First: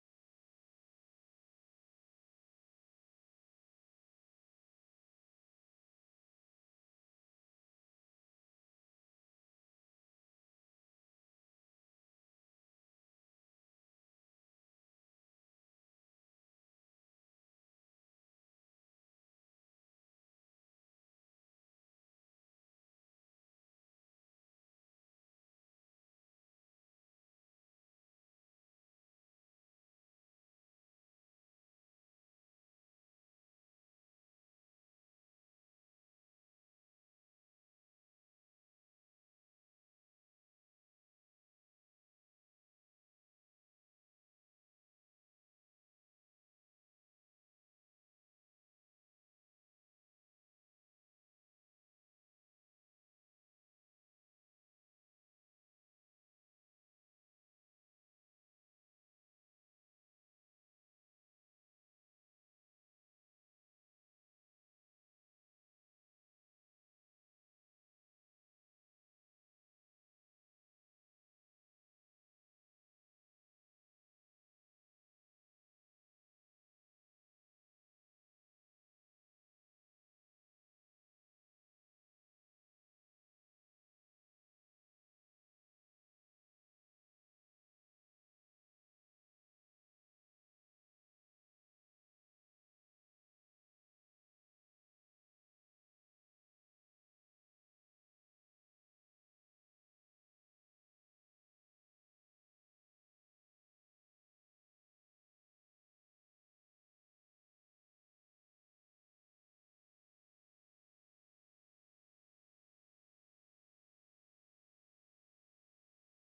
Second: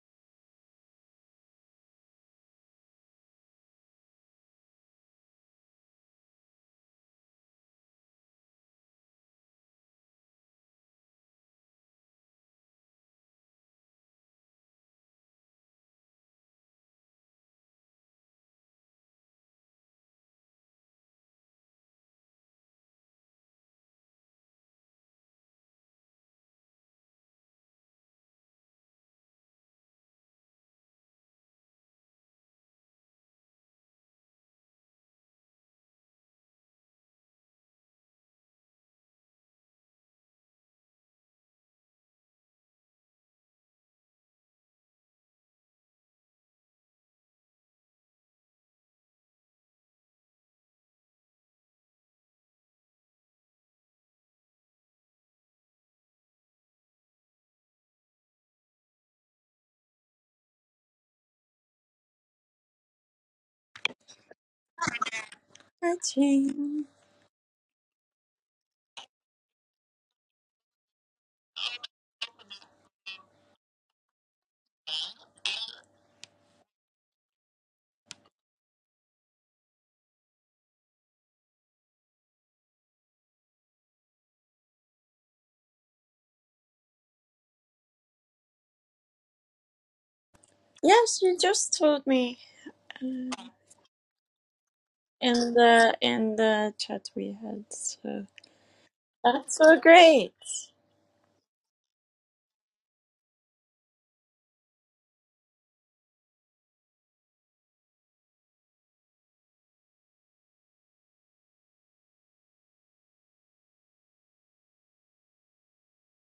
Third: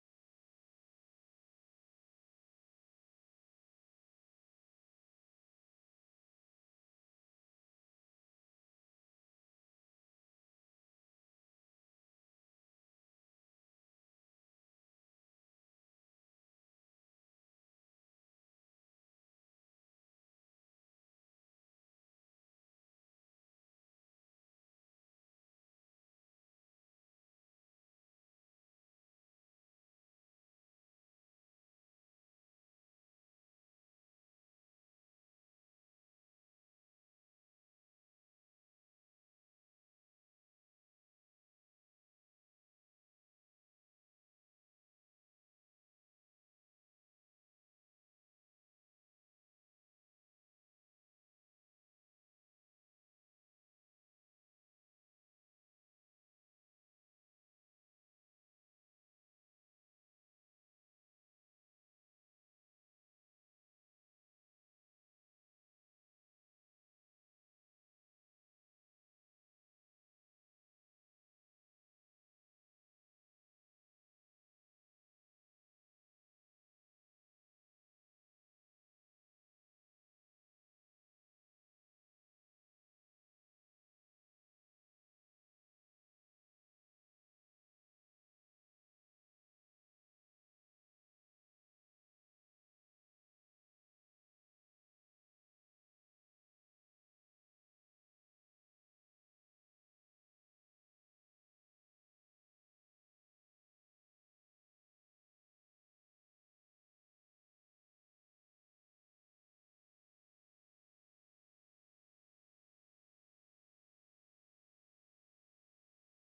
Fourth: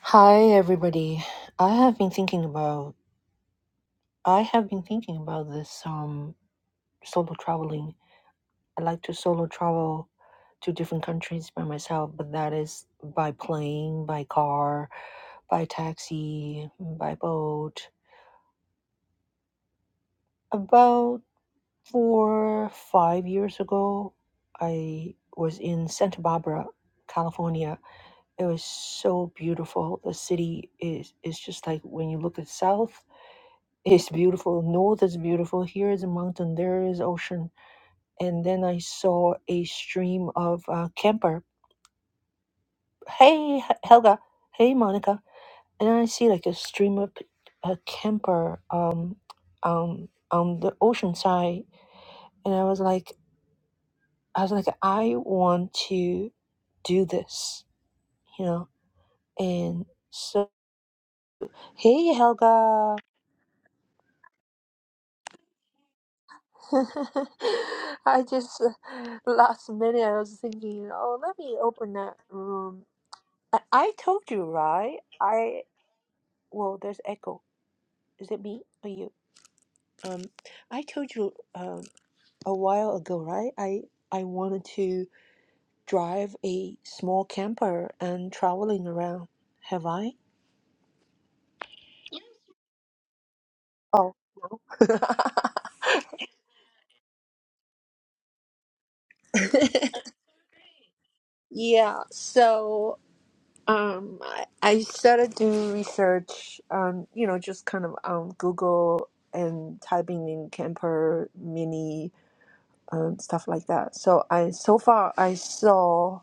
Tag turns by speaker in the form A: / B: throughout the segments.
A: Hi everybody. I have been thinking about I have been thinking about this um solo traveling. I like to solo travel to different countries by myself, but that is by plane, by car, by taxi, by boat. About 4 5 years ago, I was in Santa Barbara, California. It was so beautiful. The city is is just like when you look at south It's beautiful. North is beautiful. Here is a mountain. There is ocean. And then I saw a stream of uh, camper. Hey, H- Helga. Hey, Monica. And I see like a stream of a camper um, um, on the ocean side. And I was like, I was like, I want to do this, you know. And so, hey, Helga.
B: Catching.
A: I just uh, last minute I was thinking, oh, let me open that room. I, I told you, right? I well, there's echo. Is it me or you? Um, I told you um a while ago, right? I I wanted to drive a small camper and traveling around. Have I?
B: Yes, you just told me uh,
A: Oh, no.
B: in the in the chat we had. So that's so great.
A: Yeah, so. Um, I I started doing research on, you know, just kind of on Google and typing in camper mini um, stuff like that. So I so far I saw,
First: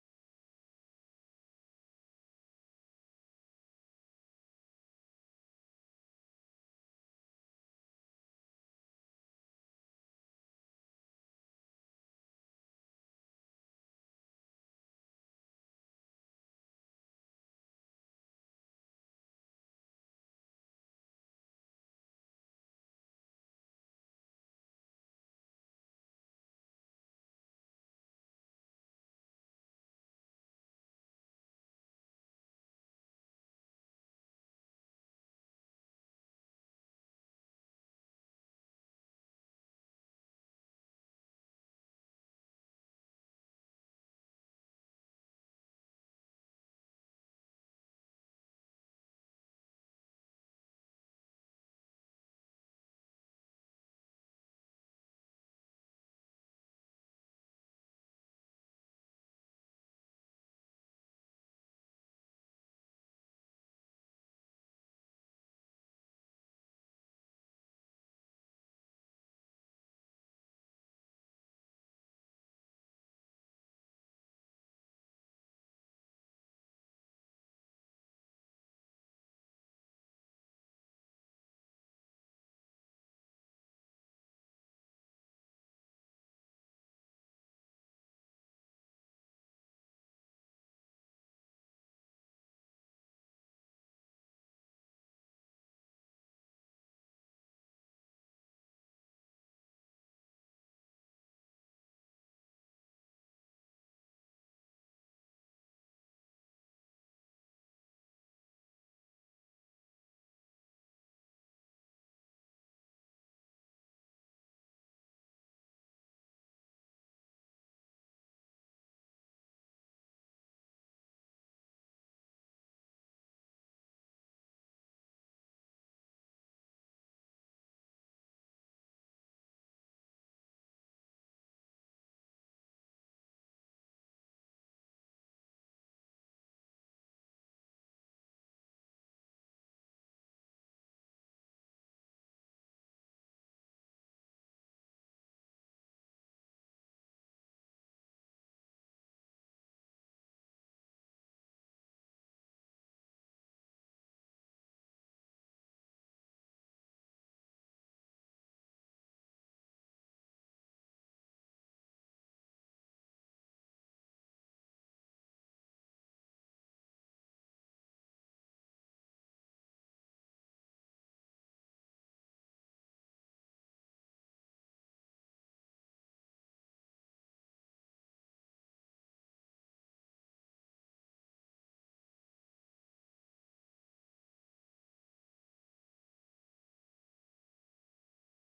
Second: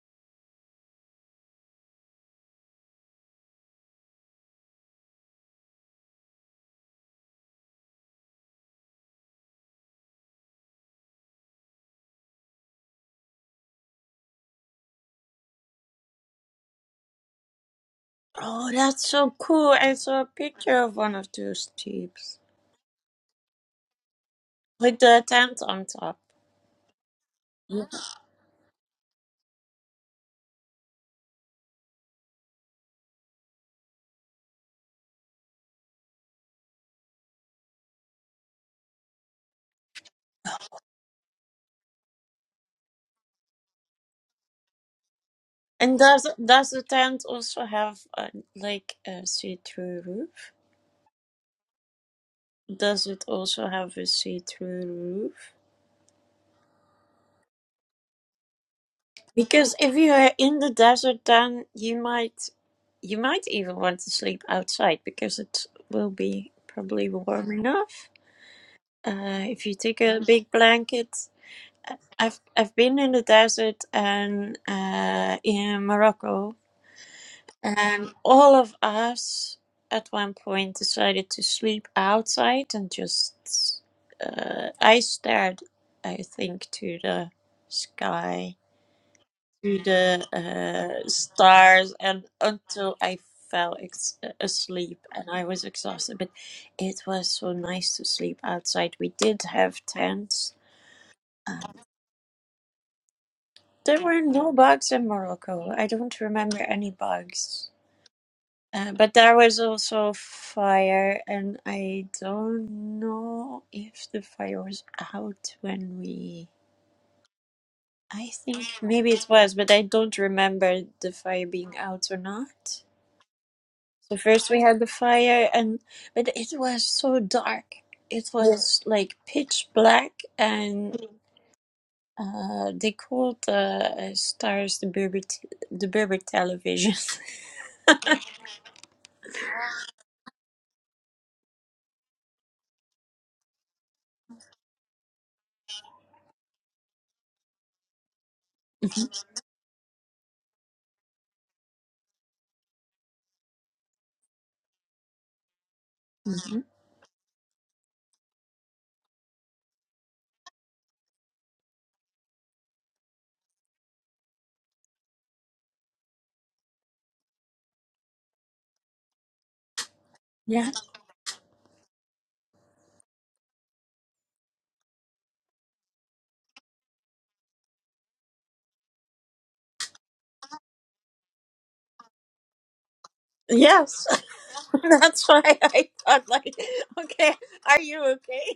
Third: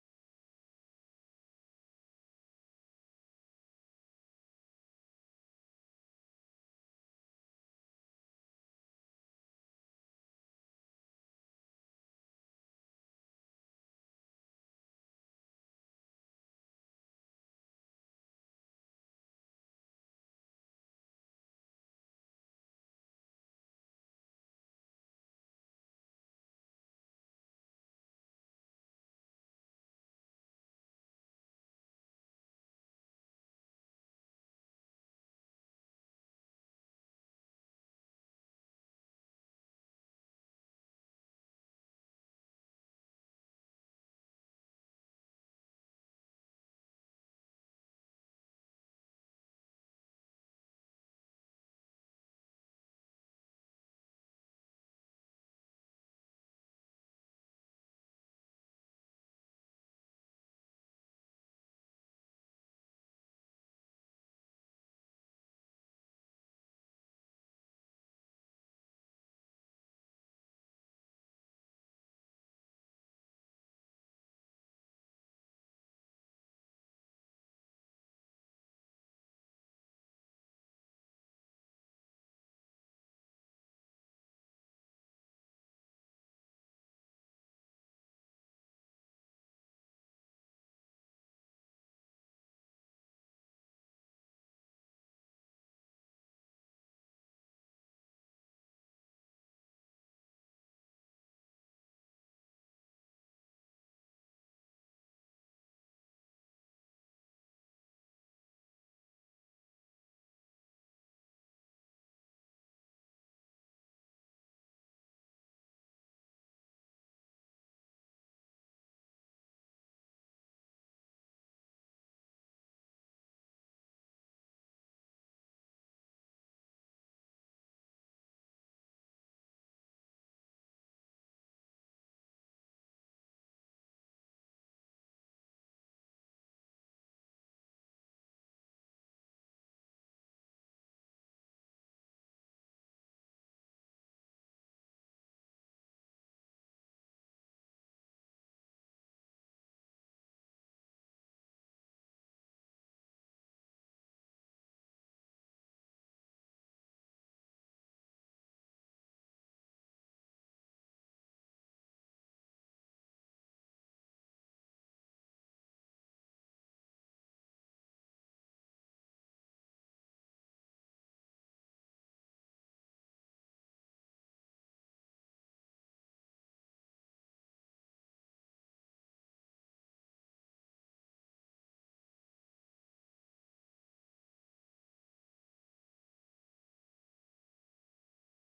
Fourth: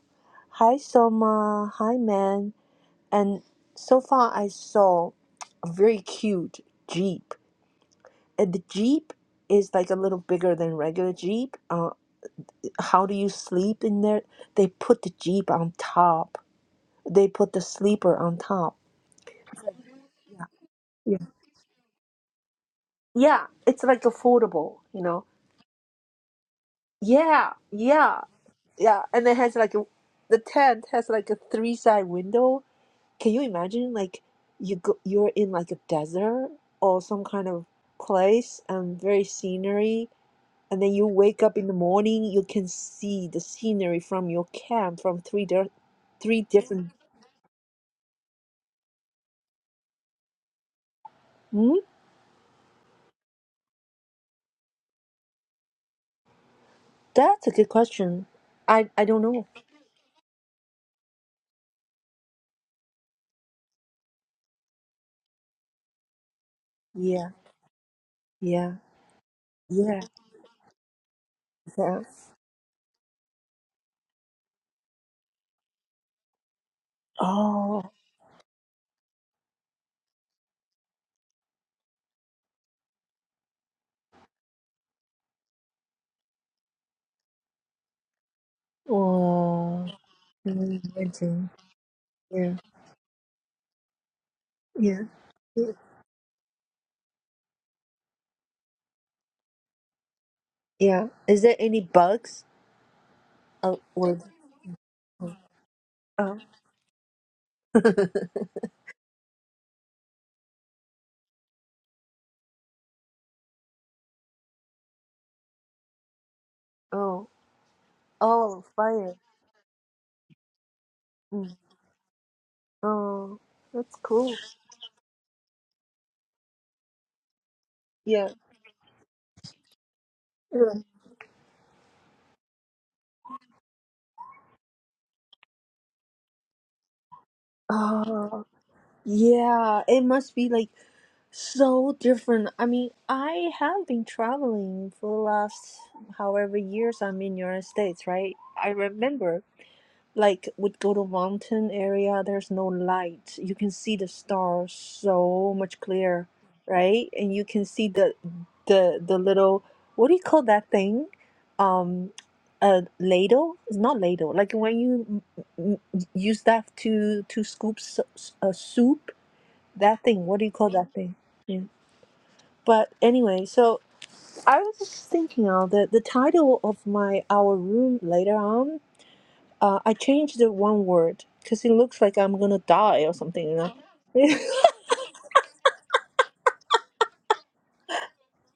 A: hi Soma, hi man, and so far I saw a very cute Jeep, and the Jeep is like a little bigger than regular Jeep. Uh, how do you sleep in there? They put the Jeep on top. They put the sleeper on
B: Oh,
A: top.
B: that's so cool. I saw a picture of one of those tubes
A: Yeah, it's like affordable,
B: with
A: you
B: the
A: know.
B: tent on top.
A: Yeah,
B: Yeah.
A: yeah, yeah. And it has like a, the tent has like a three side window. Can you imagine like you go, you're in like a desert or some kind of place and very scenery, and then you wake up in the morning, you can see the scenery from your camp from three di-
B: And does
A: three
B: does the
A: different.
B: tent also have uh, like a see-through roof?
A: Hmm?
B: Does it also have a see-through roof?
A: That's a good question. I I don't know.
B: Because if you are in the desert, then you might You might even want to sleep outside because it will be probably
A: Yeah,
B: warm enough.
A: yeah,
B: Uh, if you
A: yeah,
B: take a big blanket, I-
A: yeah.
B: I've I've been in the desert and uh, in Morocco,
A: Oh,
B: and all of us at one point decided to sleep outside and just uh, I stared, I think, to the sky to
A: oh.
B: the
A: Mm,
B: uh,
A: renting.
B: stars and
A: Yeah.
B: until I fell ex- asleep
A: Yeah.
B: and I was
A: Yeah.
B: exhausted. But it was so nice to sleep outside. We did have tents.
A: Yeah. Is there
B: Uh,
A: any bugs? Oh,
B: there
A: or,
B: were no bugs in Morocco. I don't
A: oh.
B: remember any bugs. Uh, but there was also fire, and I don't know if the fire was out when we.
A: oh.
B: I
A: Oh,
B: think maybe
A: fire.
B: it was, but I don't remember the fire
A: Mm.
B: being out or not.
A: Oh, that's
B: So
A: cool.
B: first we had the fire and but it was so dark.
A: Yeah.
B: It was like pitch black
A: Yeah.
B: and uh, they called the uh, stars the Berber t- the Berber television.
A: Oh, yeah. It must be like so different. I mean, I have been traveling for the last however years I'm in United States, right? I remember like would go to mountain area there's no light you can see the stars so much clearer
B: Mhm.
A: right and you can see the the the little what do you call that thing um a ladle it's not ladle like when you m- m- use that to to scoop s- s- a soup that thing what do you call
B: Yeah.
A: that thing yeah but anyway so i was just thinking of the the title of my our room later on uh, I changed the one word because it looks like I'm gonna die or something, you know.
B: Yes. That's why I thought like, okay, are you okay?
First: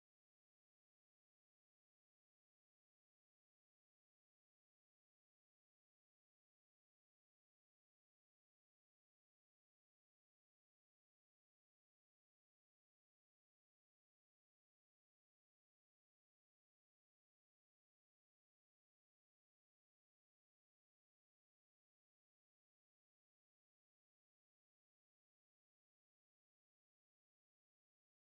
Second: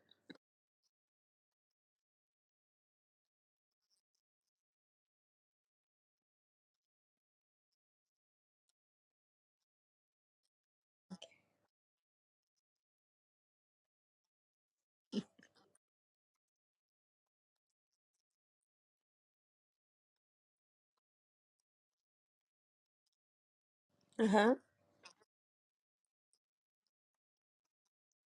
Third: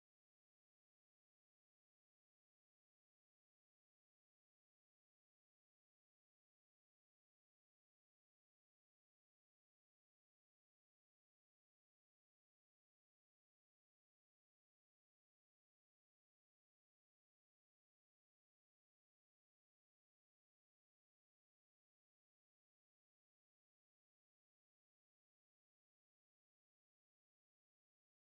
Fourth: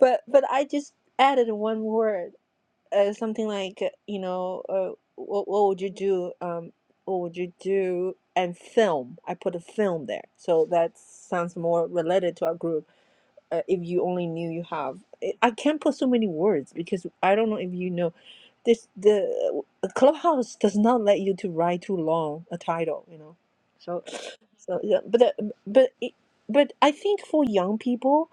A: but but I just added one word, uh, something like uh, you know, uh, what what would you do? Um, what would you do? And film. I put a film there, so that sounds more related to our group. Uh, if you only knew you have, I I can't put so many words because I don't know if you know this the clubhouse does not let you to write too long a title you know so
B: Uh huh.
A: so yeah but uh, but it, but i think for young people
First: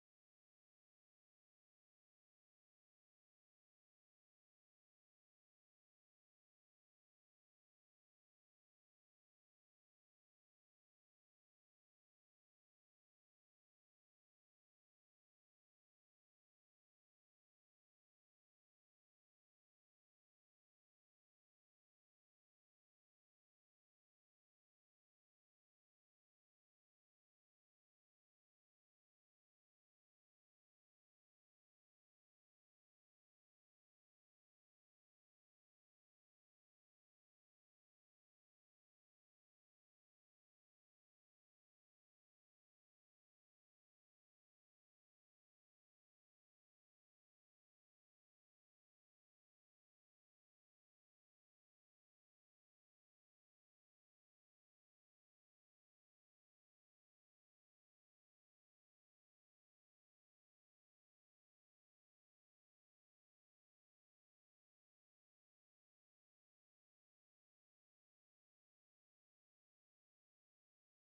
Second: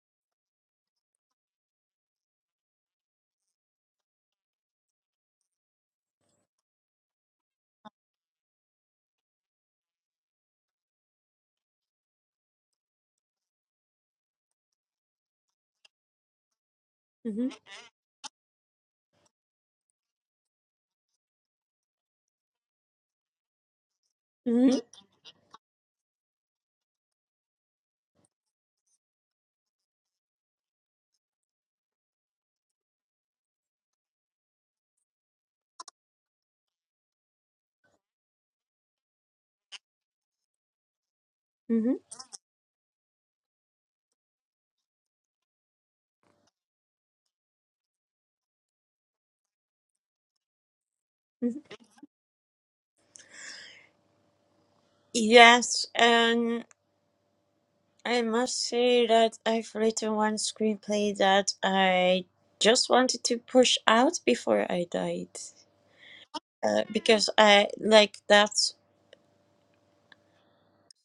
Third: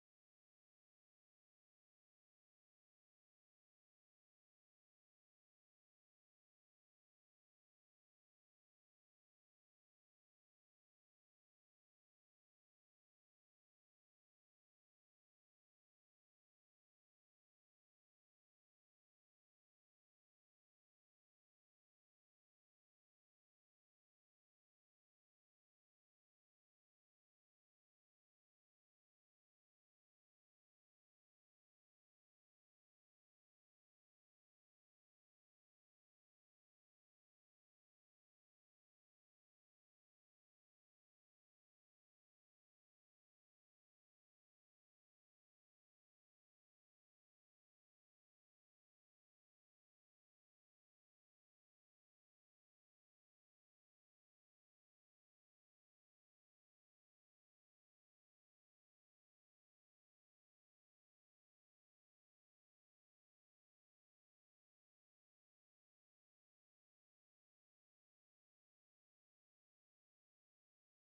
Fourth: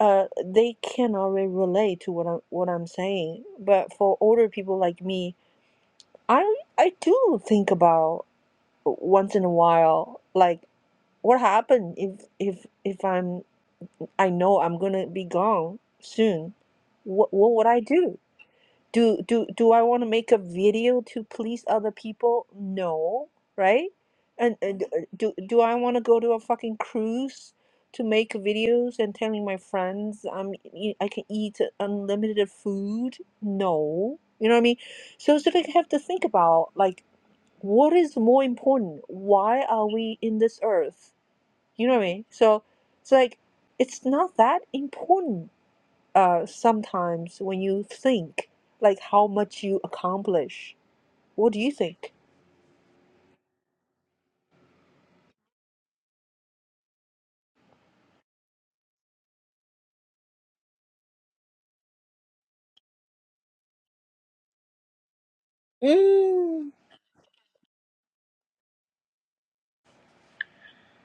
A: uh they can already relate to what i'm what i'm saying but for older people like me i i do think about once in a while like what happened if if if i'm i know i'm gonna be gone soon what
B: hmm
A: what would i do do do do I want to make a video to please other people? No, right? And,
B: hmm
A: and uh, do do I want to go to a fucking cruise to make videos and telling my friends I'm e- e, I can eat unlimited food? No, you know what I mean. So it's like I have to think about like what is more important. Why are we in this earth? You know what I
B: hmm
A: mean. So it's like it's not that important uh, sometimes when you think like how much you accomplish what do you think
B: Yes, I must say that I've written one screenplay that I just wanted to push out before I died.
A: mm.
B: Uh, because I like that's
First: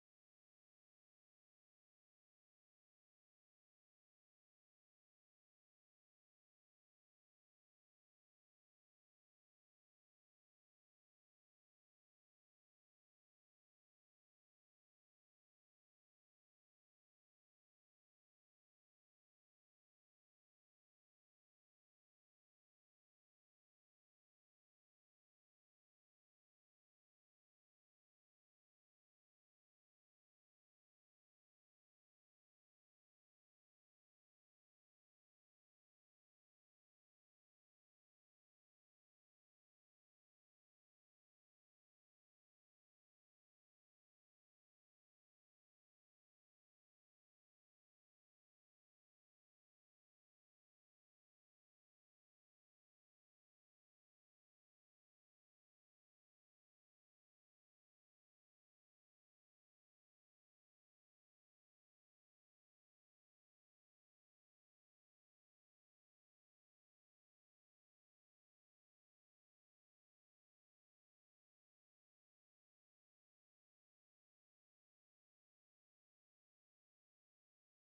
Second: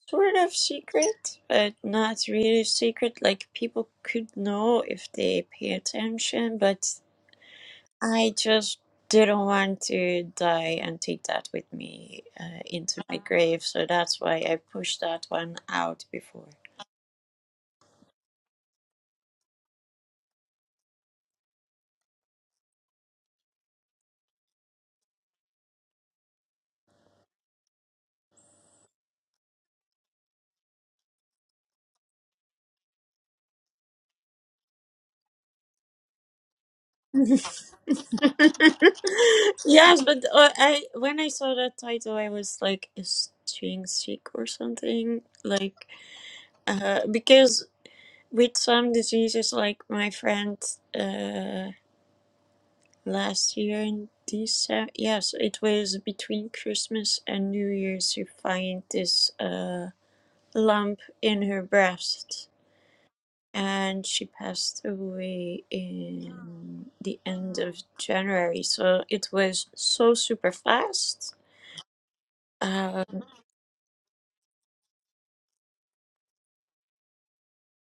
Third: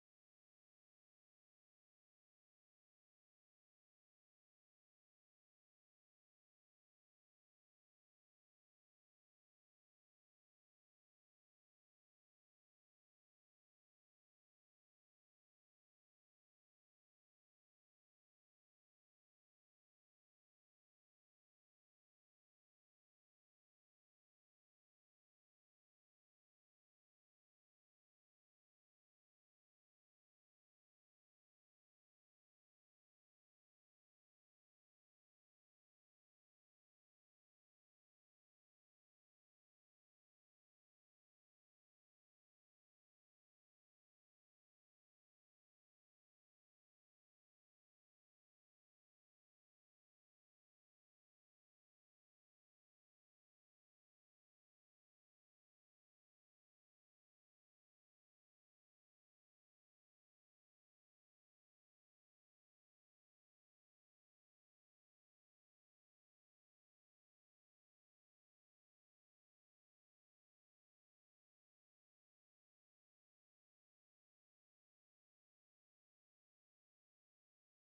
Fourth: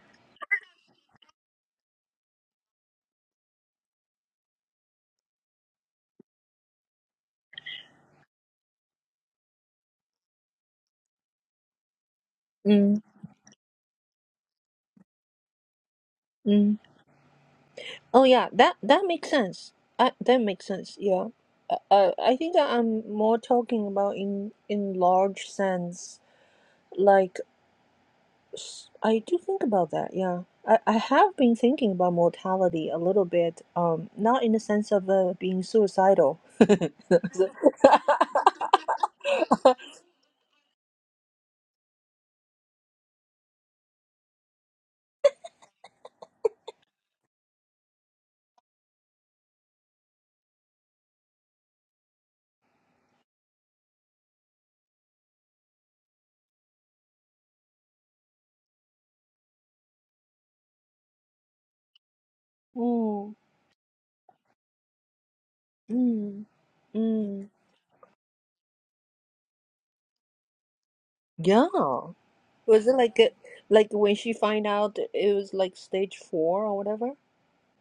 B: sort of secret, but not really secret. Like people could know if they pay attention, but I just didn't want to die and take that with me uh,
A: Mm,
B: into my grave. So that's why I pushed that one out before.
A: mm. oh yeah that that makes sense I, that makes sense yeah uh, uh, i think that i'm more talking about in in large sense like s- i do think about that yeah I, I have been thinking about mortality a little bit um not in the sense of uh, being suicidal
B: yes, but uh, I when I saw that title, I was like, "Is Ching sick or something?" Like, uh, because with some diseases, like my friend uh, last year in December, yes, it was between Christmas and New Year's, you find this uh, lump in her breast.
A: mm,
B: and she passed away
A: mm,
B: in the
A: mm.
B: end of January. So it was so super fast.
A: yeah Was it
B: Um,
A: like a, like when she find out it was like stage four or whatever?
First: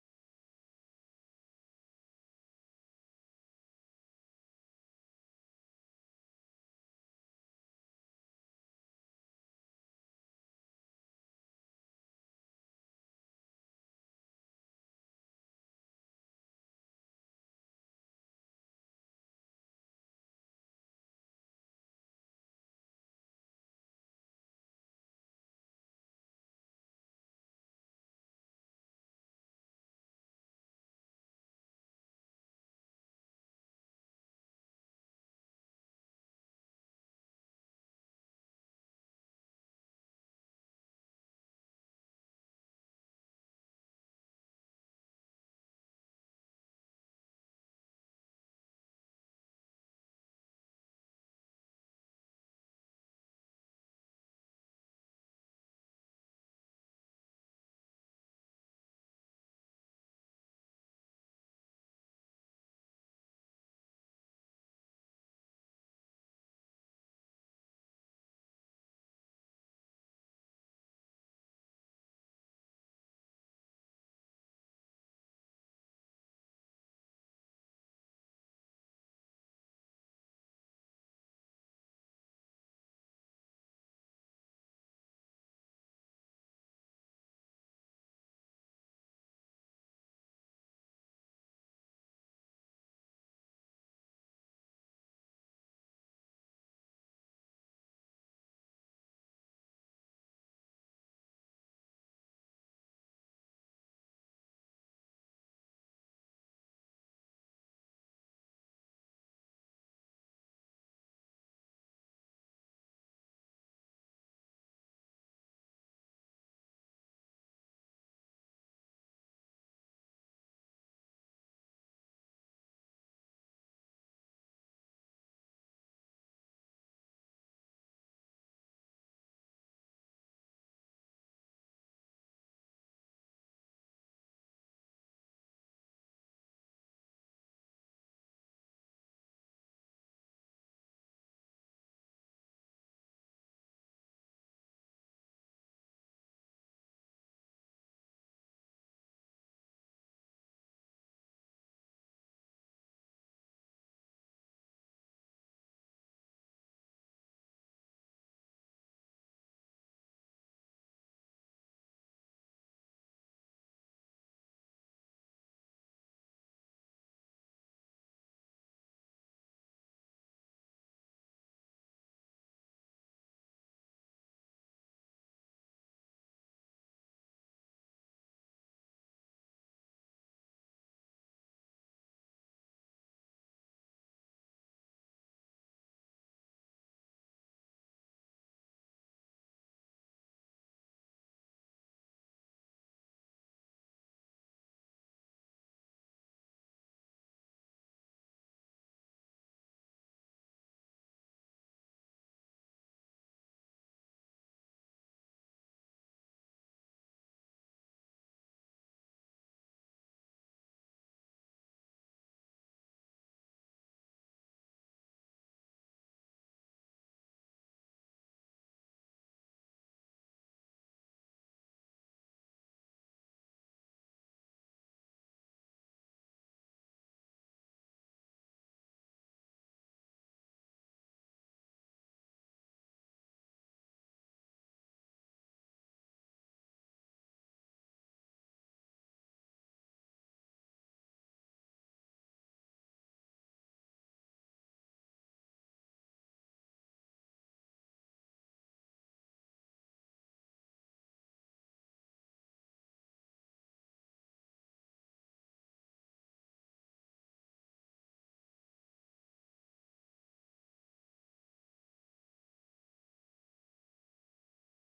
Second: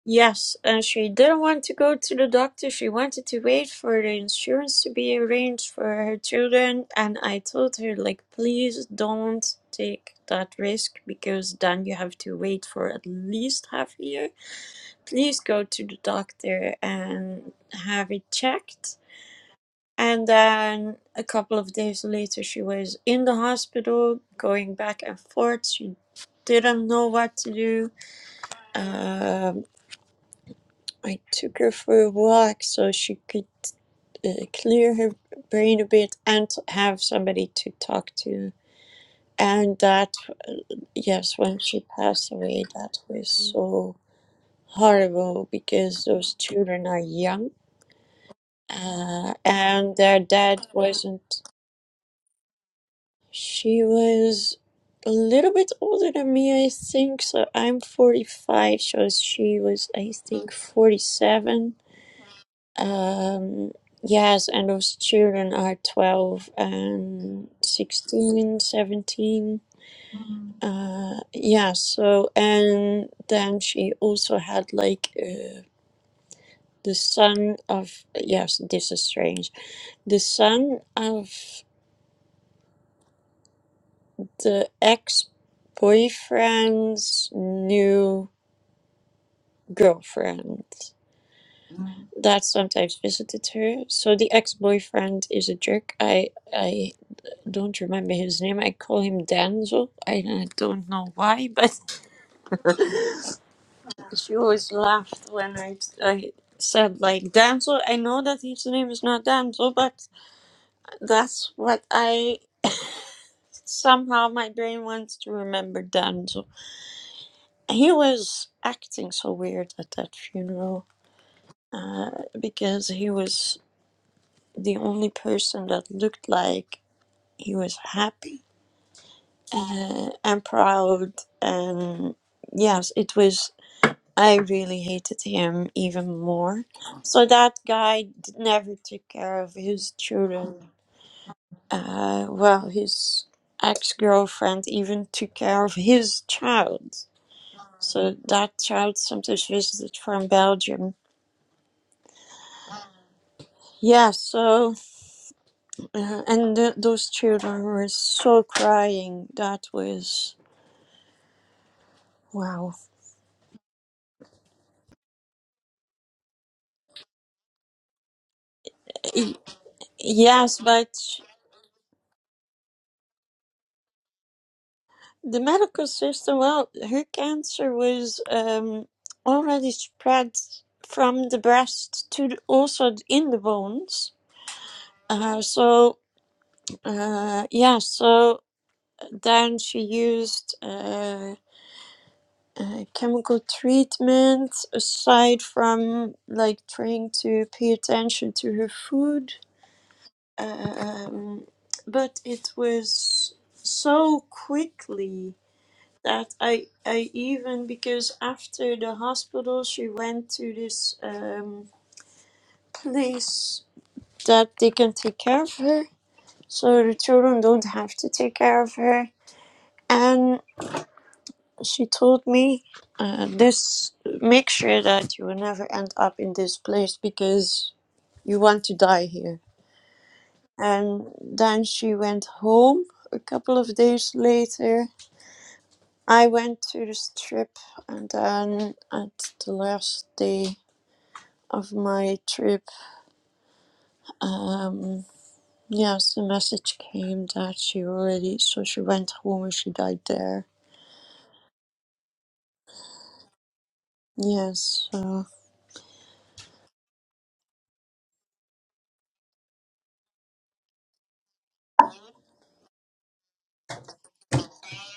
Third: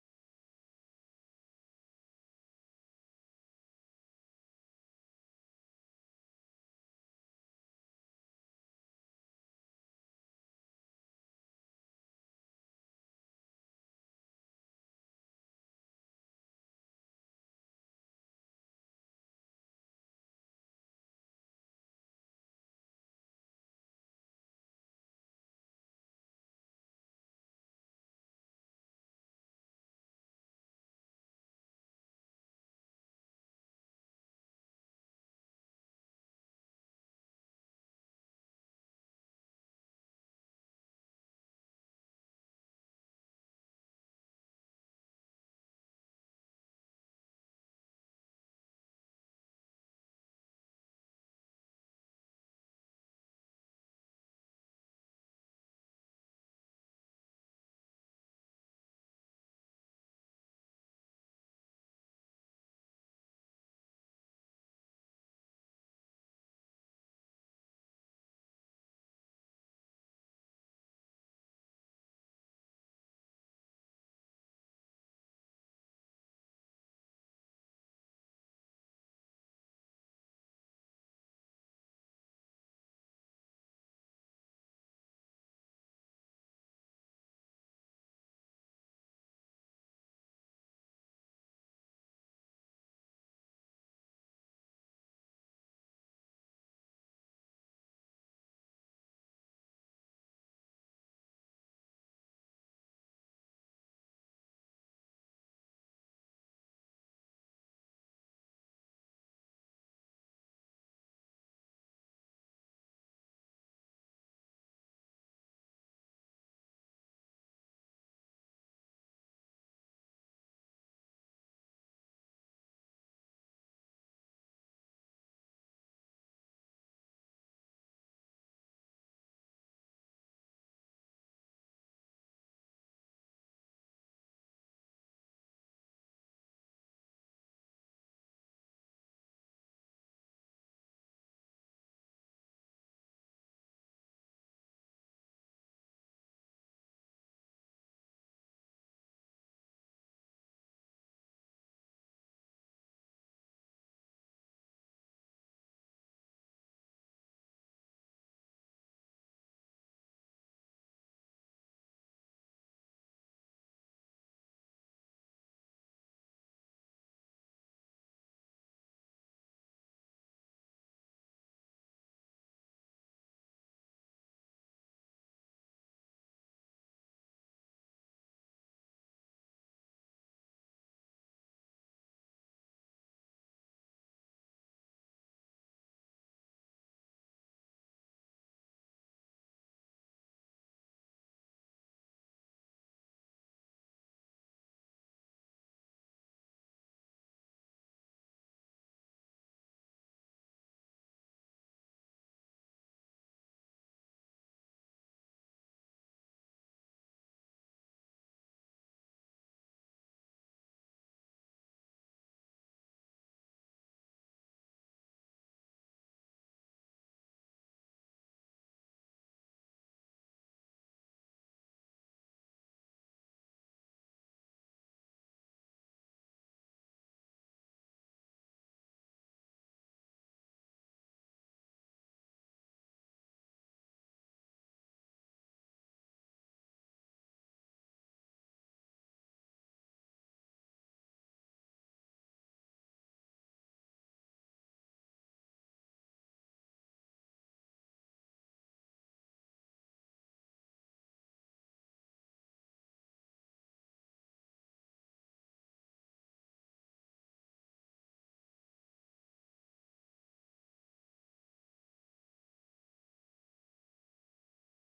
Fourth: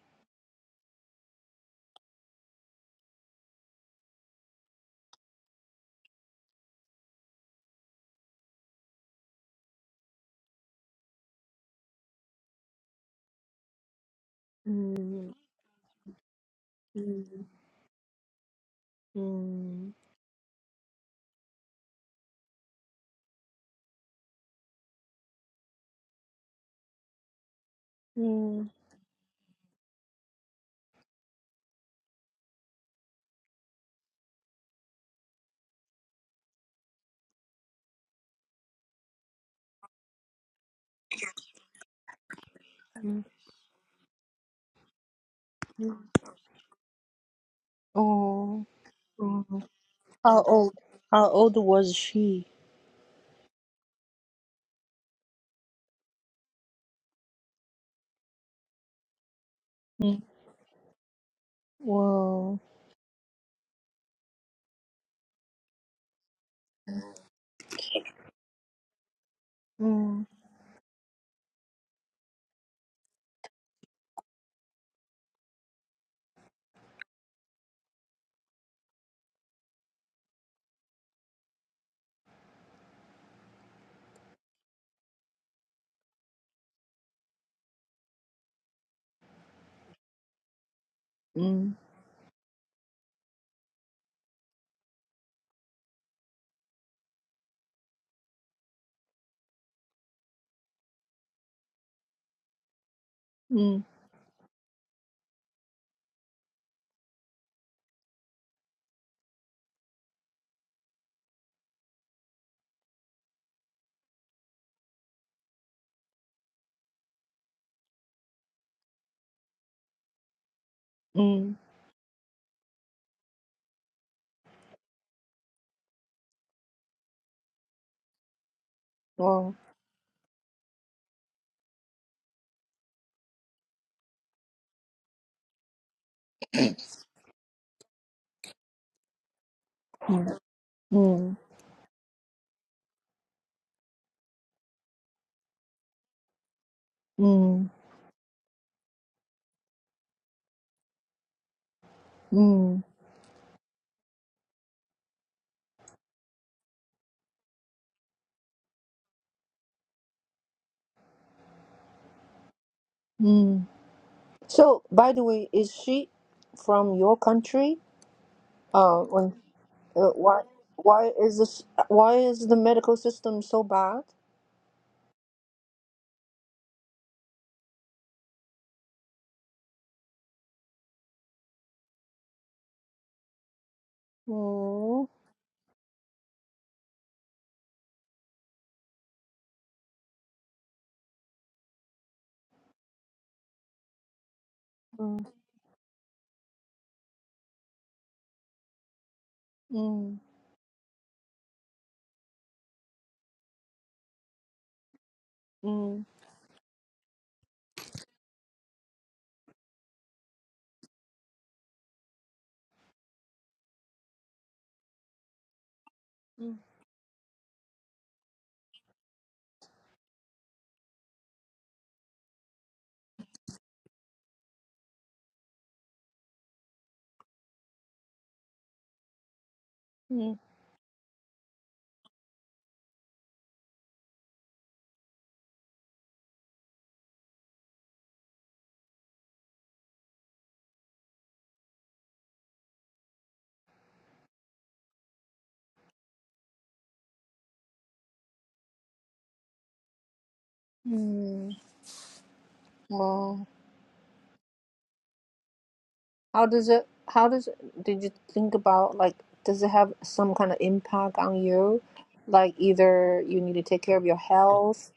B: yes, and she didn't want to go to the doctor. She wanted to wait for the insurance to be arranged for her children. And I told her, like, please don't take that risk because then you have to wait for at least half a year.
A: Mm,
B: Please go to the doctor
A: mm,
B: and have it checked
A: mm,
B: And then a couple of days later, she was in the hospital going back and forth. She didn't know what to do.
A: mm,
B: Um, I took her for a walk so she could uh, clear her brain a bit and have somebody to talk to. And that, yes, when she passed away, that
A: mm,
B: was so horrible
A: mm.
B: because those children are young
A: Oh,
B: uh,
A: oh.
B: and their
A: how
B: dad
A: old?
B: wasn't
A: How old was she?
B: She was a little bit older than me, I think. So I'm 45, so she was, I
A: Mm.
B: think, 47.
A: Wow.
B: Um, yes, and those children are 12 and 16, 17.
A: Mm,
B: Uh, yeah, so, and then she also had like uh, the son of, yes, this is strange, the son of the ex boyfriend's new. girlfriend
A: mm,
B: that sometimes visited her. So the ex-boyfriend is a jerk. I I don't remember his name. I call him Denzel. I uh, don't know why, but
A: mm,
B: she always laughed when I I said like Denzel. I know that his name is not Denzel, but that's what I somehow my brain wants to remember Denzel. He was acting so weird at that funeral
A: mm.
B: uh, because he was the only person that looked like he was happy
A: Wow.
B: uh, and proud and yes it was i really hated him even more so that guy d- never took care of his
A: Mm,
B: children
A: mm,
B: uh, well his ex-girlfriend even took care of his child
A: mm,
B: so that child sometimes visited from belgium
A: mm,
B: yeah so uh, and th- those children were so crying that was Wow.
A: mm. So, by the way, is she from your country? Uh, Uh, why
B: Yes, but
A: why is this why is the medical system so bad?
B: the medical system, well, her cancer was um, already spread from the breast to the, also in the bones.
A: Oh,
B: Uh, so, uh, yeah, so then she used uh, uh, chemical treatment
A: mm,
B: aside from like trying to pay attention to her food.
A: mm,
B: Um, but it was so quickly
A: mm,
B: that I I even because after the hospital she went to this um place that they can take care of her
A: mm,
B: so the children don't have to take care of her and she told me uh, this make sure that you will never end up in this place because you want to die here
A: mm,
B: and then she went home a couple of days later i went to this trip and then at the last day of my trip, um, yes, the message came that she already, so she went home and she died there.
A: mm. Well,
B: Yes, so,
A: how does it how does it, did you think about like does it have some kind of impact on you? Like either you need to take care of your health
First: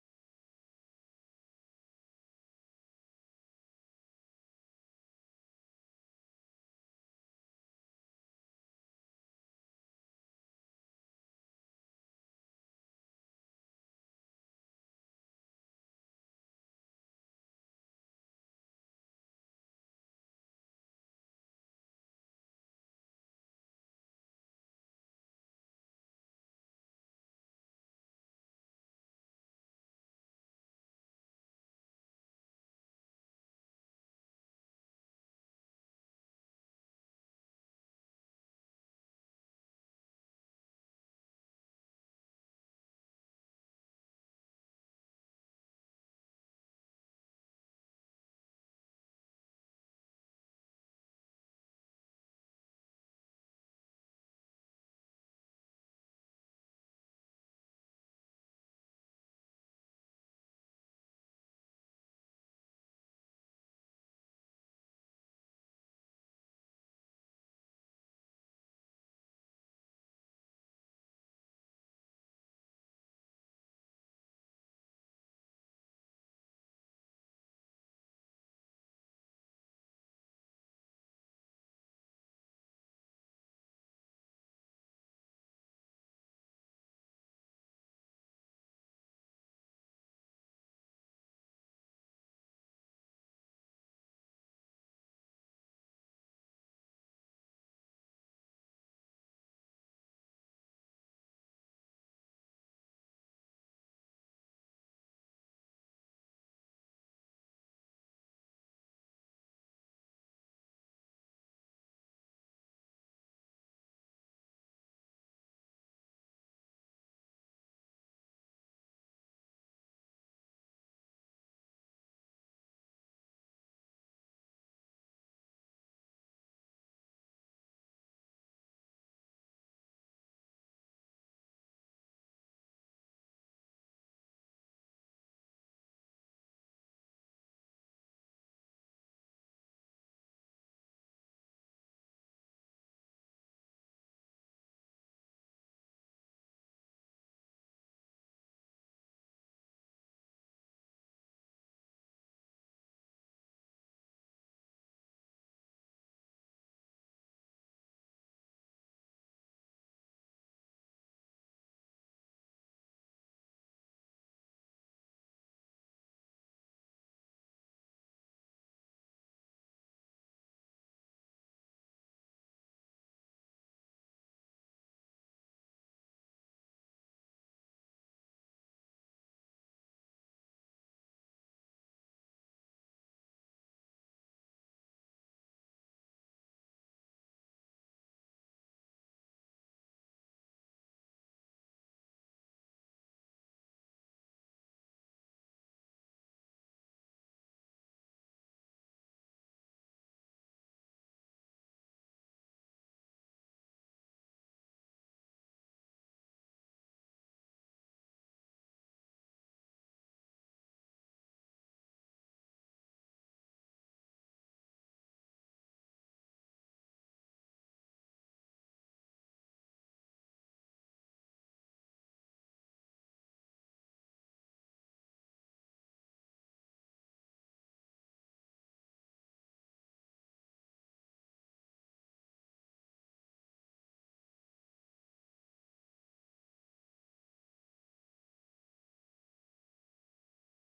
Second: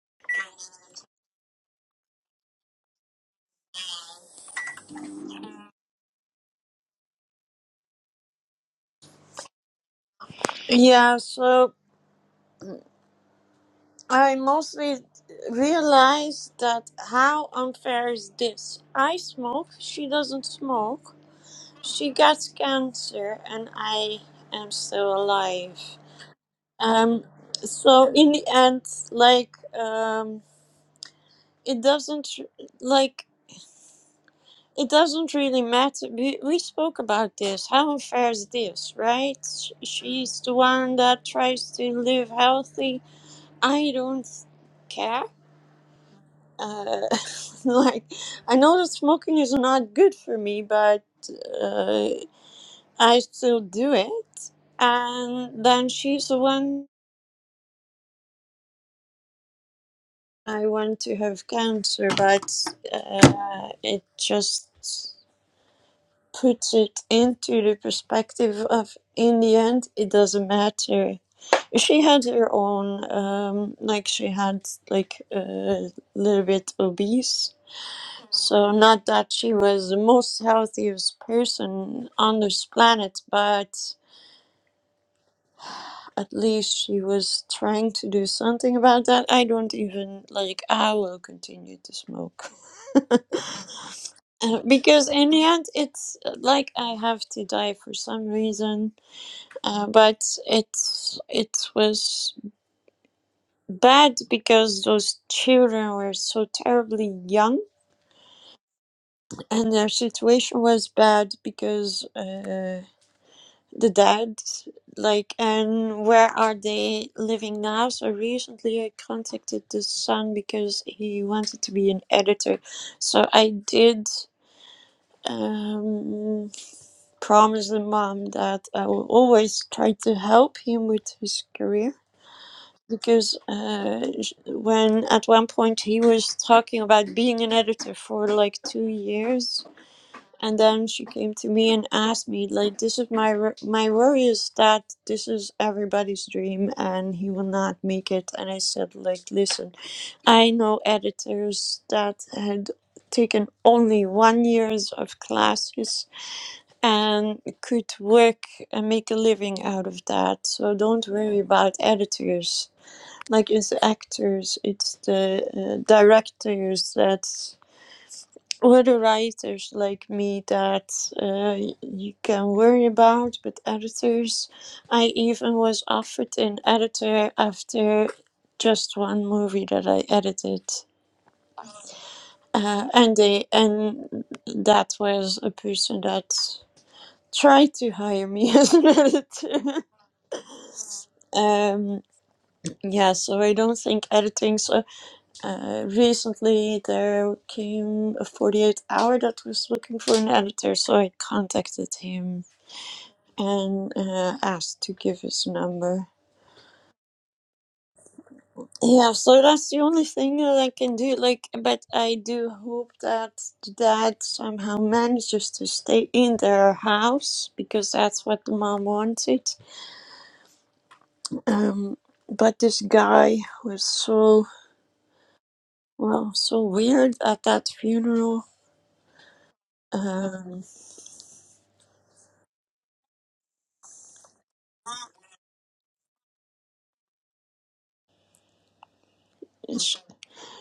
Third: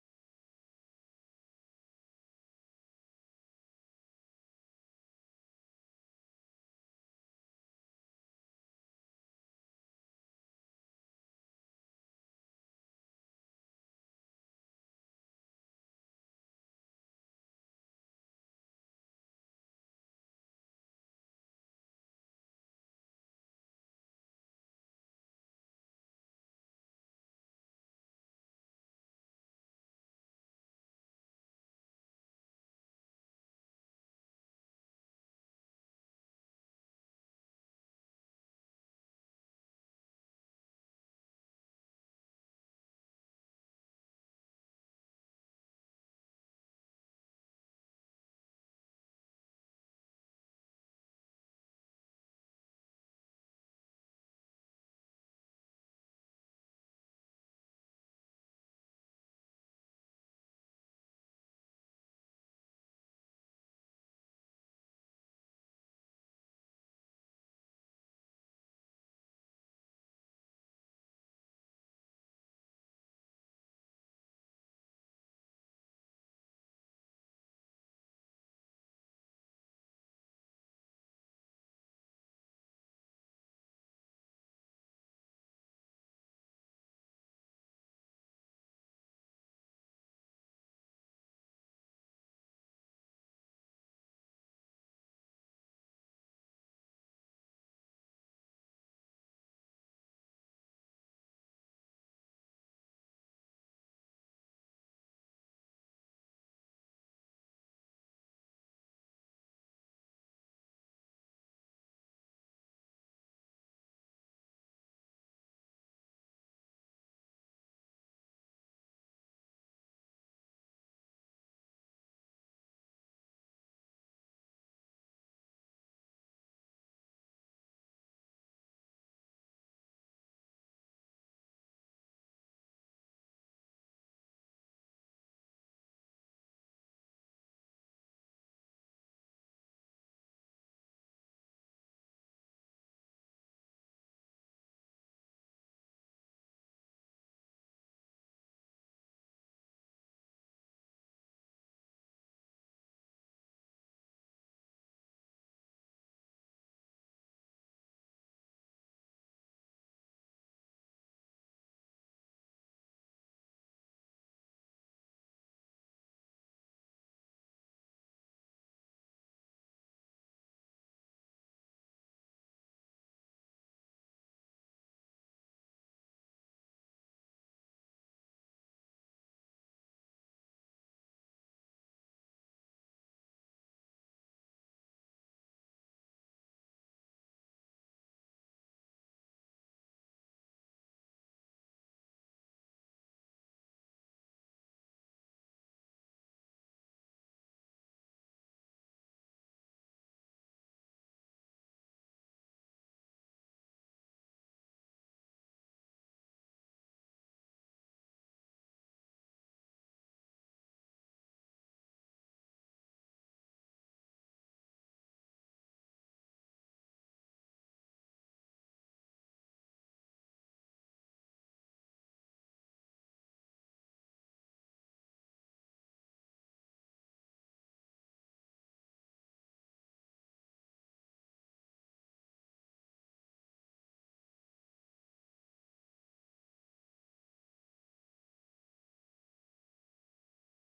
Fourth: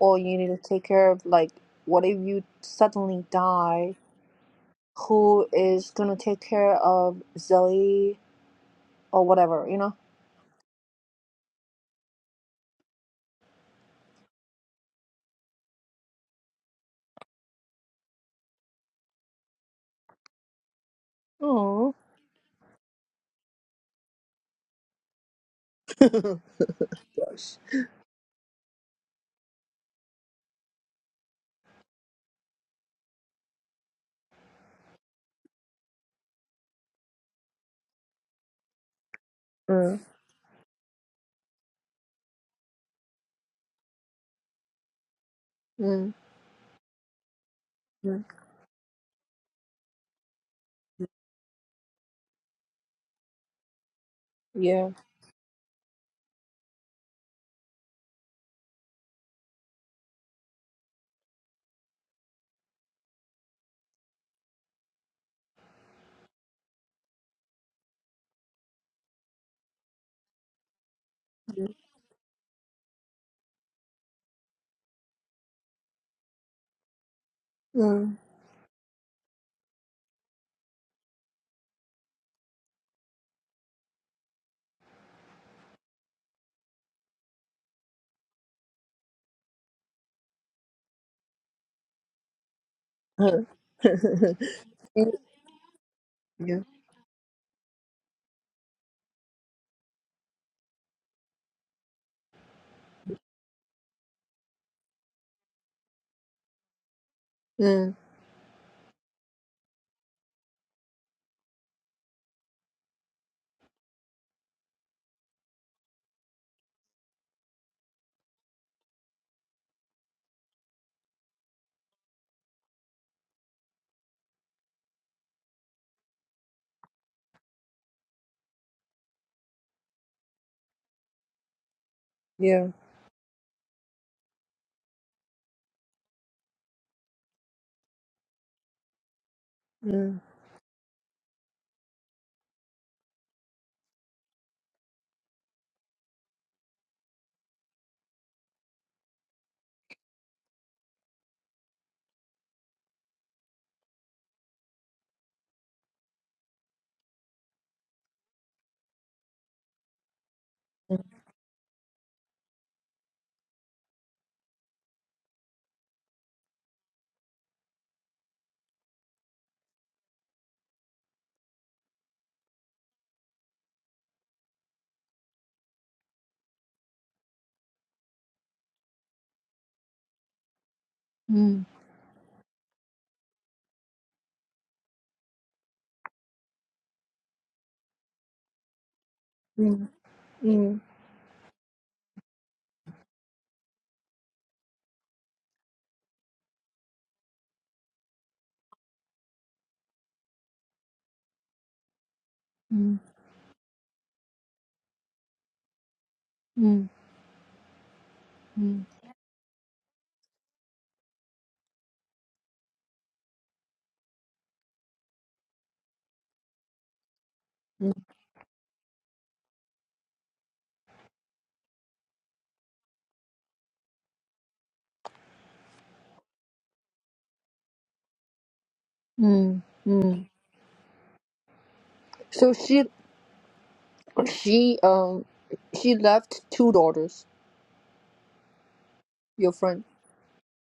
A: or you need to take care of like what if you suddenly die? Who is gonna take care of Zoe or whatever, you
B: yeah, so I mostly realized that how unfair is this? I smoke, she doesn't smoke,
A: know?
B: she gets cancer, and I am still alive.
A: Oh.
B: Um, so in the end, like, um, it doesn't like it doesn't really matter. We, we spoke about this. How unfair is this, right? Sh-
A: Mm,
B: She's the one that tries to live healthy. I don't care.
A: mm,
B: Uh, like,
A: mm.
B: I know that smoking is not good for me, but uh, I still do it.
A: Yeah.
B: And then she's the one I want to have cancer, but uh, it just. puts it into the perspective of in the end it doesn't matter
A: Mm.
B: she had her own um like she had like a little bit obese
A: Mm.
B: so not that she was the most healthiest person on this planet but at least she was trying to do something about that i don't even like i will continue to smoke Uh, because in the end it's uh,
A: yeah.
B: like i have to die for some reason Uh, but it it was bad because those children were so terribly young,
A: Mm,
B: and their situation was bad because uh, the dad, like, and where are they living now? So recently, I contacted the son because he wanted to be an editor. So I did um promise the mom that I will always try to help him with his career
A: yeah.
B: because uh, sh- when at one point he was talking about being an editor for like two years
A: Mm,
B: and then she came to me and asked me like this is my wor- my worry is that this is everybody's dream and he will not make it and i said like listen i know editors that had taken only one years of classes and could work and make a living out of that so
A: mm,
B: don't worry about editors like it's the actors, it's the uh, directors that or the writers like me that uh, y- you can worry about, but editors, I even was offered an editor after just one movie that I edited, uh, and they and that was a person that tried to hire me as an editor.
A: mm, mm,
B: Um, yeah, so I don't think editing. So Uh, recently, there came a 48 hour that was looking for an editor, so I contacted him
A: mm,
B: and uh, asked to give his number.
A: mm,
B: Yeah, so that's the only thing that I can do. Like, but I do hope that the dad somehow manages to stay in their house because
A: mm,
B: that's what the mom wanted. Um, but this guy was so well, so weird at that funeral.
A: mm, mm.
B: Um,
A: So she she um she left two daughters. Your friend.
B: sh-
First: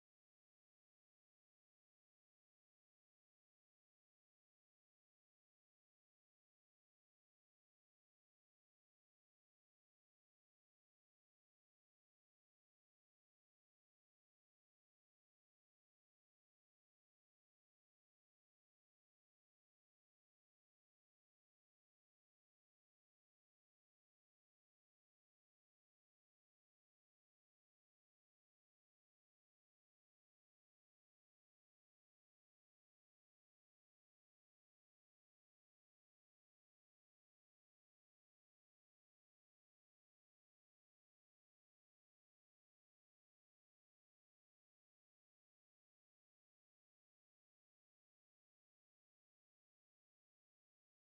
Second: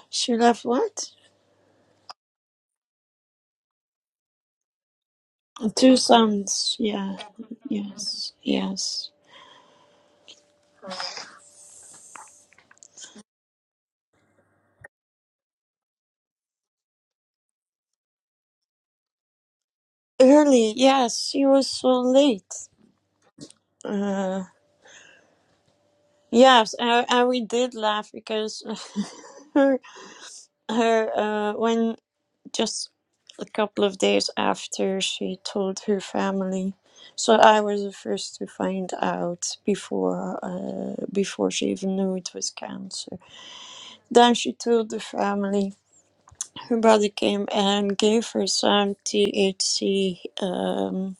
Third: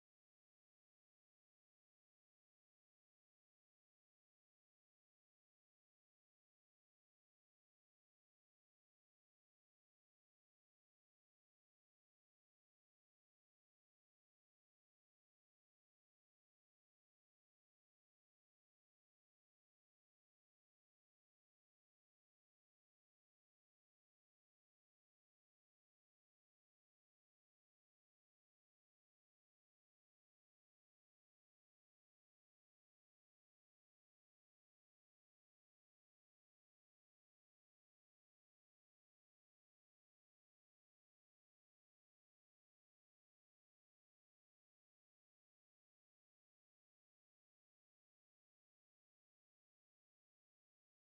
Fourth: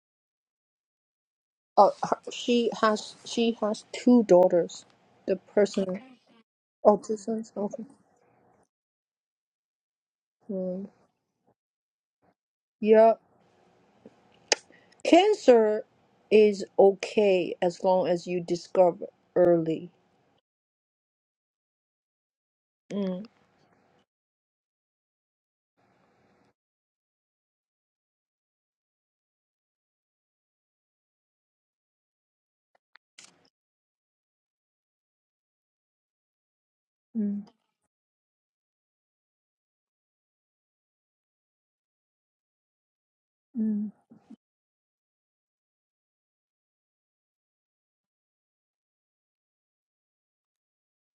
B: she left what?
A: Uh, her, she has she has two daughters. The
B: Two
A: person.
B: sons,
A: Oh, two
B: yeah,
A: sons. Okay.
B: yes, yes.
A: Mm. Yeah. Cancer is okay as long as you discover early.
B: Early, yes, She was so late.
A: Mm,
B: Uh, yes, and, and we did laugh because her, her, uh, when just a couple of days after she told her family, so
A: Mm,
B: I was the first to find out before, uh, before she even knew it was cancer.
A: mm.
B: Then she told the family. Her brother came and gave her some THC. Um,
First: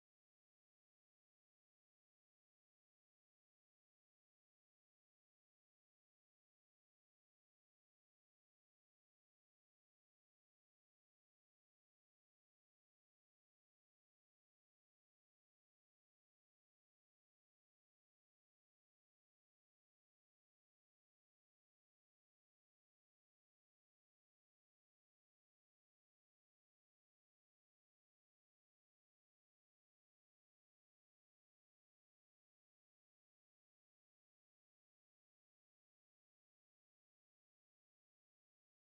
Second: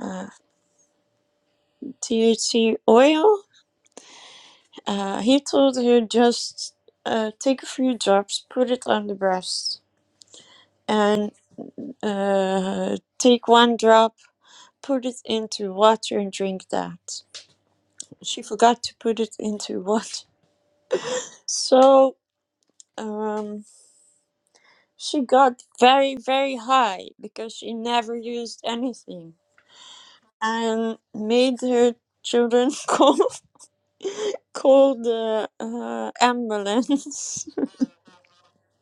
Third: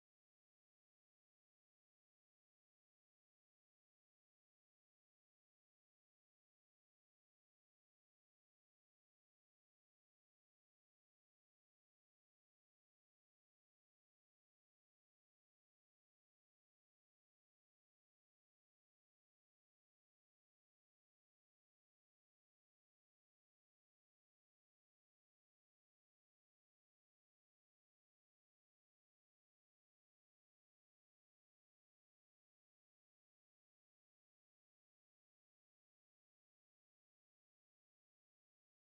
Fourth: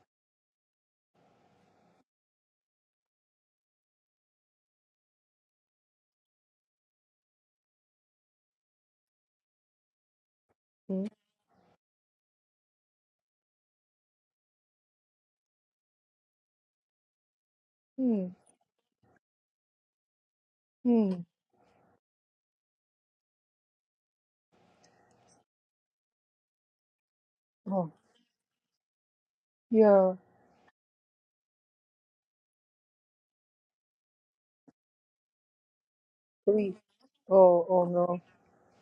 B: uh, THC oil. Uh, he told her just uh, take a few drops, put it on the breast,
A: mm,
B: and uh, take one drop, put it into water, and drink that.
A: mm,
B: She forgot to put it into water.
A: mm.
B: So um, she got very, very high because she
A: Oh,
B: never used anything
A: yeah.
B: and made her children call, call the uh,
A: Please.
B: ambulance
A: Oh, oh no.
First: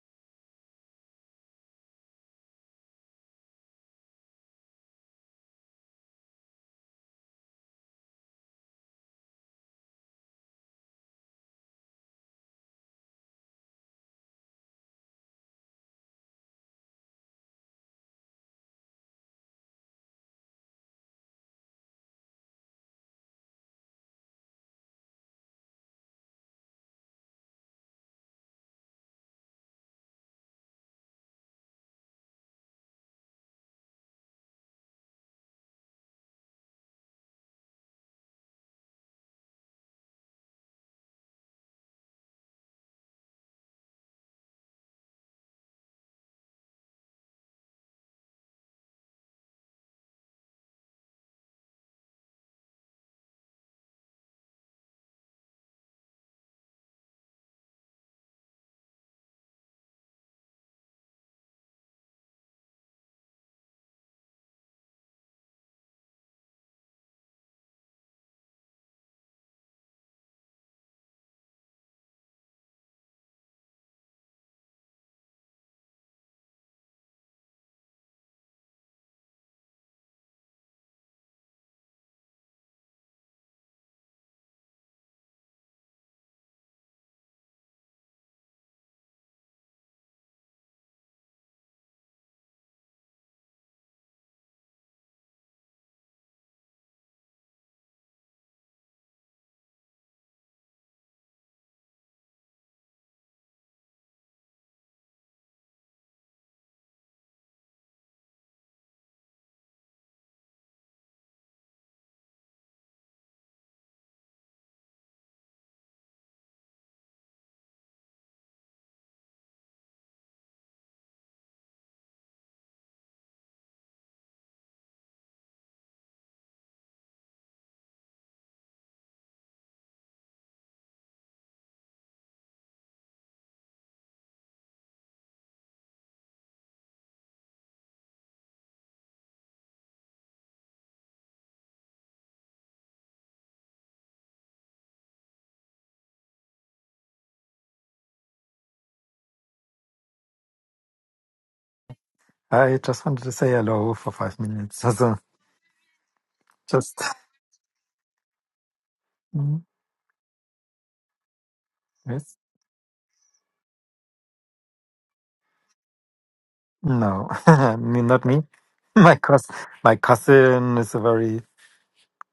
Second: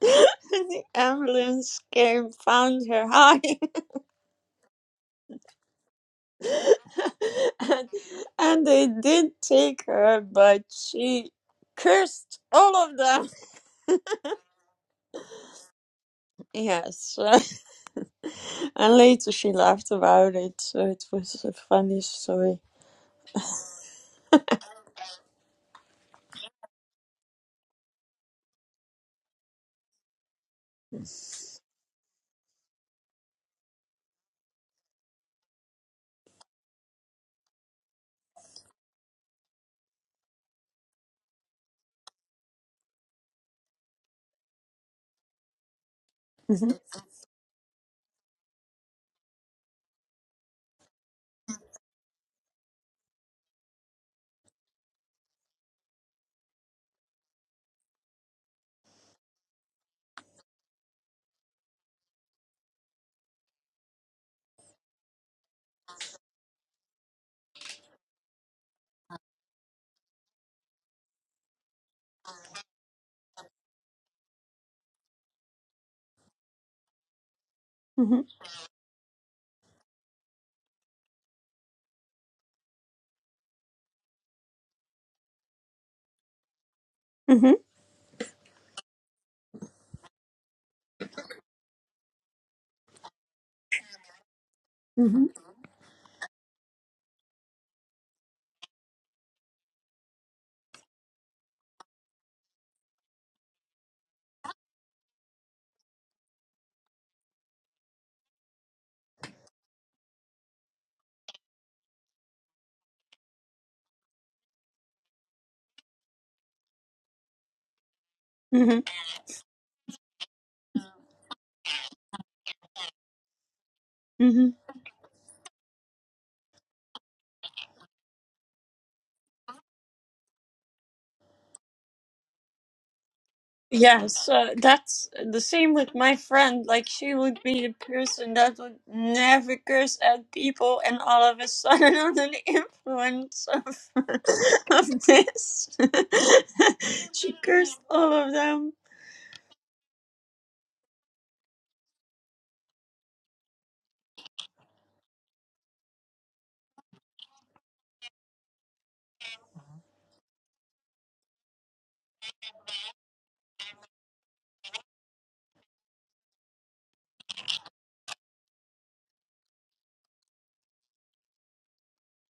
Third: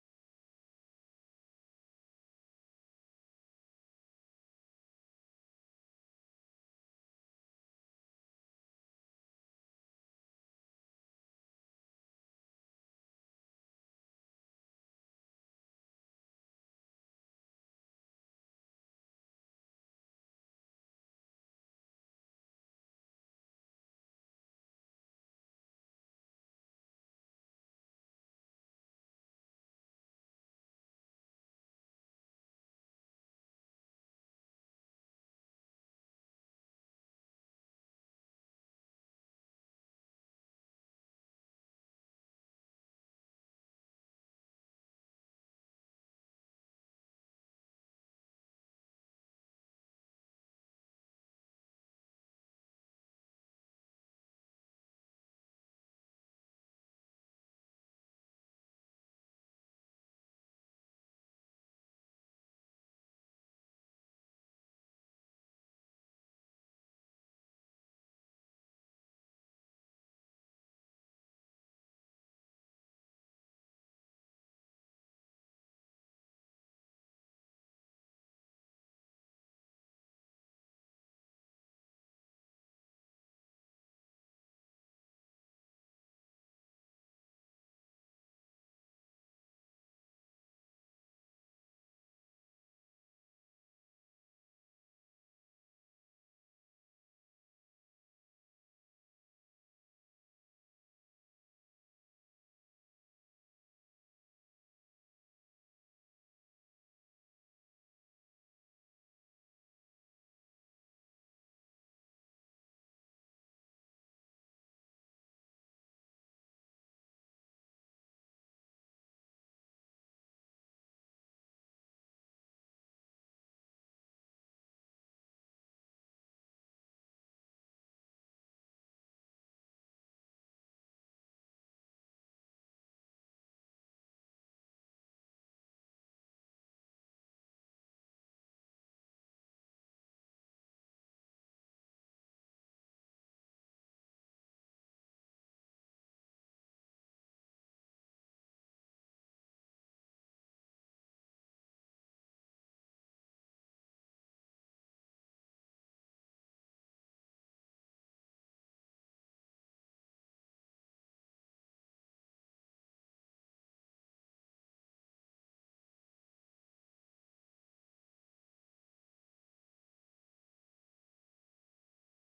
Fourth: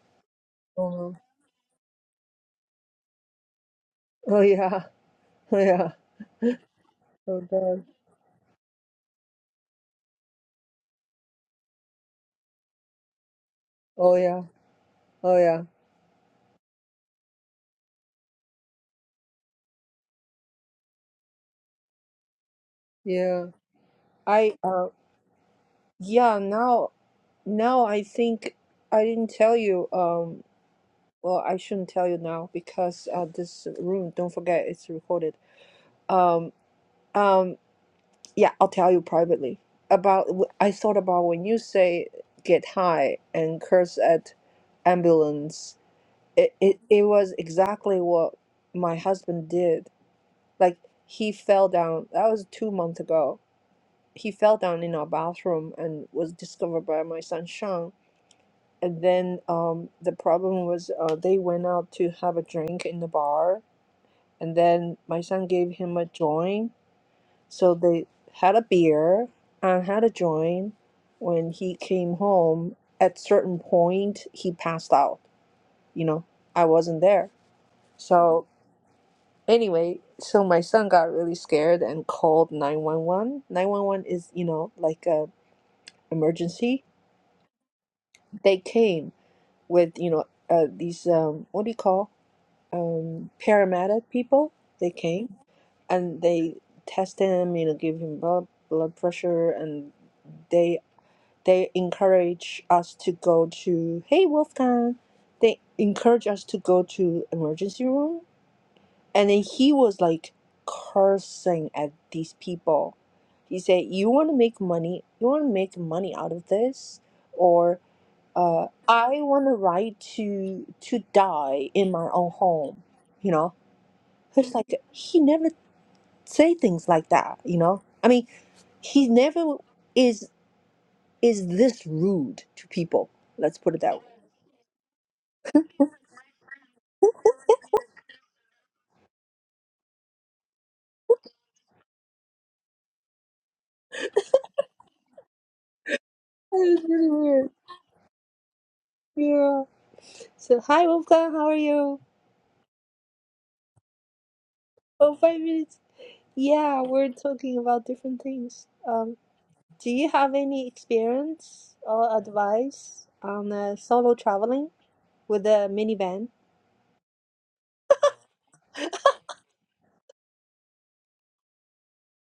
B: the
A: Oh no.
B: ambulance came, found her high,
A: Oh yeah. Oh yeah. Oh god.
B: and, and they did take her, but she cursed all of them.
A: Oh yeah. Oh yeah.
B: Yes, and later she laughed about it, so it was a funny story.
A: Yeah. I uh yeah, now now I think I didn't tell you um well, I shouldn't tell you now because uh this room, don't forget it's recorded. Um um Yeah, I'll tell you privately. About I thought about when you say get high and curse at ambulance. It it, it was exactly what my husband did. Like he fell down. That was two months ago. He fell down in our bathroom and was discovered by my son Sean. And then um, the problem was uh, they went out to have a drink in the bar, and then my son gave him a joint So they had a beer and had a joint. When he came home, at certain point he passed out. You know, I wasn't there.
B: Mhm, mhm,
A: So anyway, so my son got really scared and called 911. 911 is, you know, like a emergency.
B: mhm,
A: They came with, you know, uh, these um what do you call? Um paramedic people. They
B: mhm,
A: came and they tested him, you know, give him blood blood pressure and they. They encourage us to go to, hey, Wolfgang. They encourage us to go to emergency room. And then he was like cursing at these people. He said, you want to make money? You want to make money out of this? Or uh,
B: mhm,
A: I want the right to to die in my own home. You know,
B: mhm.
A: it's like he never say things like that. You know, I mean, he never is is this rude to people. Let's put it that way.
B: Yes, uh, that's the same with my friend. Like, she would be the person that would never curse at people, and all of a sudden, under the influence of, of this,
A: That was really
B: she
A: weird.
B: cursed all of them.
A: Yeah. So, hi, Wolfgang, how are you?
C: I just wanted to say hello for five minutes.
A: Oh,
C: Also,
A: five minutes. Yeah,
C: just
A: we're talking about different things. Um,
C: Mm,
A: do you have any experience or
C: yes,
A: advice on uh, solo traveling with a minivan?
C: no, I mean, not me. My cous my cousin is a very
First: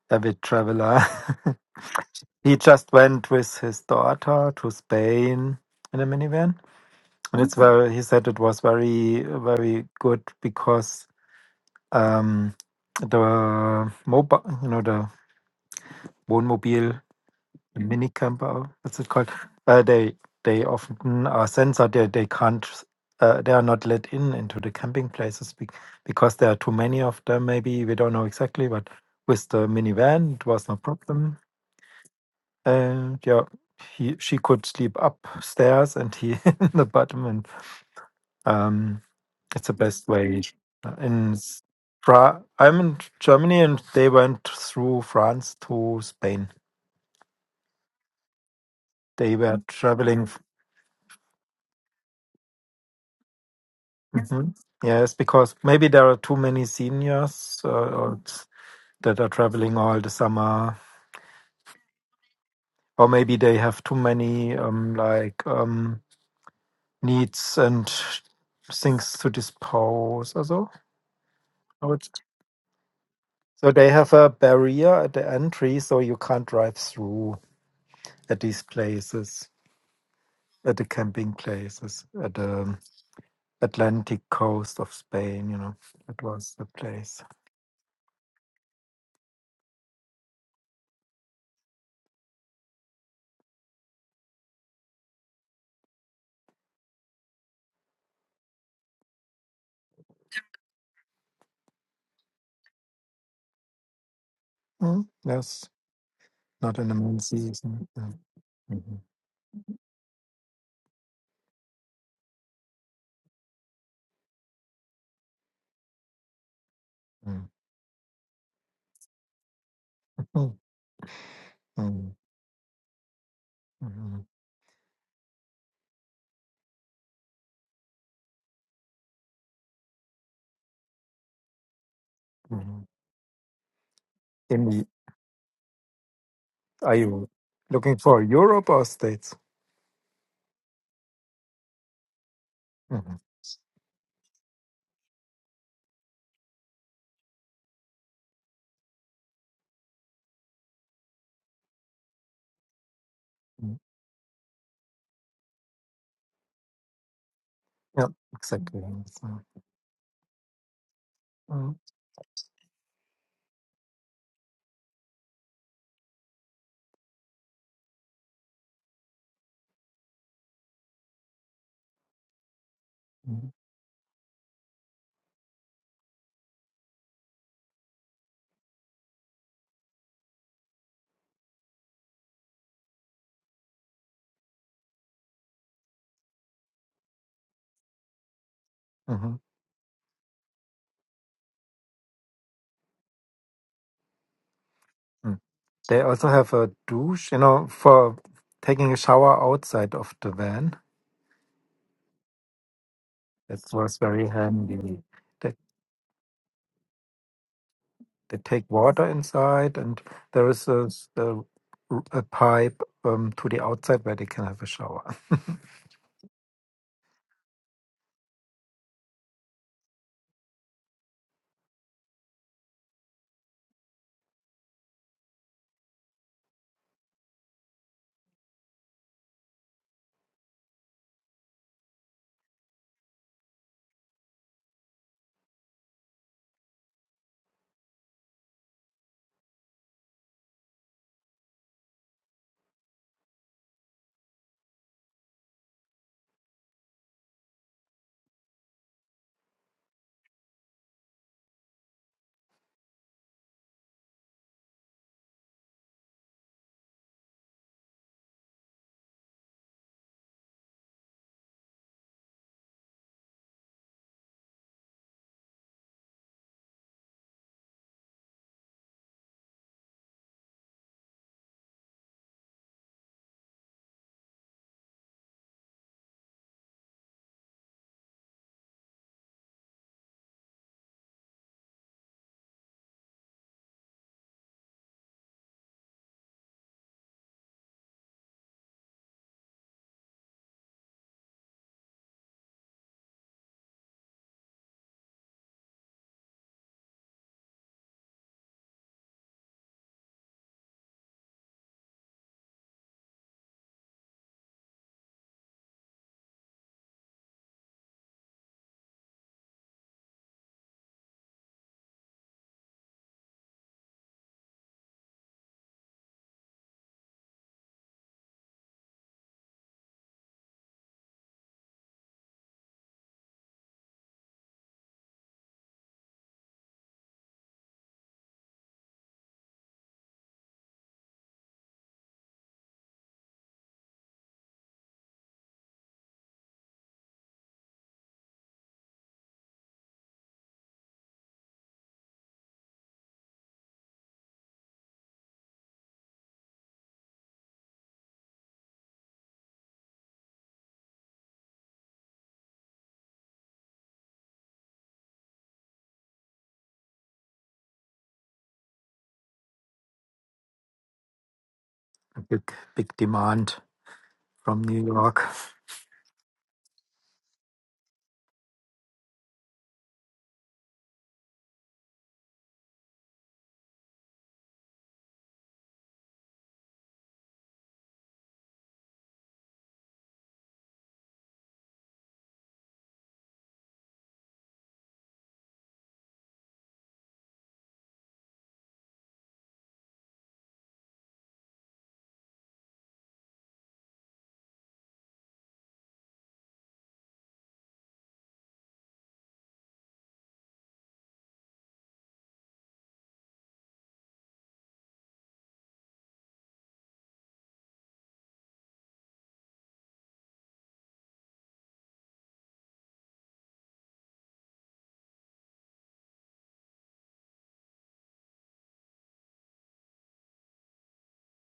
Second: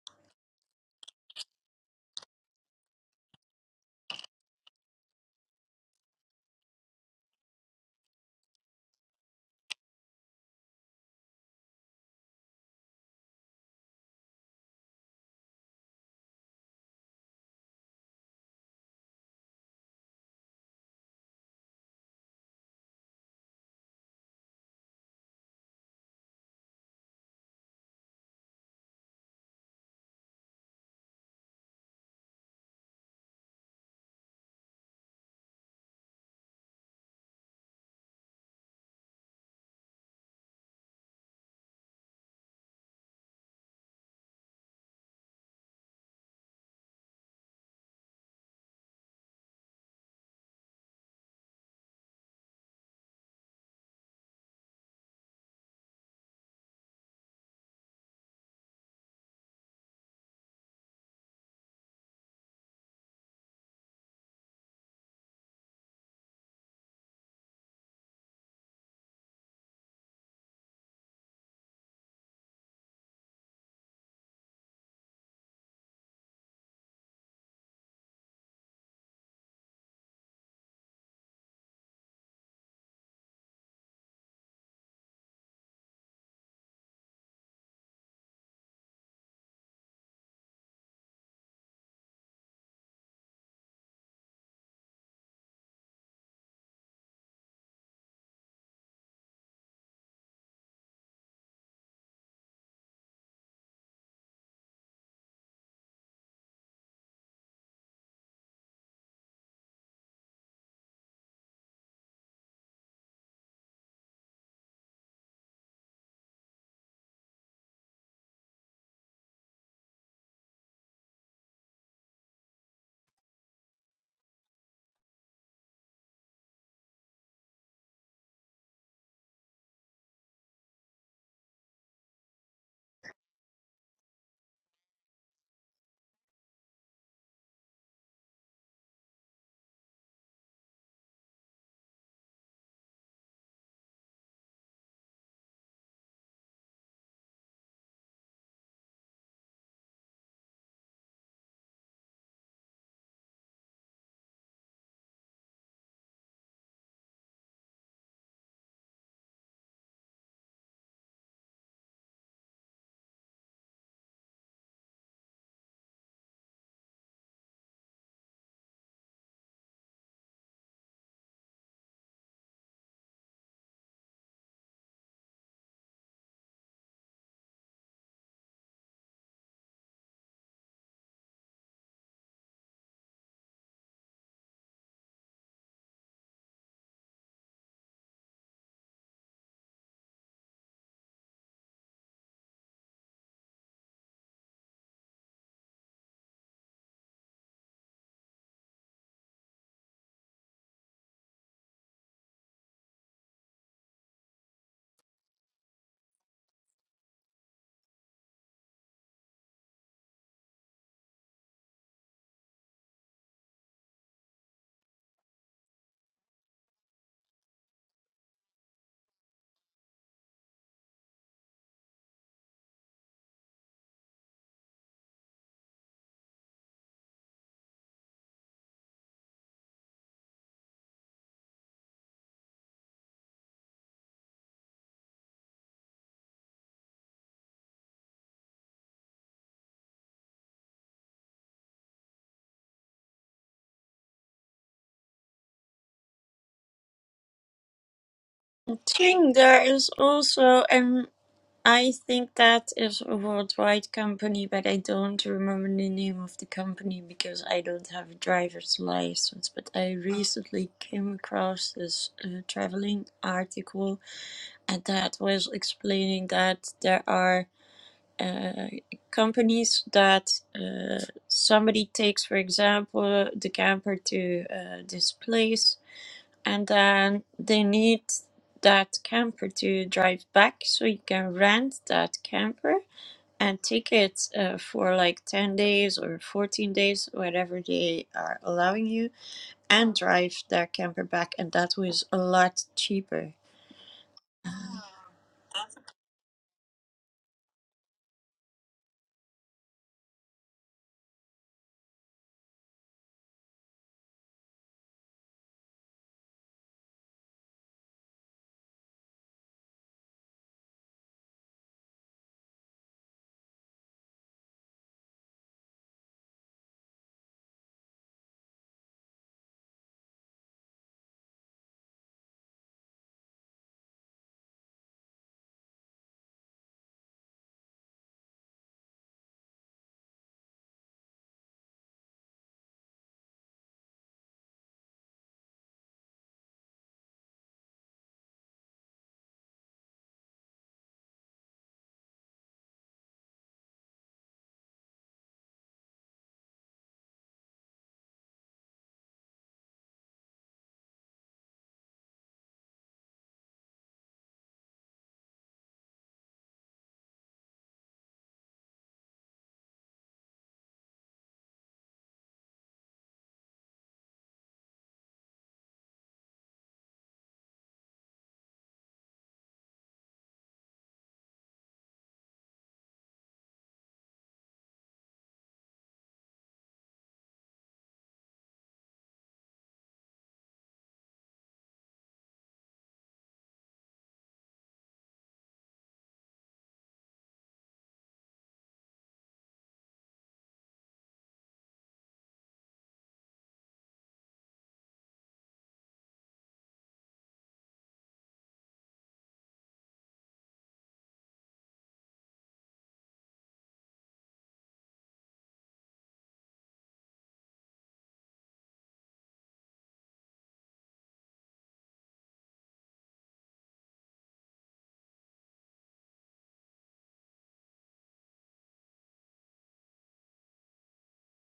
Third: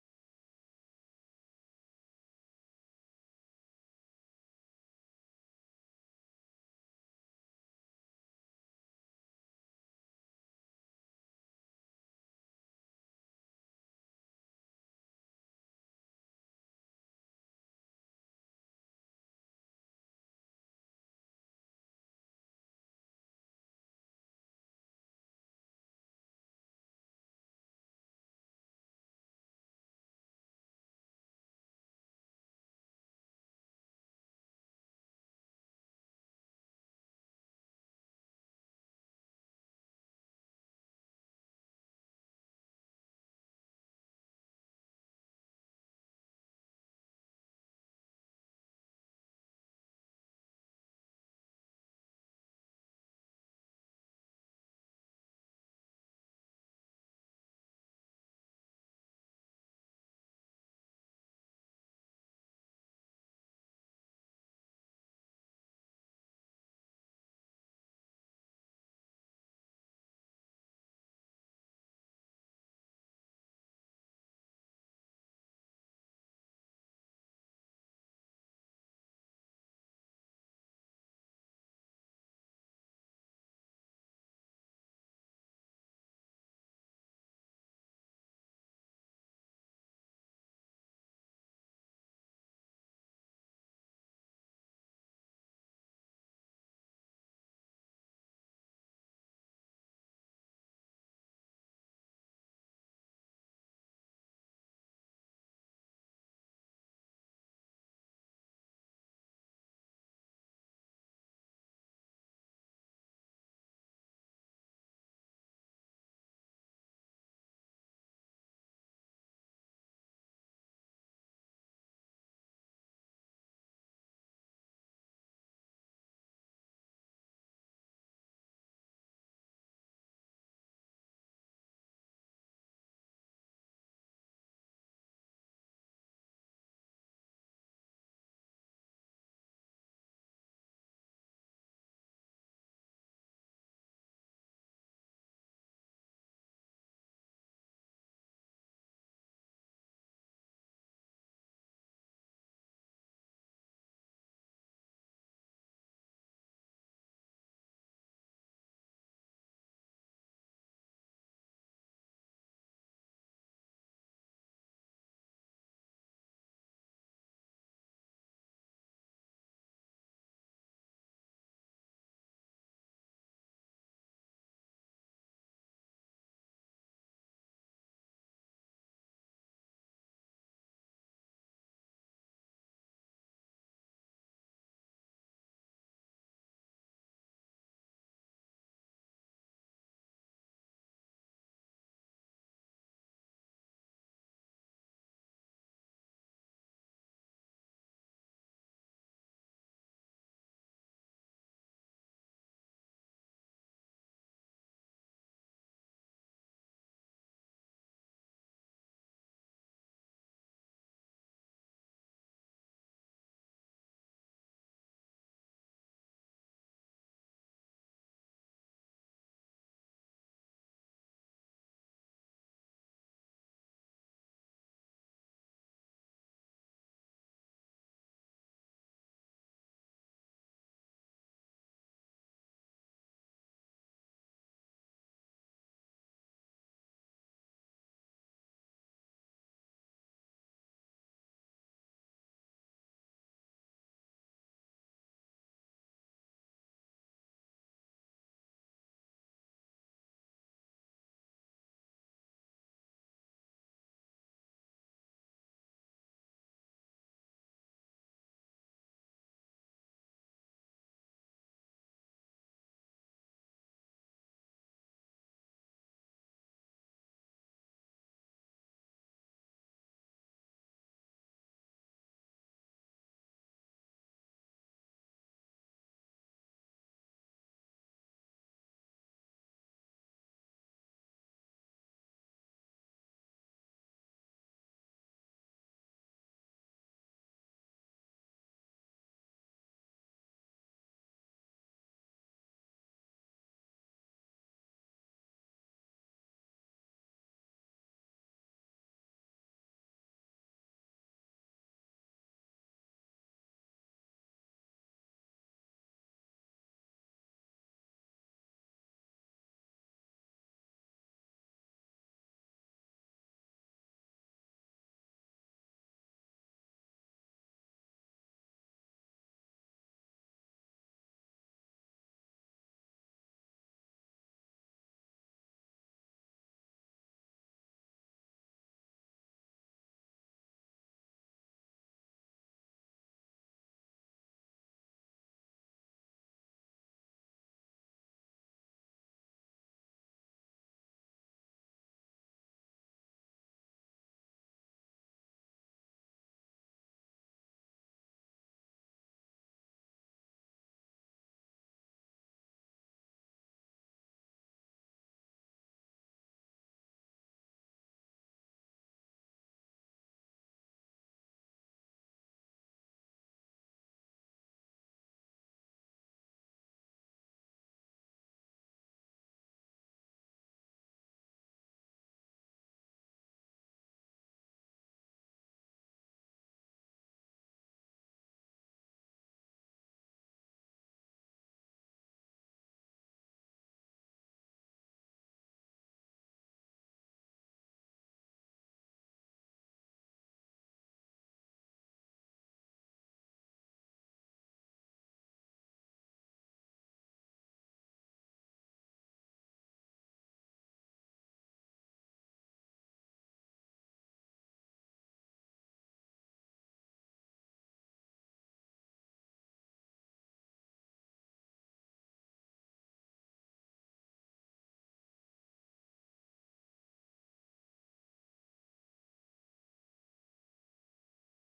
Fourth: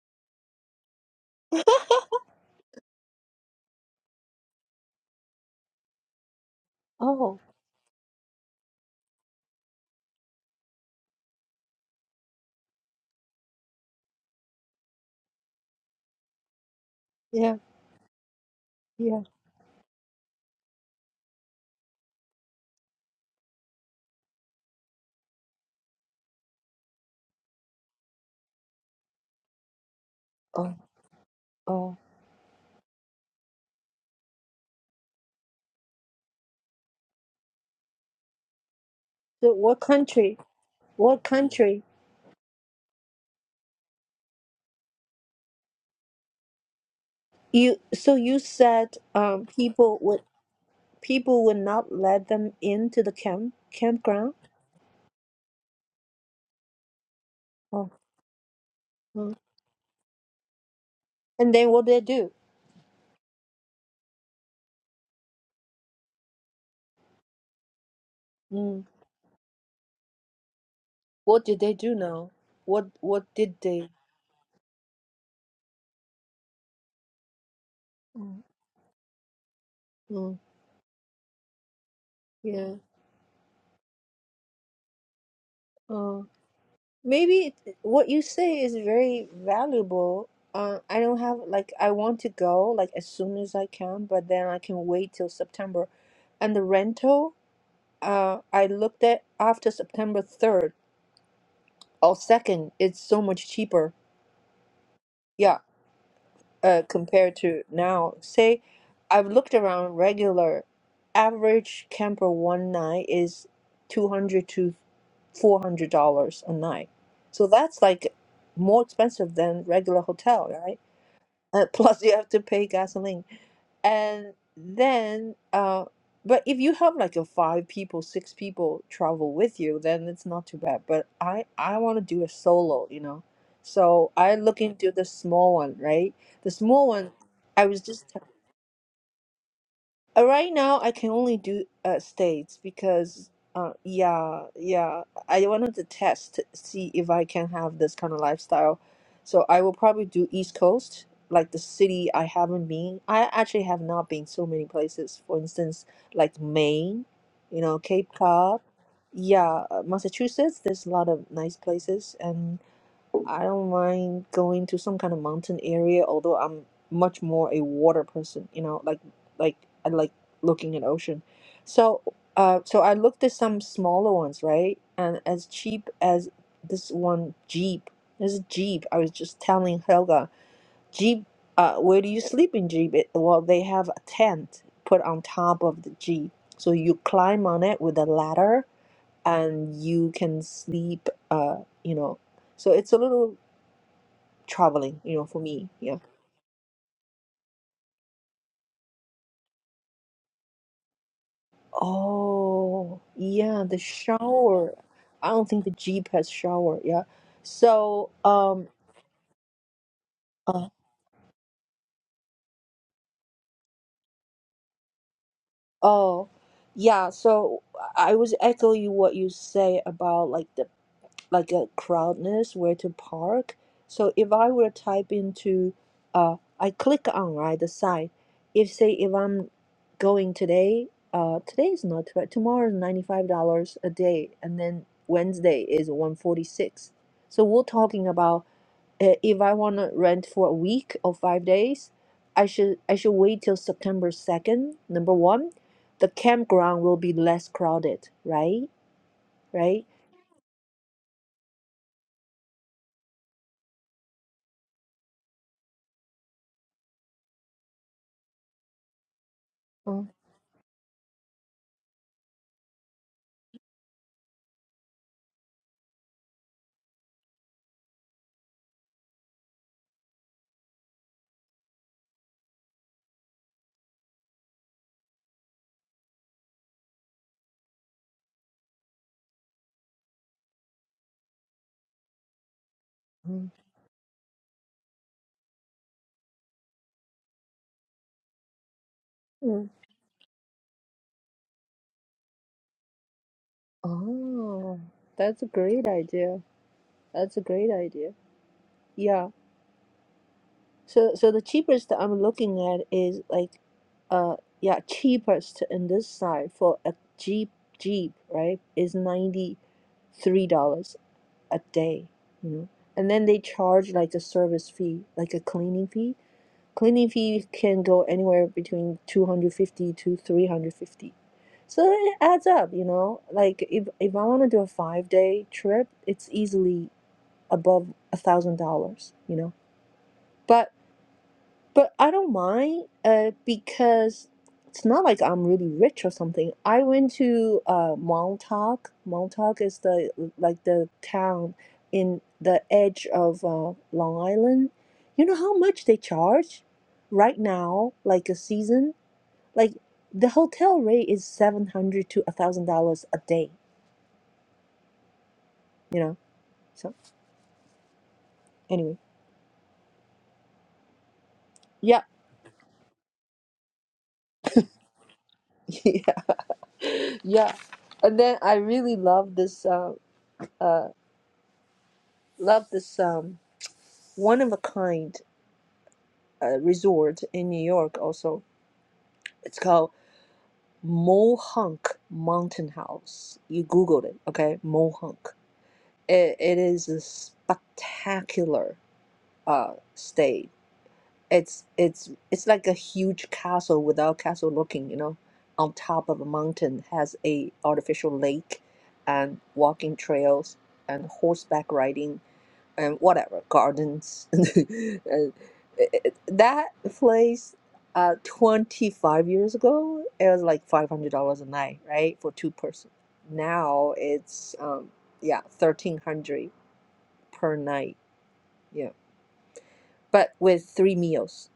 C: avid traveler. he just went with his daughter to Spain in a minivan,
A: Oh,
C: and it's very. He said it was very, very good because um, the mobile, you know, the Wohnmobil
A: yeah,
C: mini camper what's it
A: yeah.
C: called uh, they they often are censored they, they can't uh, they are not let in into the camping places be- because there are too many of them maybe we don't know exactly but with the minivan it was
A: Oh,
C: no problem
A: oh.
C: and yeah he she could sleep upstairs and he in the bottom and um
A: So,
C: it's the
A: what
C: best
A: country?
C: way Uh,
A: What
C: in S-
A: country?
C: Fra- i'm in germany and they went through france to spain
A: You so you said
C: they
A: um
C: were
A: people would
C: traveling
A: people would not let them into the camp campground.
C: Mhm. Yes, because maybe there are too many seniors uh,
A: Oh,
C: or it's- that are
A: mm.
C: traveling all the summer,
A: And then what they do?
C: or maybe they have too many um, like um, needs and
A: Hmm.
C: things to dispose. Or so.
A: What did they
C: So
A: do
C: it's-
A: now? What what did
C: so
A: they?
C: they have a barrier at the entry, so you can't drive through at
A: Mm,
C: these places,
A: mm,
C: at the camping places, at
A: yeah.
C: the Atlantic coast of Spain. You know,
A: Uh,
C: that was the place.
A: maybe it, what you say is very valuable. Uh, I don't have like I want to go like as soon as I can, but then I can wait till September. And the rental, uh, I looked at after September 3rd or 2nd, it's so much cheaper.
C: Mm,
A: Yeah.
C: Yes, not
A: uh,
C: in the main
A: compared to
C: season.
A: now. Say,
C: yeah.
A: I've looked around regular average camper one night is 200 to 400 dollars a night. So
C: Mm,
A: that's like more expensive than regular hotel,
C: mm,
A: right? Uh, plus you
C: mm,
A: have to pay gasoline
C: mhm,
A: and then uh but if you have like a five people six people travel with you then it's not too bad but i i want to do a solo
C: mhm.
A: you know so i look
C: In the,
A: into the small one right the small
C: are
A: one
C: you
A: i was
C: looking
A: just
C: for Europe or States?
A: uh, Right now, I can only do uh, states
C: Mhm.
A: because uh, yeah, yeah, I wanted to test see if I can have this kind of lifestyle. So I will probably do East Coast, like the city I haven't been. I actually
C: Mm.
A: have not been so many places. For instance, like Maine, you know,
C: Yeah,
A: Cape Cod.
C: exactly. So,
A: Yeah, uh, Massachusetts, there's a lot of nice
C: mm,
A: places. and. I don't mind going to some kind of mountain area, although I'm much more a water person, you know, like like I like looking at ocean. So uh so I looked at
C: mm,
A: some smaller ones, right? And as cheap as this one Jeep. This is Jeep, I was just telling Helga, Jeep, uh where do you sleep in Jeep? It, well, they have a tent put on top of the Jeep. So you climb on it with a ladder
C: mhm,
A: and you can sleep uh, you know, so it's a little traveling, you know,
C: mm.
A: for me. Yeah.
C: They also have a douche, you know, for taking a shower outside of the van.
A: Oh,
C: That
A: yeah, the
C: was very
A: shower.
C: handy.
A: I don't think the Jeep has shower. Yeah. So,
C: They take
A: um,
C: water inside, and there is
A: uh,
C: a, s- a- a pipe um, to the outside where they can have a shower.
A: oh, yeah. So I was echoing what you say about like the like a crowd is, where to park. So if I were type into, uh, I click on right the site. If say if I'm going today, uh, today is not but tomorrow is ninety five dollars a day, and then Wednesday is one forty six. So we're talking about uh, if I want to rent for a week or five days, I should I should wait till September second. Number one, the campground will be less crowded, right?
B: Thing there
A: Right.
B: is also, I think that is a worldwide company, but I don't remember the name of the company because I don't have a driver's license. But I
A: Mm.
B: recently came across this uh, traveling article, and that was explaining that there are uh, companies that uh, somebody takes, for example, the camper to uh, this place and then they need that camper to drive back so you can rent that camper and take it uh, for like 10 days or 14 days whatever they are allowing you
A: Mm.
B: and drive that camper back and that was a lot cheaper
A: Oh, that's a great idea. That's a great idea. Yeah. So so the cheapest I'm looking at is like uh yeah, cheapest in this side for a Jeep Jeep, right? Is $93 a day, you know. And then they charge like a service fee, like a cleaning fee. Cleaning fee can go anywhere between 250 to 350. So it adds up, you know. Like if if I want to do a five day trip, it's easily above a thousand dollars, you know. but. But I don't mind uh, because it's not like I'm really rich or something. I went to uh, Montauk. Montauk is the like the town in the edge of uh, Long Island. You know how much they charge right now, like a season? Like the hotel rate is seven hundred to a thousand dollars a day. You know. So anyway, yeah,
C: a big, big demand from New York.
A: yeah, yeah. And then I really love this. Uh, uh, love this. Um, one of a kind uh, resort in New York also. It's called Mohonk Mountain House. You googled it, okay? Mohonk. It, it is a spectacular uh stay. It's it's it's like a huge castle without castle looking, you know, on top of a mountain has a artificial lake and walking trails and horseback riding and whatever gardens. And it- that place, uh, 25 years ago, it was like $500 a night, right, for two person. Now it's um, yeah, 1300 per night. Yeah, but with three meals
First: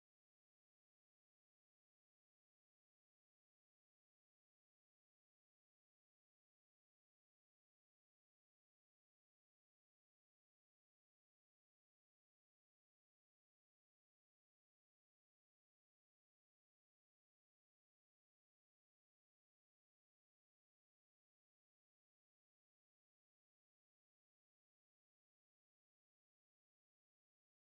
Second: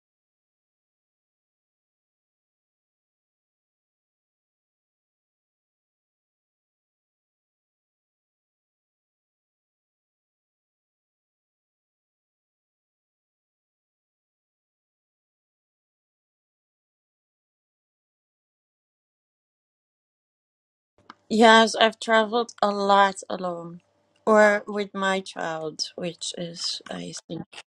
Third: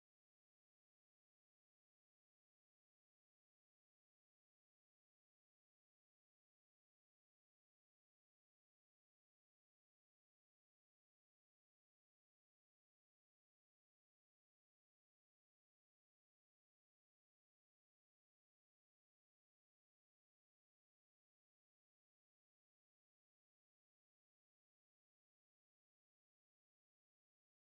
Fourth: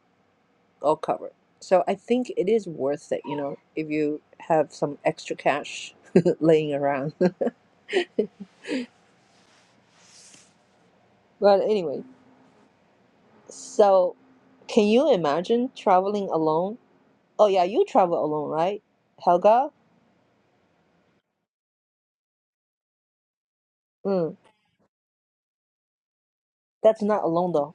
A: all covered. So I think it is worth it, you know, if you have some extra cash laying around. But anyway, so can you imagine traveling alone? Oh yeah, you travel alone, right, Helga?
B: yes i've traveled a lot alone
A: Mm.
B: or with my child which is
A: That's
B: i
A: not
B: think
A: alone though.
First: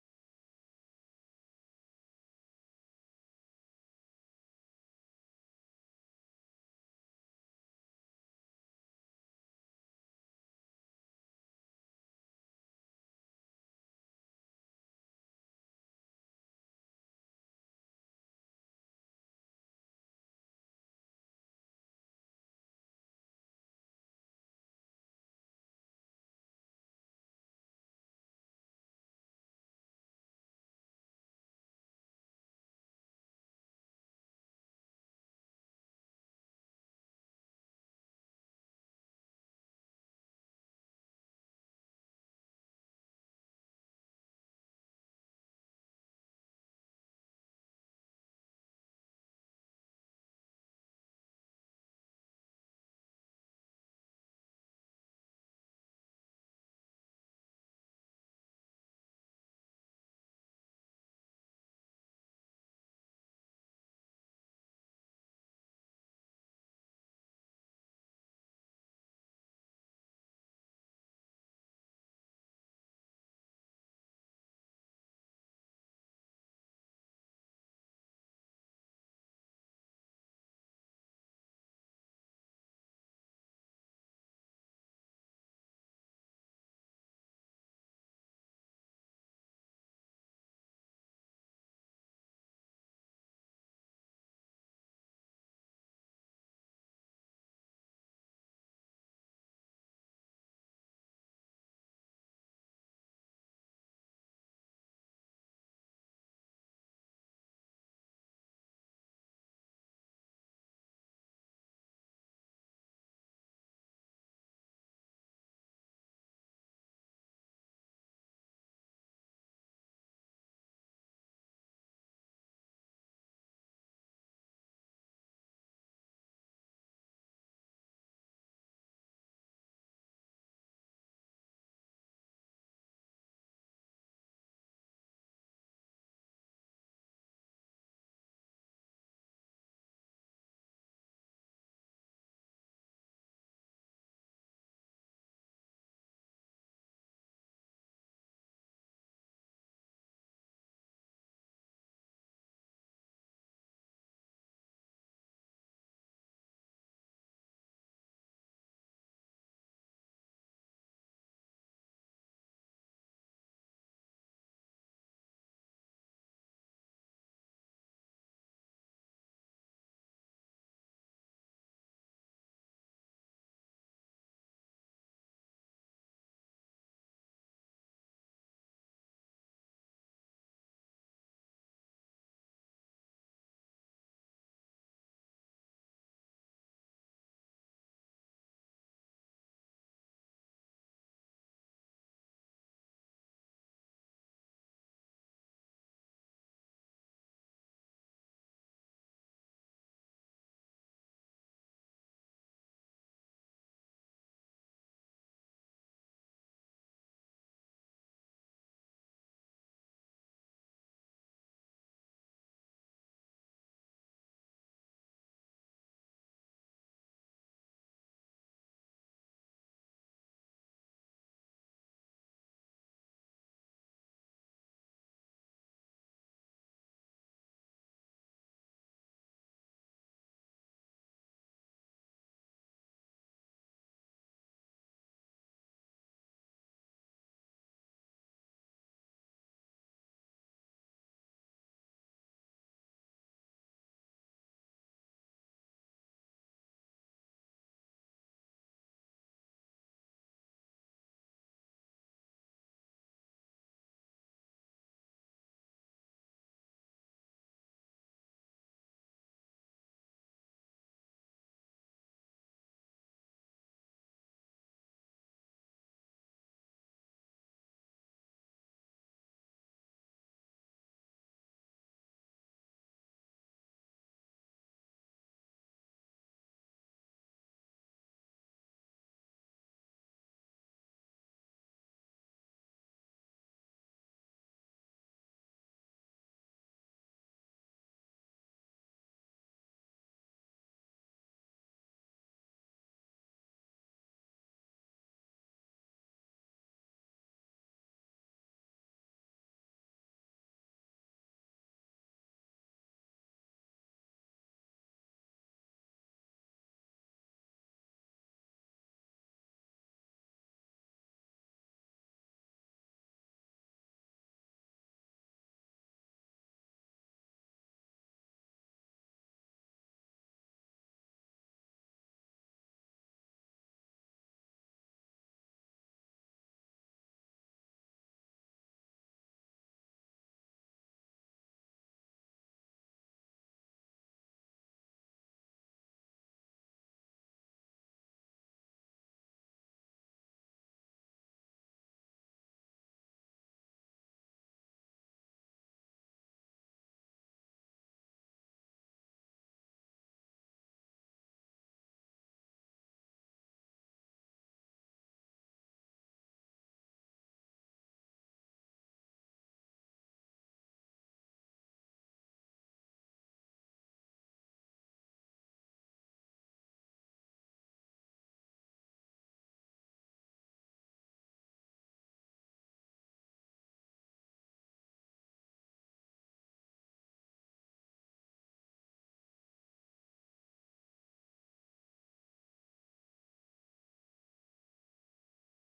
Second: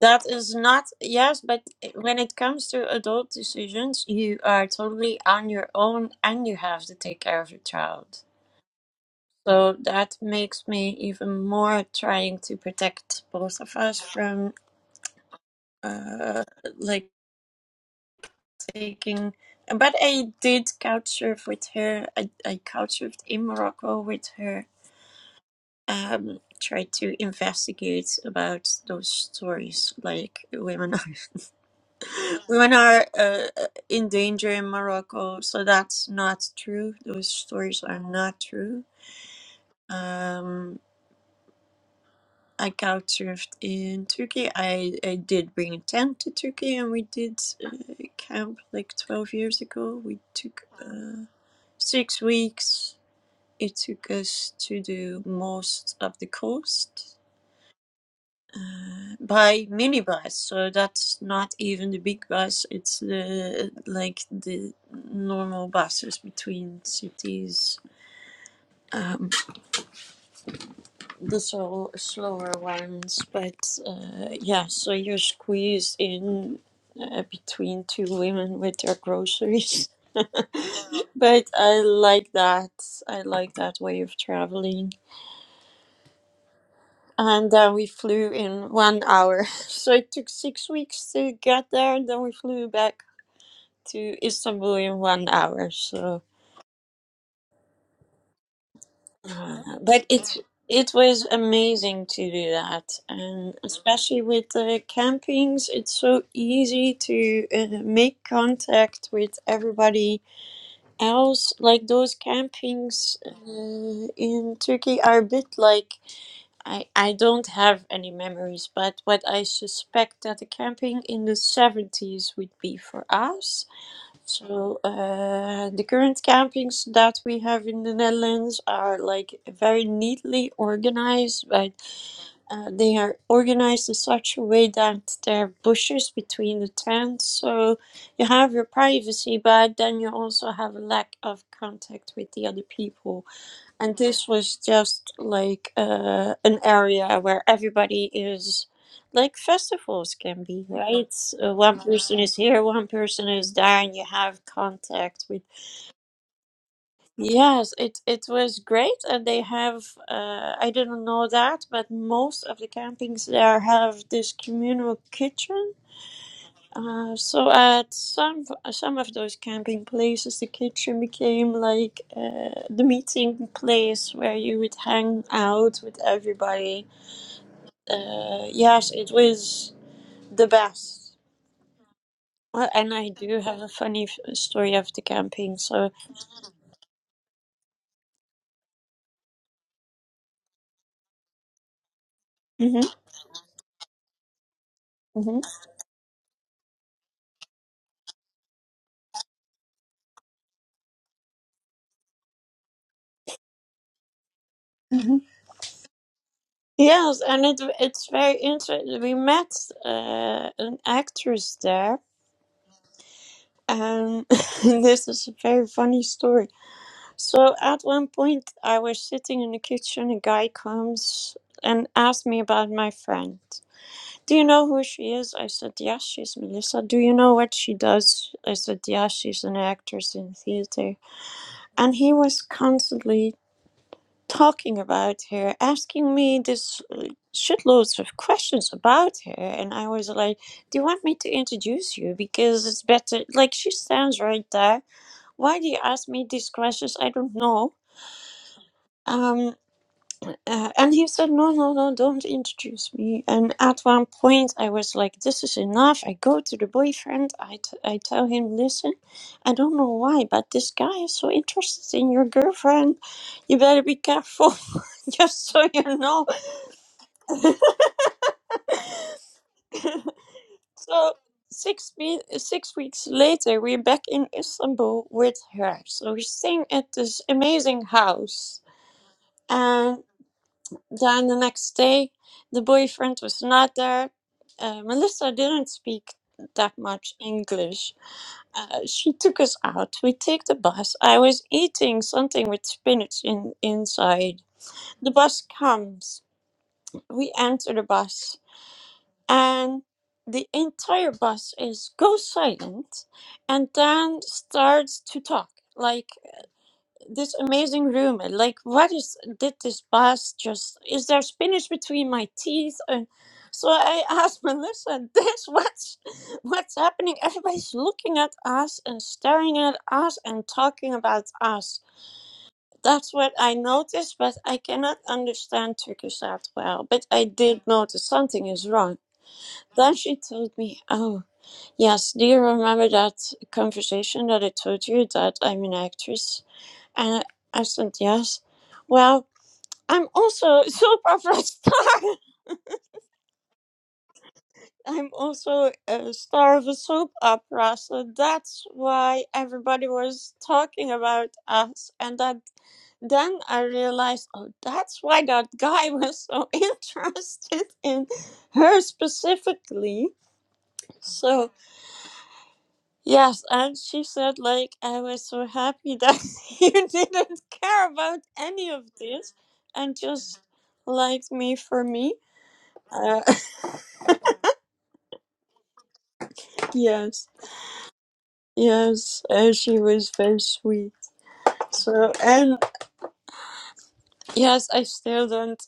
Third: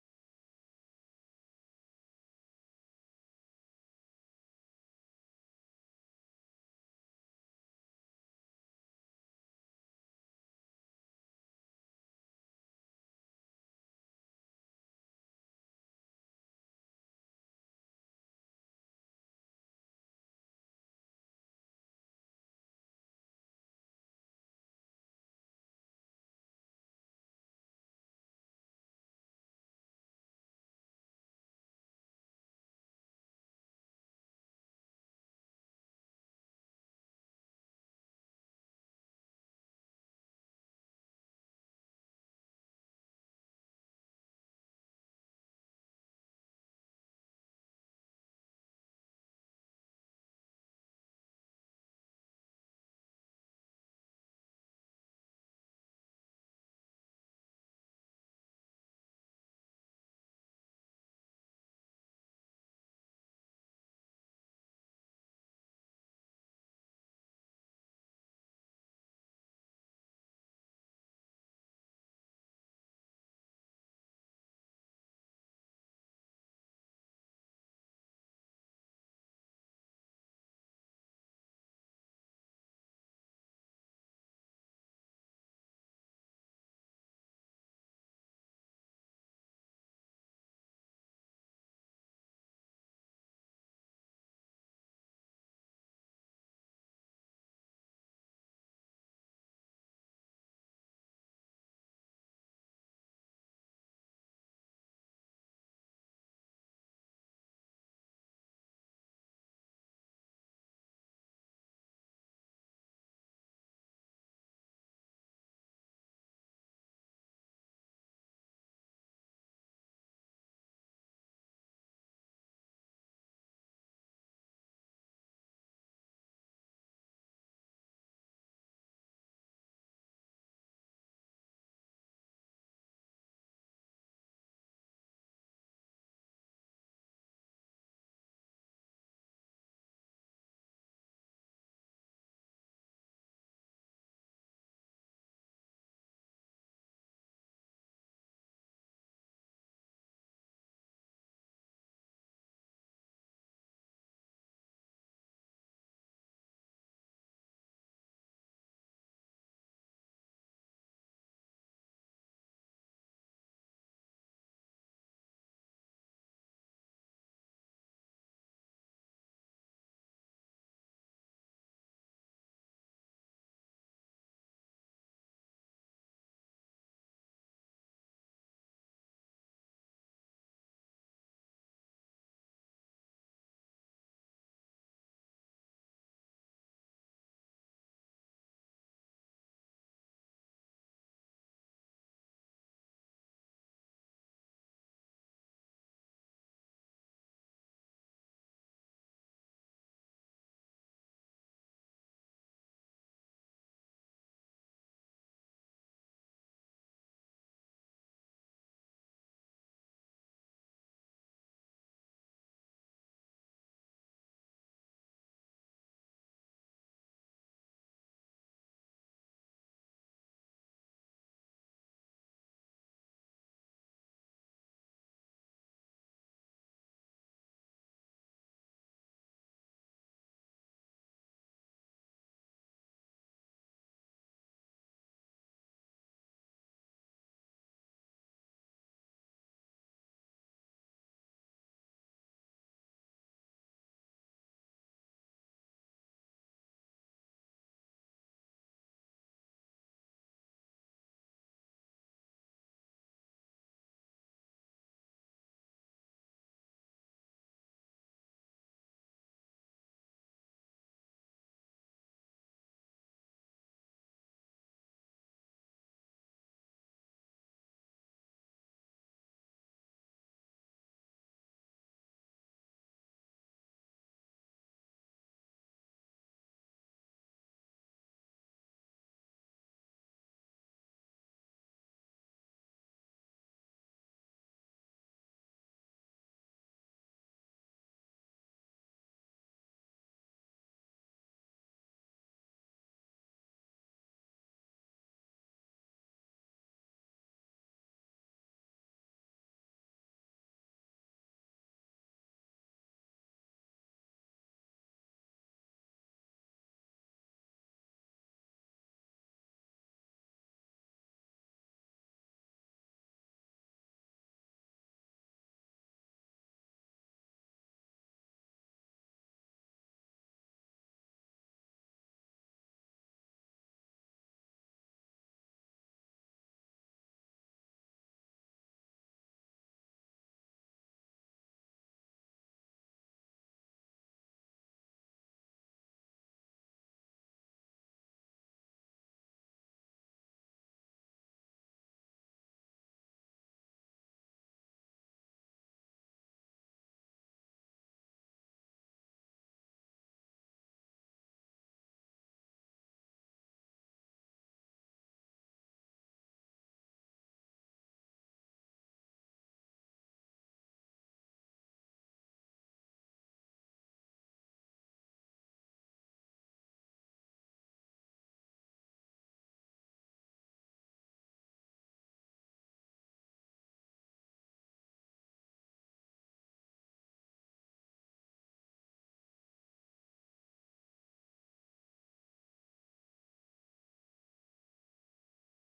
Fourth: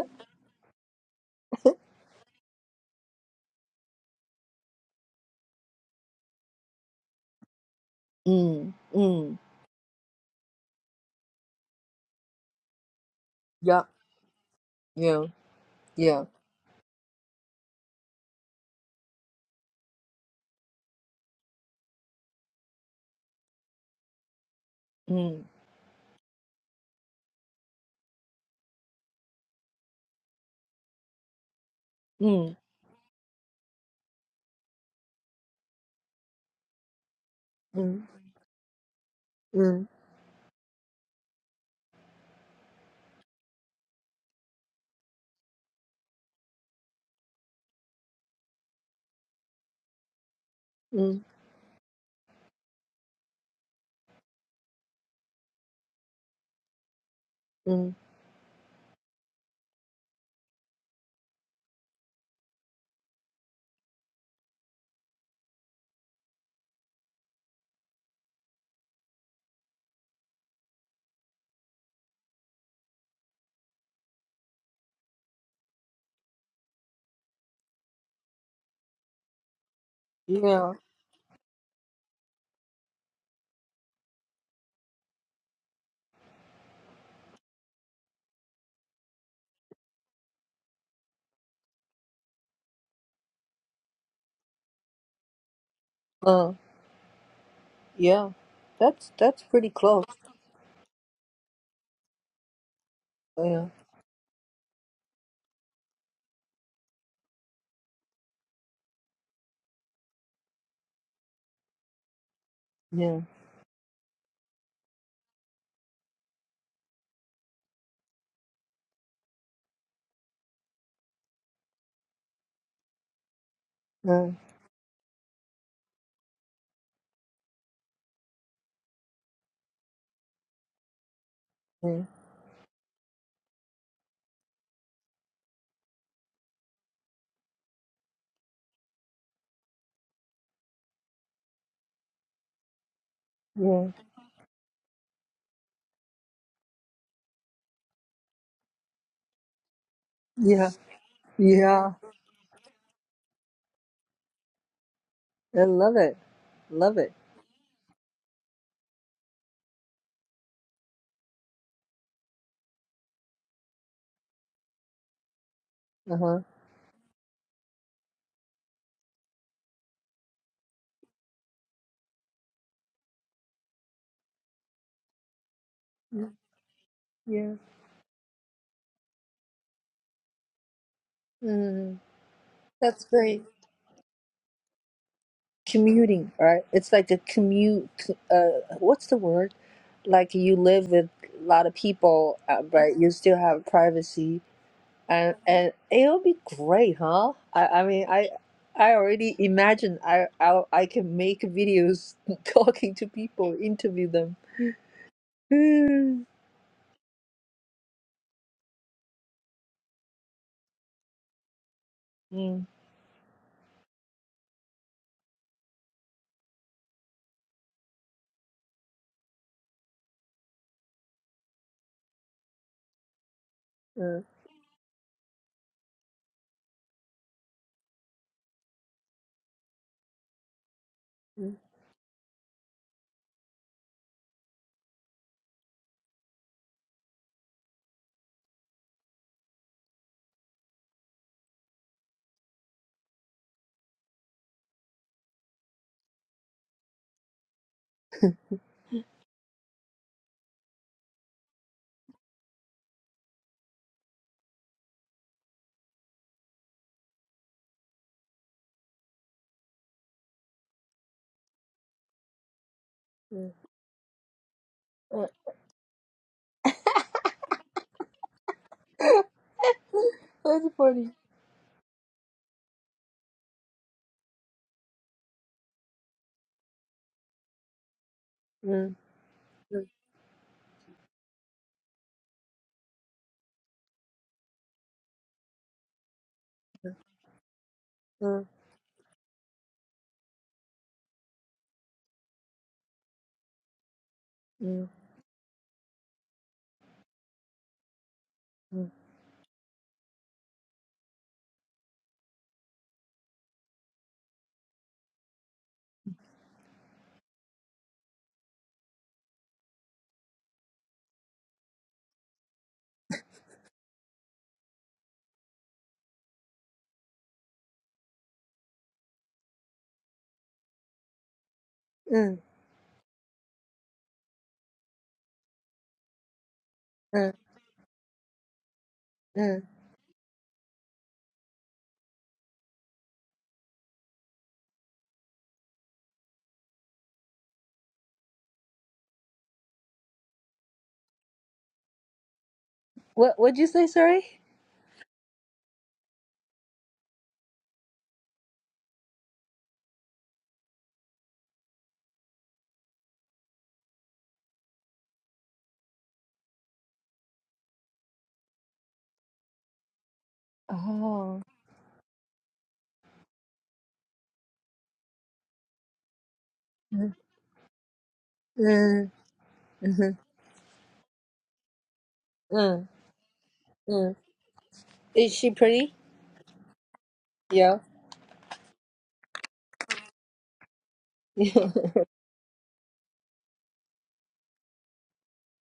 B: That is not, yes, but eh, when it comes to adult decisions, you are totally on your own and you have to take care of your child.
A: Mm. Mm.
B: So that makes me even more trying to protect both of
A: Yeah.
B: us from
A: Yeah. Yeah.
B: uh like taking but I did couch surf with her. I, I couch surfed in Morocco with her.
A: Mm.
B: Um tried to investigate about those stories like women
A: Mm.
B: Women are uh, uh, in danger in Morocco, so that's not true. Those stories are
A: Mm.
B: not true.
A: Mm.
B: Um, I couchsurfed in Turkey. I, I did bring a tent to Turkey, and we did uh, camp like twelve years ago. We took
A: Mm.
B: uh, six weeks. It took us to do most of the coast.
A: Mm.
B: by minibus, so that's not even the big bus. It's the like the normal buses between cities, um, the slow, slower ones. But uh, yeah, so you're squeezed in uh, between two women with their groceries.
A: Yeah.
B: but I like that. I like that way of traveling. And uh, we flew in one hour. So it took six weeks to get there, and then we flew back to Istanbul in one hour. So,
A: Uh. Yeah. That's that's pretty
B: uh,
A: close.
B: but it it was amazing to do that, and
A: Yeah.
B: especially with the campings, it's so easy to uh, make contact with everybody else. Like those campings
A: Yeah.
B: uh, in Turkey are a bit like. I, I don't have any memories, but what I suspect that the camping in the 70s would be for us
A: Uh,
B: So uh, the current campings that we have in the Netherlands are like very neatly organized, but
A: yeah.
B: uh, they are organized in such a way that there are bushes between the tents, so you have your privacy, but then you also have a lack of contact with the other people.
A: Yeah.
B: And this was just like uh, an area where everybody is like festivals can be,
A: Yeah.
B: right? So one
A: Yeah.
B: person is here, one person is there, and you have contact with.
A: I love it. Love it.
B: Yes, it it was great, and they have. Uh, I didn't know that, but most of the campings there have this communal kitchen
A: Uh huh.
B: uh, so at some some of those camping places, the kitchen became like uh, the meeting place where you would hang out with everybody.
A: Yeah.
B: Uh, yes, it was the best.
A: Mm.
B: Well, and
A: That's
B: I do
A: great.
B: have a funny f- story of the camping. So
A: Commuting, right? It's like a commute. Uh, what's the word? like you live with a lot of people, uh,
B: hmm
A: but you still have privacy, and
B: hmm
A: and it'll be great, huh? I I mean I. I already imagine I, I I can make videos talking to people, interview them.
B: hmm
A: Mm,
B: yes, and it it's very interesting. We met uh, an actress there,
A: mm,
B: and this is a very funny story So at one point, I was sitting in the kitchen. A guy comes and asked me about my friend.
A: mm,
B: Do you know who she is? I said, Yes, she's Melissa. Do you know what she does? I said, Yes, she's an actress in theater.
A: mm,
B: And he was constantly talking about her, asking me this uh, shitloads of questions about her. And I was like, Do you want me to introduce you? Because it's better. Like, she stands right there. Why do you ask me these questions? I don't know. Um, Uh, and he said, no, no, no, don't introduce me. And at one point, I was like, this is enough. I go to the boyfriend. I, t- I tell him, listen, I don't know why, but this guy is so interested in your girlfriend.
A: mm.
B: You better be careful,
A: Uh,
B: just so you know.
A: That's funny.
B: so six, me- six weeks later, we're back in Istanbul with her. So we're staying at this amazing house.
A: Mm, mm,
B: Then the next day, the boyfriend was not there. Uh, Melissa didn't speak that much English.
A: mm,
B: Uh, she took us out. We take the bus. I was eating something with spinach in inside.
A: mm,
B: The bus comes. We enter the bus,
A: mm,
B: and the entire bus is go silent, and then starts to talk. Like this amazing room. Like, what is did this boss just? Is there spinach between my teeth? And so I asked Melissa, "This what's what's happening? Everybody's looking at us and staring at us and talking about us."
A: mm,
B: That's what I noticed, but I cannot understand Turkish that well. But I
A: mm,
B: did notice something is wrong.
A: mm.
B: Then she told me, "Oh, yes. Do you remember that conversation that I told you that I'm an actress?" And I I said, Yes. Well, I'm also a soap opera star.
A: What what'd you say? Sorry.
B: I'm also a star of a soap opera. So that's why everybody was talking about us. And that, then I realized, oh, that's why that guy was so interested in her specifically.
A: Oh.
B: So. Yes, and she said, like, I was so happy that you
A: Mm,
B: didn't care about any of
A: mm,
B: this and
A: mhm,
B: just liked me for me.
A: mm,
B: Uh,
A: mm. Is she pretty?
B: yes,
A: Yeah.
B: yes, uh, she was very sweet. So, and yes, I still don't,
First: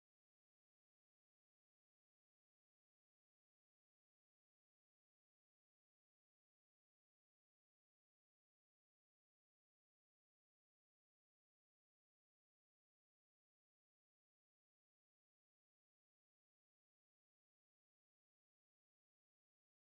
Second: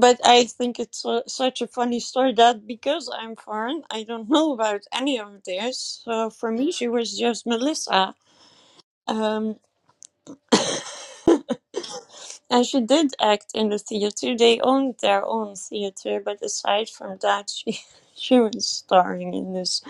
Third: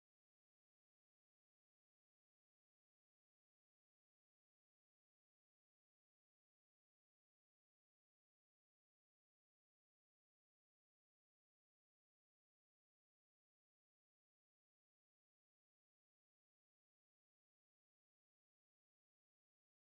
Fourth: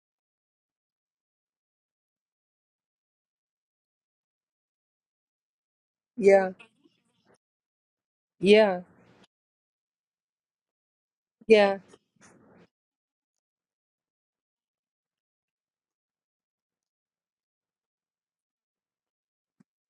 B: but I think it's su- such a funny story that because I'm foreign, I don't know about any of this. So
A: Yeah.
B: for me, she was just Melissa.
A: Yeah,
B: Um,
A: yeah.
B: And she did act in the theater. They owned their own theater, but aside from that, she she was starring in this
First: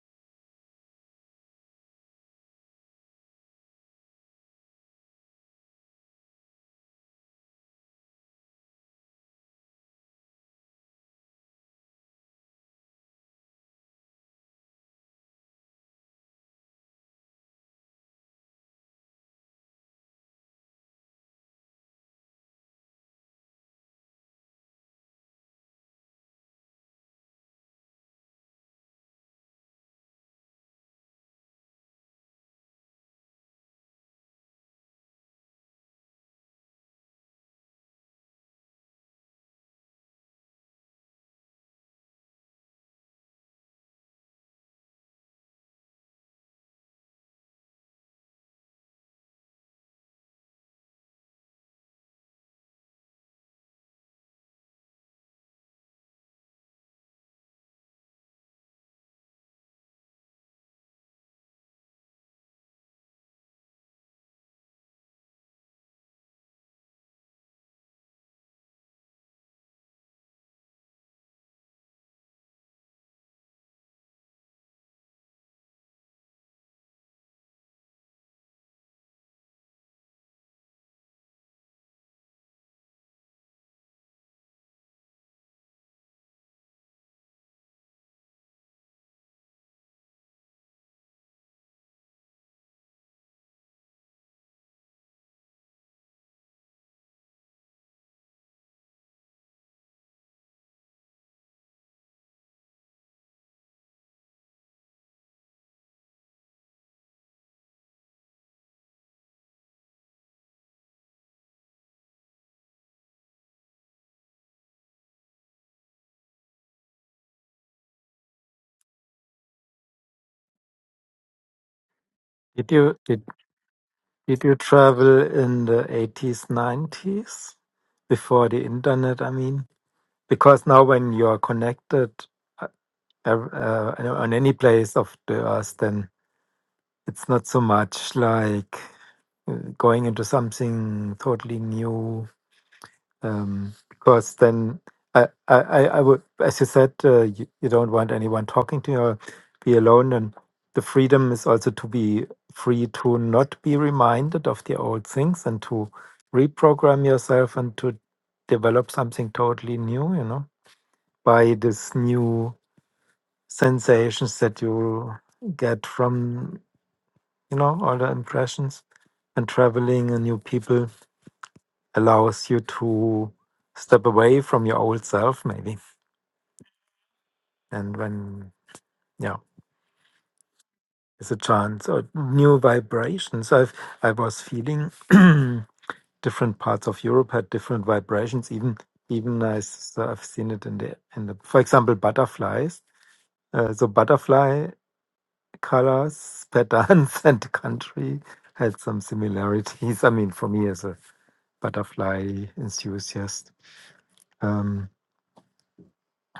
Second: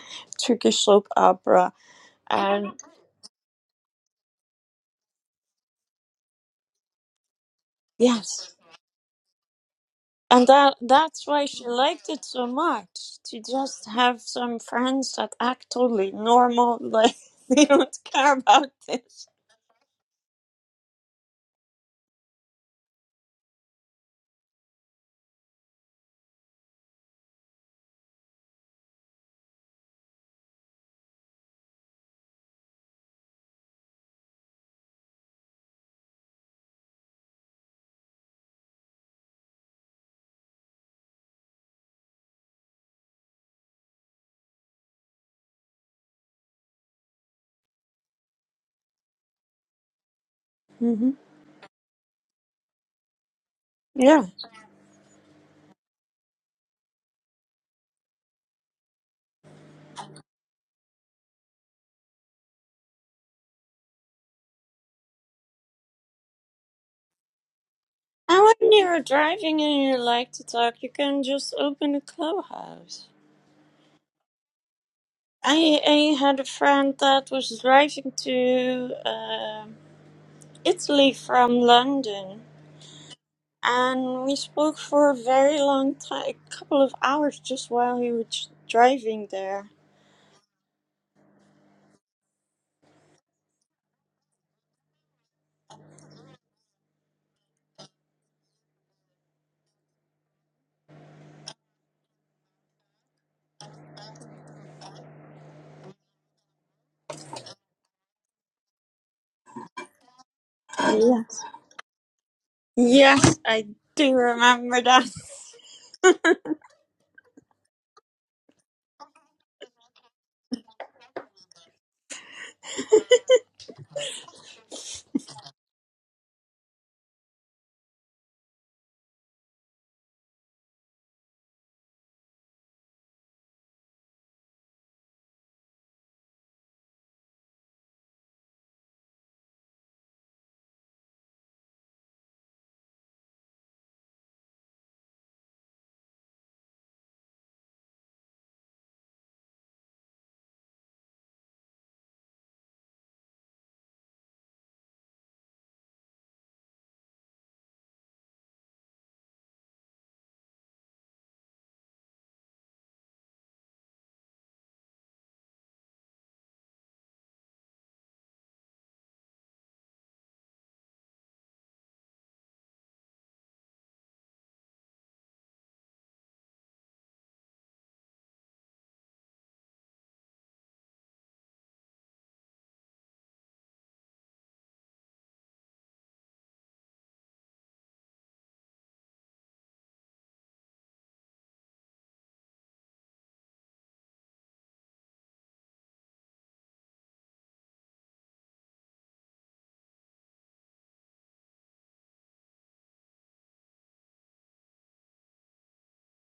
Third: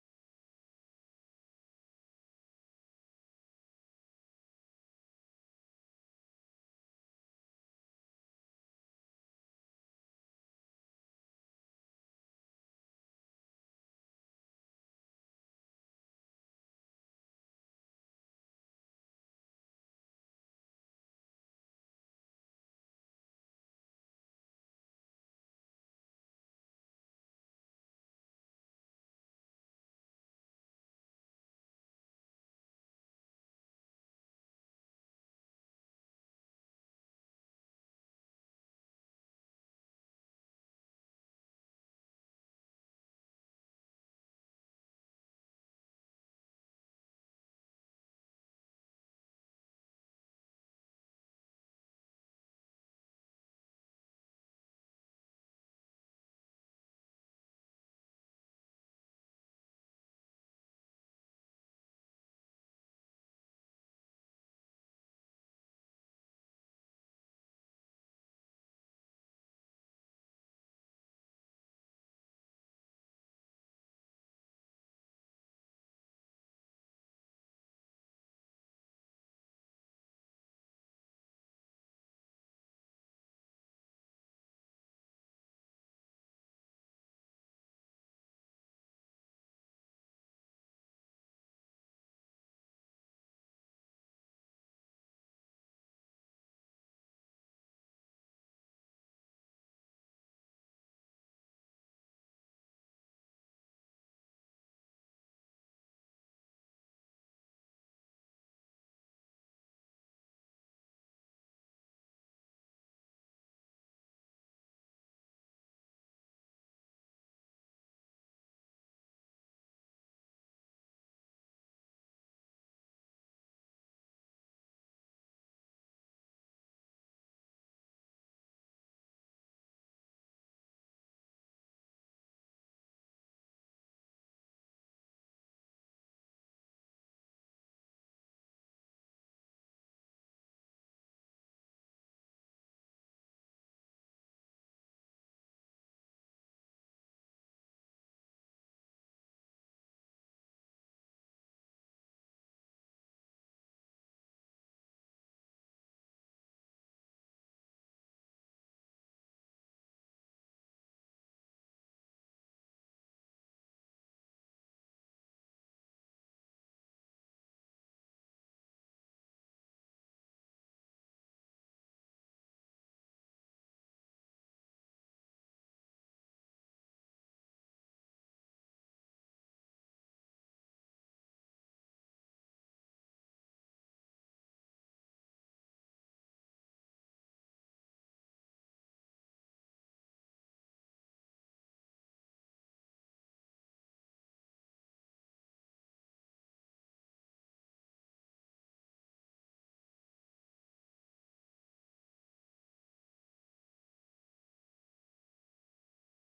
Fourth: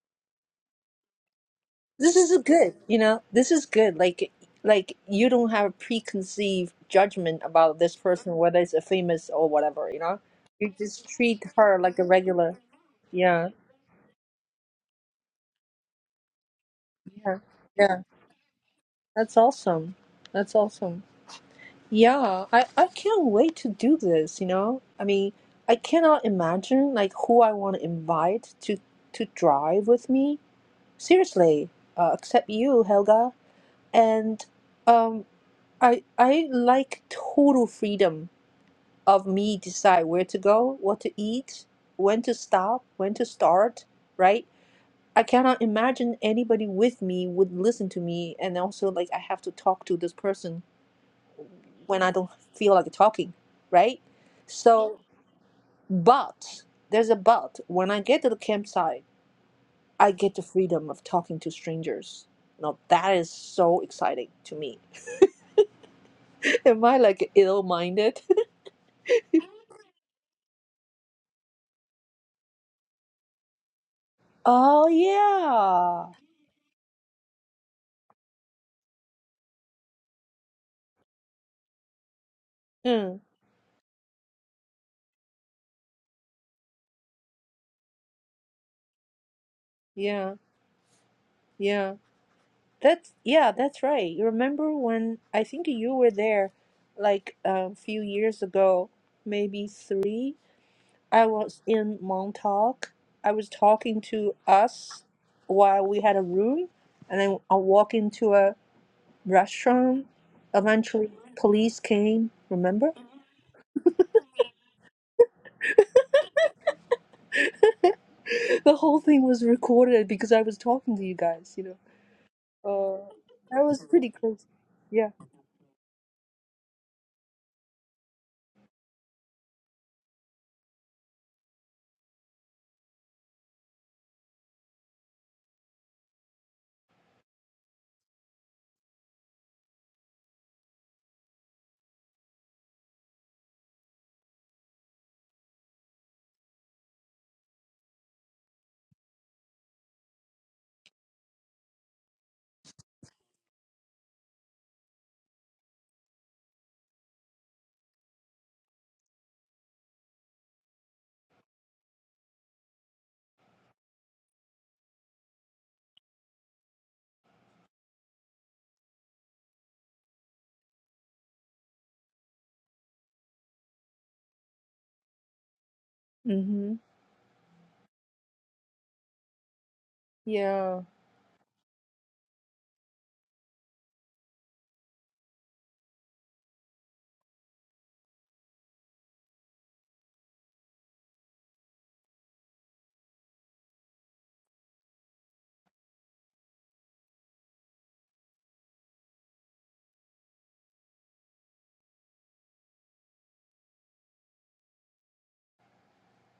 B: Turkish soap opera.
A: This is a
B: And
A: good, you know. This is good. Like, like you don't have a preconceived judgment about this person,
B: yes,
A: whether it's a famous or whatever, you know.
B: and
A: You
B: that
A: just
B: that's
A: treat
B: why she
A: her like a
B: liked it so
A: regular.
B: much to
A: Yeah,
B: just have some friends that act totally normal, like
A: yeah,
B: they
A: yeah.
B: don't care about this.
A: That's awesome. That's awesome. Yeah, I I can't wait to do this, you know. I mean, I cannot imagine like who I want to invite to to drive with me. Seriously, uh, except you, Helga, and. um. I I like total freedom of me decide where to go, what to eat, when to stop, when to start, right? I cannot imagine anybody with me would listen to me and also like I have to talk to this person
B: hmm
A: when I don't feel like talking, right?
B: Yeah.
A: So but there's a but when I get to the campsite, I get the freedom of talking to strangers. Now that is so exciting to me. Am I like ill-minded?
B: And when you're driving and you like to talk, you can just open a clubhouse.
A: Oh
B: I
A: yeah.
B: I had a friend that was driving to um Italy from London,
A: Mm,
B: and we spoke for a very long time, a couple of hours, just while he was driving there.
A: yeah, yeah. That's yeah, that's right. You remember when I think you were there like a few years ago, maybe 3. I was in Montauk. I was talking to us while we had a room and then I walked into a restaurant. Eventually
B: Yes,
A: police came, remember?
B: yes, I do remember that.
A: The whole thing was recorded because I was talking to you guys, you know.
C: Did you
A: Uh,
C: did
A: that was pretty
C: did
A: crazy.
C: you
A: Yeah.
C: travel in the eighties, nineties before the internet? I mean. because now when you are connected uh, ev- uh, you on any place of the earth then it's not so much like uh, going into something totally new um, because then I, I, I I would as you said uh, you, you don't want anyone talking to you or be alone and the freedom is also to be free to not be reminded of the old things and to reprogram yourself and to develop something totally new you know by this new sensations that you get from you know all the impressions and traveling and new people allows you to step away from your old self maybe
A: Mm-hmm.
C: and when yeah
A: Yeah.
C: it's a chance or new vibrations i've i was feeling different parts of europe had different vibrations even even nice so i've seen it in the in the for example butterflies uh, so butterfly colors, patterns, and country had some similarities. I mean, for me as a butterfly enthusiast, um,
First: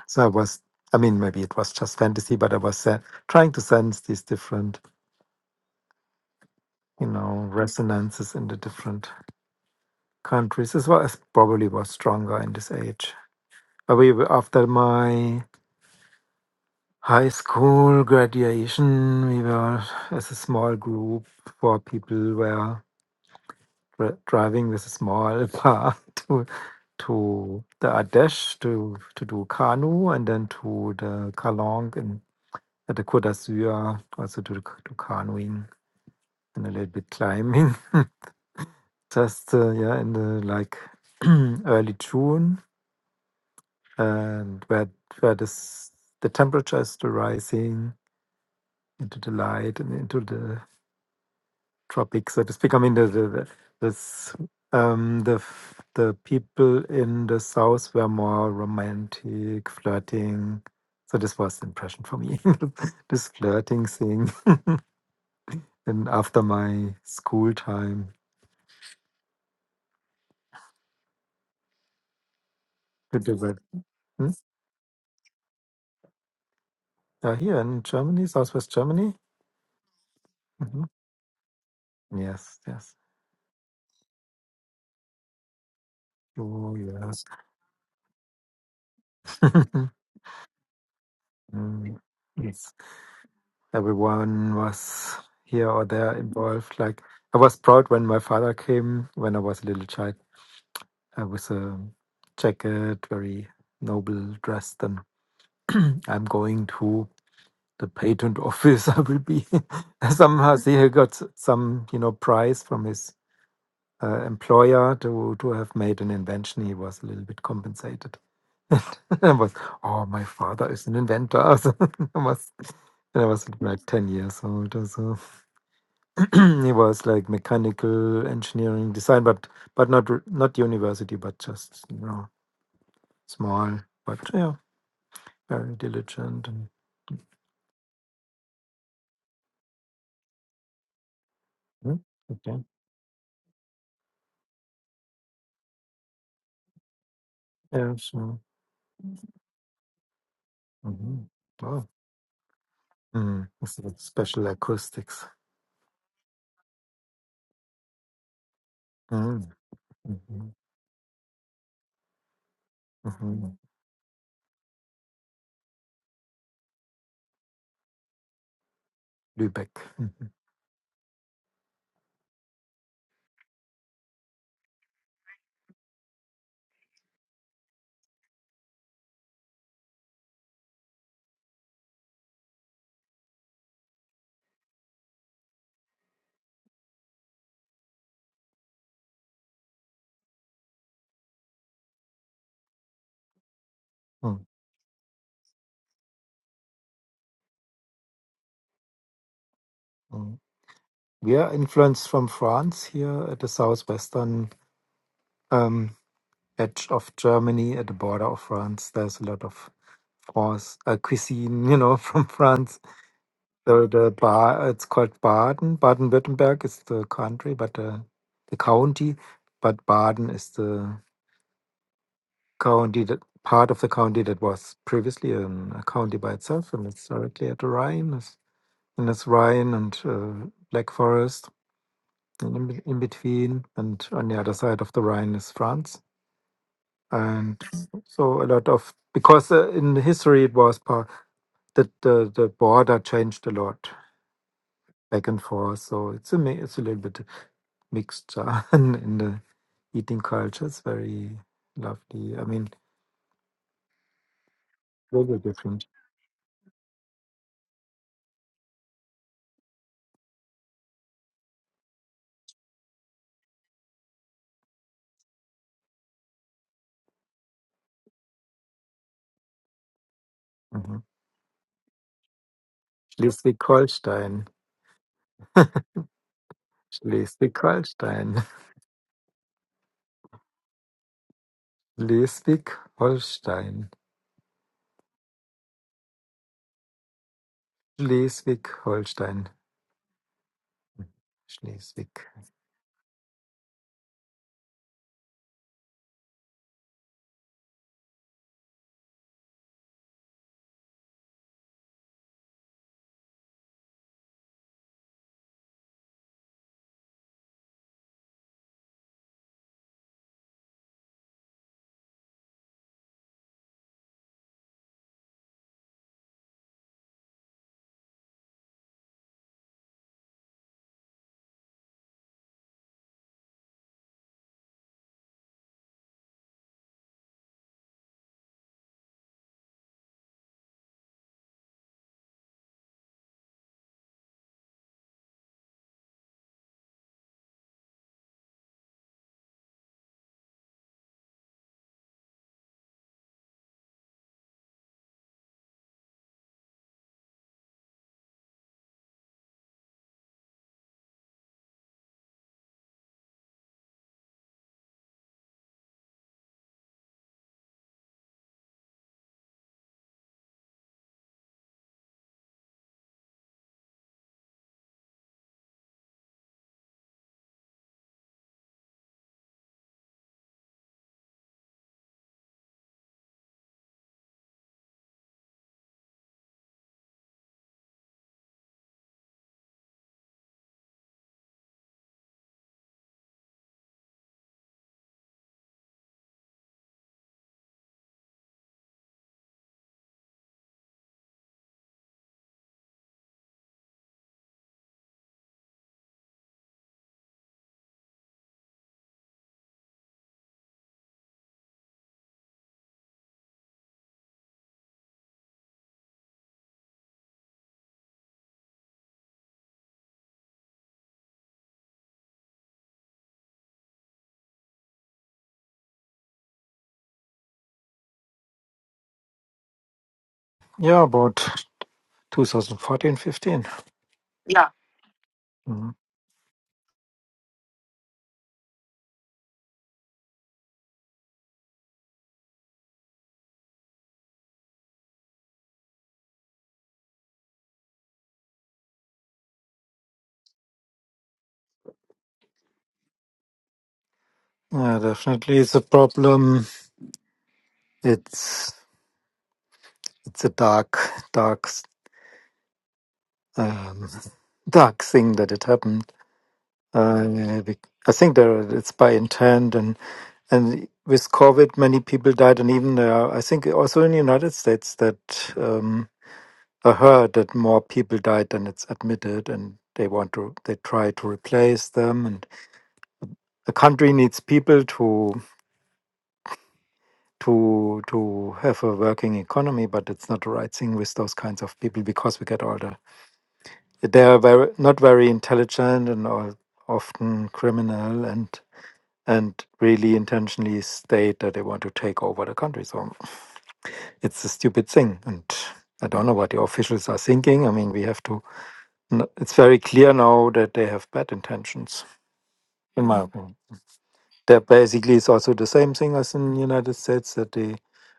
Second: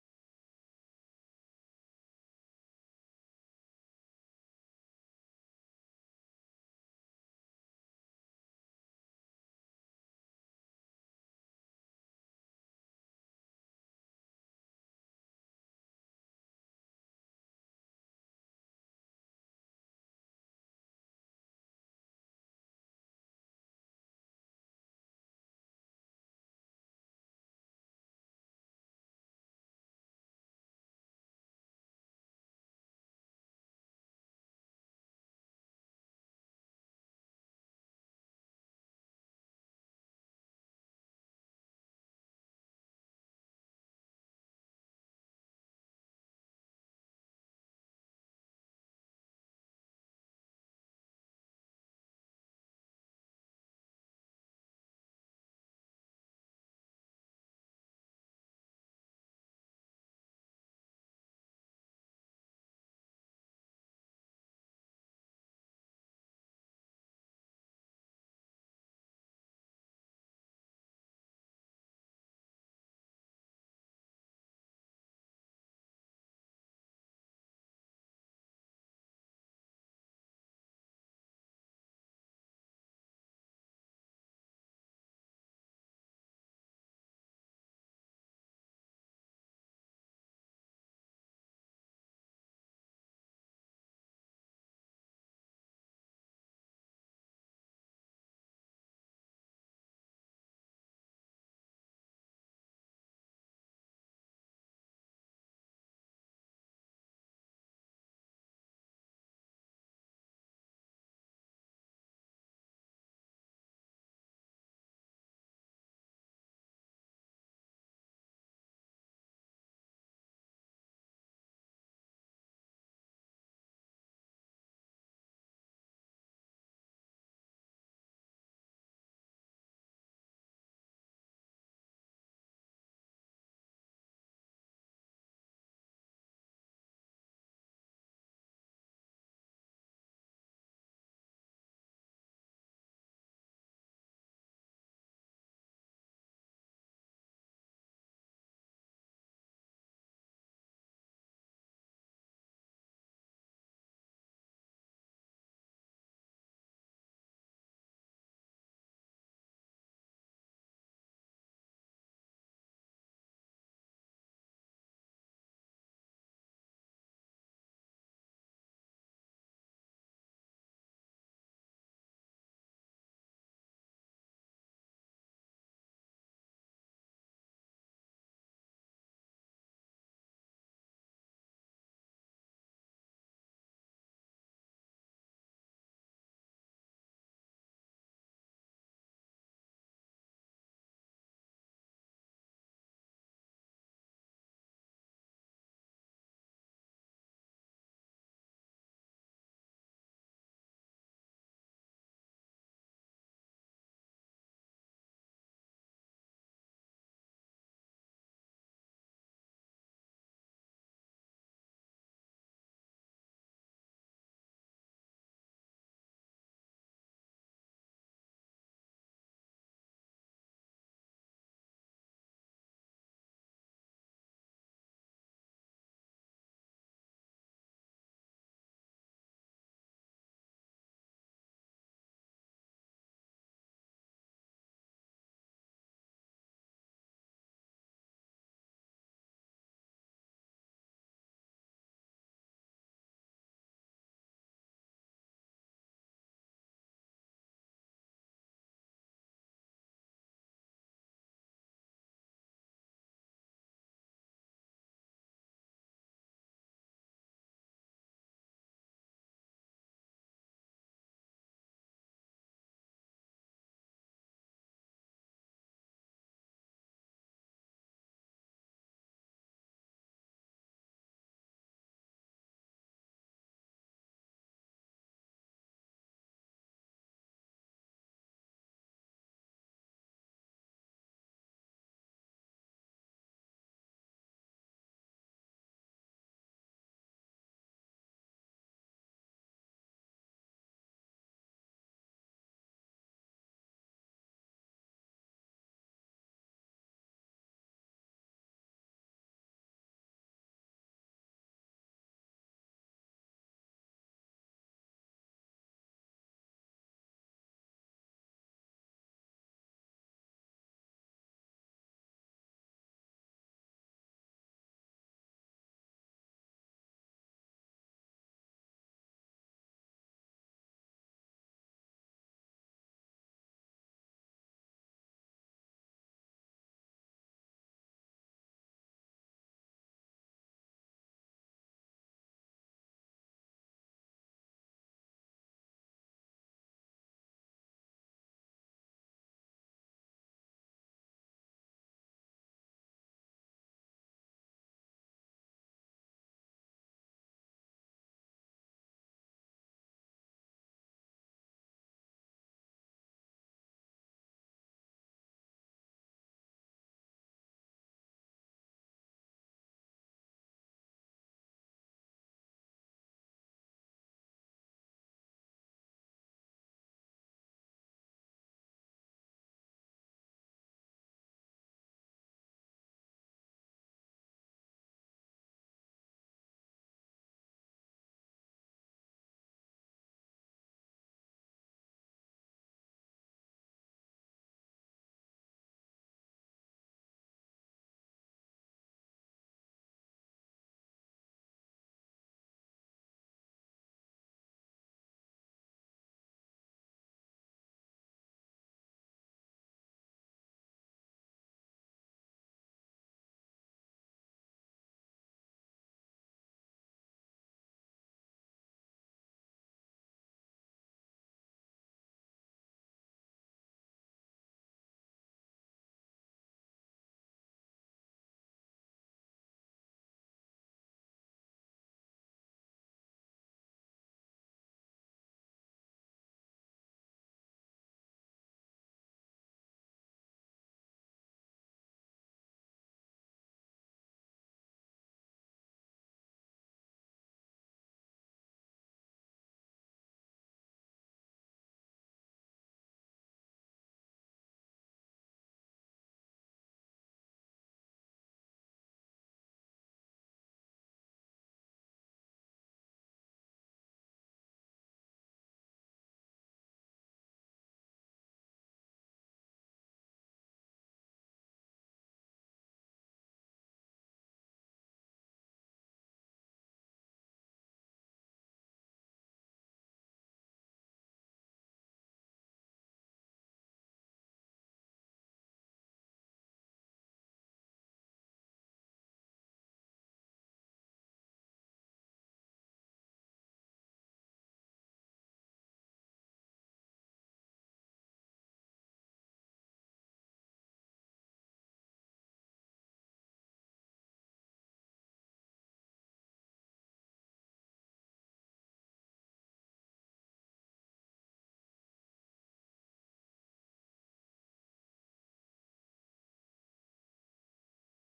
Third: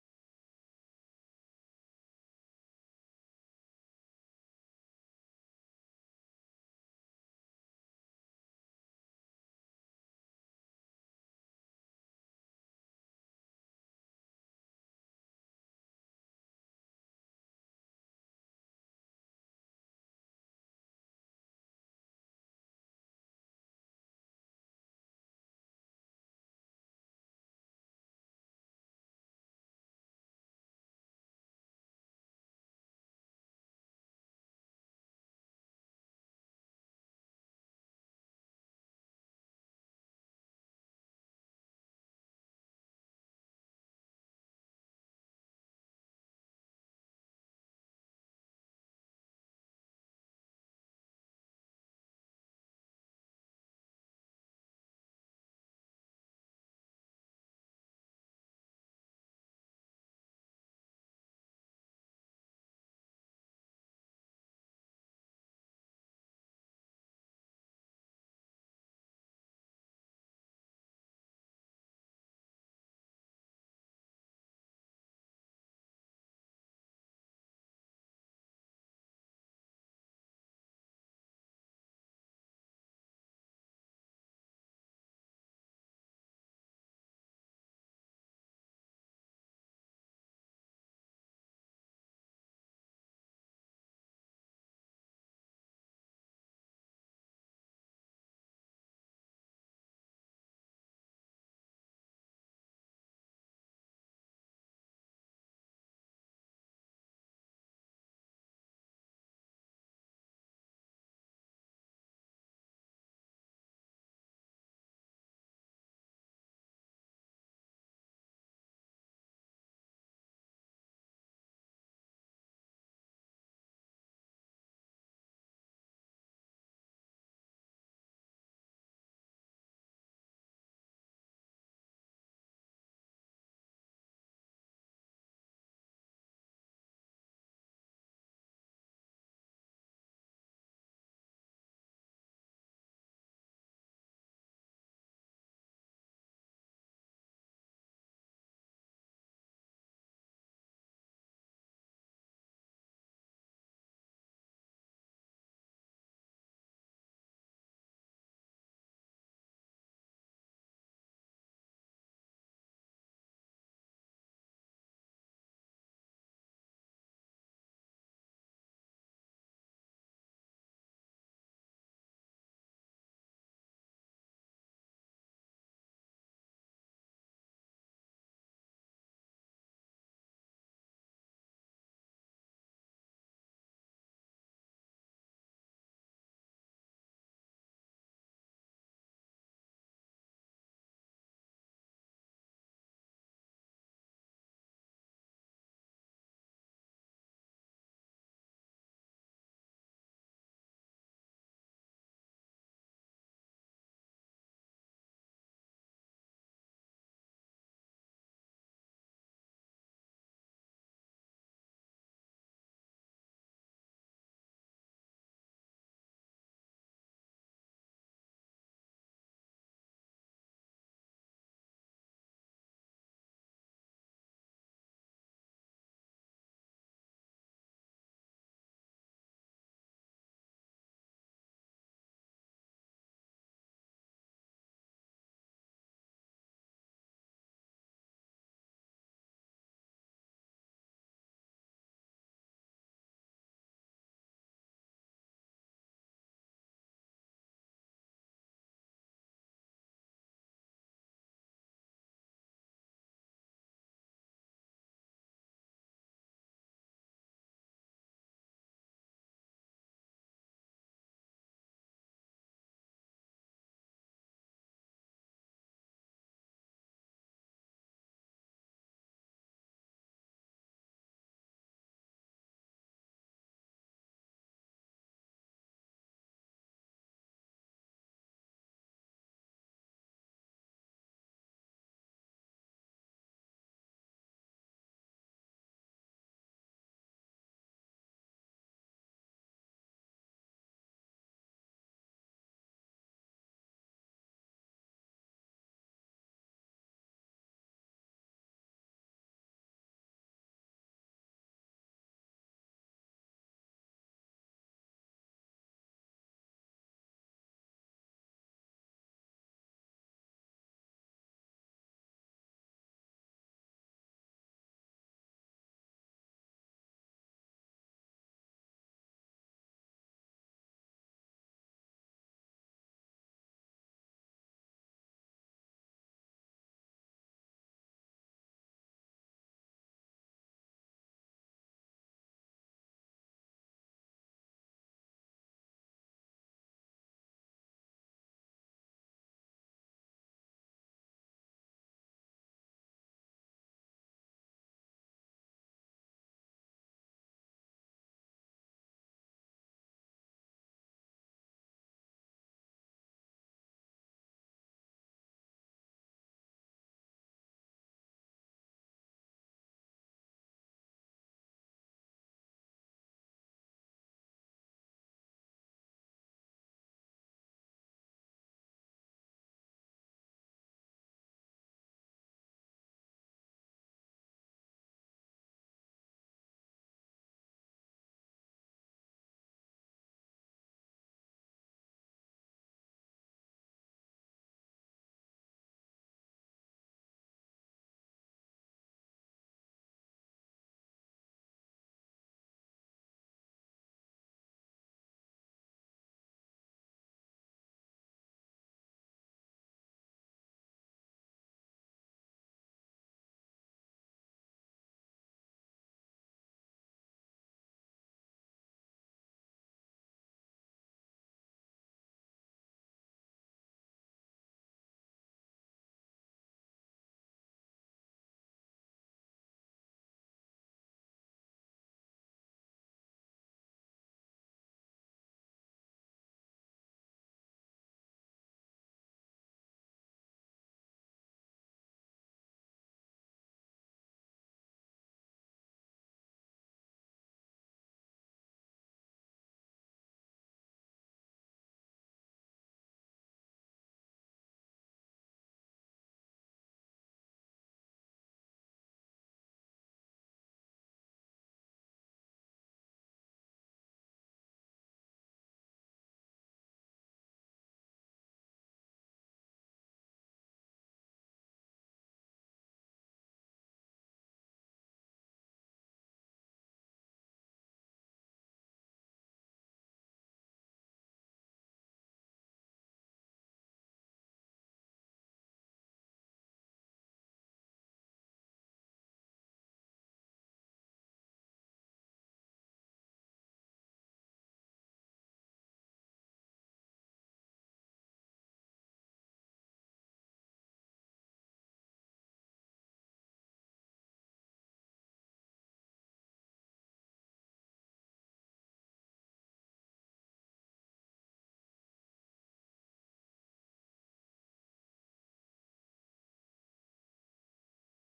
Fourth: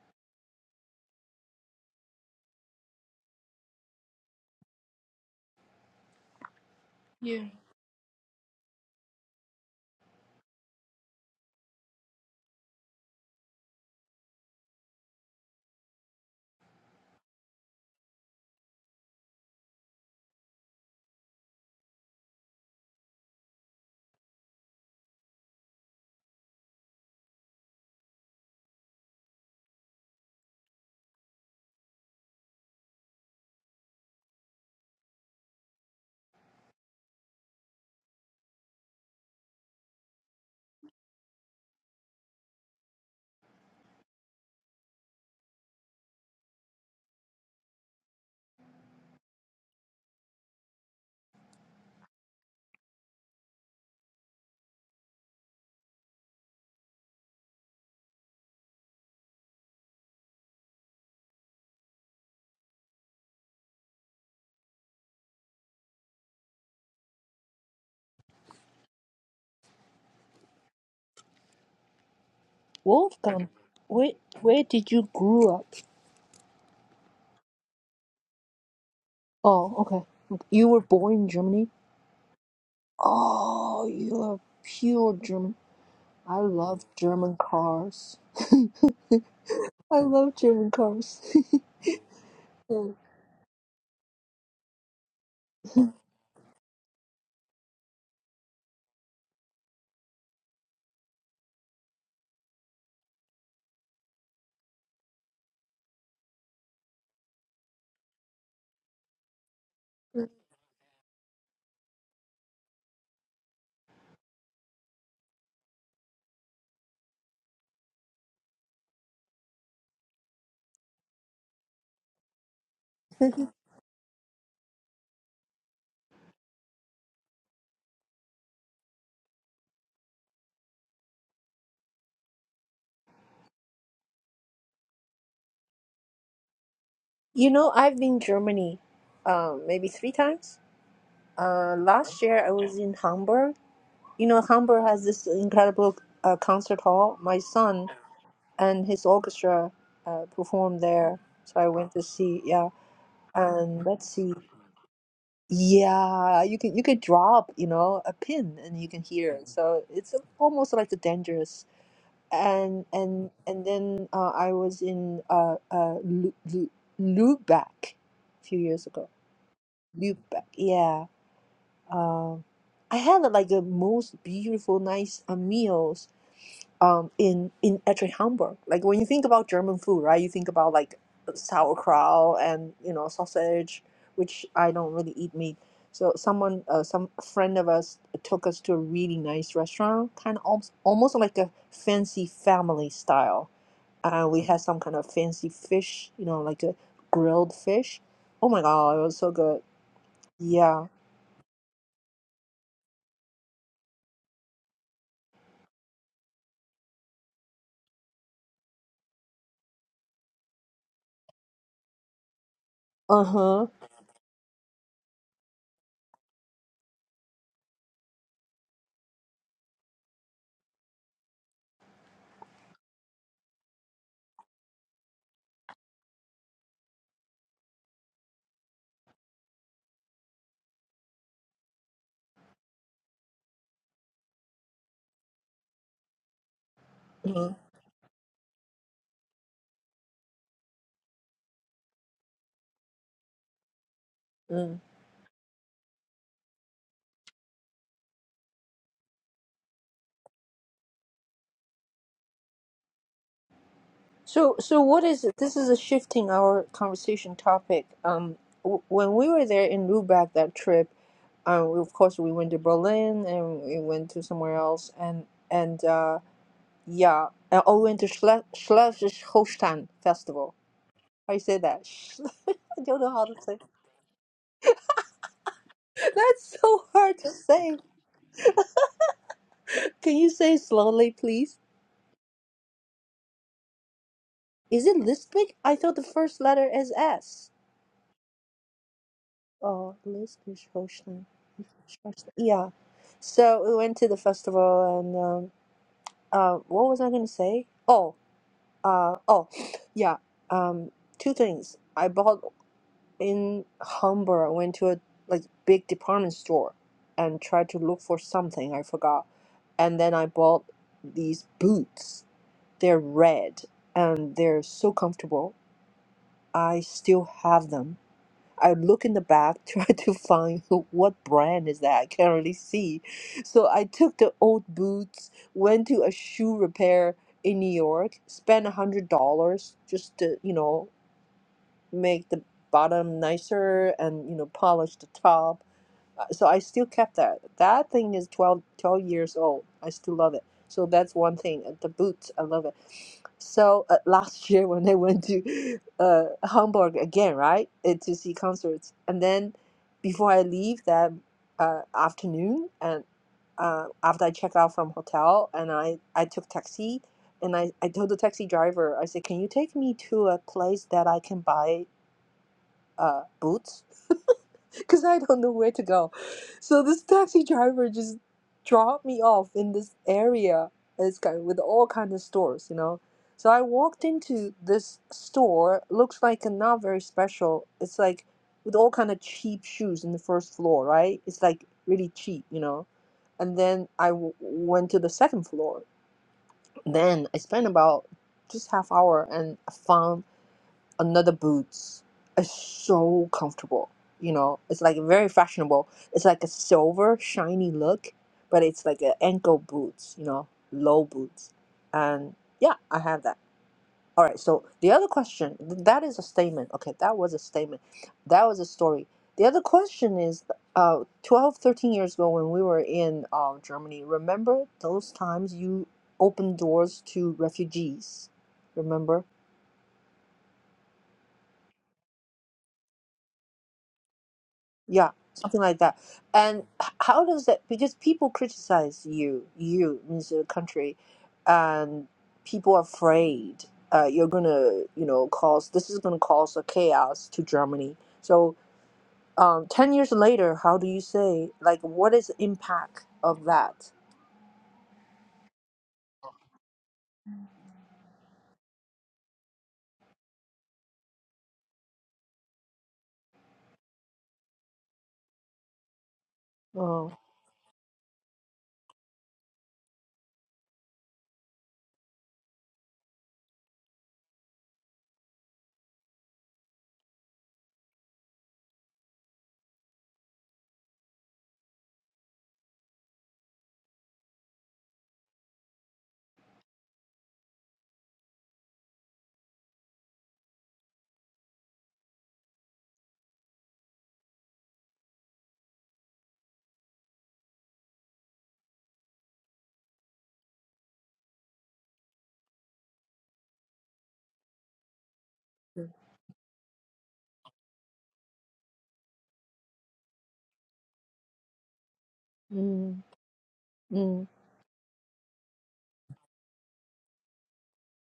C: so I was. I mean, maybe it was just fantasy, but I was se- trying to sense these different, you
A: Yeah.
C: know, resonances in the different countries, as well as probably was stronger in this age. But we were, after my high school graduation, we were as a small group, four people were dri- driving with a small car to to the Ardèche to to do canoe and then to the Kalong and at the Côte d'Azur also to do do canoeing and a little bit climbing. Just uh, yeah, in the like early June and where where this the temperature is still rising into the light and into the tropic, so to speak. I mean, the the the, this, um, the f- the people in the south were more romantic, flirting. So this was the impression for me, this flirting thing. And after my school time, to do
A: Wolfgang,
C: that.
A: where
C: Hmm?
A: where did you grew up?
C: Uh, here in Germany, Southwest Germany.
A: Oh, okay. You were
C: hmm
A: born in Germany?
C: Yes, yes.
A: Oh, you are pure German. I
C: Oh,
A: love
C: yes.
A: German cars. I love German cars.
C: Mm, yes.
A: Mm.
C: everyone was here or there involved. Like I was proud when my father came when I was a little child uh, with a jacket, very noble dressed, and I'm going to the patent office. I will be somehow. See, he got some you know prize from his uh, employer to to have made an invention. He was a little bit compensated. I was, oh, my father is an inventor. So I was, and I was like ten years old or so. he was like mechanical engineering design, but but not r- not university, but just you know small, but yeah, very diligent and
A: You know, I've been Germany, um, maybe three times. Uh,
C: Mm,
A: last year I
C: okay,
A: was in Hamburg. You know, Hamburg has this incredible uh, concert hall. My son
C: yeah, so
A: and his orchestra uh, performed there,
C: hmm
A: so I
C: wow,
A: went to see. yeah.
C: mm. it's
A: and
C: like
A: let's see
C: special acoustics,
A: yeah you can you could drop you know a pin and you can hear
C: mm.
A: it so it's
C: hmm
A: almost like the dangerous and and
C: hmm
A: and then uh, I was in uh uh Lu- Lu- Lubeck a few years ago
C: Lübeck. Mhm.
A: Lubeck yeah um I had like the most beautiful nice uh, meals um, in in actually Hamburg. Like when you think about German food, right? You think about like sauerkraut and you know sausage, which I don't really eat meat. So someone, uh, some friend of us took us to a really nice restaurant, kind of almost, almost like a fancy family style. Uh, we
C: Mm,
A: had some kind of fancy fish, you know, like a grilled fish. Oh my god, it was so good.
C: mm.
A: Yeah.
C: We are influenced from France here at the southwestern um, edge of Germany, at the border of France. There's a lot of France uh, cuisine, you know, from France
A: Uh
C: So the ba- it's called Baden. Baden-Württemberg is the country, but uh, the county, but Baden is the county that part of the county that was previously an, a county by itself, and it's directly at the Rhine, it's- and it's Rhine and uh, Black Forest and in, be- in between, and on the other side of the Rhine is France, and
A: huh.
C: Mhm. so a lot of because uh, in history it was part that the the border changed a lot back and forth. So it's a mi- it's a little bit mixture in in the eating culture. It's very lovely. I mean,
A: So, so what is it?
C: very
A: This is a
C: different.
A: shifting our conversation topic. Um, w- when we were there in Lubeck that trip, um, we- of course we went to Berlin and we went to somewhere else, and and uh, yeah, and oh, we went to Schle- Schleswig-Holstein Festival.
C: Mhm.
A: How you say that? Schle- I don't know how to say.
C: Schleswig-Holstein,
A: That's so hard to say.
C: Schleswig-Holstein,
A: Can you say it slowly, please?
C: Schleswig-Holstein.
A: Is it Lisbon? I thought the first letter is S.
C: Schleswig-Holstein.
A: Oh, Lisbeth Hochstein.
C: Schleswig.
A: Yeah. So we went to the festival and um uh what was I gonna say? Oh, uh oh yeah. Um two things. I bought in Hamburg, I went to a like big department store and tried to look for something I forgot. And then I bought these boots. They're red and they're so comfortable. I still have them I look in the back, try to find what brand is that. I can't really see. So I took the old boots, went to a shoe repair in New York, spent a hundred dollars just to, you know, make the bottom nicer and, you know, polish the top uh, So I still kept that. That thing is 12, 12 years old. I still love it. So that's one thing. Uh, The boots, I love it. So uh, last year when I went to uh, Hamburg again, right, uh, to see concerts, and then before I leave that uh, afternoon, and uh, after I check out from hotel and I, I took taxi and I, I told the taxi driver, I said, can you take me to a place that I can buy uh, boots? because I don't know where to go. So this taxi driver just dropped me off in this area. It's kind with all kind of stores, you know. So I walked into this store. Looks like not very special. It's like with all kind of cheap shoes in the first floor, right? It's like really cheap, you know. And then I w- went to the second floor. Then I spent about just half hour and found another boots is so comfortable. You know, it's like very fashionable. It's like a silver shiny look, but it's like a ankle boots. You know, low boots, and yeah, I have that. All right. So the other question th- that is a statement. Okay, that was a statement. That was a story. The other question is, uh, 12, 13 years ago when we were in uh, Germany, remember those times you opened doors to refugees? Remember?
C: Yeah, about 2014, 15. Yeah.
A: Yeah, something like
C: Mhm.
A: that. And h- how does that? Because people criticize you, you in the country, and people are afraid uh, you're gonna, you know, cause this is gonna cause a chaos to Germany. So, um, ten years later, how do you say like what is the impact of that?
C: Yeah, definitely it's a problem. It's it's a dark, dark, s- um, dark thing that it happened.
A: Oh,
C: Uh, be- I think there it's by intent, and and with COVID, many people died, and even there, are- I think also in the United States that um, I heard that more people died than it's admitted, and they want to they try to replace them, and the country needs people to to to have a working economy, but it's not the right thing with those kinds of people because we get older. They are very not very intelligent and are often criminal and and really intentionally state that they want to take over the country. So it's a stupid thing, and I don't know what the officials are thinking. I mean, we have to. n- It's very clear now that they have bad intentions,
A: mm,
C: in my opinion.
A: mm,
C: that basically is also the same thing as in United States that they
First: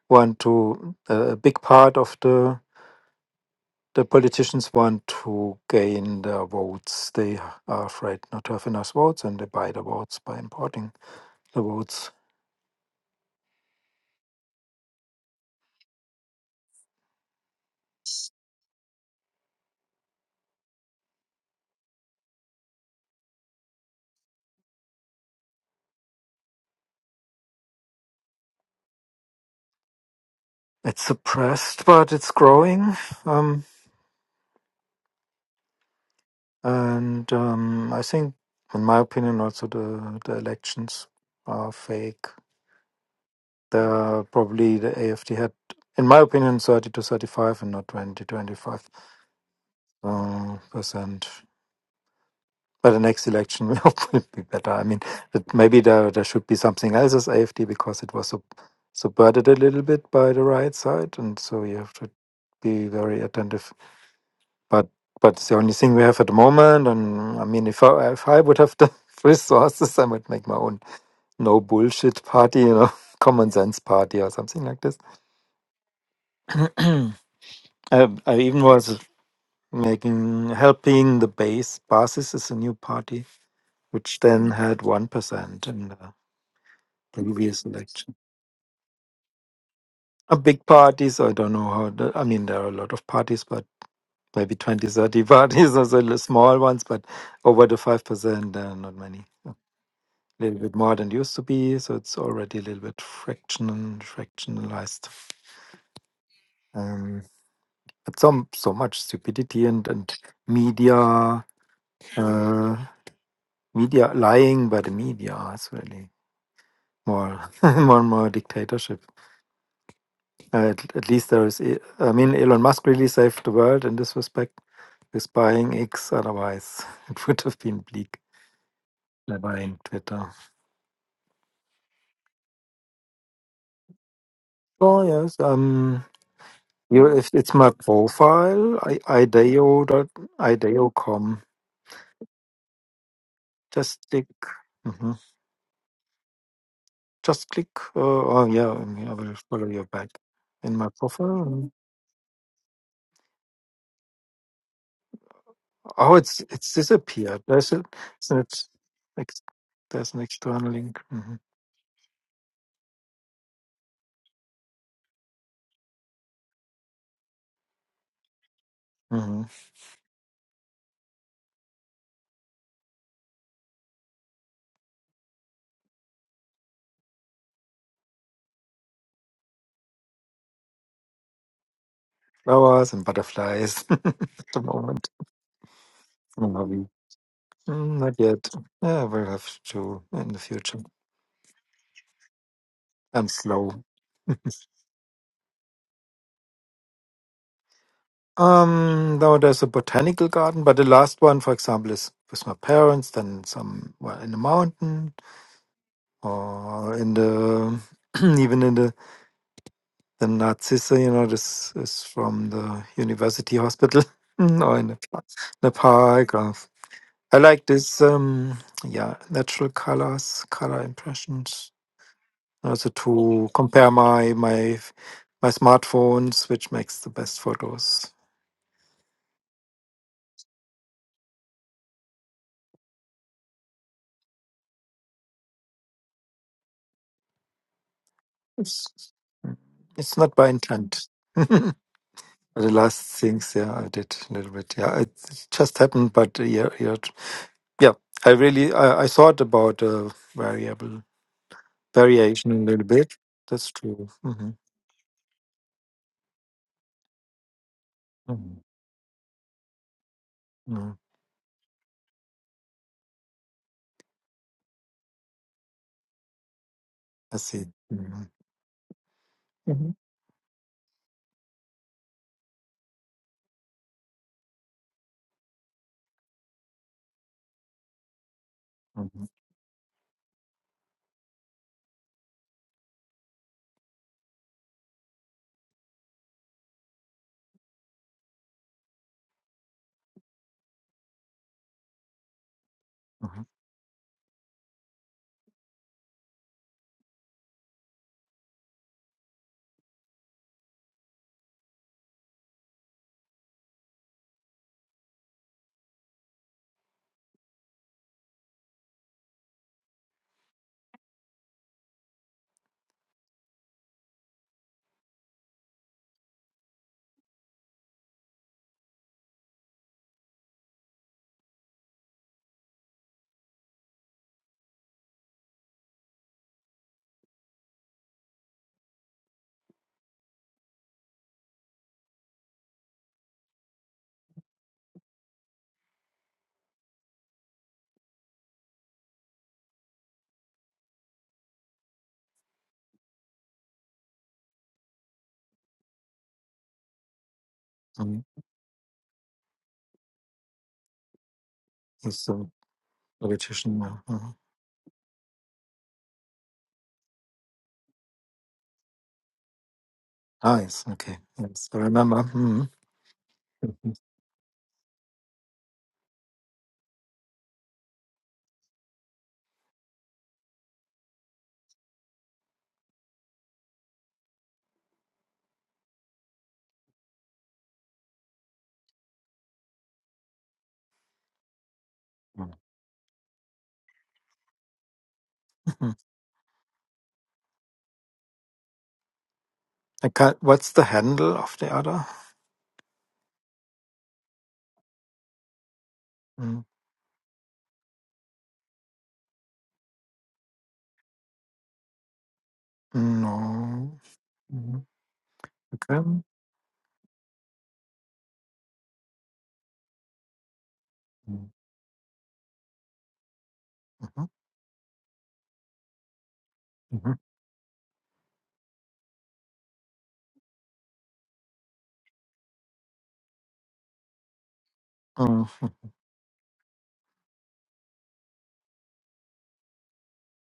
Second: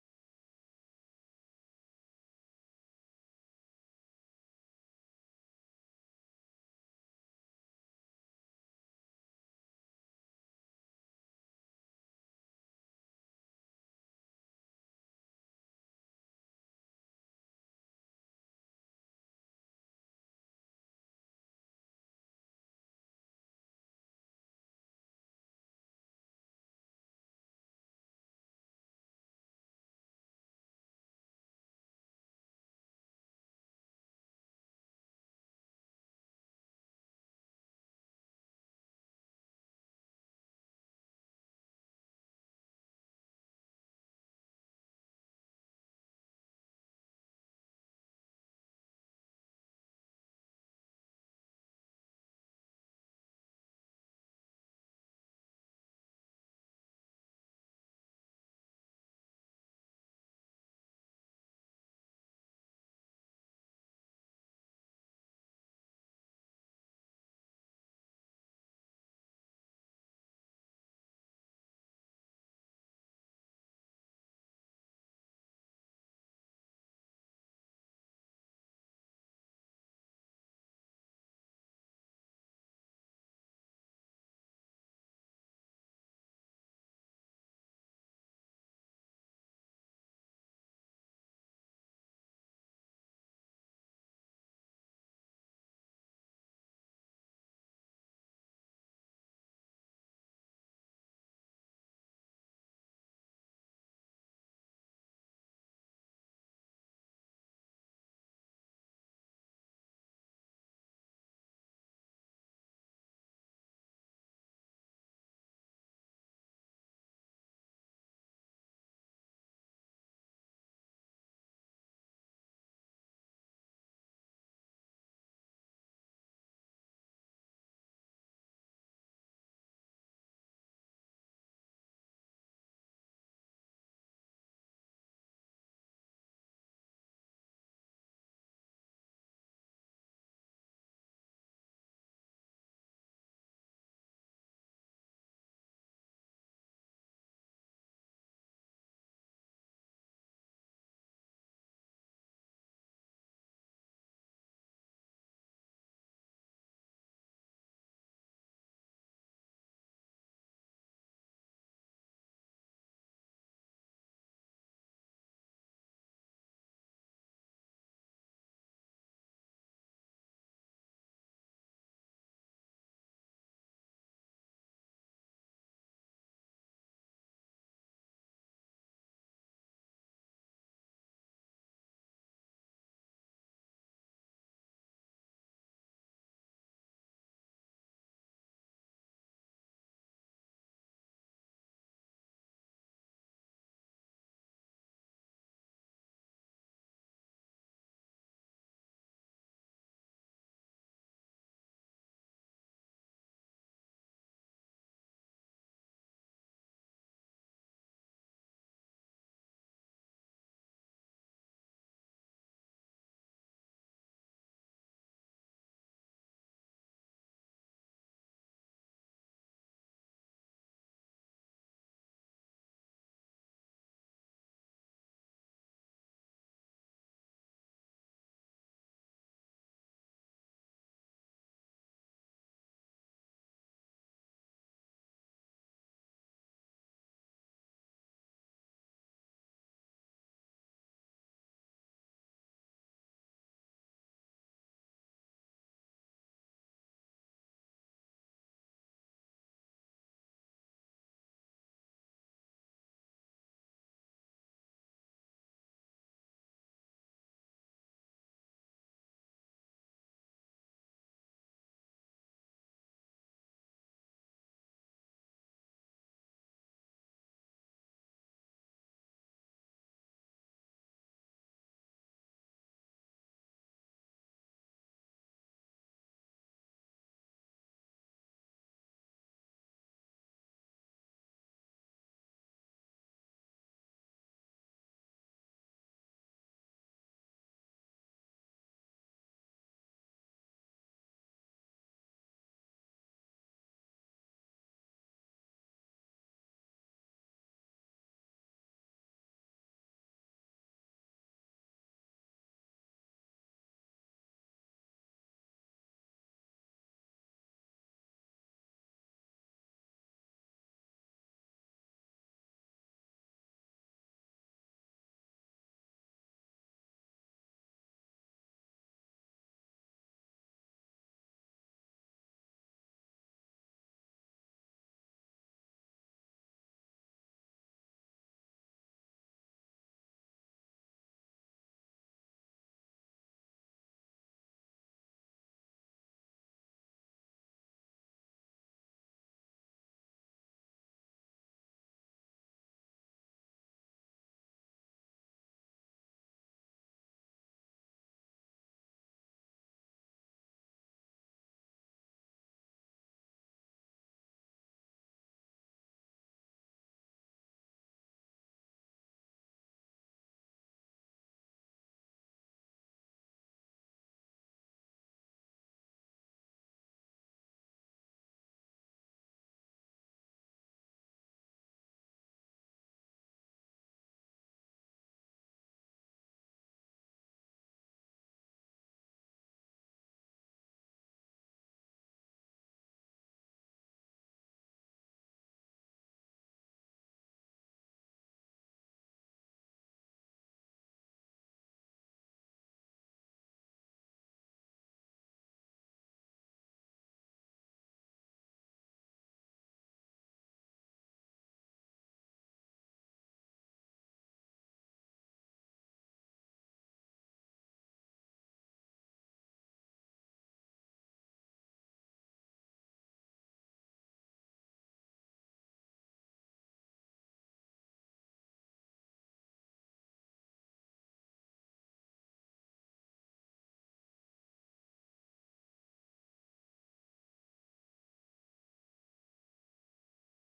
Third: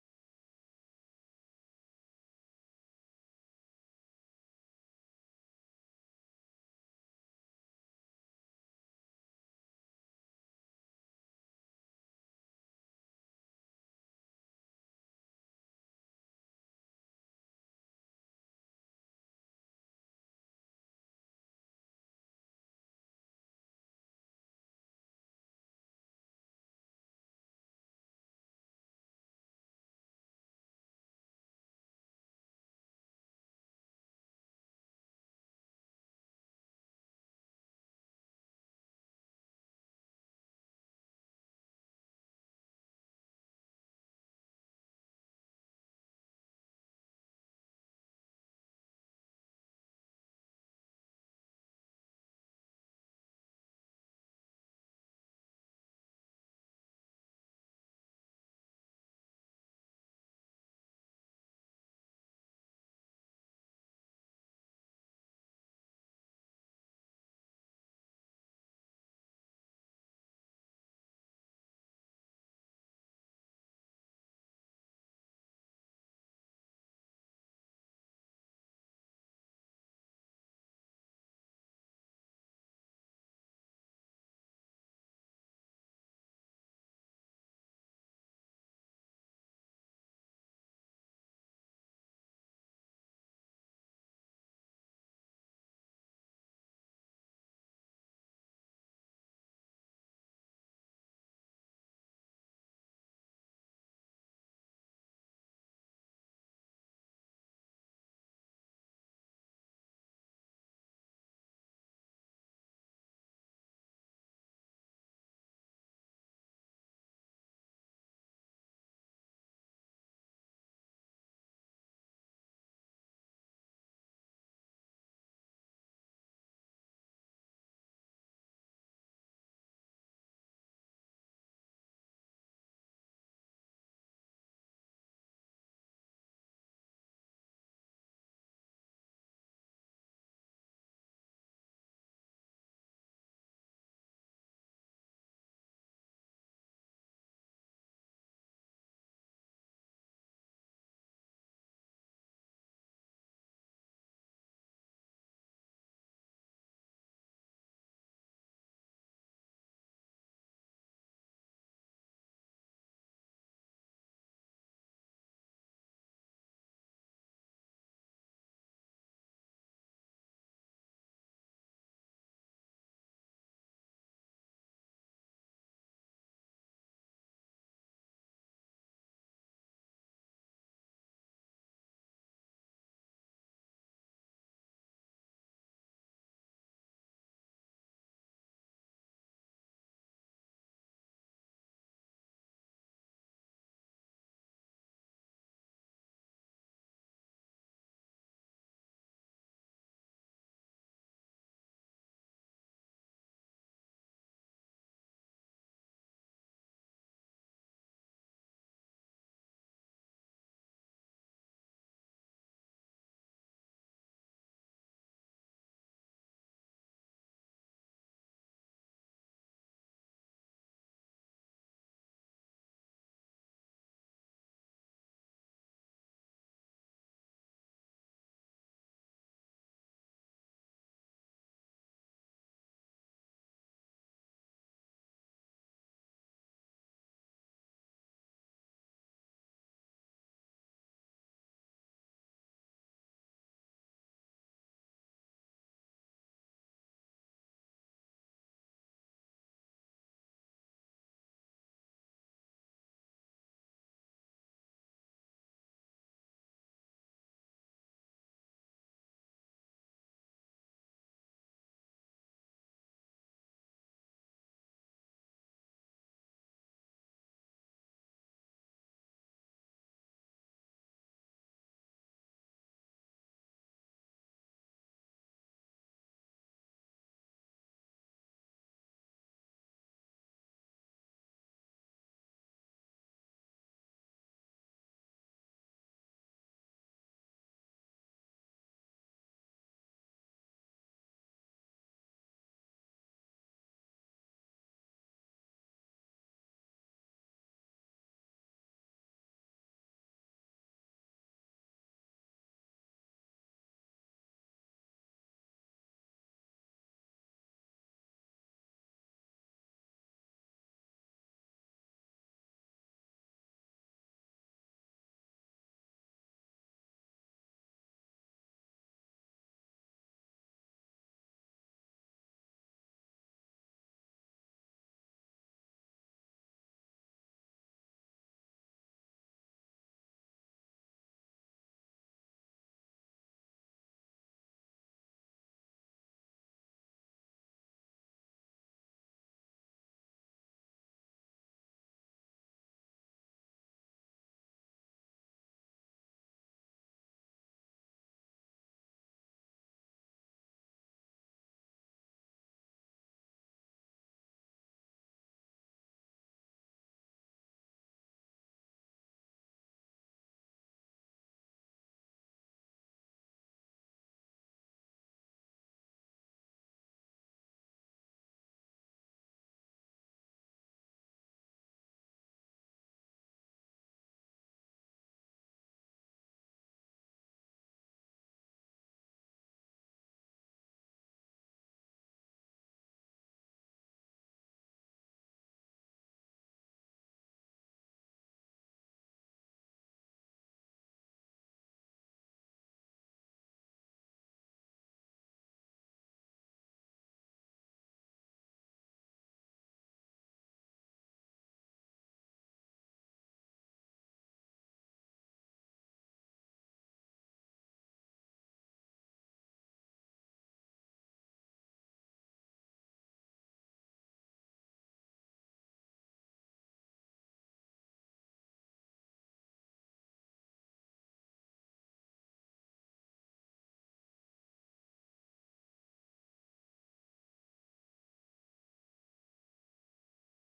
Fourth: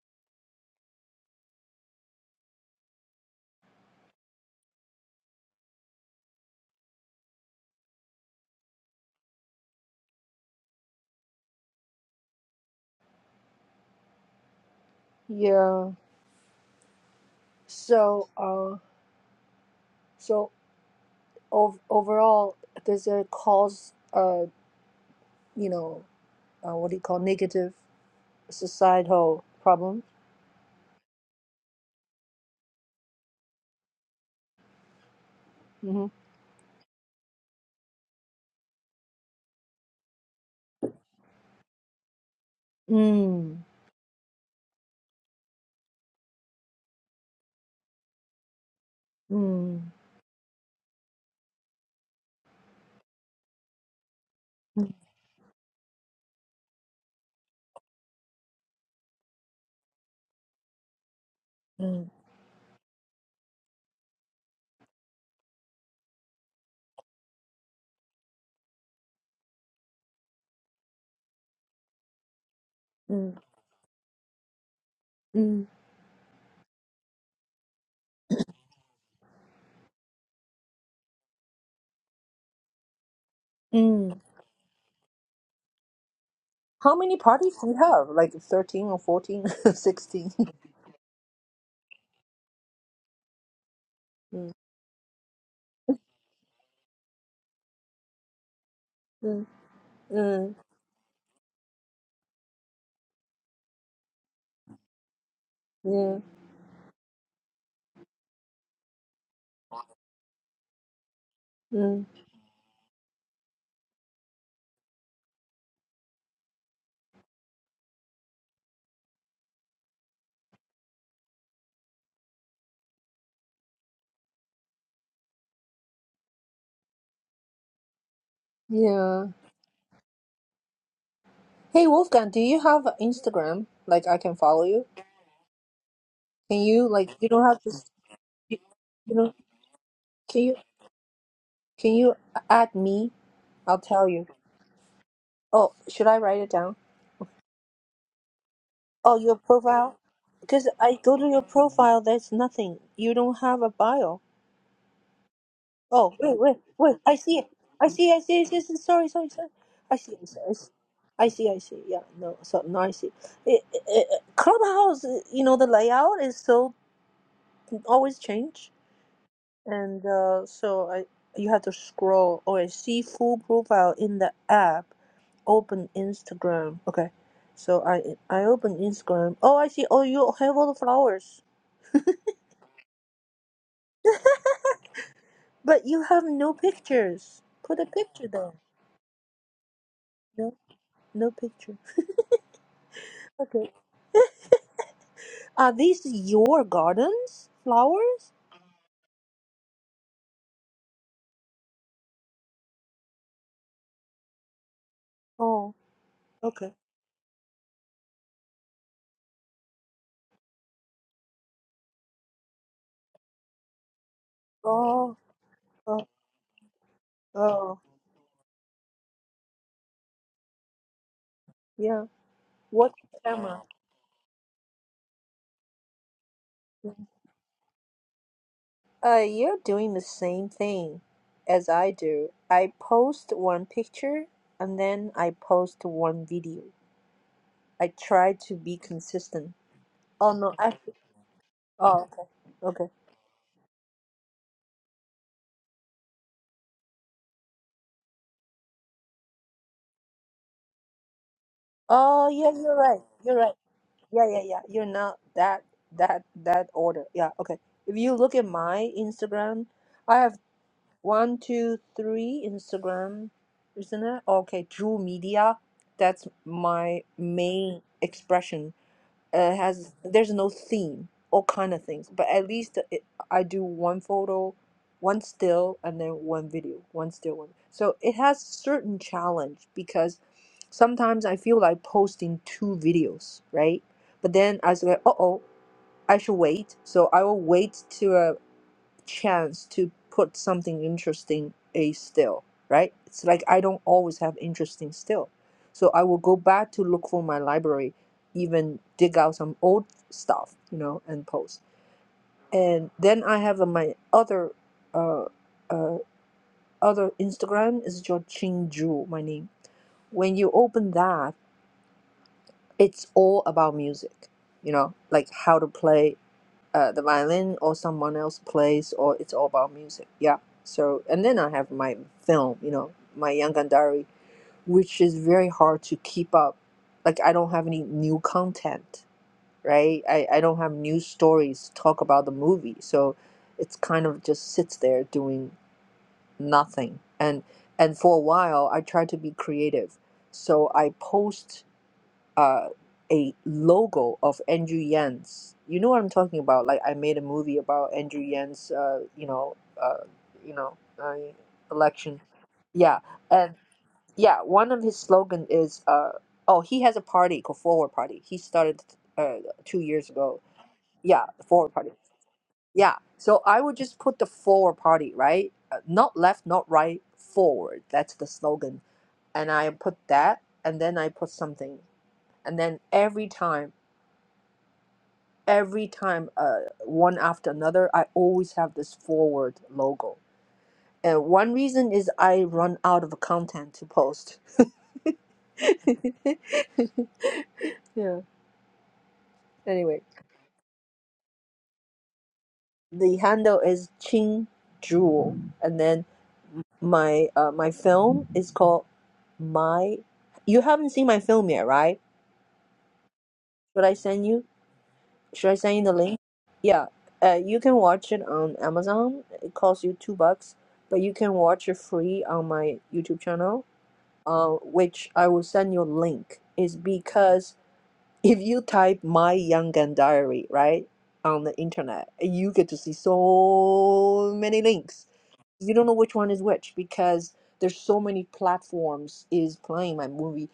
C: want to a big part of the the politicians want to gain the votes. They are afraid not to have enough votes, and they buy the votes by importing the votes.
A: yeah. So, uh, so ov- overall, does it cause, uh, you know, uh, what do you call negative? societal problems.
C: It's suppressed, but it's growing, um,
A: hmm
C: and um, I think, in my opinion, also the the elections are fake.
A: Mm,
C: The probably the AFD had, in my opinion, thirty to thirty five, and not 20, 25
A: mm,
C: uh, percent. By the next election will be better. I
A: mm,
C: mean, that maybe there there should be something else as AFD because it was sub subverted a little bit by the right side, and so you have
A: mm,
C: to be very attentive. But but it's the only thing we have at the moment, and I mean, if I if I would have the resources, I would make my own no bullshit party, you know,
A: mm,
C: common sense party or something like this.
A: mm.
C: I, I even was making helping the base. Basis is a new party
A: mm.
C: which then had 1% in the
A: How many parties
C: previous
A: do you have?
C: election.
A: Like 13 or 14, sixteen. 16?
C: A big party, so I don't know how, the, I mean, there are a lot of parties, but
A: Mm,
C: maybe twenty thirty 30 parties, also the small ones, but over the 5%, uh, not many.
A: mm,
C: A
A: mm,
C: little bit more than used to be, so it's already a little bit fractional, fractionalized.
A: yeah,
C: Um, but some, so much stupidity and, and media,
A: mm,
C: uh, media lying by the media is really more, more and more dictatorship. Uh, At, at least there is, e- I mean, Elon Musk really saved the world in this respect with buying X. Otherwise, it would have been bleak
A: yeah.
C: by buying Twitter.
A: Hey, Wolfgang, do you have Instagram? Like, I can follow you?
C: Oh yes, um,
A: Can you,
C: you,
A: like, you
C: if
A: don't
C: it's
A: have to,
C: my
A: s- you,
C: profile,
A: you
C: I,
A: know,
C: ideo dot
A: can you,
C: ideo.com.
A: can you add me? I'll
C: Just
A: tell you.
C: click, hmm
A: Oh, should I write it down?
C: just click. Uh, oh yeah, I
A: Oh,
C: will
A: your
C: follow you
A: profile?
C: back
A: Because
C: in my
A: I go to your
C: profile.
A: profile, there's nothing. You don't have a bio. Oh,
C: Oh,
A: wait,
C: it's
A: wait,
C: it's
A: wait. I see
C: disappeared.
A: it.
C: There's a,
A: I see, I
C: it's,
A: see, I see. I
C: it's,
A: see. Sorry, sorry,
C: ex-
A: sorry. I
C: there's
A: see,
C: an
A: I see, I see.
C: external link.
A: I see, I see. Yeah, no, so now I see. It, it, Clubhouse, you know, the layout is so always change.
C: hmm
A: And uh, so I you have to scroll. Oh, I see full profile in the app. Open Instagram. Okay. So I I open Instagram. Oh, I see. Oh, you have all the flowers.
C: flowers and butterflies at the moment.
A: But you have
C: No
A: no
C: hobby.
A: pictures. Put a
C: Mm, Not
A: picture
C: yet.
A: there.
C: Yeah, we'll have to in the
A: No,
C: future.
A: no picture.
C: I'm
A: Okay.
C: slow.
A: Are these your gardens? Flowers?
C: Um, now there's a botanical garden, but the last one, for example, is with my parents, then some well, in the mountain
A: Oh, okay.
C: or in the even in the the Narcisse, you know, this is from the university hospital or in the,
A: Oh,
C: pa- the
A: oh,
C: park. Or, I like
A: oh.
C: this, um, yeah, natural colors, color impressions
A: Yeah.
C: also
A: What
C: to
A: camera?
C: compare my my my smartphones, which makes the best photos.
A: Uh, you're doing the same thing as I do. I post one picture and then I post one video. I try to be
C: It's
A: consistent.
C: it's
A: Oh
C: not by
A: no, I.
C: intent. the
A: Oh, okay. Okay.
C: last things, yeah, I did a little bit. Yeah, it, it just happened, but uh, yeah, yeah, t- yeah. I really I, I thought about uh, variable
A: Oh, yeah,
C: variation a
A: you're
C: little
A: right.
C: bit.
A: You're right.
C: That's true.
A: Yeah, yeah,
C: hmm
A: yeah. You're not that that that order. Yeah, okay. If you look
C: hmm
A: at my Instagram, I have
C: Yeah,
A: one, two, three Instagram, isn't it? Okay, Drew Media. That's my
C: I see.
A: main
C: hmm
A: expression uh,
C: hmm
A: has there's no theme, all kind of things. But at least it, I do one photo, one still, and then one video, one still one. So it has certain
C: hmm
A: challenge because sometimes I feel like posting two videos, right? But then I was like, uh oh, I should wait. So I will wait to uh, chance to put something interesting a still right it's like i don't always have interesting still so i will go back to look for my library even dig out some old stuff you know and post and then i have uh, my other uh, uh, other instagram is Ching Ju, my name when you open that it's all about music you know like how to play uh, the violin or someone else plays or it's all about music yeah so and then i have my film you know my young Gandhari, which is very hard to keep up like i don't have any new content right i, I don't have new stories to talk about the movie so it's kind of just sits there doing nothing and and for a while i try to be creative so i post uh, a logo of Andrew Yan's. You know what I'm talking about? Like I made a movie about
C: hmm
A: Andrew Yan's, uh, you know, uh, you know, uh, election.
C: He's a
A: Yeah, and
C: politician now. Mhm.
A: yeah, one of his slogan is, uh, oh, he has a party called Forward Party. He started uh, two years ago.
C: Ah, yes. Okay.
A: Yeah, the
C: Yes,
A: Forward
C: I
A: Party.
C: remember. hmm
A: Yeah, so I would just put the Forward Party, right? Uh, not left, not right, forward. That's the slogan, and I put that, and then I put something, and then every time. every time uh, one after another i always have this forward logo and one reason is i run out of content to post
C: Mm.
A: yeah anyway
C: I can't. What's the handle of the other?
A: the handle is ching jewel and then
C: Mm.
A: my uh, my film is called my you haven't seen my film yet right should i
C: No.
A: send you
C: Mm.
A: Should I send you the
C: Okay.
A: link? Yeah. Uh, you can watch it on Amazon. It costs you two bucks, but you can
C: Mm.
A: watch it free on my YouTube channel.
C: Mhm.
A: Uh, which I will send you a link. Is
C: Mhm.
A: because if you type "my young gun diary" right on the internet, you get to see so many links. You
C: Mhm.
A: don't know which one is which because there's so many platforms is playing my movie,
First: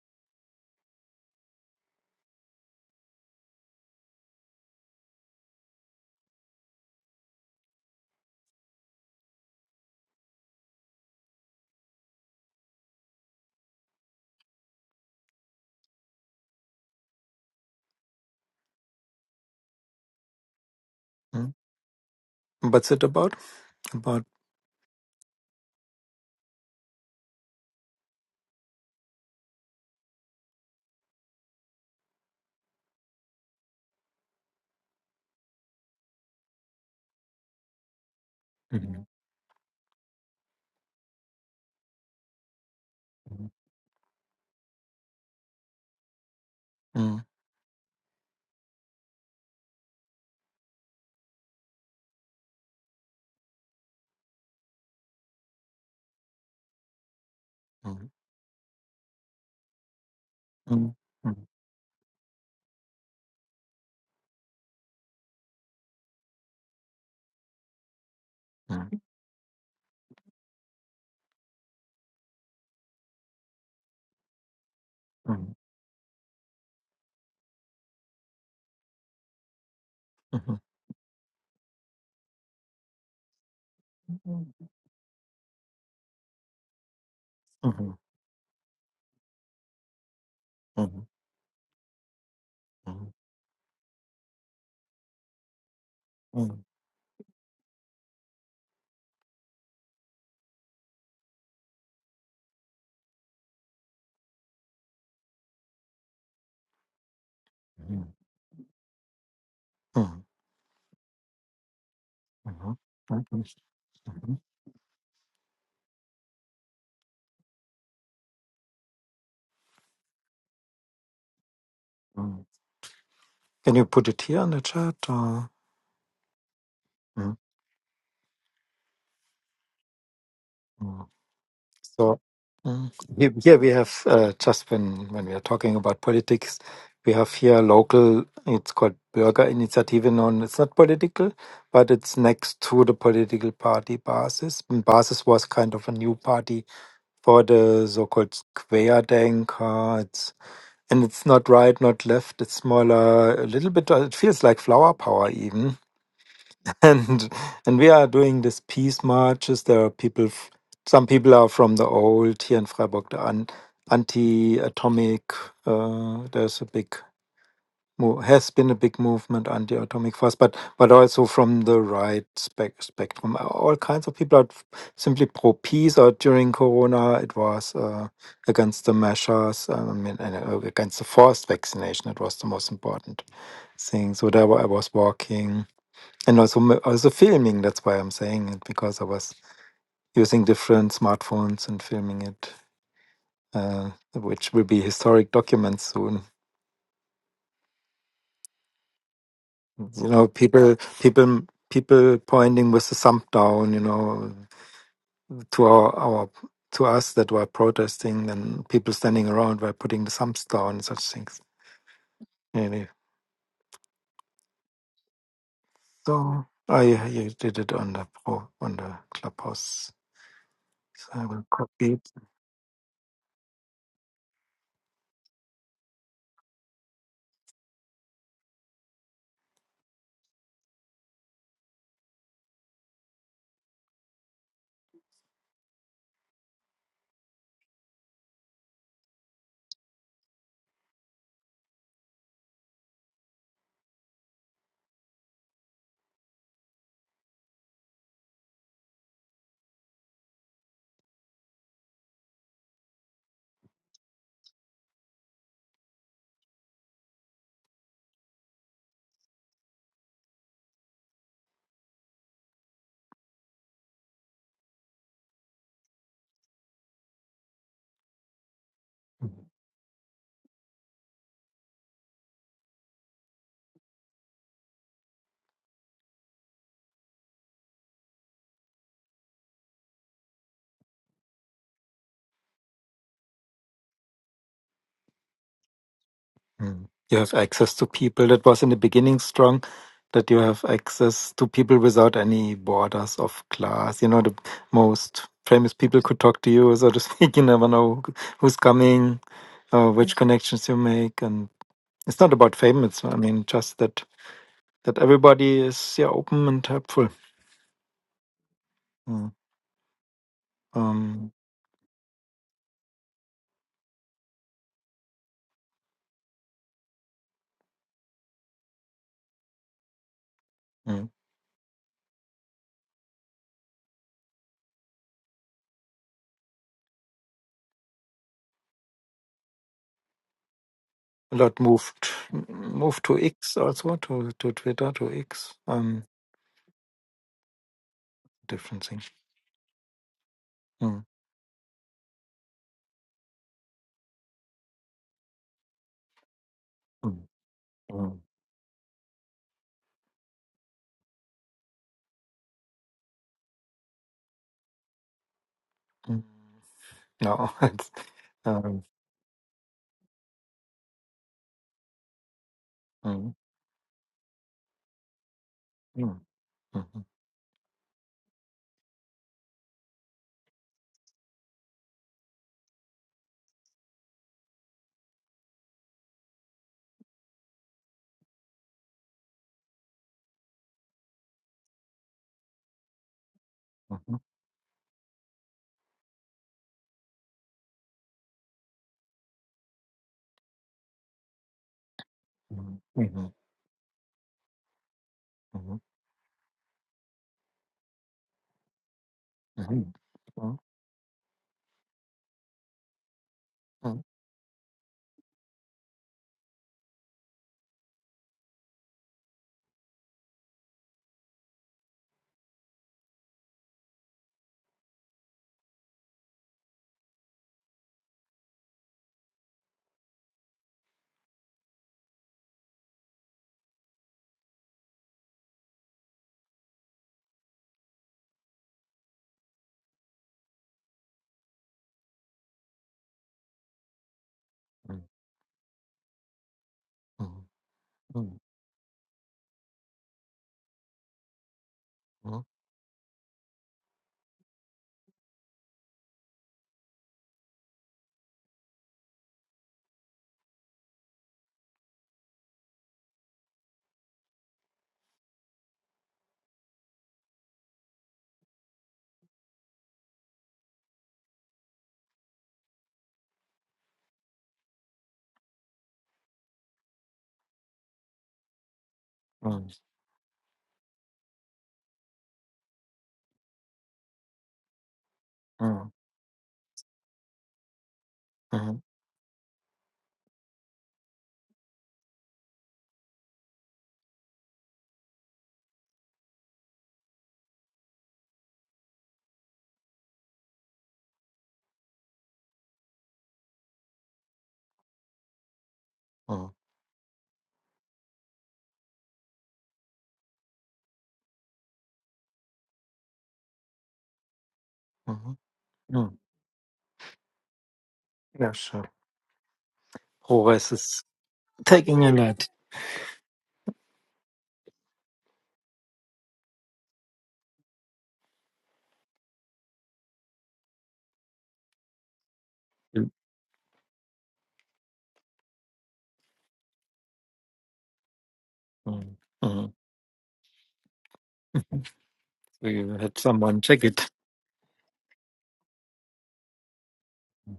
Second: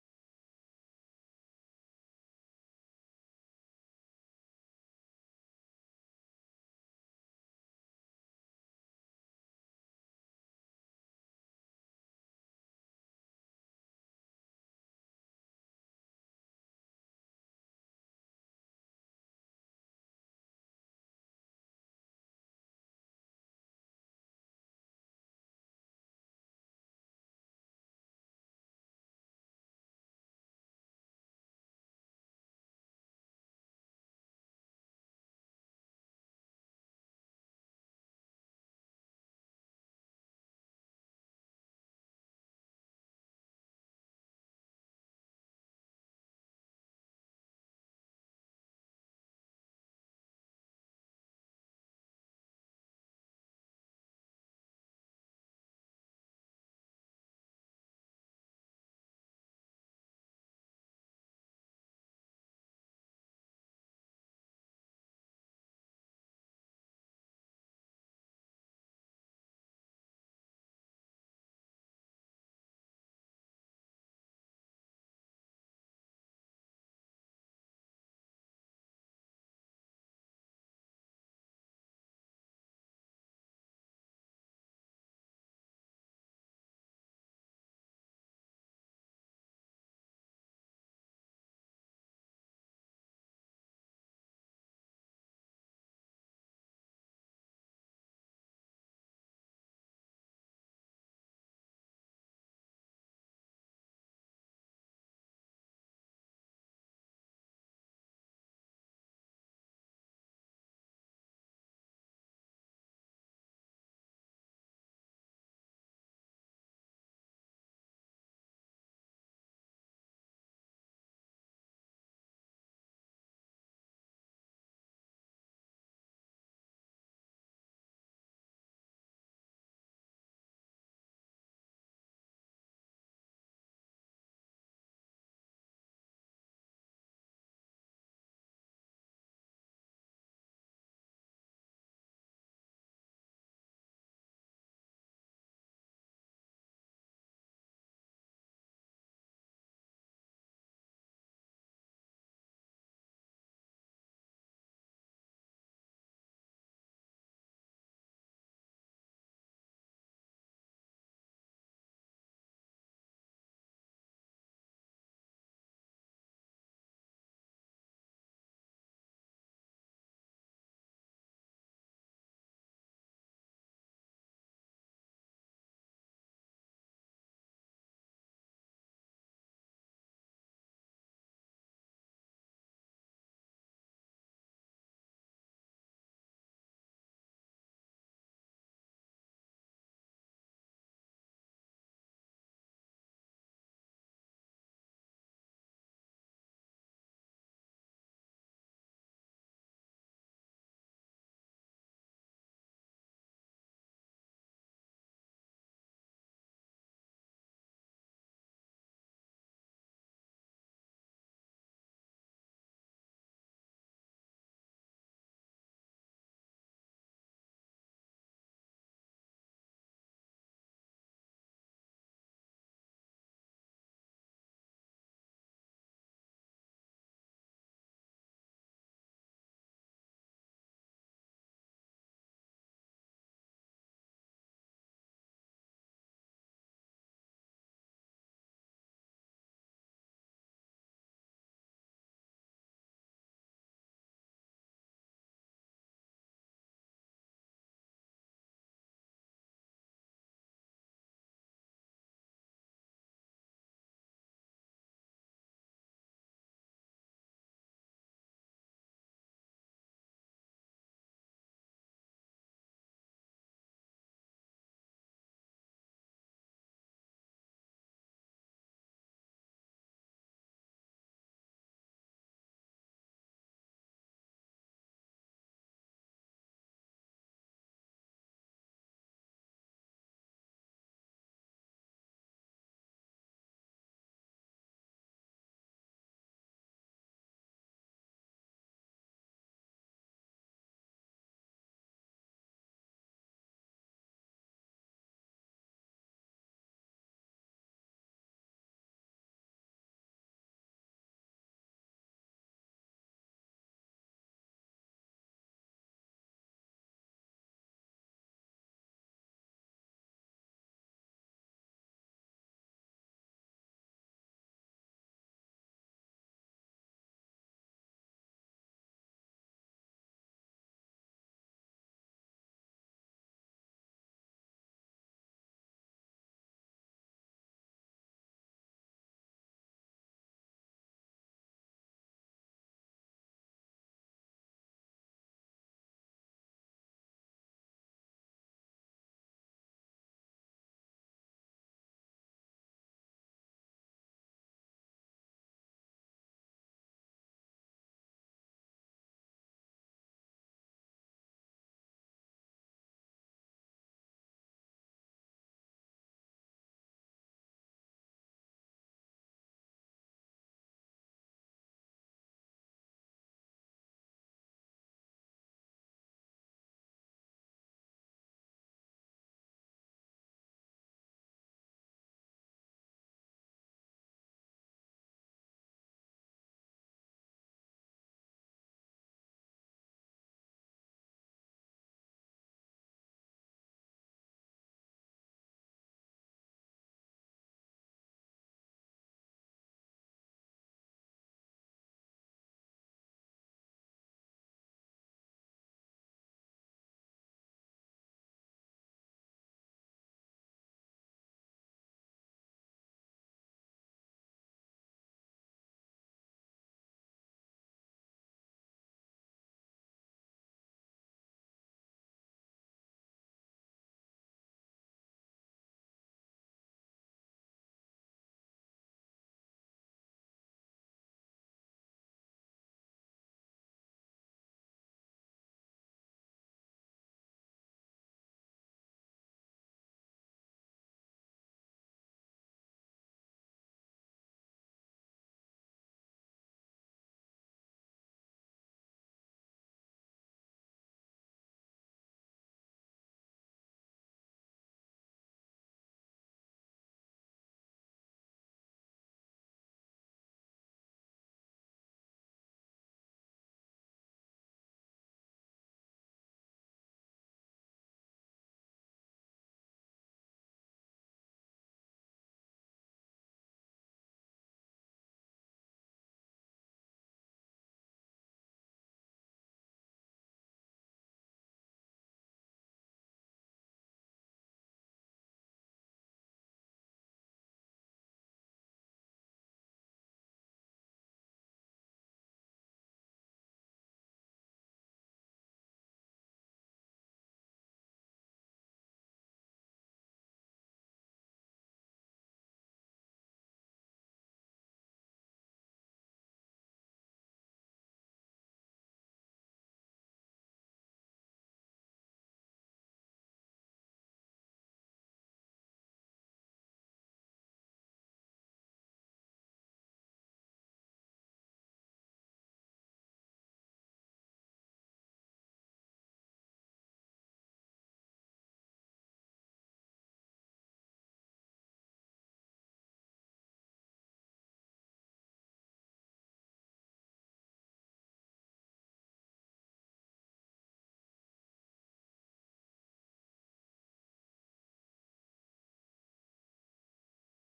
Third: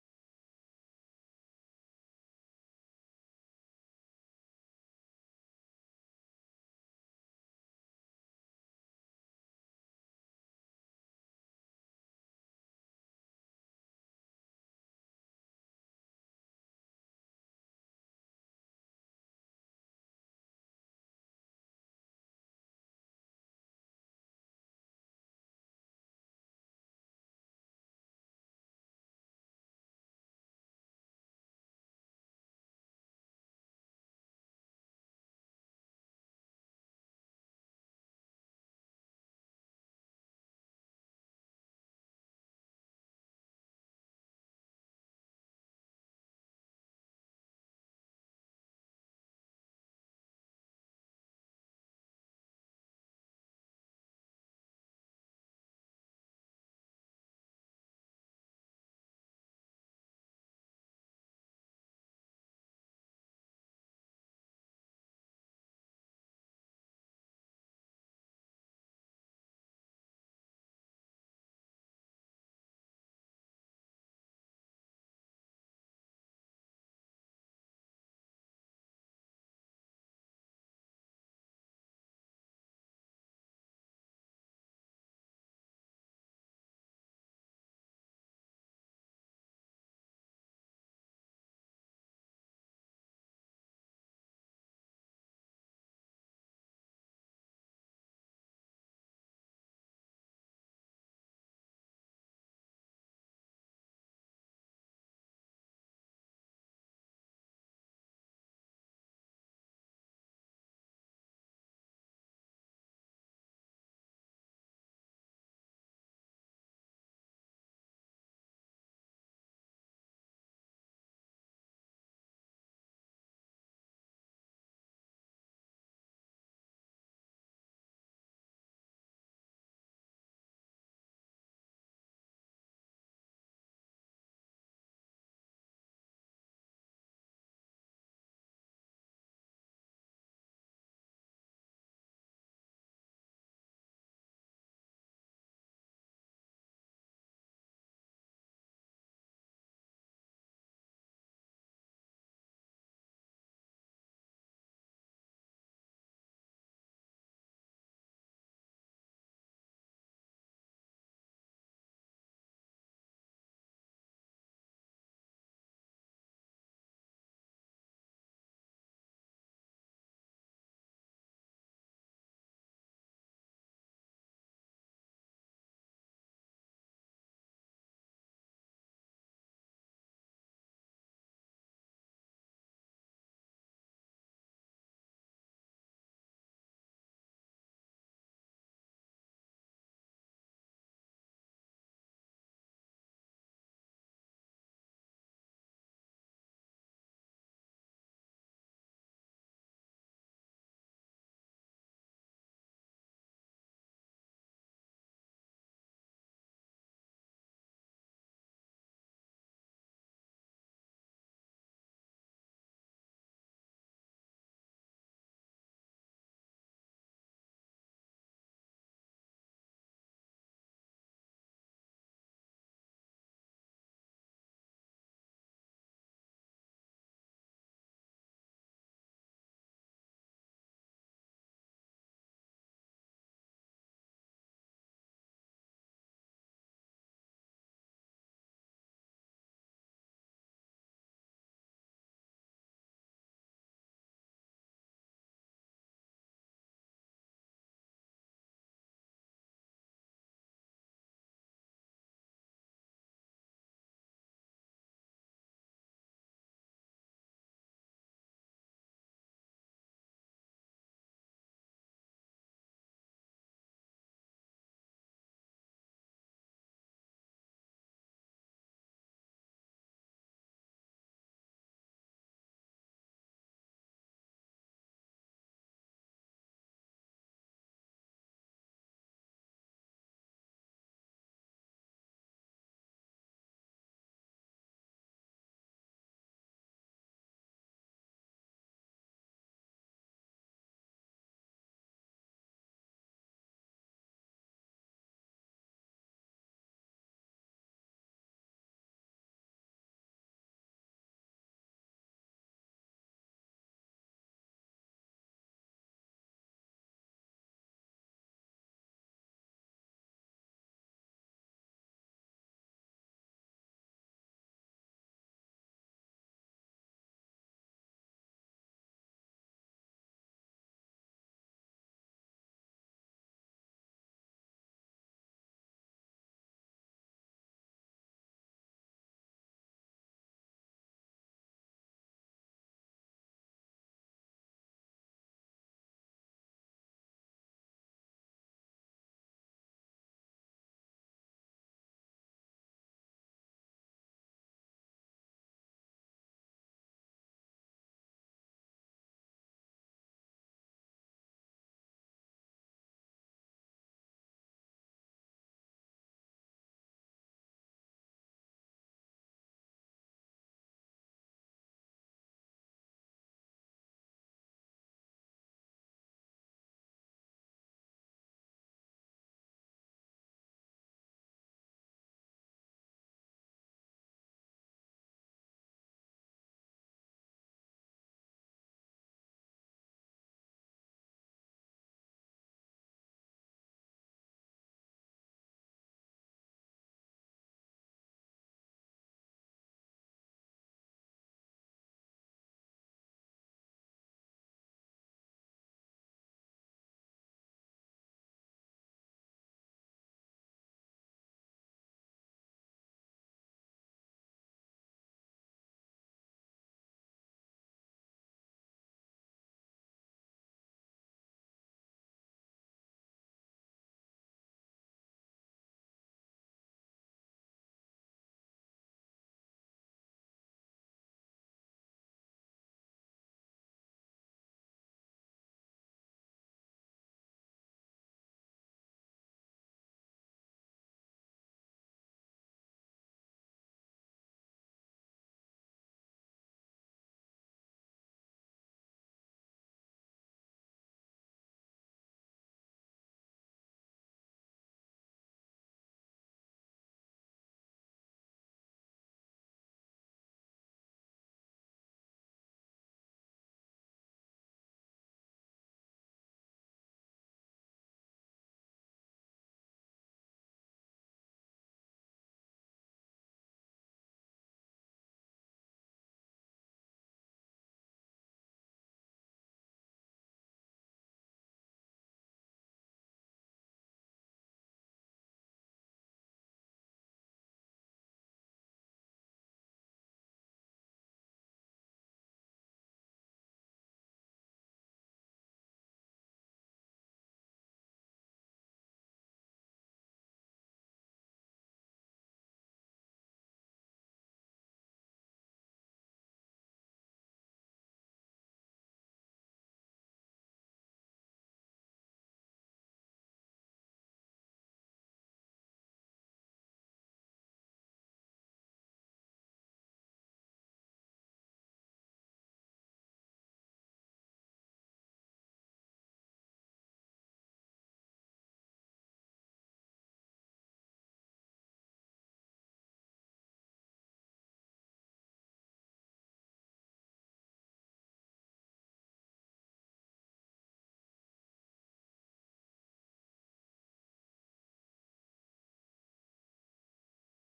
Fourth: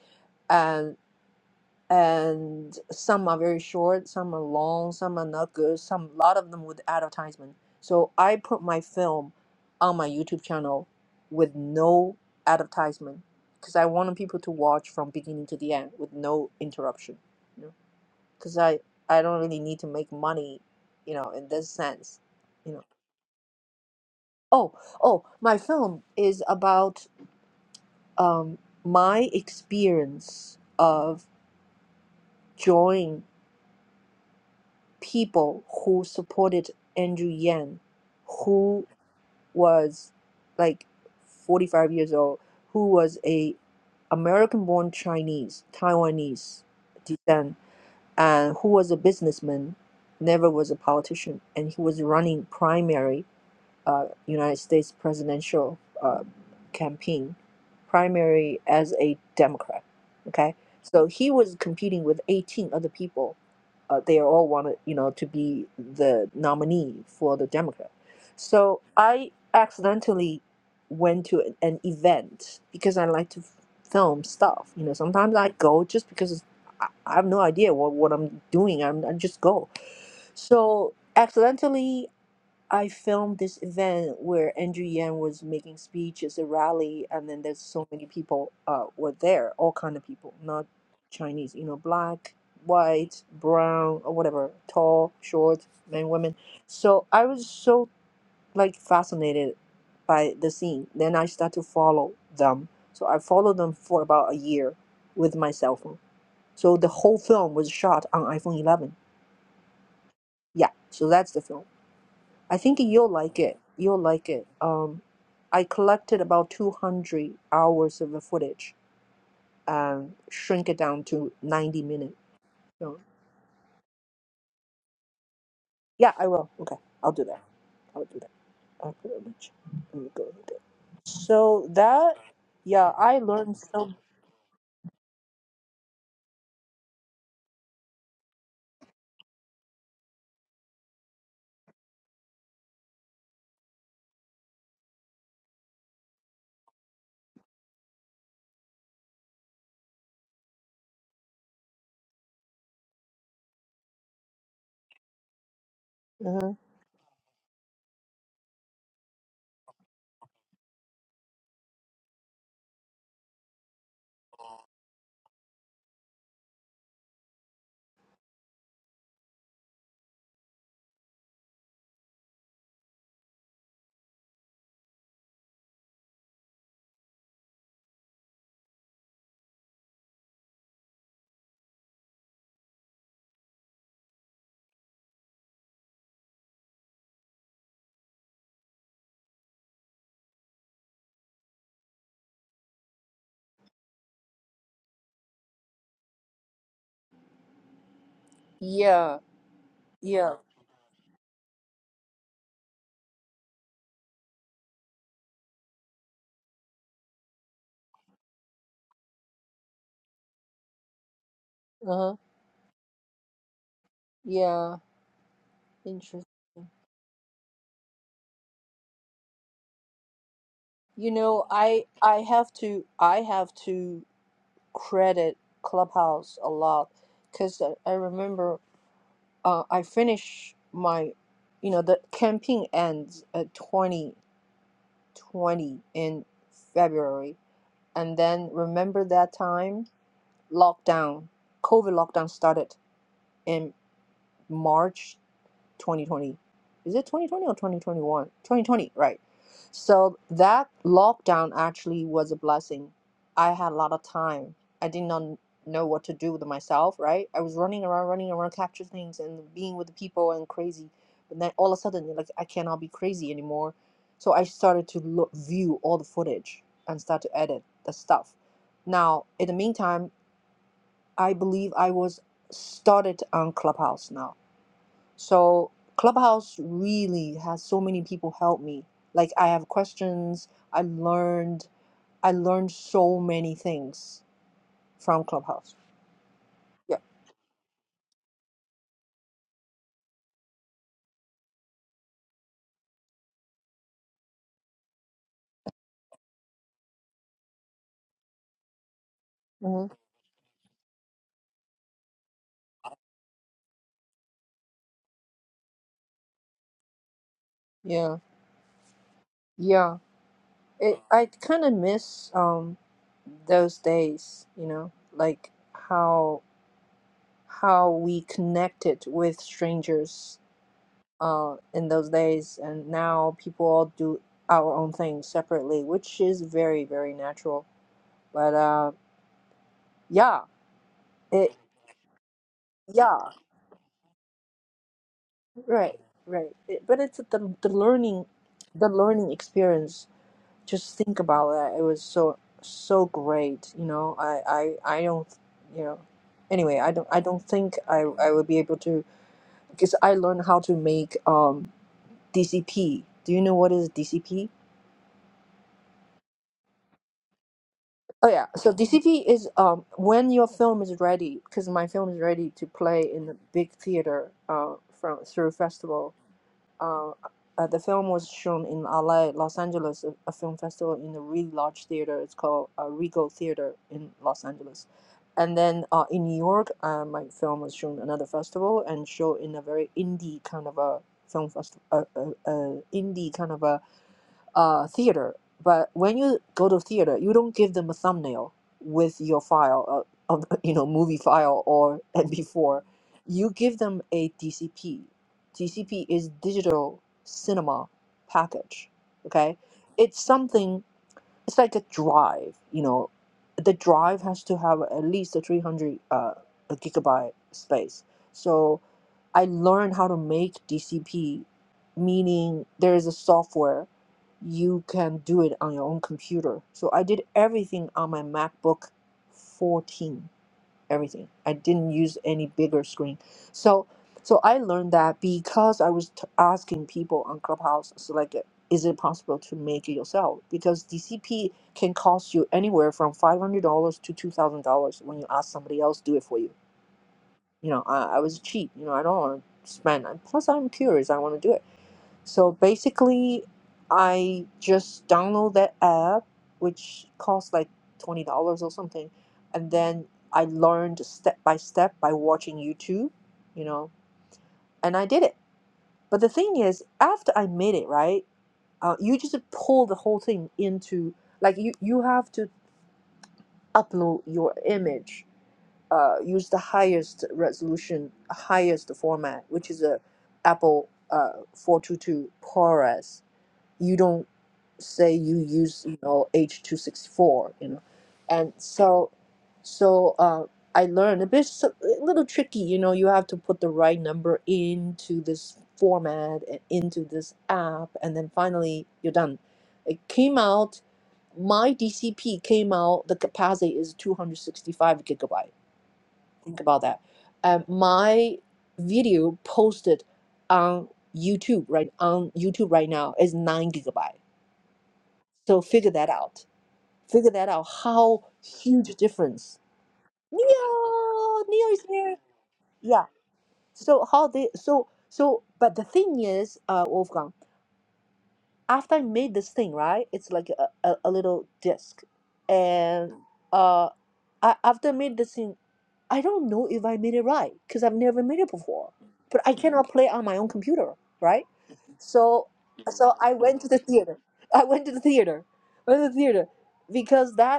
A: and some are very short, some are long, some are not good, some a lot of them with advertisement. So I put my film on my YouTube channel with no advertisement because I wanted people to watch from beginning to the end with no interruption. You know, because I I don't really need to make money, you know, in
C: Mm.
A: this sense. You know,
C: What's it about? About.
A: oh oh, my film is about um my experience of joining people who supported Andrew Yang, who
C: Mhm.
A: was like 45 years old, who was
C: Mm.
A: a American-born Chinese, Taiwanese
C: Mm.
A: descent, and who was a businessman, never was a politician, and he was running primary uh, United States presidential uh, campaign primary as a Democrat. Okay,
C: Mm.
A: so he
C: Mm.
A: was competing with 18 other people. Uh, they all wanted, you know, to be the nominee for the Democrat. So
C: Mm.
A: I accidentally went to an, an event because I like to f- film stuff. You know, sometimes I
C: Mm.
A: go just because I, I have no idea what, what I'm doing. I'm, I just go.
C: Mhm.
A: So accidentally I filmed this event where Andrew Yang was making speeches, a rally, and then there's so
C: Mhm. Mhm.
A: many people uh, were there, all kind of people, not
C: Mhm.
A: Chinese, you know, black,
C: Mhm.
A: white, brown, or whatever, tall, short, men, women.
C: Mhm.
A: So I was so like fascinated by the scene. Then I start to follow them. So I followed them for about a year with my cell phone. So the whole film was shot
C: Mhm.
A: on iPhone 11. Yeah, so that's the film. I
C: Mhm.
A: think you'll like it. You'll like
C: Mhm.
A: it. Um, I collected about 200 hours of the footage and shrink it down to 90 minutes.
C: Mhm.
A: So,
C: Can you put it here in the chat? Or?
A: yeah, I will. Okay, I'll do that. I'll do that. I'll put it in the chat. Let me go with it.
C: Mm.
A: So that,
C: So mm,
A: yeah, I
C: here,
A: learned
C: here we
A: so
C: have uh, just when when we are talking about politics, we have here local. It's called Bürgerinitiative, Initiative. it's not political, but it's next to the political party Basis. And Basis was kind of a new party for the so-called Querdenker. It's and it's not right, not left. It's smaller, a little bit. uh, It feels like flower power even
A: Uh-huh.
C: and and we are doing this peace marches. There are people. f- Some people are from the old here in Freiburg. The an, anti-atomic. Uh, there's a big mo- has been a big movement anti-atomic force, but but also from the right spec- spectrum. Uh, All kinds of people are f- simply pro peace. Or during Corona, it was uh, against the measures. uh, I mean, and, uh, against the forced vaccination. It was the most important thing. So there wa- I was walking and also m- also filming. That's why I'm saying it because I was using different smartphones and filming it, uh, which will be historic documents soon.
A: Yeah,
C: You know,
A: yeah,
C: people people people pointing with the thumb down. You know, to our our to us that were protesting, and people standing around were putting the thumbs down and such things.
A: Uh-huh.
C: Really.
A: yeah. Interesting.
C: So I, I did it on the pro on the clubhouse. So
A: You
C: I will
A: know, I
C: copy.
A: I have to I have to credit Clubhouse a lot because I I remember uh, I finish my, you know, the campaign ends at 2020 in February. And then remember that time? Lockdown, COVID lockdown started in March 2020. Is it 2020 or 2021? 2020, right. So that lockdown actually was a blessing. I had a lot of time. I did not know what to do with myself, right? I was running around, running around, capture things and being with the people and crazy. But then all of a sudden, like, I cannot be crazy anymore. So I started to look, view all the footage and start to edit the stuff. Now,
C: Mhm.
A: in the meantime, I believe I was started on Clubhouse now so Clubhouse really has so many people help me. Like I have questions. I learned. I learned so many things from Clubhouse.
C: Mm.
A: Yeah.
C: You have access to people that was in the beginning strong, that you have access to people without any borders of class. You know, the most famous people could talk to you, so to speak. You never know who- who's coming,
A: hmm
C: uh, which connections you make. And it's not about fame, it's, I mean, just that that everybody is yeah open and helpful.
A: Yeah.
C: Mm.
A: Yeah. It, I
C: Um,
A: kind of miss um those days. You know, like how how we connected with strangers
C: mm.
A: uh in those days, and now people all do our own things separately, which is very very natural. But uh, yeah
C: A lot moved moved to
A: Yeah,
C: X also to to Twitter to X.
A: right,
C: Um,
A: right. It- but it's the the learning,
C: different
A: the
C: thing.
A: learning experience. Just
C: Mm.
A: think about that. It was so so great. You know, I I I don't. You know, anyway, I don't
C: Mm.
A: I don't think I
C: Mm.
A: I will be able to because I learned how to make um DCP. Do you know what is DCP?
C: Mm. No, it's
A: Oh yeah, so
C: um.
A: DCP is um when your film is ready because my film is ready to play in
C: Mm.
A: the big theater uh from through festival
C: Mm. Mhm.
A: Uh, uh, the film was shown in LA, Los Angeles, a, a film festival in a really large theater. It's called uh, Regal Theater in Los Angeles. And then uh, in New York, uh, my film was shown another festival and shown in a very indie kind of a film festival, uh, uh, uh, indie kind of a uh, theater. But when you go to theater, you don't give them a thumbnail with your file of, of you know movie file or
C: Mhm.
A: MP4.
C: Mhm.
A: You give them a DCP.
C: Mhm.
A: DCP is digital cinema package. Okay,
C: Mhm.
A: it's
C: Mhm.
A: something. It's like a drive. You know, the drive has to have at least a 300 uh, gigabyte space. So I learned how to make DCP, meaning there is a software you can do it on your own computer. So I did everything on my MacBook 14, everything. I didn't use any bigger screen. So so I learned that because I was t- asking people on Clubhouse, so like, is it possible to make it yourself? Because DCP can cost you anywhere from five hundred dollars to two thousand
C: Mm.
A: dollars when you ask somebody else do it for you
C: Mm.
A: you know, I,
C: Mm.
A: I was
C: Mhm.
A: cheap. You know, I don't want to spend. And plus, I'm curious. I want to do it.
C: Mm.
A: So basically, I just download that app, which costs like twenty dollars or something, and then I learned step by step by watching YouTube. You know, and I did it. But the thing is, after I made it, right? Uh, you just pull the whole thing into like you. You have to upload your image uh, use the highest resolution, highest format,
C: Mm.
A: which is a Apple uh, 422 ProRes. You don't say you
C: Mm.
A: use
C: Mm.
A: you know H264, you know, and
C: Mhm.
A: so so uh, I learned a bit s- a little tricky. You know, you have to put the right number into this format and into this app, and then finally you're done. It came out. My DCP came out. The capacity is 265 gigabyte
C: Mm.
A: think about that. Um, my video posted on YouTube right on YouTube right now is nine gigabyte.
C: Mhm.
A: So figure that
C: Mm.
A: out. Figure that out. How
C: Yeah, sure.
A: huge difference.
C: Progress is
A: Neo, Neo is
C: taking a
A: here.
C: lot.
A: Yeah. So how they so so but the thing is, uh, Wolfgang, after I made this thing, right? It's like a, a, a little disc, and uh. I, after I made this thing, I don't know if I made it right because I've never made it before.
C: Mm.
A: But I
C: Mm.
A: cannot play on my own computer, right? So,
C: We
A: so
C: had
A: I
C: someone
A: went to the
C: check it.
A: theater. I went to the theater. went to the theater because that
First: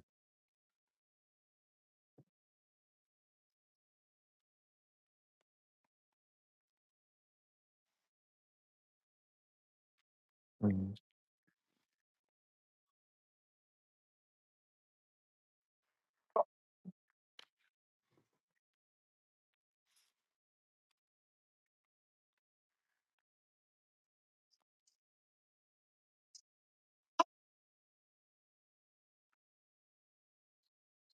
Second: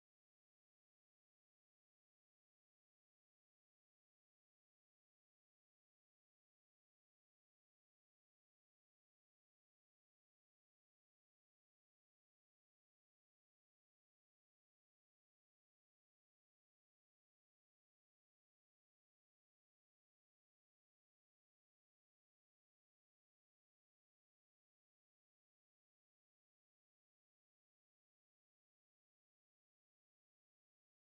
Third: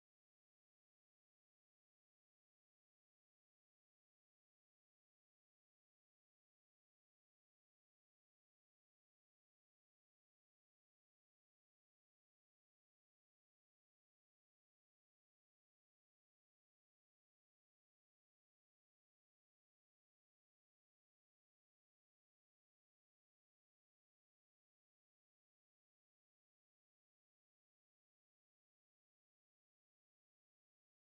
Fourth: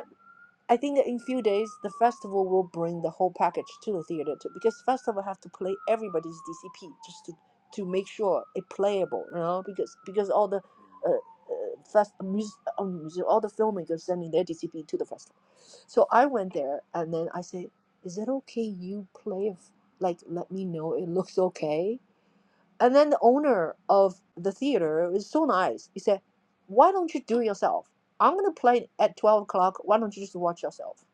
A: I think that in few days the festival will bring the whole package to the theater too, because festival have to play everybody's DCP just to to make sure it playable, you know, because because all the
C: Mm.
A: uh, uh, fest music, um, all the filmmakers sending their DCP to the festival. So I went there and then I said, "Is it okay you play if like let me know it looks okay?" And then the owner of the theater was so nice. He said, "Why don't you do it yourself? I'm gonna play at twelve o'clock. Why don't you just watch yourself?"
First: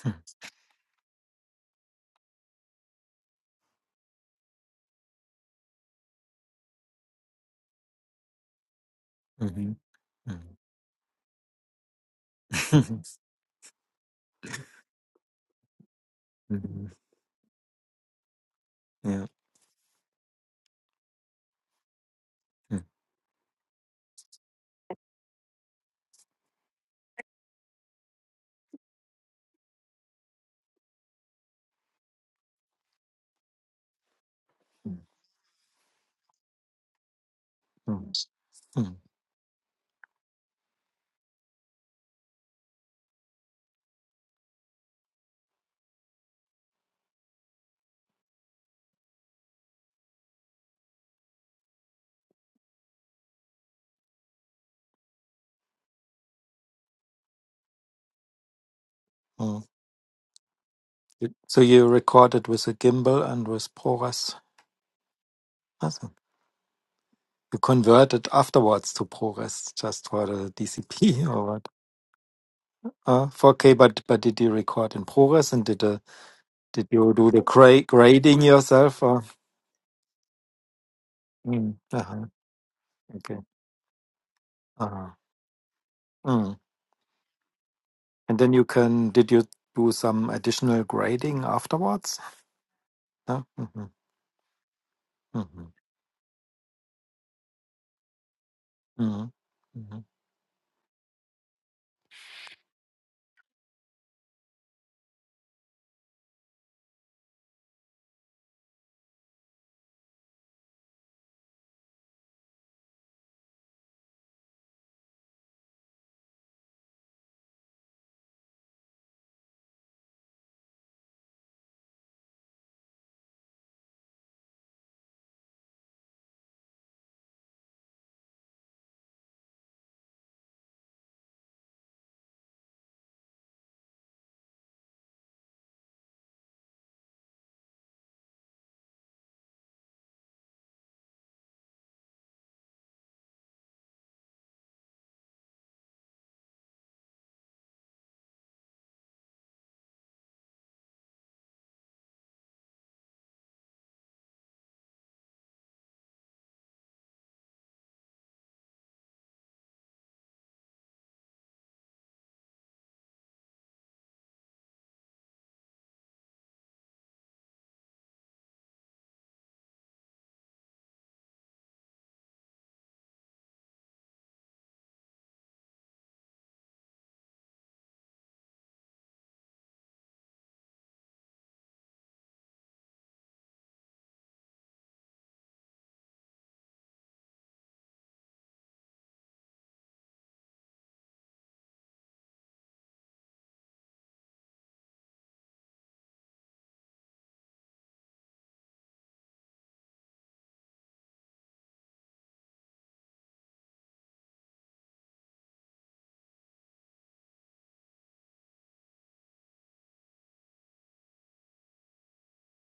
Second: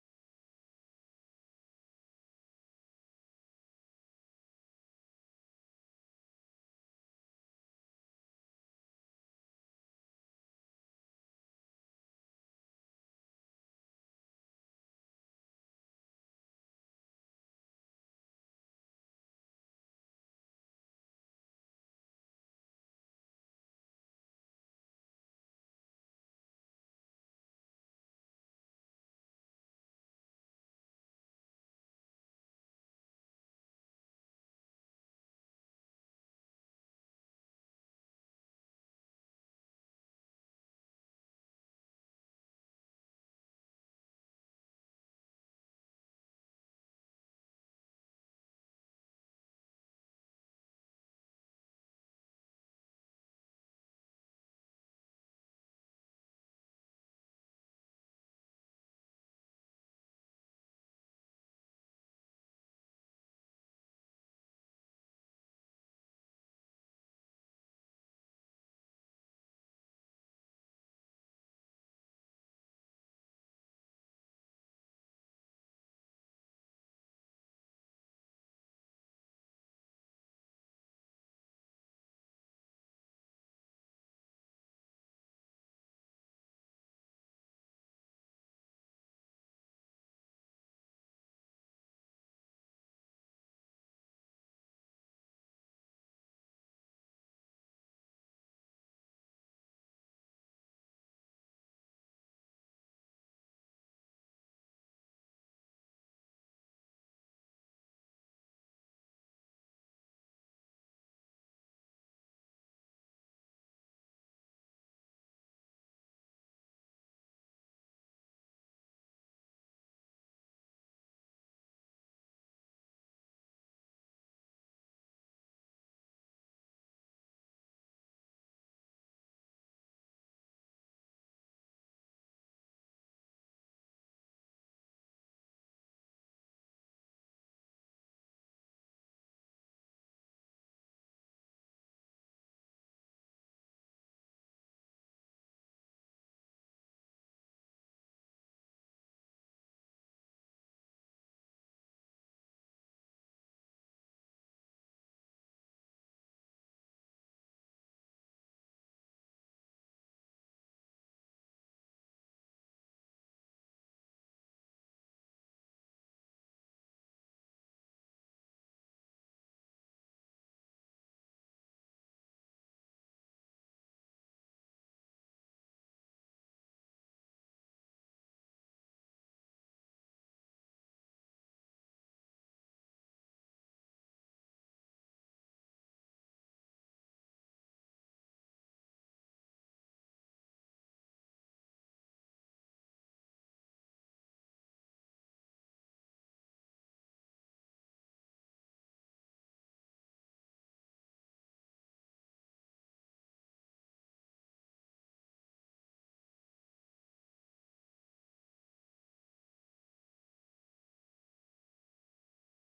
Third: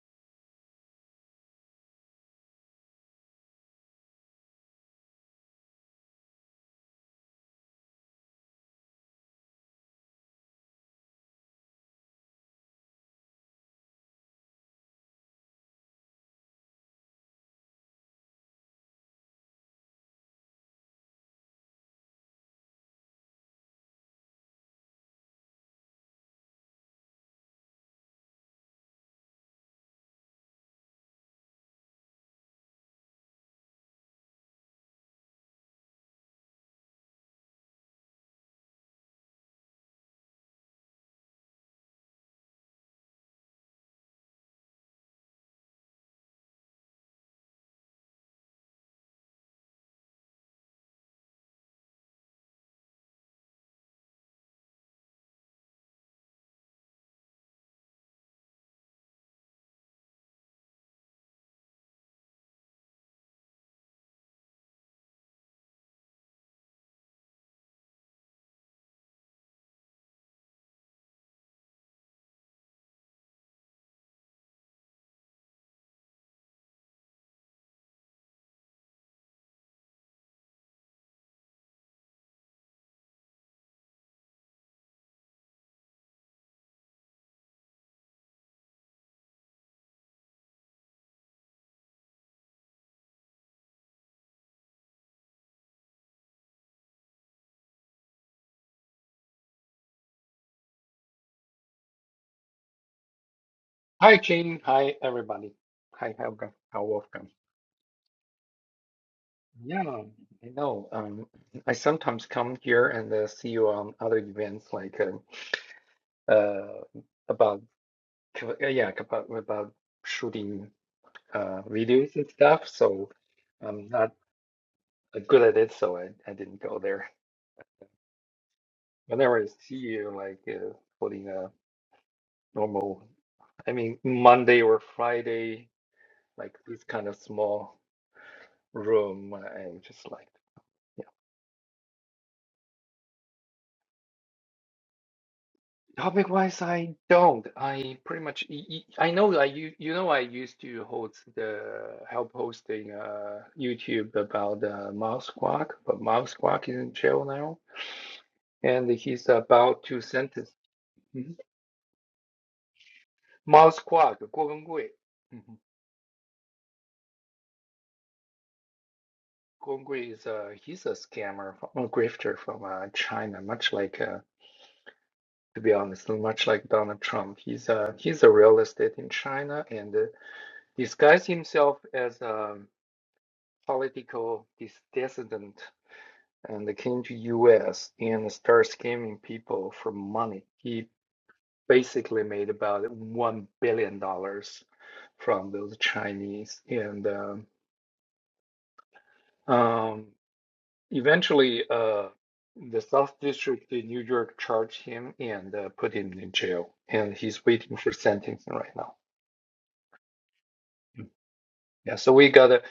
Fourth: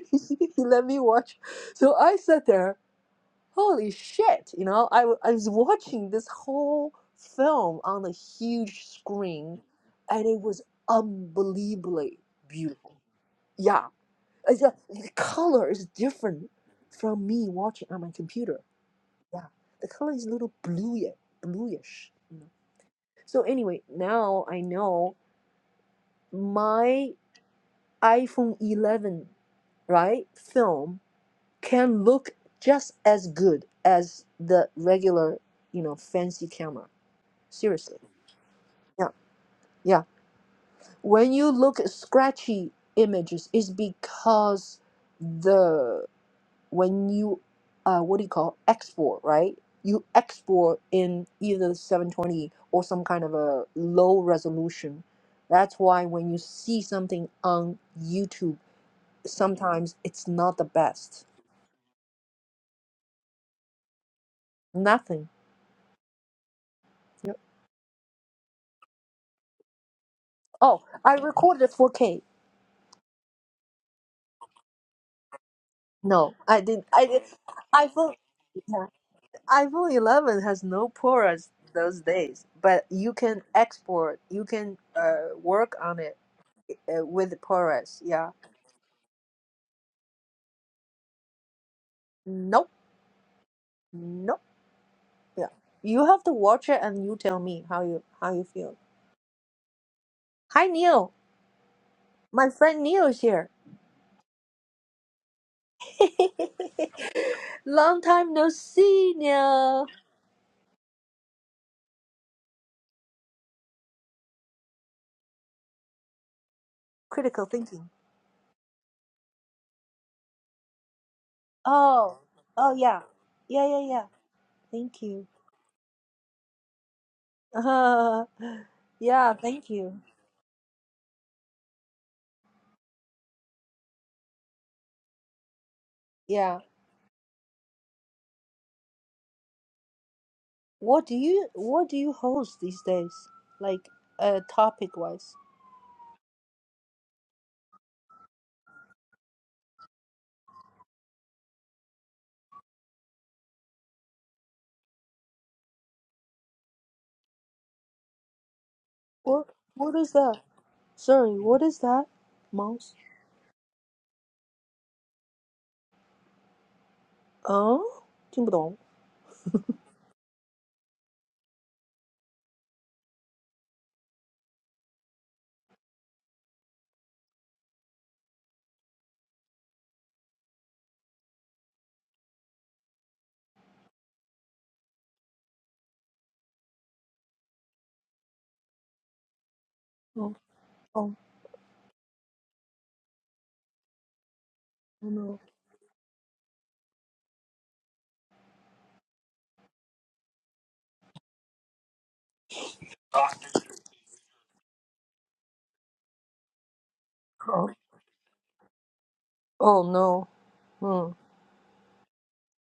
A: he let me watch. So I sat there, holy shit, you know, I, w- I was watching this whole film on a huge screen
C: Mhm.
A: and it
C: Mm.
A: was unbelievably beautiful. Yeah. It's a- the color is different
C: Mhm.
A: from me watching on my computer.
C: Yeah.
A: Yeah. The color is a little bluey, bluish. You know?
C: Mm.
A: So anyway, now I know my iPhone 11, right, film can look just as good as the
C: Mm.
A: regular, you know, fancy camera. Seriously.
C: Mm.
A: Yeah. Yeah. When you look at scratchy images, it's because the when you uh what do you call export, right? You export in either 720 or some kind of a low resolution. That's why when you see something on YouTube,
C: Mm.
A: sometimes it's not the best.
C: You- So you recorded with a gimbal and with ProRes.
A: Nothing.
C: Awesome.
A: Yep.
C: You converted afterwards to ProRes just for the
A: Oh, I
C: DCP or what?
A: recorded 4K.
C: Uh, 4K, but but did you record in progress and did uh,
A: No, I did.
C: did
A: I
C: you
A: did.
C: do the gra-
A: iPhone,
C: grading
A: yeah,
C: yourself? Or?
A: iPhone 11 has no ports
C: Mm.
A: those
C: Uh-huh.
A: days, but you
C: Okay.
A: can export, you can
C: Uh-huh.
A: uh, work on it
C: Mm.
A: uh, with ports. Yeah.
C: And then you can did you do some additional grading afterwards?
A: Nope.
C: No? Mm-hmm.
A: Nope. Yeah.
C: Mm-hmm.
A: You have to watch it and you tell me how you how you feel.
C: Mm-hmm. Mm-hmm.
A: Hi Neil, my friend Neil is here.
D: Hi, Jane. Hi, everybody. Hi, Helga. How welcome.
A: Long time no see,
D: Yeah,
A: Neil.
D: I know. Um, I sometimes come here and uh, see you on other events like um uh,
A: Critical
D: about
A: thinking.
D: uh, yeah like, about about shooting uh, videos
A: Oh.
D: and stuff.
A: Oh yeah.
D: So
A: Yeah
D: I'm
A: yeah yeah.
D: not
A: Thank
D: uh,
A: you.
D: good at it, so I, I didn't go there.
A: Uh, yeah.
D: Whenever I
A: Thank
D: see
A: you.
D: you like uh, holding a normal, I mean Monday or Friday, like
A: Yeah.
D: this kind of small room, I'm just like.
A: What do you what do you host these days? Like uh topic wise.
D: Topic wise, I don't. I pretty much y- y- I know I you you know I used to host the help hosting uh YouTube about uh, Mouse Squawk, but Mouse Squawk is in jail now, and he's
A: What
D: about
A: what
D: to
A: is that?
D: sentence Mhm.
A: Sorry, what is that? Mouse?
D: Mouse Squawk 郭文贵. Mm-hmm.
A: Oh? 听不懂.
D: Guo Gongui is uh he's a scammer, from, a grifter from uh, China, much like uh, to be honest, much like Donald Trump. He's uh he's a real estate in China and uh, disguised himself as um. political dissident and came to US and started scamming people for
A: Oh,
D: money. He
A: oh,
D: basically made about one billion dollars
A: oh no.
D: from those Chinese, and um, um, eventually, uh, the South District in New York charged him and uh, put him in jail, and he's
A: Oh,
D: waiting for sentencing right now.
A: oh no. Mm,
D: Mm. Yeah, so we got a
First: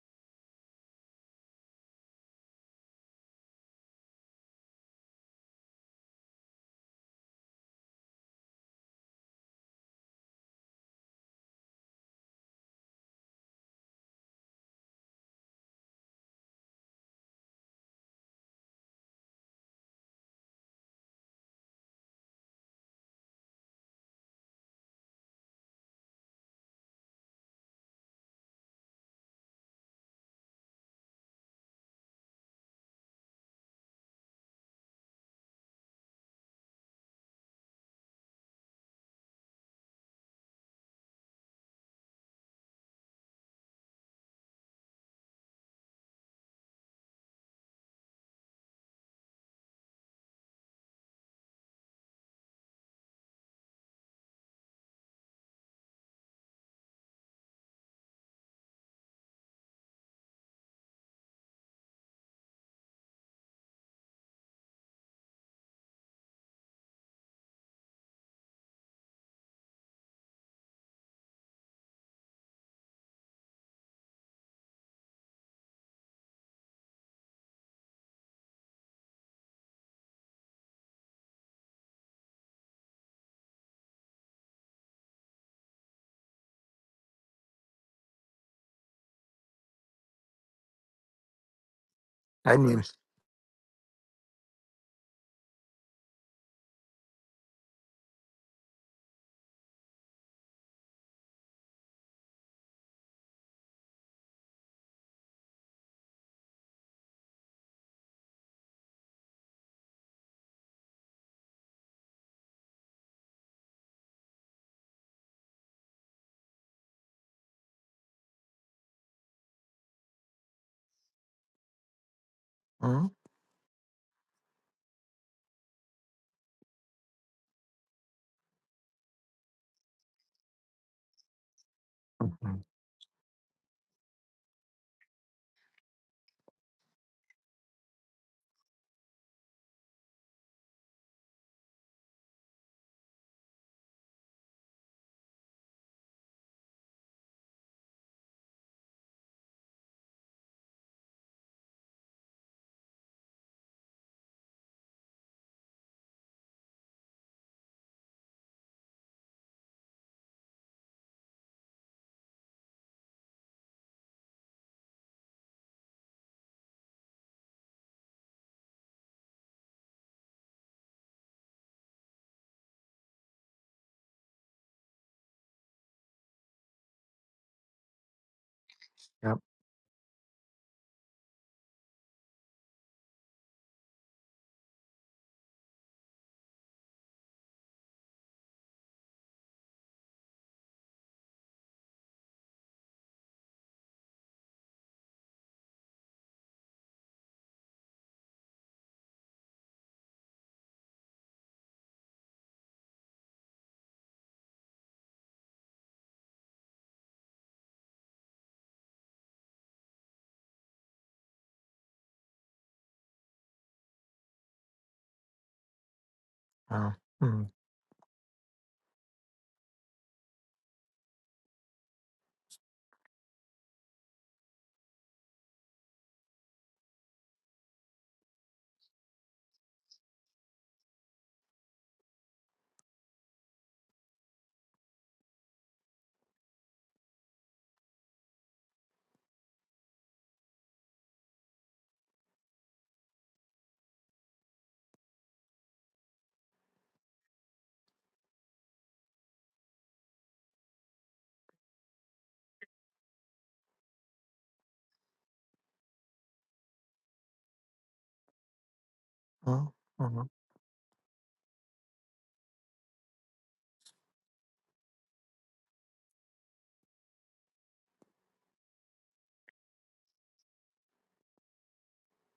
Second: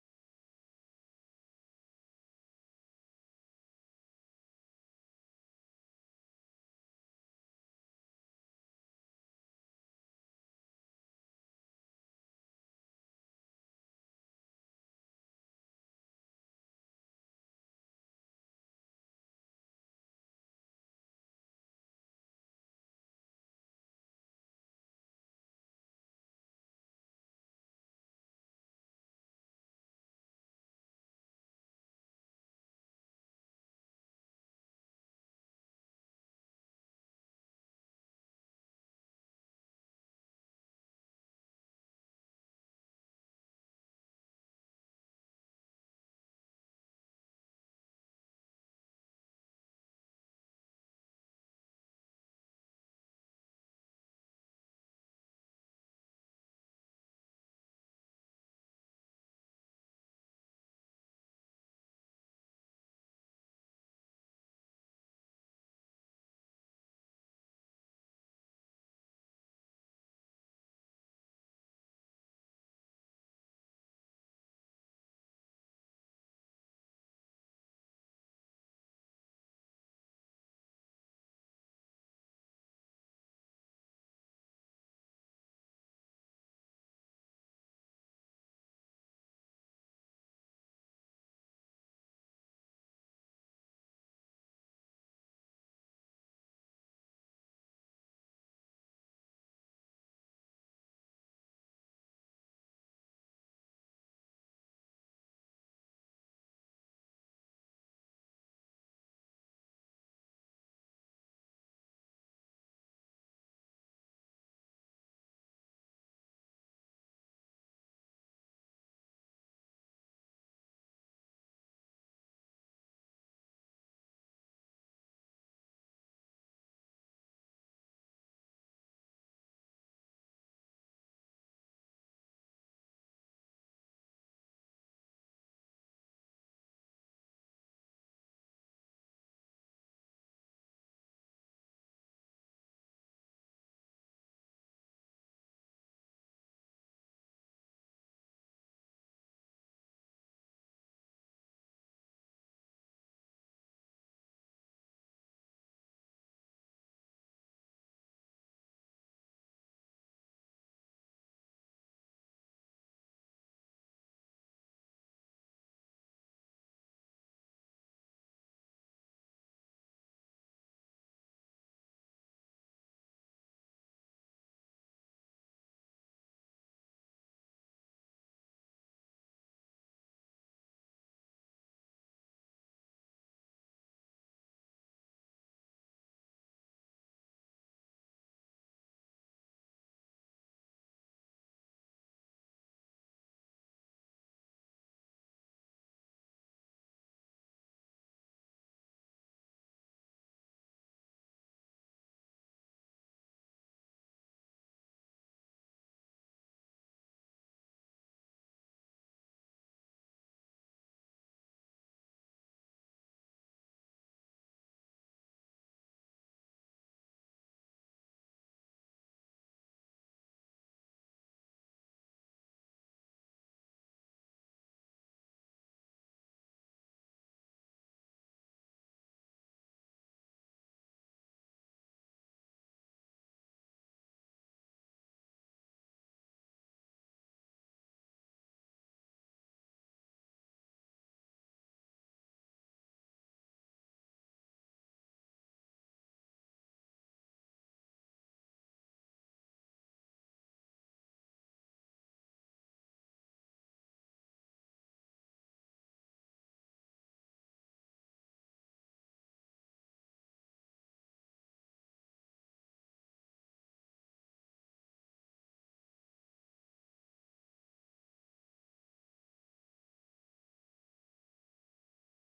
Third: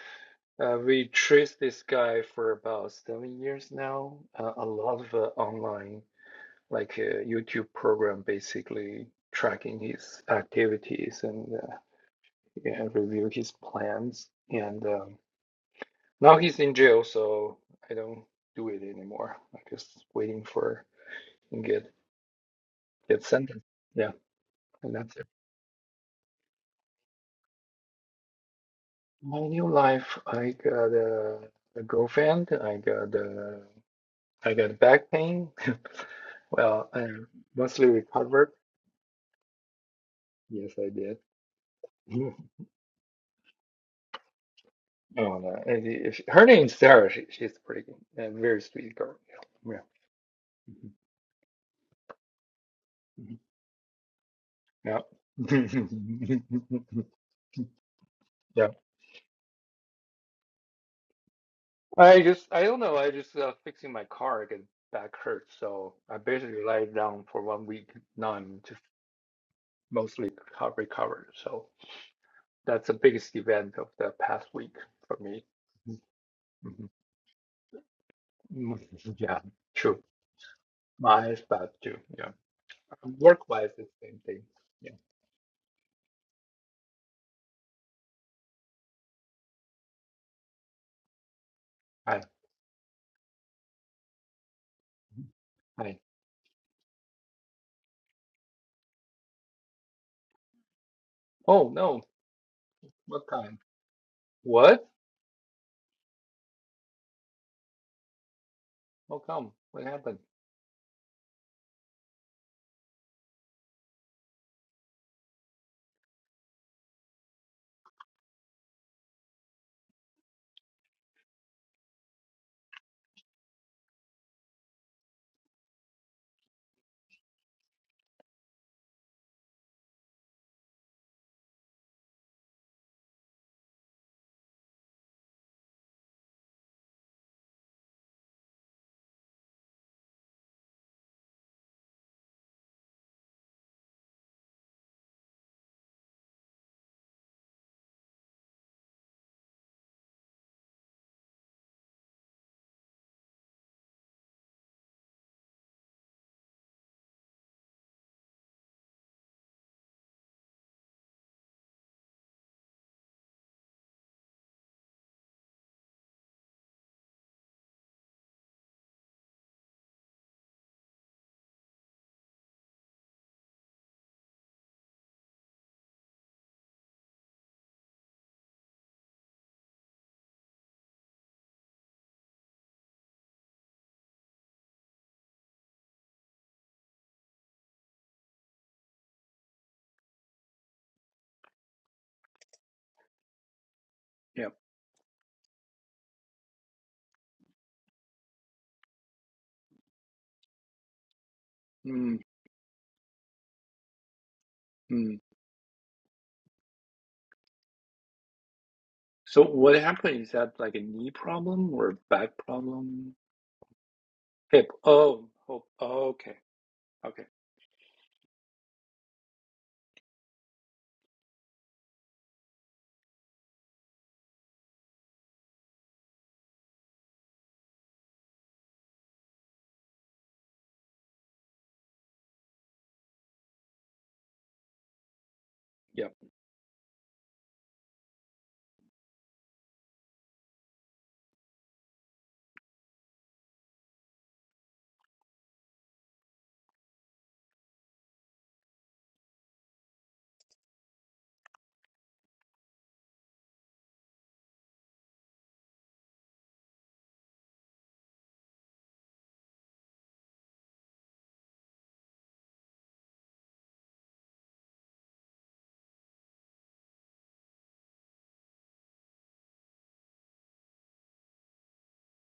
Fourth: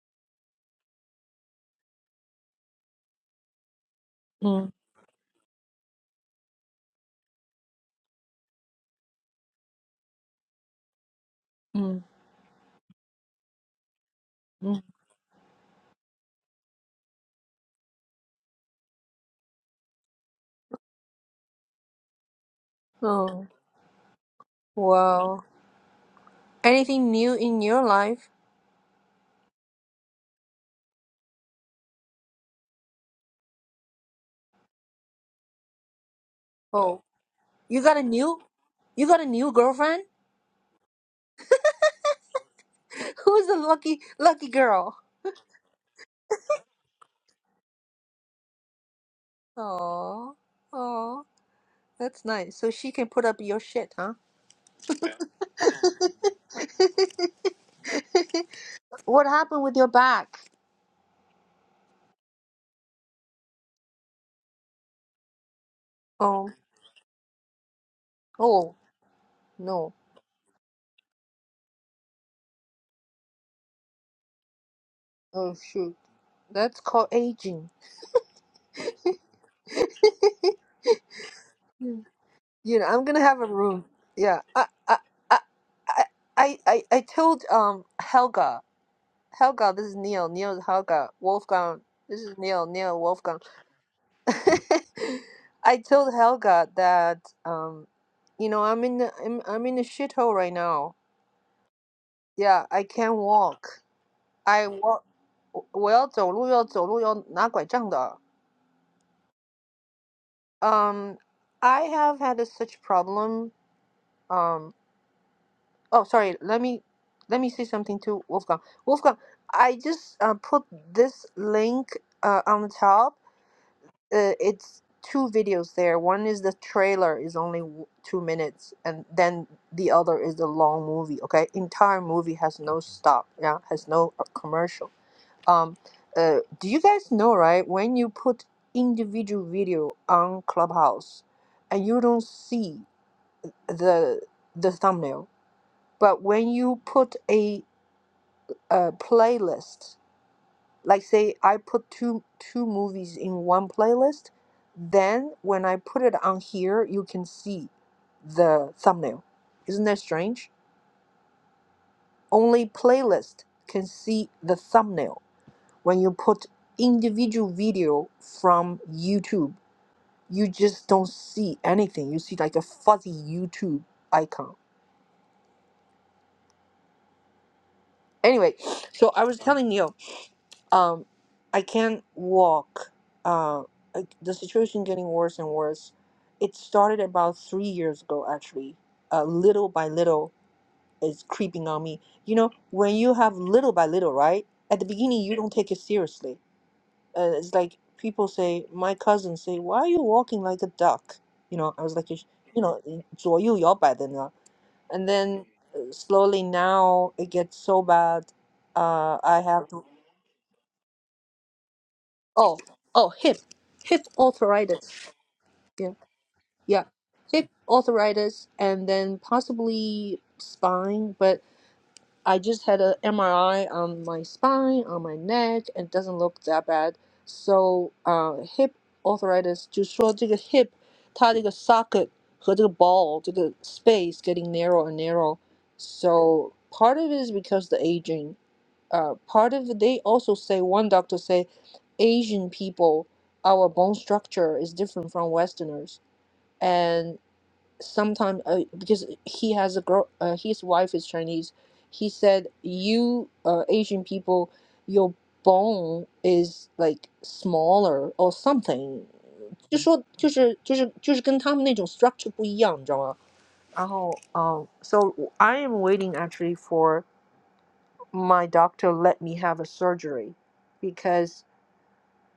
D: uh, we traced this guy for about seven years now. Uh, a
A: mm,
D: lot of uh, online like a YouTube program basically tracking his activities and uh,
A: mm,
D: yeah, review his plans.
A: mm.
D: And um, now he's in jail, so I don't do it anymore. I'm just waiting for and get get
A: Oh.
D: sentenced. Yeah, and that's it.
A: Wow. Anything new in your life?
D: My new life. I got a, a girlfriend. I got a, I got back pain. well,
A: Oh.
D: I
A: You
D: mostly
A: got a new
D: recovered.
A: you got a new girlfriend?
D: Yes, I did.
A: Who's the lucky lucky girl?
D: No, no. If, if, her name's Sarah. She, she's a pretty, a very sweet girl. Yeah.
A: Oh. Oh. That's nice. So she can put up your shit, huh?
D: Yeah. Mhm. Yeah. Yeah.
A: What happened with your back?
D: I just, I don't know. I just uh, fixing my car because back hurts. So I
A: Oh,
D: basically laid down for one week. Now I'm
A: oh,
D: just
A: no.
D: mostly co- recovered. So that's the biggest event of the past week for me.
A: Oh, shoot.
D: Mhm.
A: That's
D: Mhm.
A: called aging.
D: Mhm. Yeah, true. My is bad too.
A: Hmm.
D: Yeah.
A: You know, I'm gonna have a
D: Work-wise,
A: room.
D: it's the same
A: Yeah.
D: thing.
A: I,
D: Yeah.
A: I, I, I, I, I I told um Helga. Helga, this is Neil. Neil is Helga. Wolfgang. This
D: Hi.
A: is
C: I
A: Neil.
C: mean,
A: Neil Wolfgang. I
D: Hi.
A: told Helga that um, you know, I'm in the, I'm, I'm in a shithole right now.
D: Oh, no.
A: Yeah, I can't
D: What kind?
A: walk. I
D: What?
A: walk. 我要走路，要走路，要拿拐杖的。
D: How come? What happened?
A: Um, I have had a such problem. Um, oh, sorry. Let me let me say something to Wolfgang. Wolfgang, I just uh, put this link uh, on the top.
C: mm-hmm.
A: Uh, it's two videos there. One is the trailer is only w- two minutes, and then the other is the long movie. Okay, entire movie
C: Mm-hmm.
A: has no stop. Yeah, has no uh, commercial. Um, uh, do you guys know right when you put individual video on Clubhouse? and you don't see. the the thumbnail. But when you put a, uh playlist, like say I put two two movies in one playlist, then when I put it on here, you can see the thumbnail. Isn't that strange? Only playlist can see the thumbnail. When you put individual video from YouTube, you just don't see anything. You see like a fuzzy YouTube icon. Anyway, so I
C: yeah.
A: was telling you. um i can't walk uh I- the situation getting worse and worse it started about three years ago actually uh, little by little it's creeping on me you know when you have little by little right
D: Yeah.
A: at the beginning you don't take it seriously uh, it's like people say my cousins say why are you walking like a duck you know i was like you
D: mm
A: sh- you know 左右摇摆的呢 and
D: Hmm.
A: then uh, slowly now it gets so bad uh, i
D: So
A: have to
D: what happened? Is that like a knee problem or back
A: Oh, oh,
D: problem?
A: hip, hip
D: Hip.
A: arthritis.
D: Oh, oh,
A: Yeah,
D: oh, okay.
A: yeah,
C: Uh,
D: Okay.
C: mm-hmm.
A: hip arthritis, and then possibly spine. But I just had a MRI on my spine, on my neck, and it doesn't look that bad. So, uh, hip arthritis 就说这个 hip 它这个 socket 和这个 ball 这个 space getting narrow and narrow.
D: Yep.
A: So part of it is because the aging uh, part of it. they also say one doctor say asian people our bone structure is different from westerners and sometimes uh, because he has a girl uh, his wife is chinese he said you uh, asian people your bone is like smaller or something
C: Mm-hmm.
A: 就说就是就是就是跟他们那种structure 不一样，你知道吗？然后，um, so I am waiting actually for my doctor let me have a surgery because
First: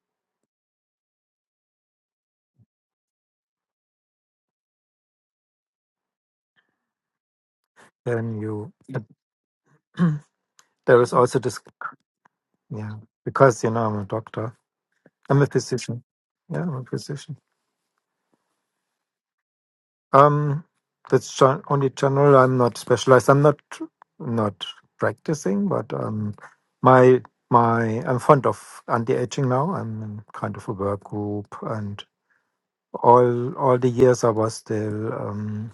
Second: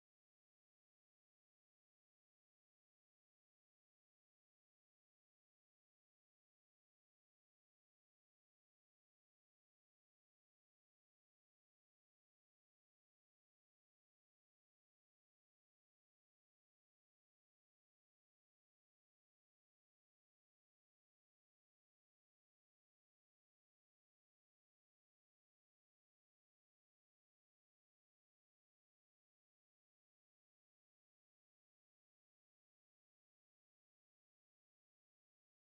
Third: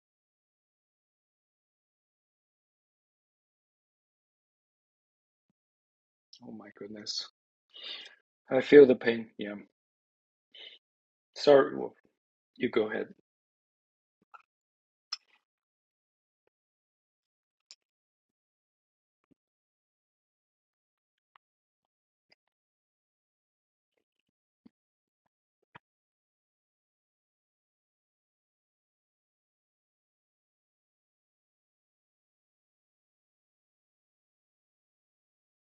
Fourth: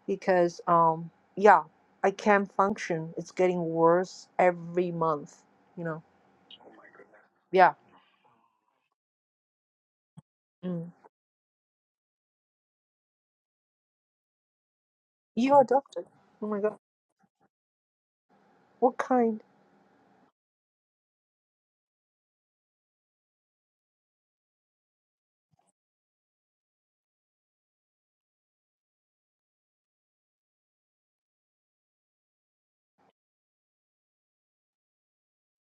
A: because um yeah i can't function it's getting worse every month you know
D: Oh my goodness.
A: yeah
C: Then
D: I
C: you
D: feel the pain. Yeah.
A: mm.
C: there is also this
D: Sorry. Well, you go
C: yeah
D: ahead.
C: because you know I'm a doctor I'm a
A: you're a
C: physician
A: doctor oh my
C: yeah I'm
A: god
C: a physician
A: what kind
C: Um, that's the only channel I'm not specialized. I'm not not practicing, but um, my my I'm fond of anti-aging now. I'm in kind of a work group, and all all the years I was still um,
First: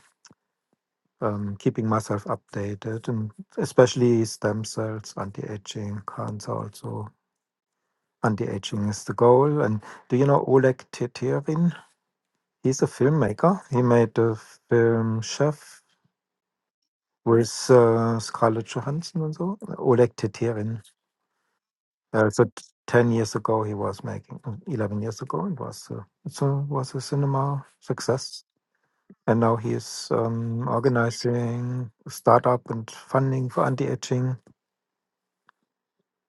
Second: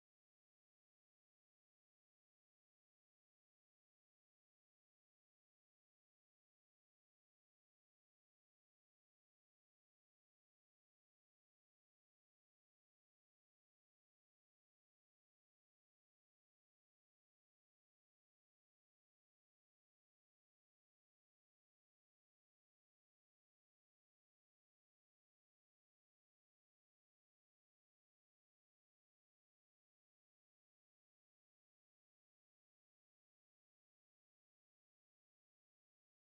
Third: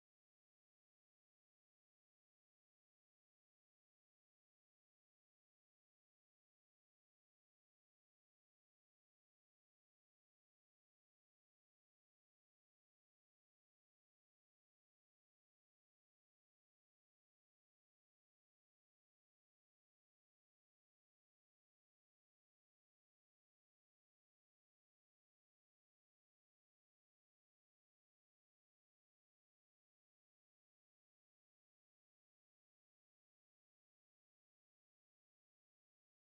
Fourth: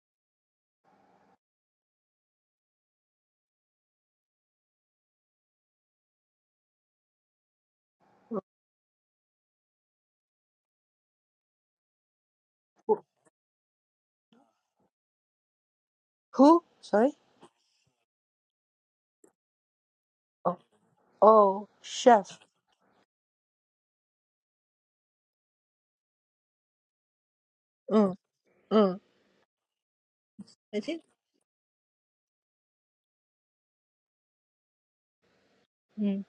C: um, keeping myself updated, and especially stem cells, anti-aging, cancer also. Anti-aging is the goal. And do you know Oleg Tetirin? He's a filmmaker. He made the film Chef
A: who sorry
C: with uh, Scarlett Johansson and so, Oleg
A: oh,
C: Teterin.
A: oh
C: Uh,
A: chef
C: so t- ten years ago, he was making mm, eleven years ago, it was uh, it's a, was a cinema
A: mm,
C: success,
A: mm.
C: and now he is um,
A: i think
C: organizing a startup and funding for anti-aging.
A: mm,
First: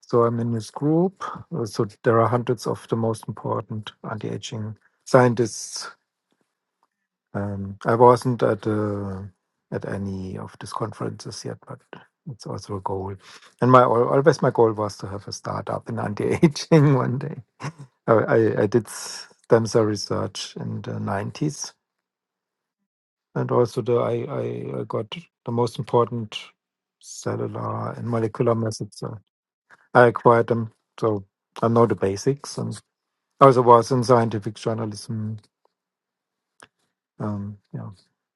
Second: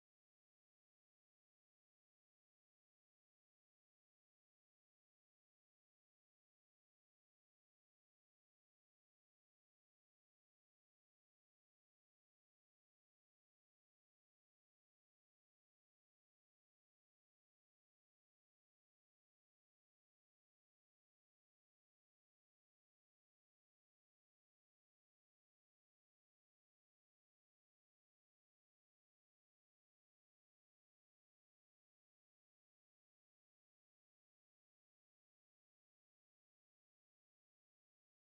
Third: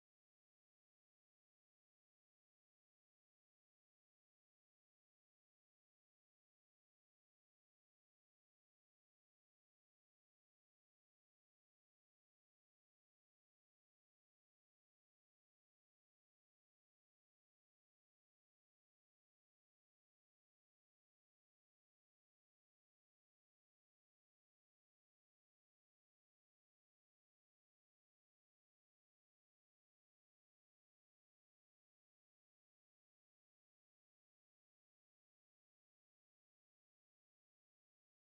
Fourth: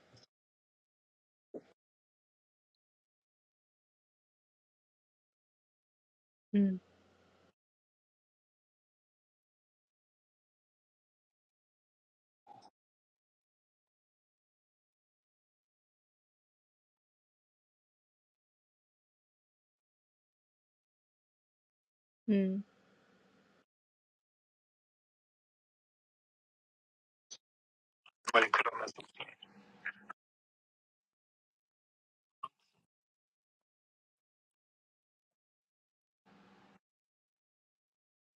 C: So I'm in his group. Uh, So there are hundreds of the most important anti-aging scientists
A: mm,
C: Um, I wasn't at uh, at any of these conferences yet, but it's also a goal. And my al- always my goal was to have a startup in anti-aging one day. I, I, I did stem cell research in the nineties,
A: mm,
C: and also the I, I I got the most important cellular and molecular methods. So I acquired them, so I know the basics. And also was in scientific journalism. Um, yeah.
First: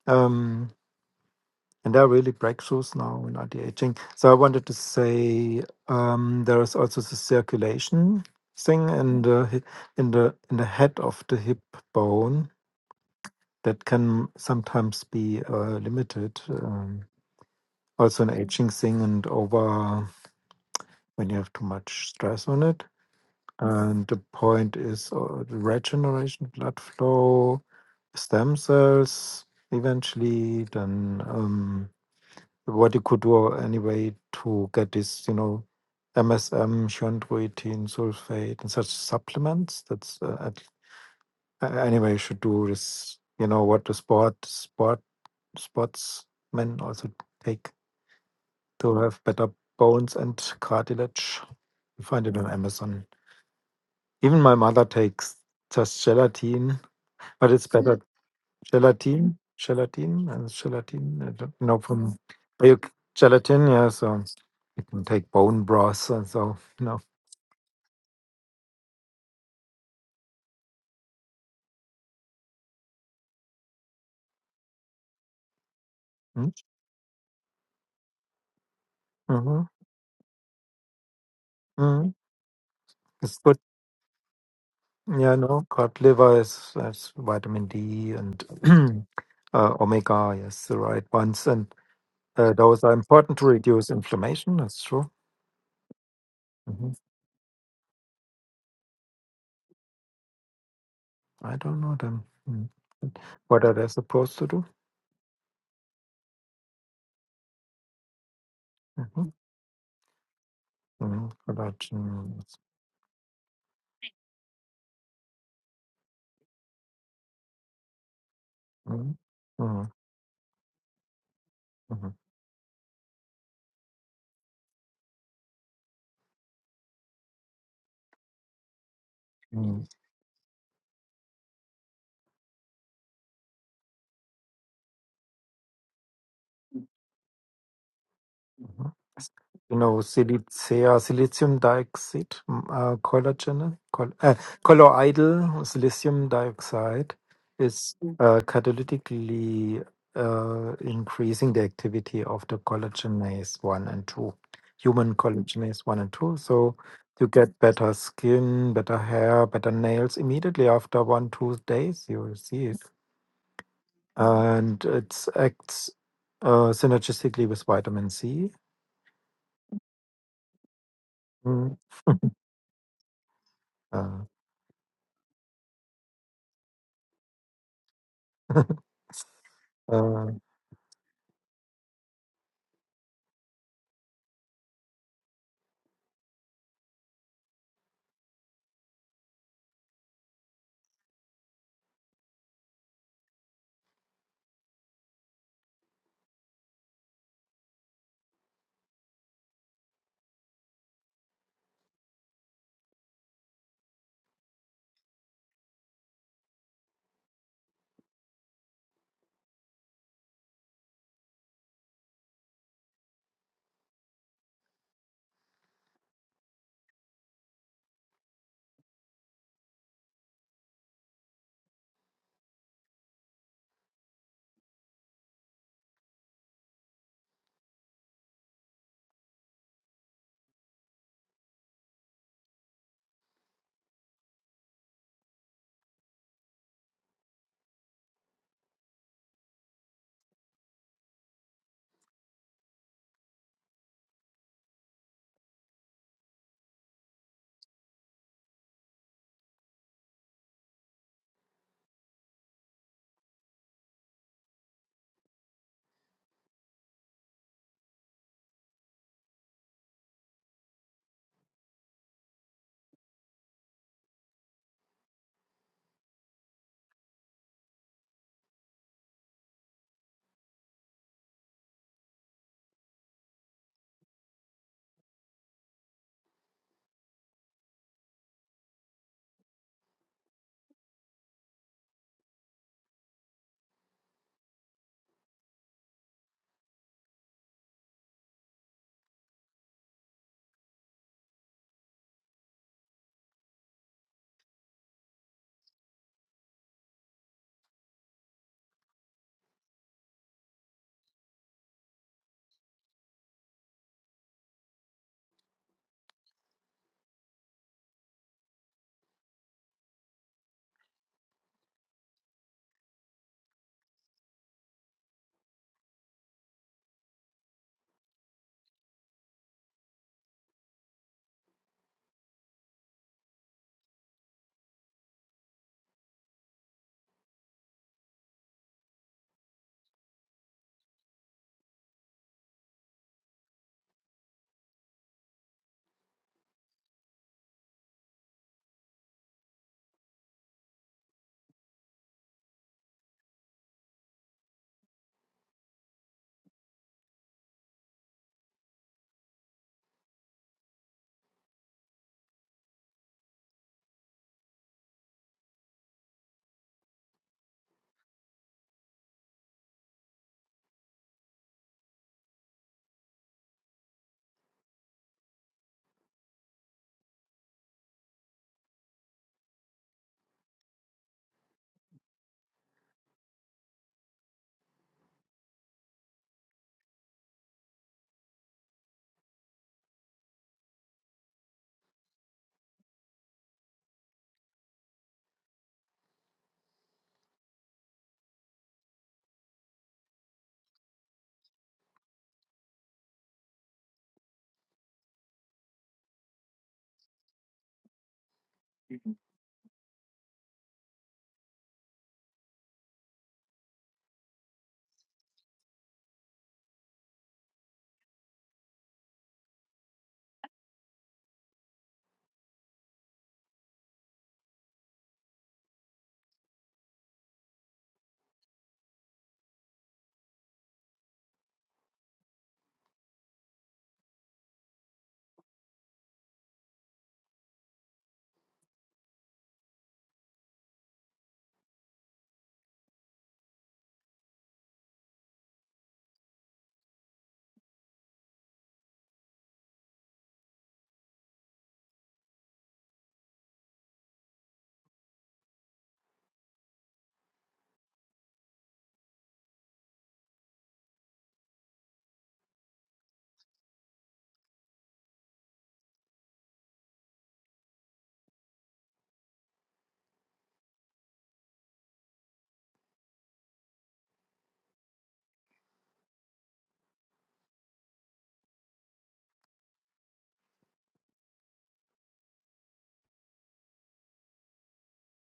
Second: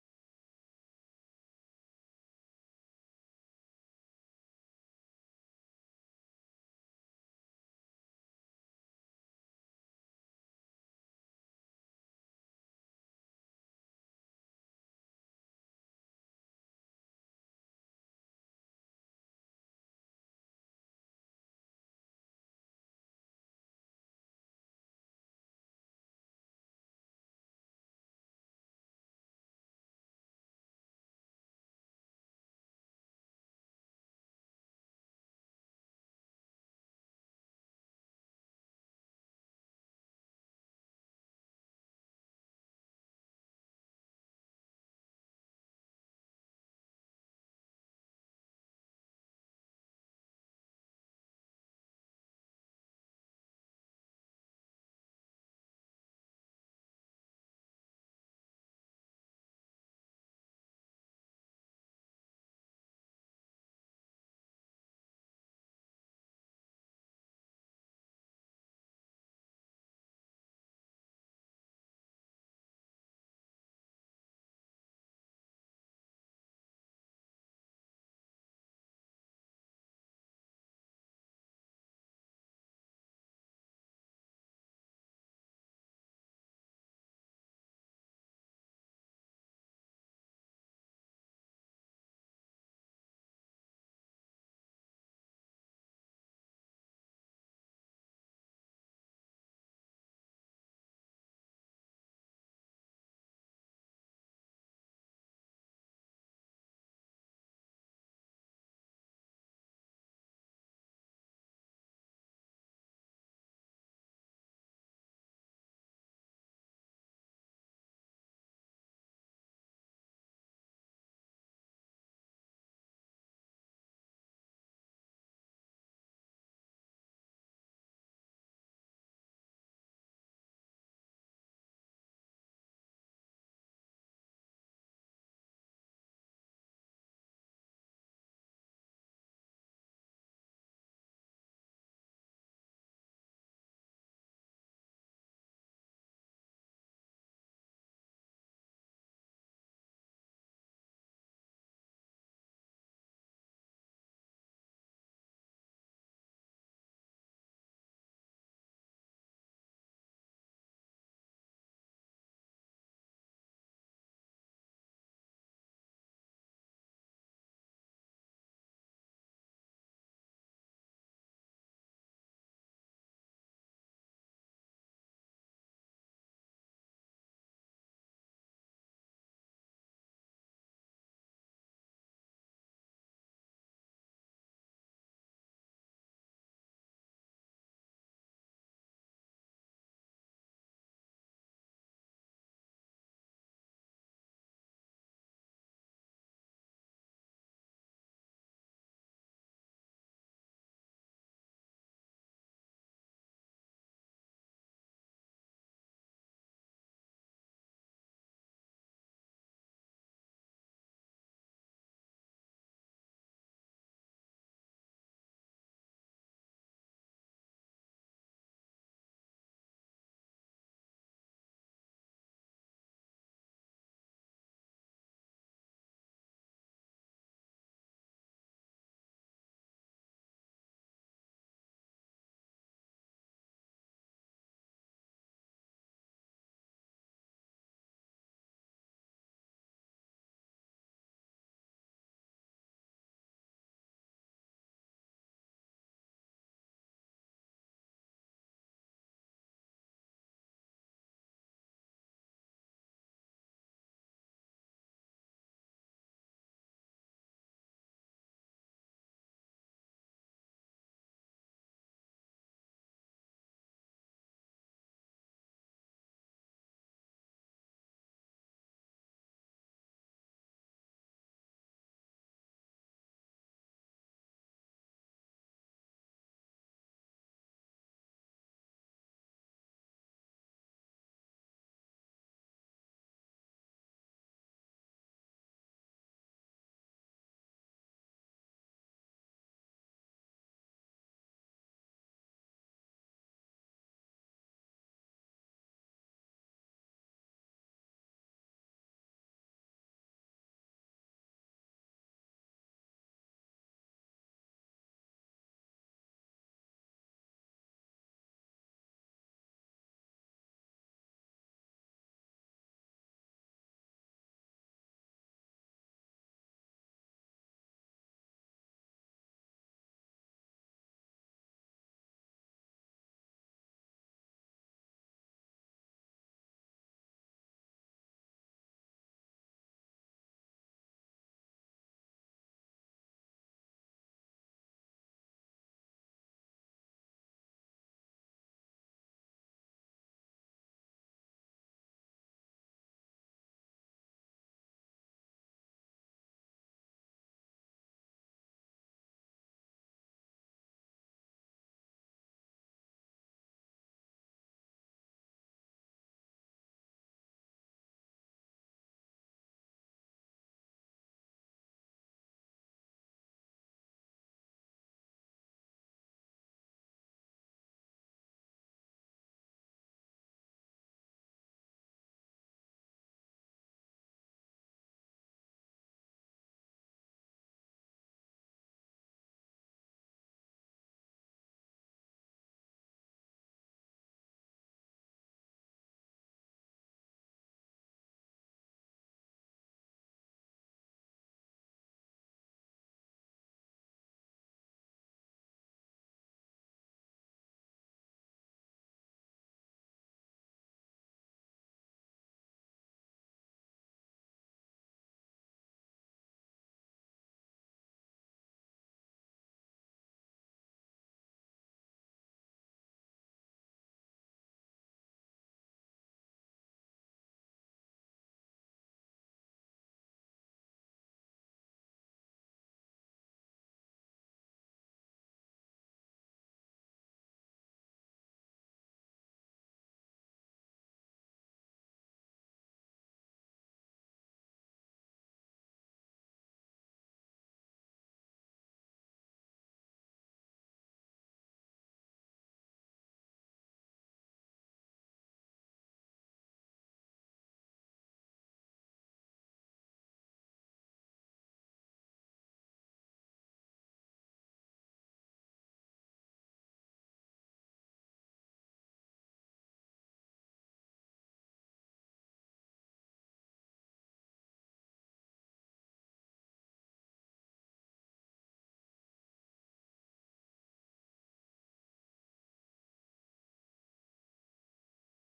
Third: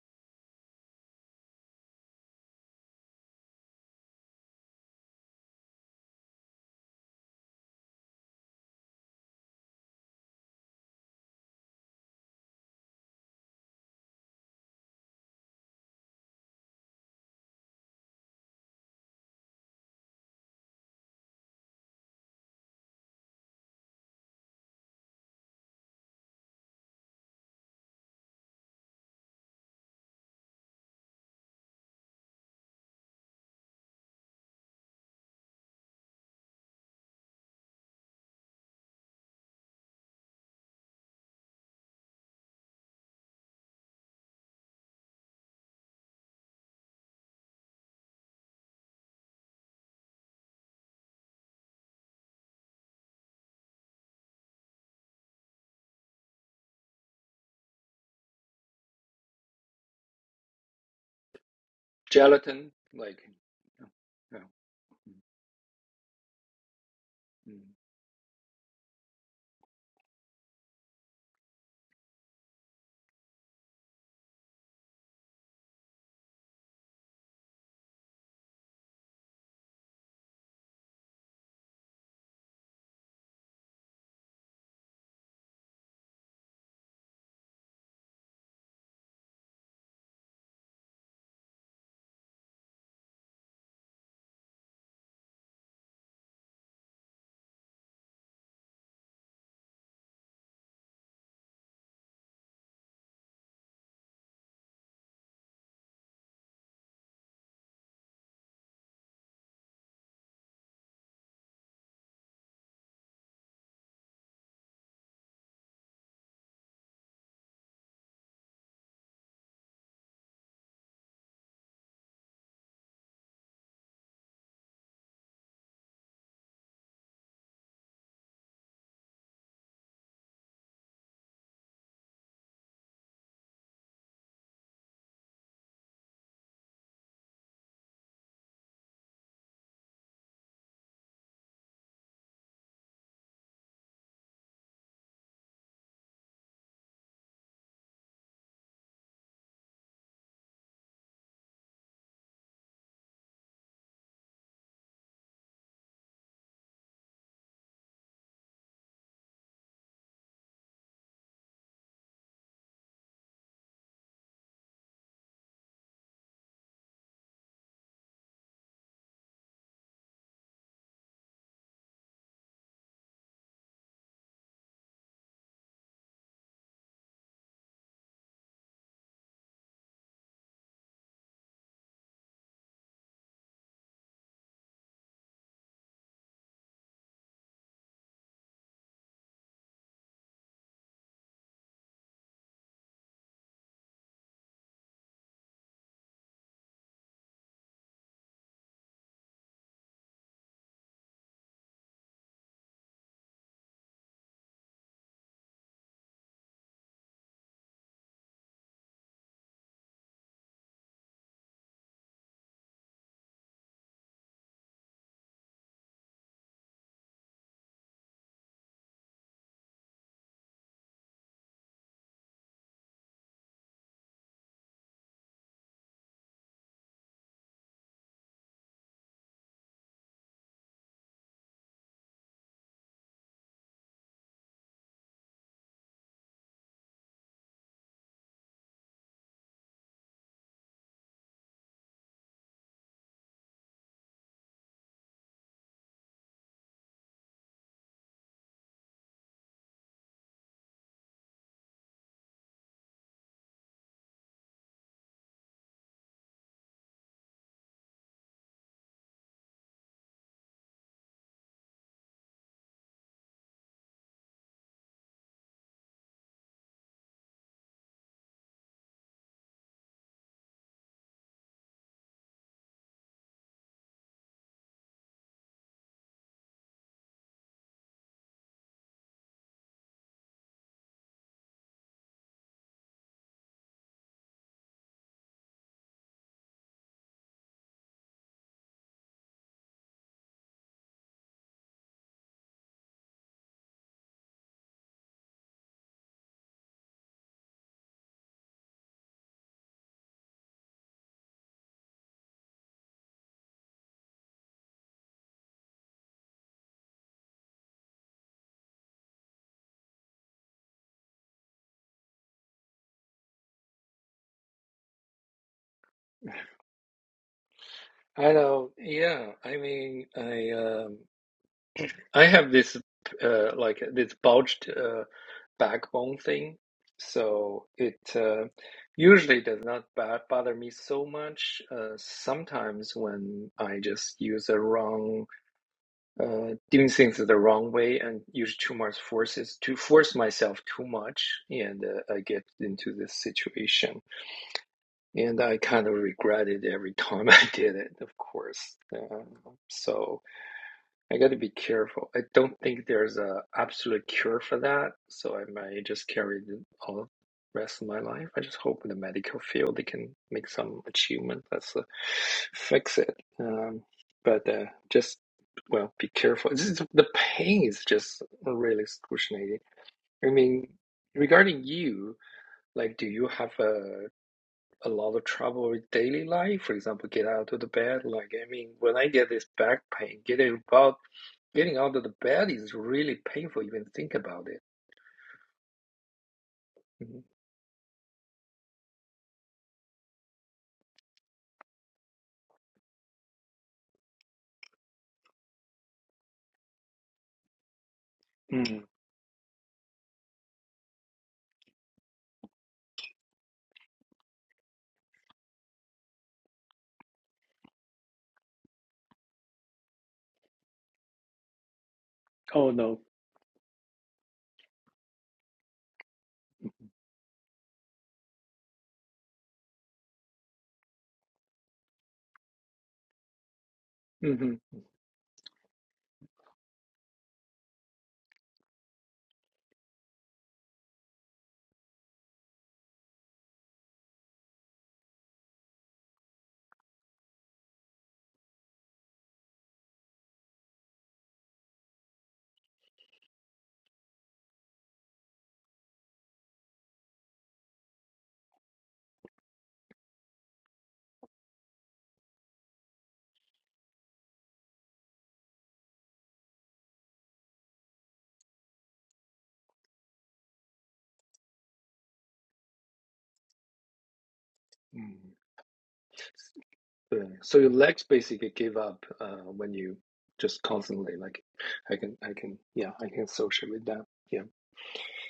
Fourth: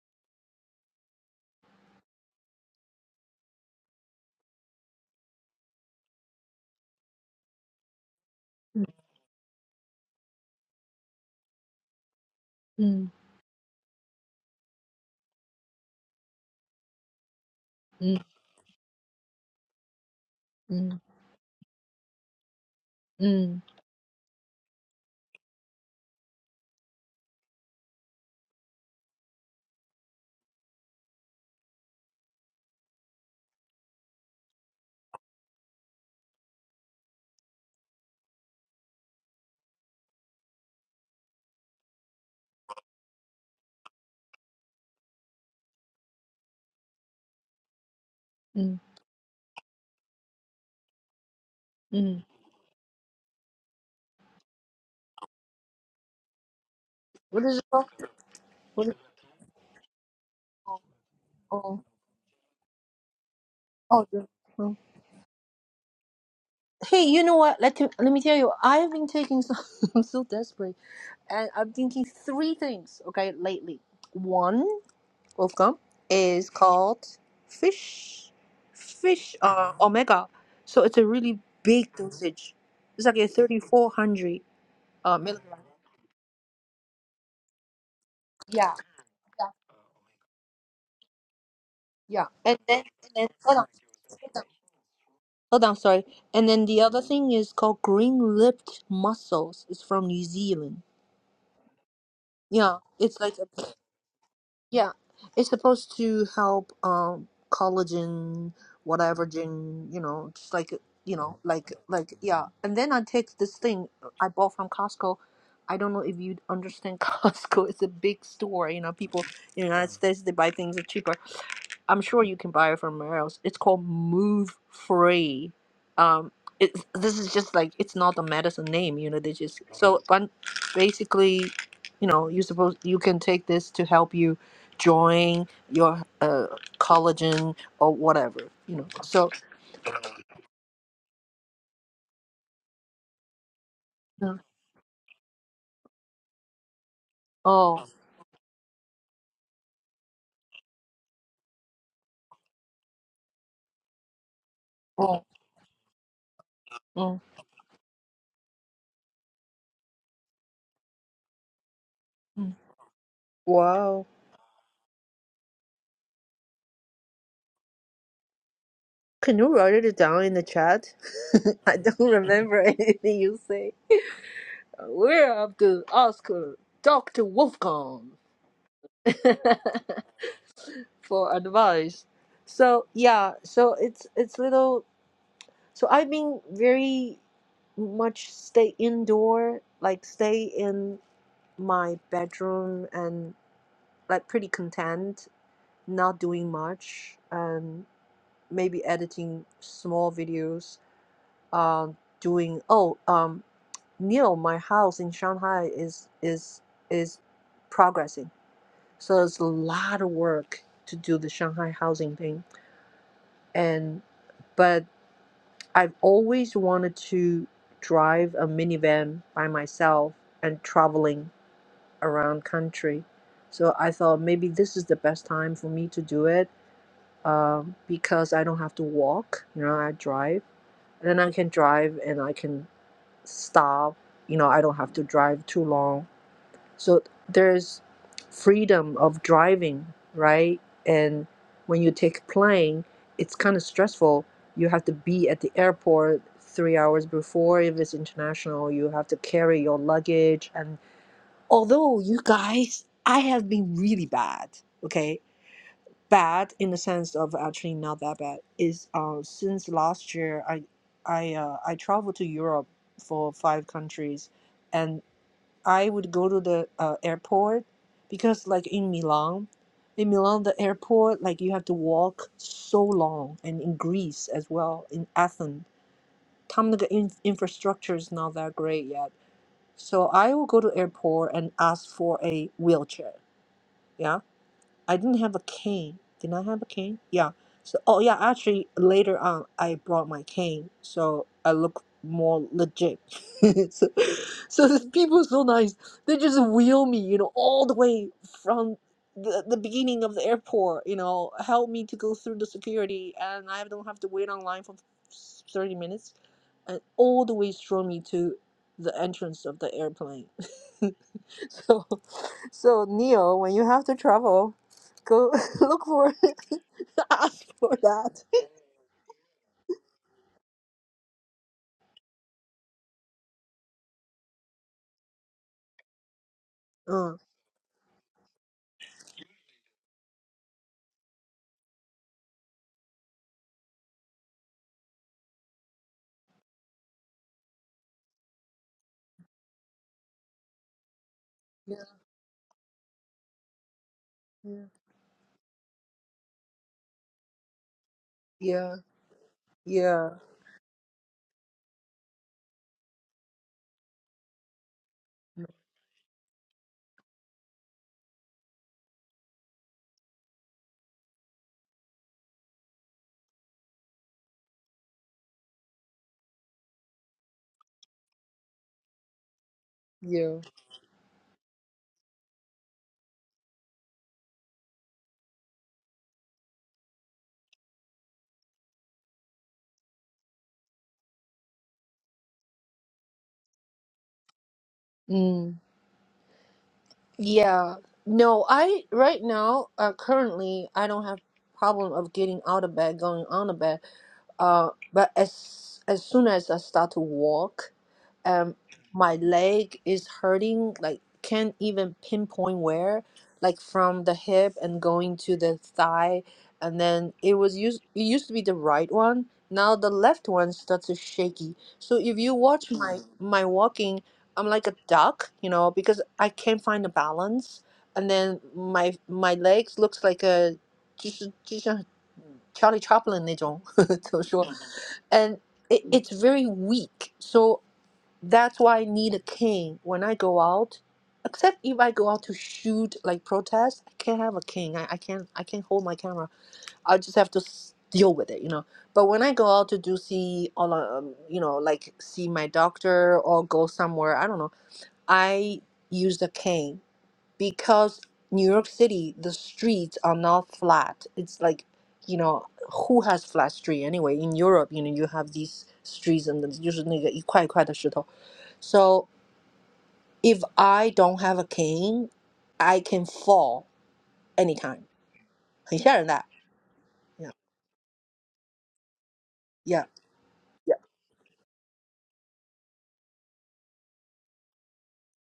C: Um, And there are really breakthroughs now in anti-aging. So I wanted to say um, there is also the circulation thing in the hi- in the in the head of the hip bone
A: mm,
C: that can sometimes be uh, limited. Um, also
A: mm,
C: an Mm. aging thing and over
A: mm,
C: when you have too much stress on it.
A: mm,
C: And the point is uh, the regeneration, blood flow, stem cells eventually, then. Um, what you could do anyway to get this, you know, MSM, chondroitin, sulfate, and such supplements. That's uh, at- a- anyway you should do is, You know what the sport sport sportsmen also take
A: mm,
C: to have better bones and cartilage. You
A: mm.
C: find it on Amazon. Even my mother takes just gelatin,
A: what
C: but
A: is it
C: it's
A: called
C: better
A: what is it
C: Gelatin, gelatin, and
A: called?
C: gelatin. I don't know
A: oh
C: from are
D: Gelatin,
C: you
D: like,
C: gelatin.
D: yeah.
C: Yeah,
A: oh
C: so
A: the-
D: yeah.
A: oh.
C: you can take bone broth and so no.
A: hey you know
D: Mm,
A: what let,
D: mm.
A: me- let me tell you i've been taking some i'm so desperate and I'm thinking three things, okay, lately. One, Wolfgang, is called fish, fish
C: Mm-hmm.
A: uh, omega. So it's a really big
C: hmm
A: dosage. It's like a
C: It's good.
A: 3400 uh,
C: Yeah,
A: milligrams.
C: no. Cod liver is that's vitamin D and
A: Yeah, yeah,
C: uh, omega. Yes, the right ones, and
A: yeah.
C: uh,
A: And
C: those
A: then,
C: are
A: and then
C: important to
A: hold on,
C: reduce
A: hold on,
C: inflammation. That's true.
A: hold on, sorry. And then the
C: hmm
A: other thing is called green lipped mussels. It's from New Zealand.
C: I don't know them. Mm.
A: Yeah, it's like a
C: What are they supposed to do?
A: Yeah, it's supposed to help um collagen,
C: Mm-hmm.
A: whatever gene, you know, just like you
C: Mm-hmm.
A: know, like like
C: Collagen.
A: yeah. And then I take this thing uh, I bought from Costco. I don't know if you understand Costco. It's a big store, you know.
C: Mm-hmm.
A: People in the
C: Mm-hmm.
A: United States they buy things cheaper. I'm
C: mm-hmm,
A: sure you can buy it from somewhere else. It's called Move Free. Um, it, this is just like it's not a medicine name, you know. They just
C: mm-hmm.
A: so but basically, you know, you suppose you can take this to help you join your uh, collagen or whatever, you know. So,
C: Genau, Silice, ja, dioxide, m- äh, Collagen, Col äh,
A: Mm.
C: Colloidal Silicium Dioxide
A: oh,
C: is Mm. uh, catalytically uh, increasing the activity of the collagenase 1 and 2, human Mm.
A: oh,
C: collagenase 1 and 2. So
A: mm,
C: you get better skin, better hair, better nails immediately after one, two days, you will
A: mm.
C: see it.
A: wow.
C: And it acts uh, synergistically with vitamin C.
A: Can you write it down in the chat?
C: Mm.
A: I don't remember anything you say.
C: Uh,
A: We're up to Oscar, Dr. Wolfgang.
C: Uh,
A: for advice. So yeah, so it's it's little. So I've been very much stay indoor, like stay in my bedroom and like pretty content, not doing much, and maybe editing small videos. Um, doing oh um, Neil, my house in Shanghai is is is progressing. So it's a lot of work to do the Shanghai housing thing and but I've always wanted to drive a minivan by myself and traveling around country. So I thought maybe this is the best time for me to do it um, because I don't have to walk. You know, I drive, and then I can drive and I can stop. You know, I don't have to drive too long so there's freedom of driving, right? And when you take plane, it's kind of stressful. You have to be at the airport three hours before if it's international. You have to carry your luggage. And although you guys, I have been really bad, okay? Bad in the sense of actually not that bad is uh, since last year I I uh, I traveled to Europe for five countries and. I would go to the uh, airport because, like in Milan, in Milan, the airport like you have to walk so long, and in Greece as well, in Athens, 他们那个 in infrastructure is not that great yet. So I will go to airport and ask for a wheelchair. Yeah. I didn't have a cane. Did I have a cane? Yeah. So, oh yeah, actually later on I brought my cane, so I look more legit. so, so the people are so nice. They just wheel me, you know, all the way from the, the beginning of the airport, you know, help me to go through the security, and I don't have to wait online for 30 minutes, and all the way throw me to the entrance of the airplane. So, so Neil, when you have to travel, go look for it. ask for that.
D: I know. Yeah. I mean, I um, I have this uh, like this bulged. uh, backbone thing.
A: Uh,
D: So it uh, usually does not ba- bother me so much. Uh, sometimes when I just use the wrong, uh, doing things the wrong way and use too much forces to force myself too much, and
A: yeah,
D: uh, I get into this situation, and I kind of regret it every time I did it, of
A: yeah,
D: course. Uh,
A: yeah,
D: so I got to be careful. I don't think there's a absolute cure for that, so I might just carry it all the rest of my life. I just hope in the medical field they can make some achievement that's uh, fix it. Um, but uh, just well, be careful. This is, the pain is just really excruciating. I
A: yeah.
D: mean, regarding you, like, do you have a a lot of trouble with daily life. For example, get out of the bed. Like, I mean, when I get this back pain, getting about getting out of the bed is really painful. Even think about it.
A: Mm.
D: Mhm.
A: Yeah. No, I right now, uh, currently, I don't have problem of getting out of bed, going on the bed. Uh, but as as soon as I start to walk. um
D: Mm.
A: my leg is hurting like can't even pinpoint where like from the hip and going to the thigh and then it was used it used to be the right one now the left one starts to shaky so if you
D: Oh
A: watch my
D: no.
A: Mm. my walking i'm like a duck you know because i can't find the balance and then my my legs looks like a 就是就像 Charlie Chaplin 那种 怎么说
D: hmm
A: and it, it's very weak. So that's why I need a king when I go out. Except if I go out to shoot like protest, I can't have a king. I, I can't I can't hold my camera. I just have to s- deal with it, you know. But when I go out to do see all um, you know like see my doctor or go somewhere, I don't know. I use the cane because New York City, the streets are not flat. It's like, you know, who has flat street anyway? In Europe, you know, you have these streets and it's usually like 一块一块的石头. So if I don't have a cane, I can fall anytime.
D: mm
A: 很吓人的. Yeah,
D: Yeah. So your legs basically give up uh, when
A: yeah,
D: you just
A: yeah,
D: constantly like, I can, I can, yeah, I can associate with that. Yeah.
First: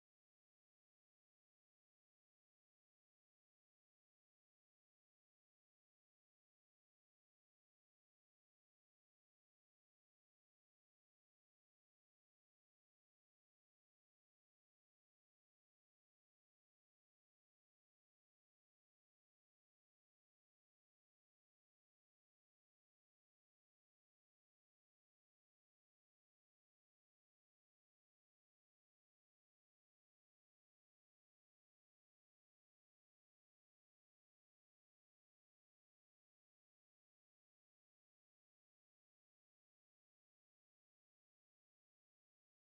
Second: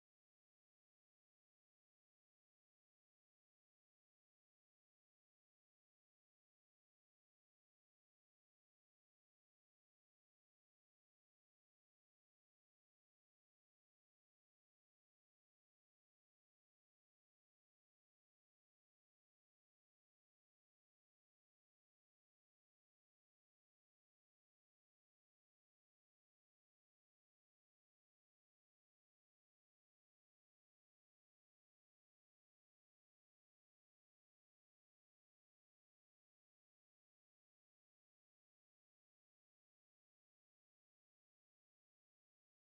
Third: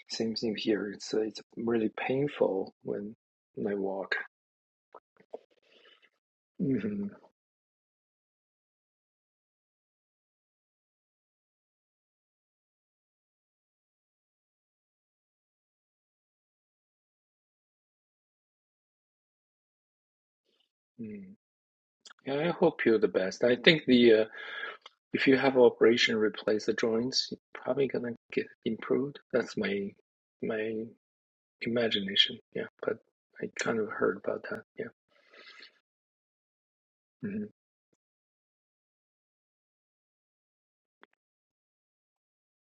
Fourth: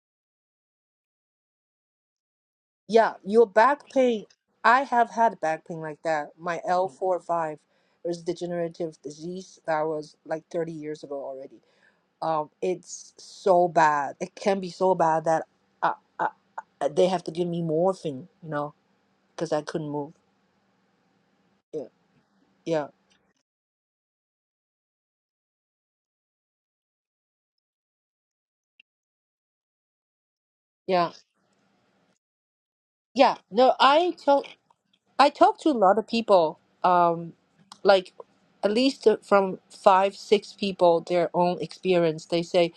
D: Same thing here. It's uh, it's really painful
A: yeah.
D: when
A: Your
D: I
A: back
D: walk.
A: pain. I have had back pain like that. My L
D: hmm
A: four five is degenerative disease. That was like thirty years ago already um, it's so bad. It can be so bad that I, I, they have to give me morphine, you know, because I couldn't move.
D: Mm.
A: Yeah,
D: Yeah, I hope
A: yeah,
D: you're the best. I think the uh, If you have operation replace the joints, you're probably gonna get improved. That's my my
A: yeah,
D: imagination. Yeah, but
A: yeah.
D: I
A: No,
D: kind of
A: I
D: heard
A: to-
D: about that. Yeah.
A: I talk to a lot of people, um,
D: hmm
A: like at least from five, six people, their own experience. They say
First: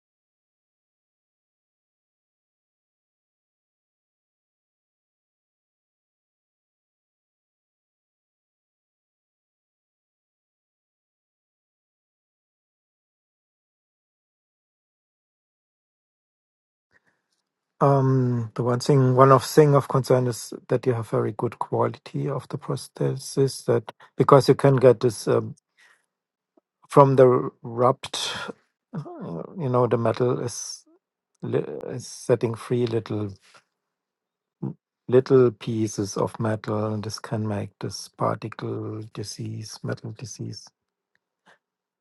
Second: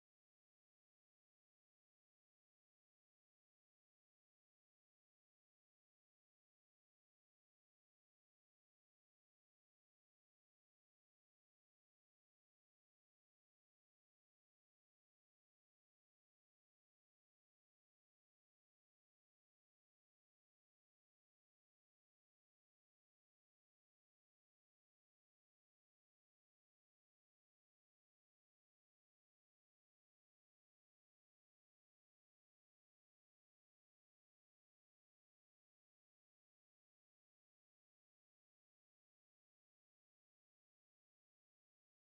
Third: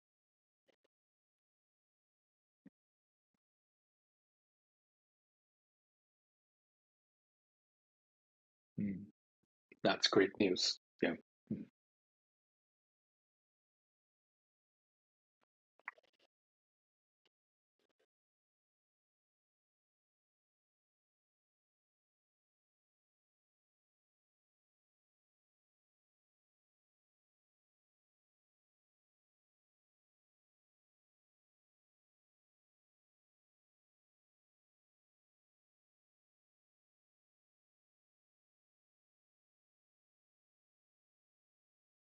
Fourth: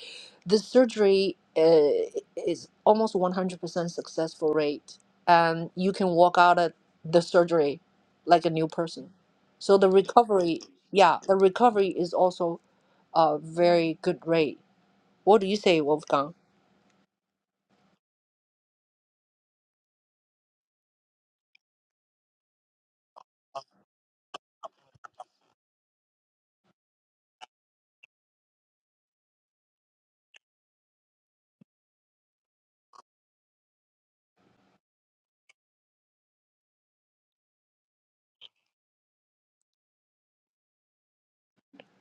A: the surgery uh, is almost 100% successful rate, and you can walk out of the surgery like a new
D: Mm.
A: person. So the
D: That's great
A: recovery,
D: news. Yeah.
A: yeah, the
D: Mm.
A: recovery is also a very good rate. What do you say, Wolfgang?
C: um, the one thing, one of thing of concern is that you have very good quality of the prosthesis. That because you can get this um, from the rubbed, uh, you know, the metal is li- is setting free little little pieces of metal, and this can make this particle disease, metal disease,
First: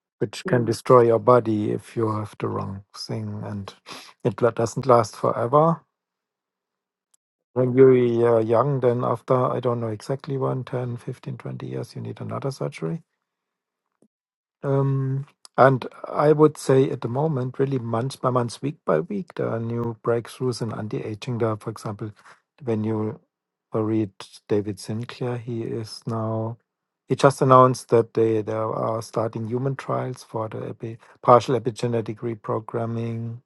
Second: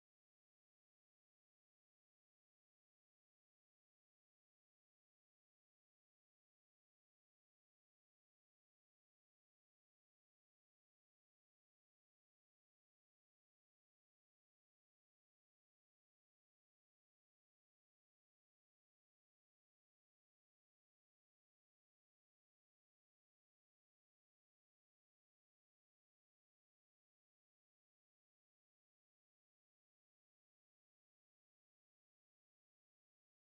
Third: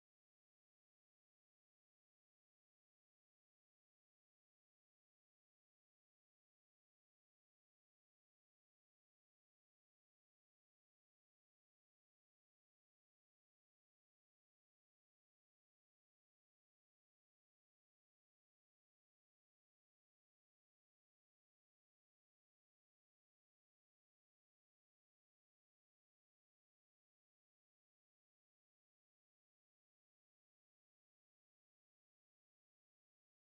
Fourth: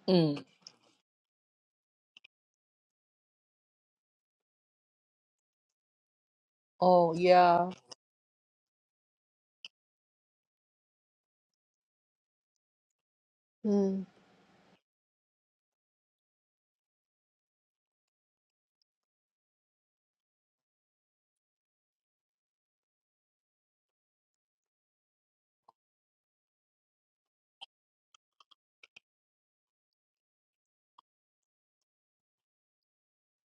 A: Mm.
C: which can Mm. destroy your body if you have the wrong thing, and it la- doesn't last forever
A: Oh, yeah.
C: When you're young, then after, I don't know exactly when, 10, fifteen, twenty years, you need another surgery.
A: Mm.
C: Um, and I would say at the moment, really month by month, week by week, there are new breakthroughs in anti-aging. There, for example, when you read David Sinclair, he is now he just announced that they they are starting human trials for the epi, partial epigenetic reprogramming.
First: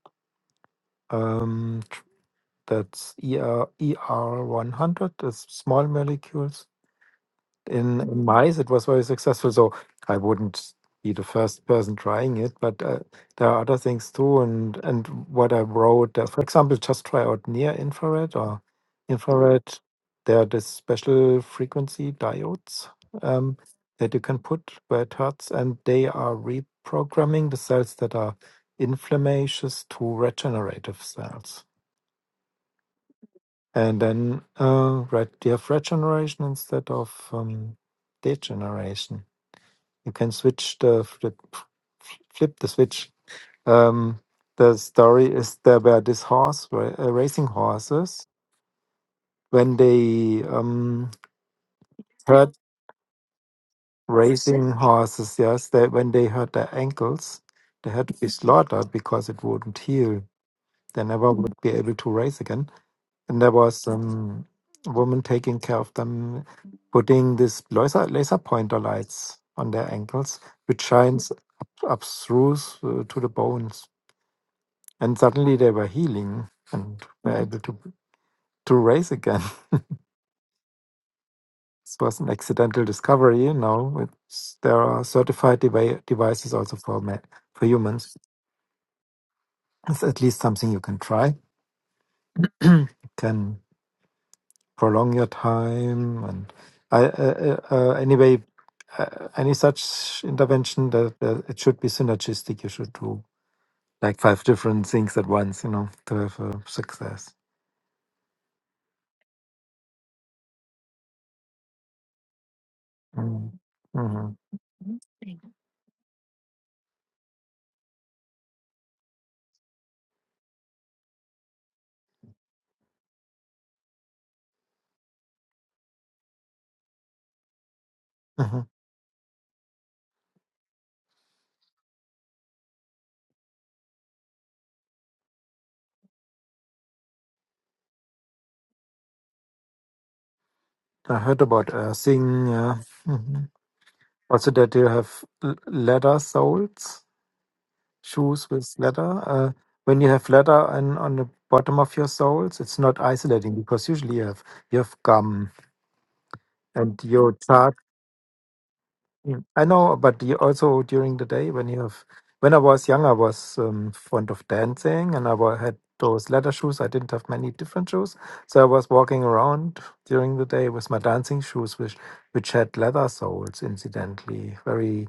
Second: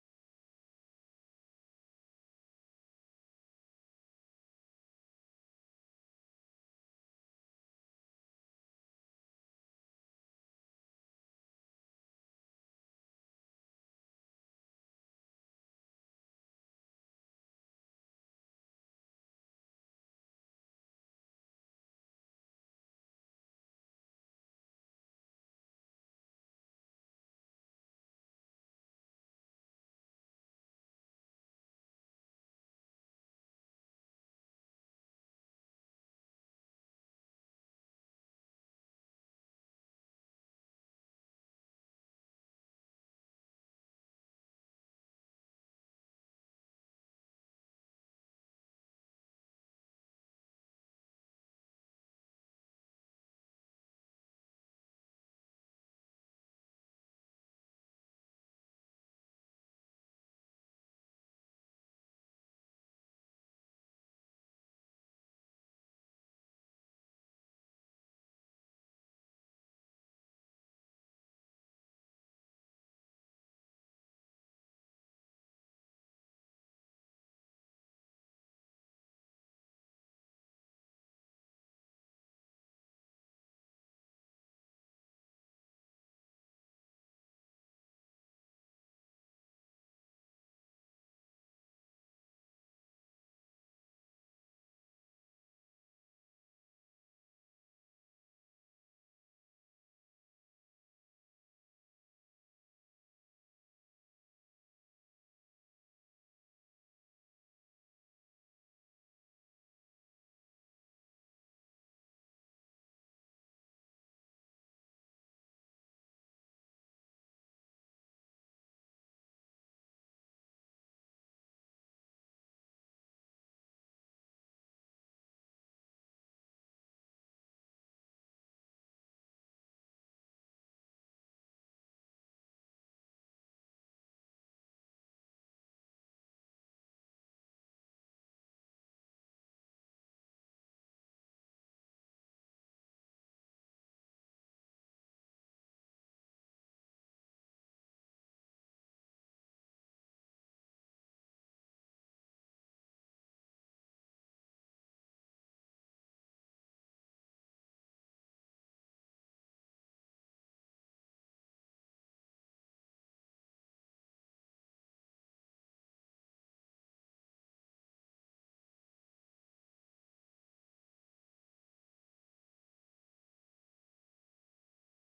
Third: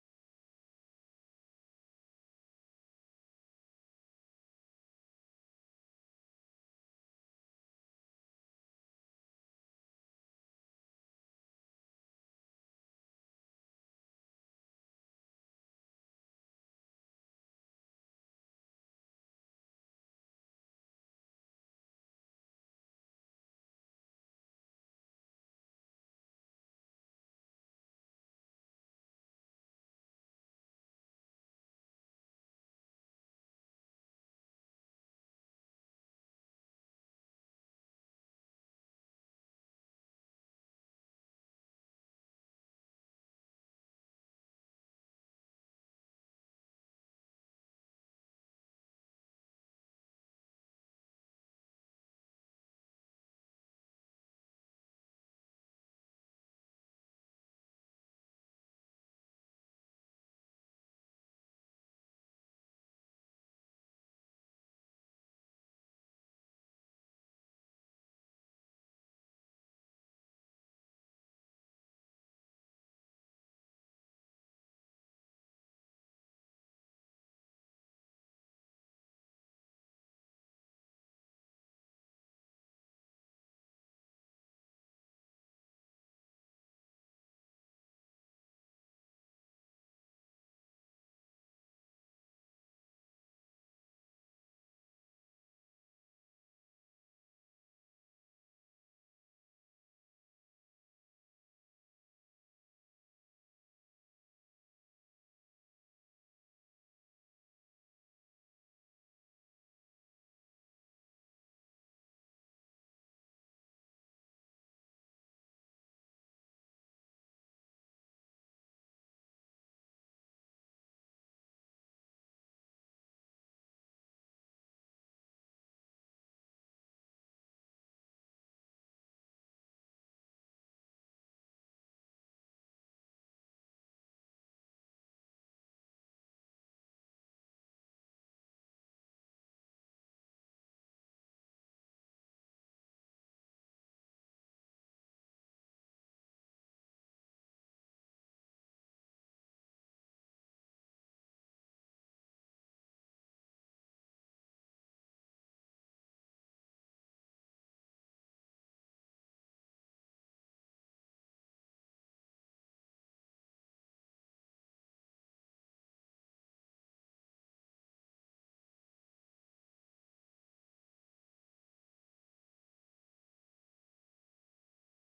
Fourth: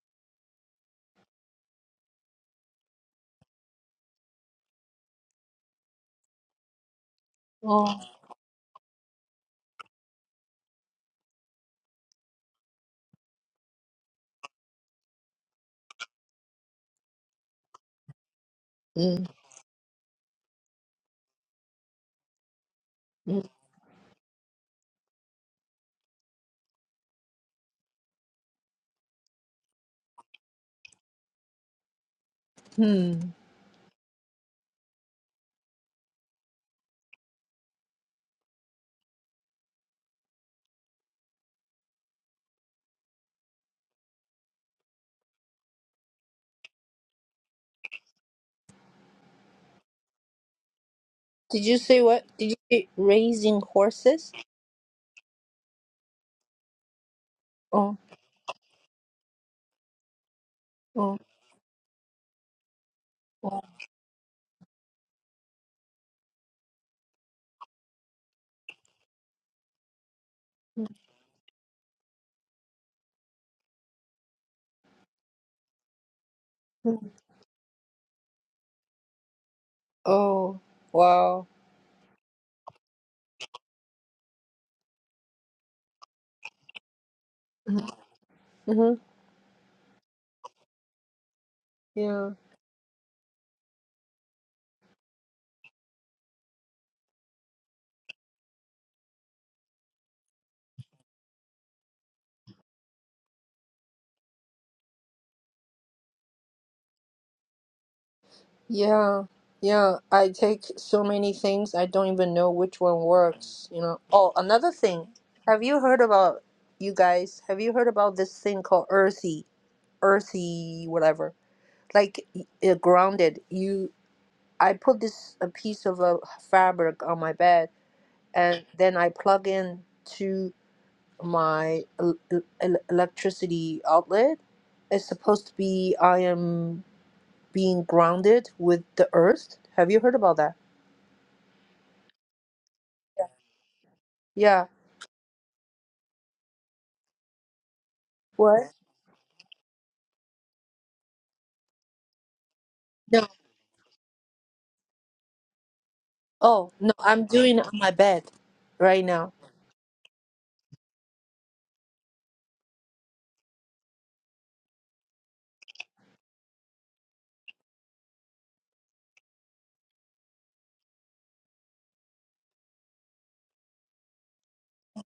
C: Um, that's ER ER one hundred, the small molecules
A: Oh.
C: in, in mice. It was very successful. So I wouldn't be the first person trying it, but uh, there are other things too. And, and what I wrote, uh, for example, just try out near infrared or
A: Mm.
C: infrared. There are these special frequency diodes um, that you can put where it hurts, and they are reprogramming the cells that are inflammations to regenerative cells.
A: Mm.
C: And then uh, right, you have regeneration instead of um, degeneration you can switch the flip flip the switch. Um, the story is there were this horse ra- uh, racing horses when they um
A: Did you say what? Did you
C: hurt
A: say raising horses?
C: racing horses. Yes, they when they hurt their ankles, they
A: Oh,
C: had to be slaughtered because it wouldn't heal. They
A: oh,
C: never would be able to race again. And there
A: oh,
C: was um a woman taking care of them, putting this laser laser pointer lights on their ankles, which shines up, up through uh, to the bones and suddenly they were healing and were able to to race again.
A: oh, wow.
C: This was an accidental discovery. You know, it's, there are certified devi- devices also for ma- for humans.
A: Mm-hmm.
C: It's at least something you can try.
A: Yeah,
C: you can prolong your time, and I, uh, uh, uh, anyway, uh, any such intervention that, that it should be synergistic. You should do like five different things at once. You know, to have a success.
A: yeah, yeah. I take so many things, I don't even know which one
C: Mm-hmm.
A: works, you know.
C: Mm-hmm.
A: Oh, another thing. Have you heard about, you guys, have you heard about this thing called earthy, earthy, whatever? Like uh, grounded. You, I put this a piece of a fabric on my bed,
C: Mm-hmm.
A: and then I plug in to. my el- el- electricity outlet is supposed to be I am being grounded with the earth. Have you heard about that?
C: I heard about uh, seeing uh, mhm. also
A: Yeah.
C: that you have l- leather soles, shoes
A: What?
C: with leather. Uh, when you have leather on, on the bottom of your soles, it's not
A: No.
C: isolating because usually you have you have gum
A: Oh, no,
C: and
A: I'm
C: your
A: doing it on my bed right now.
C: Mm. I know, but you also during the day when you have, when I was young, I was um, fond of dancing and I wa- had those leather shoes. I didn't have many different shoes, so I was walking around during the day with my dancing shoes, which which had leather soles, incidentally, very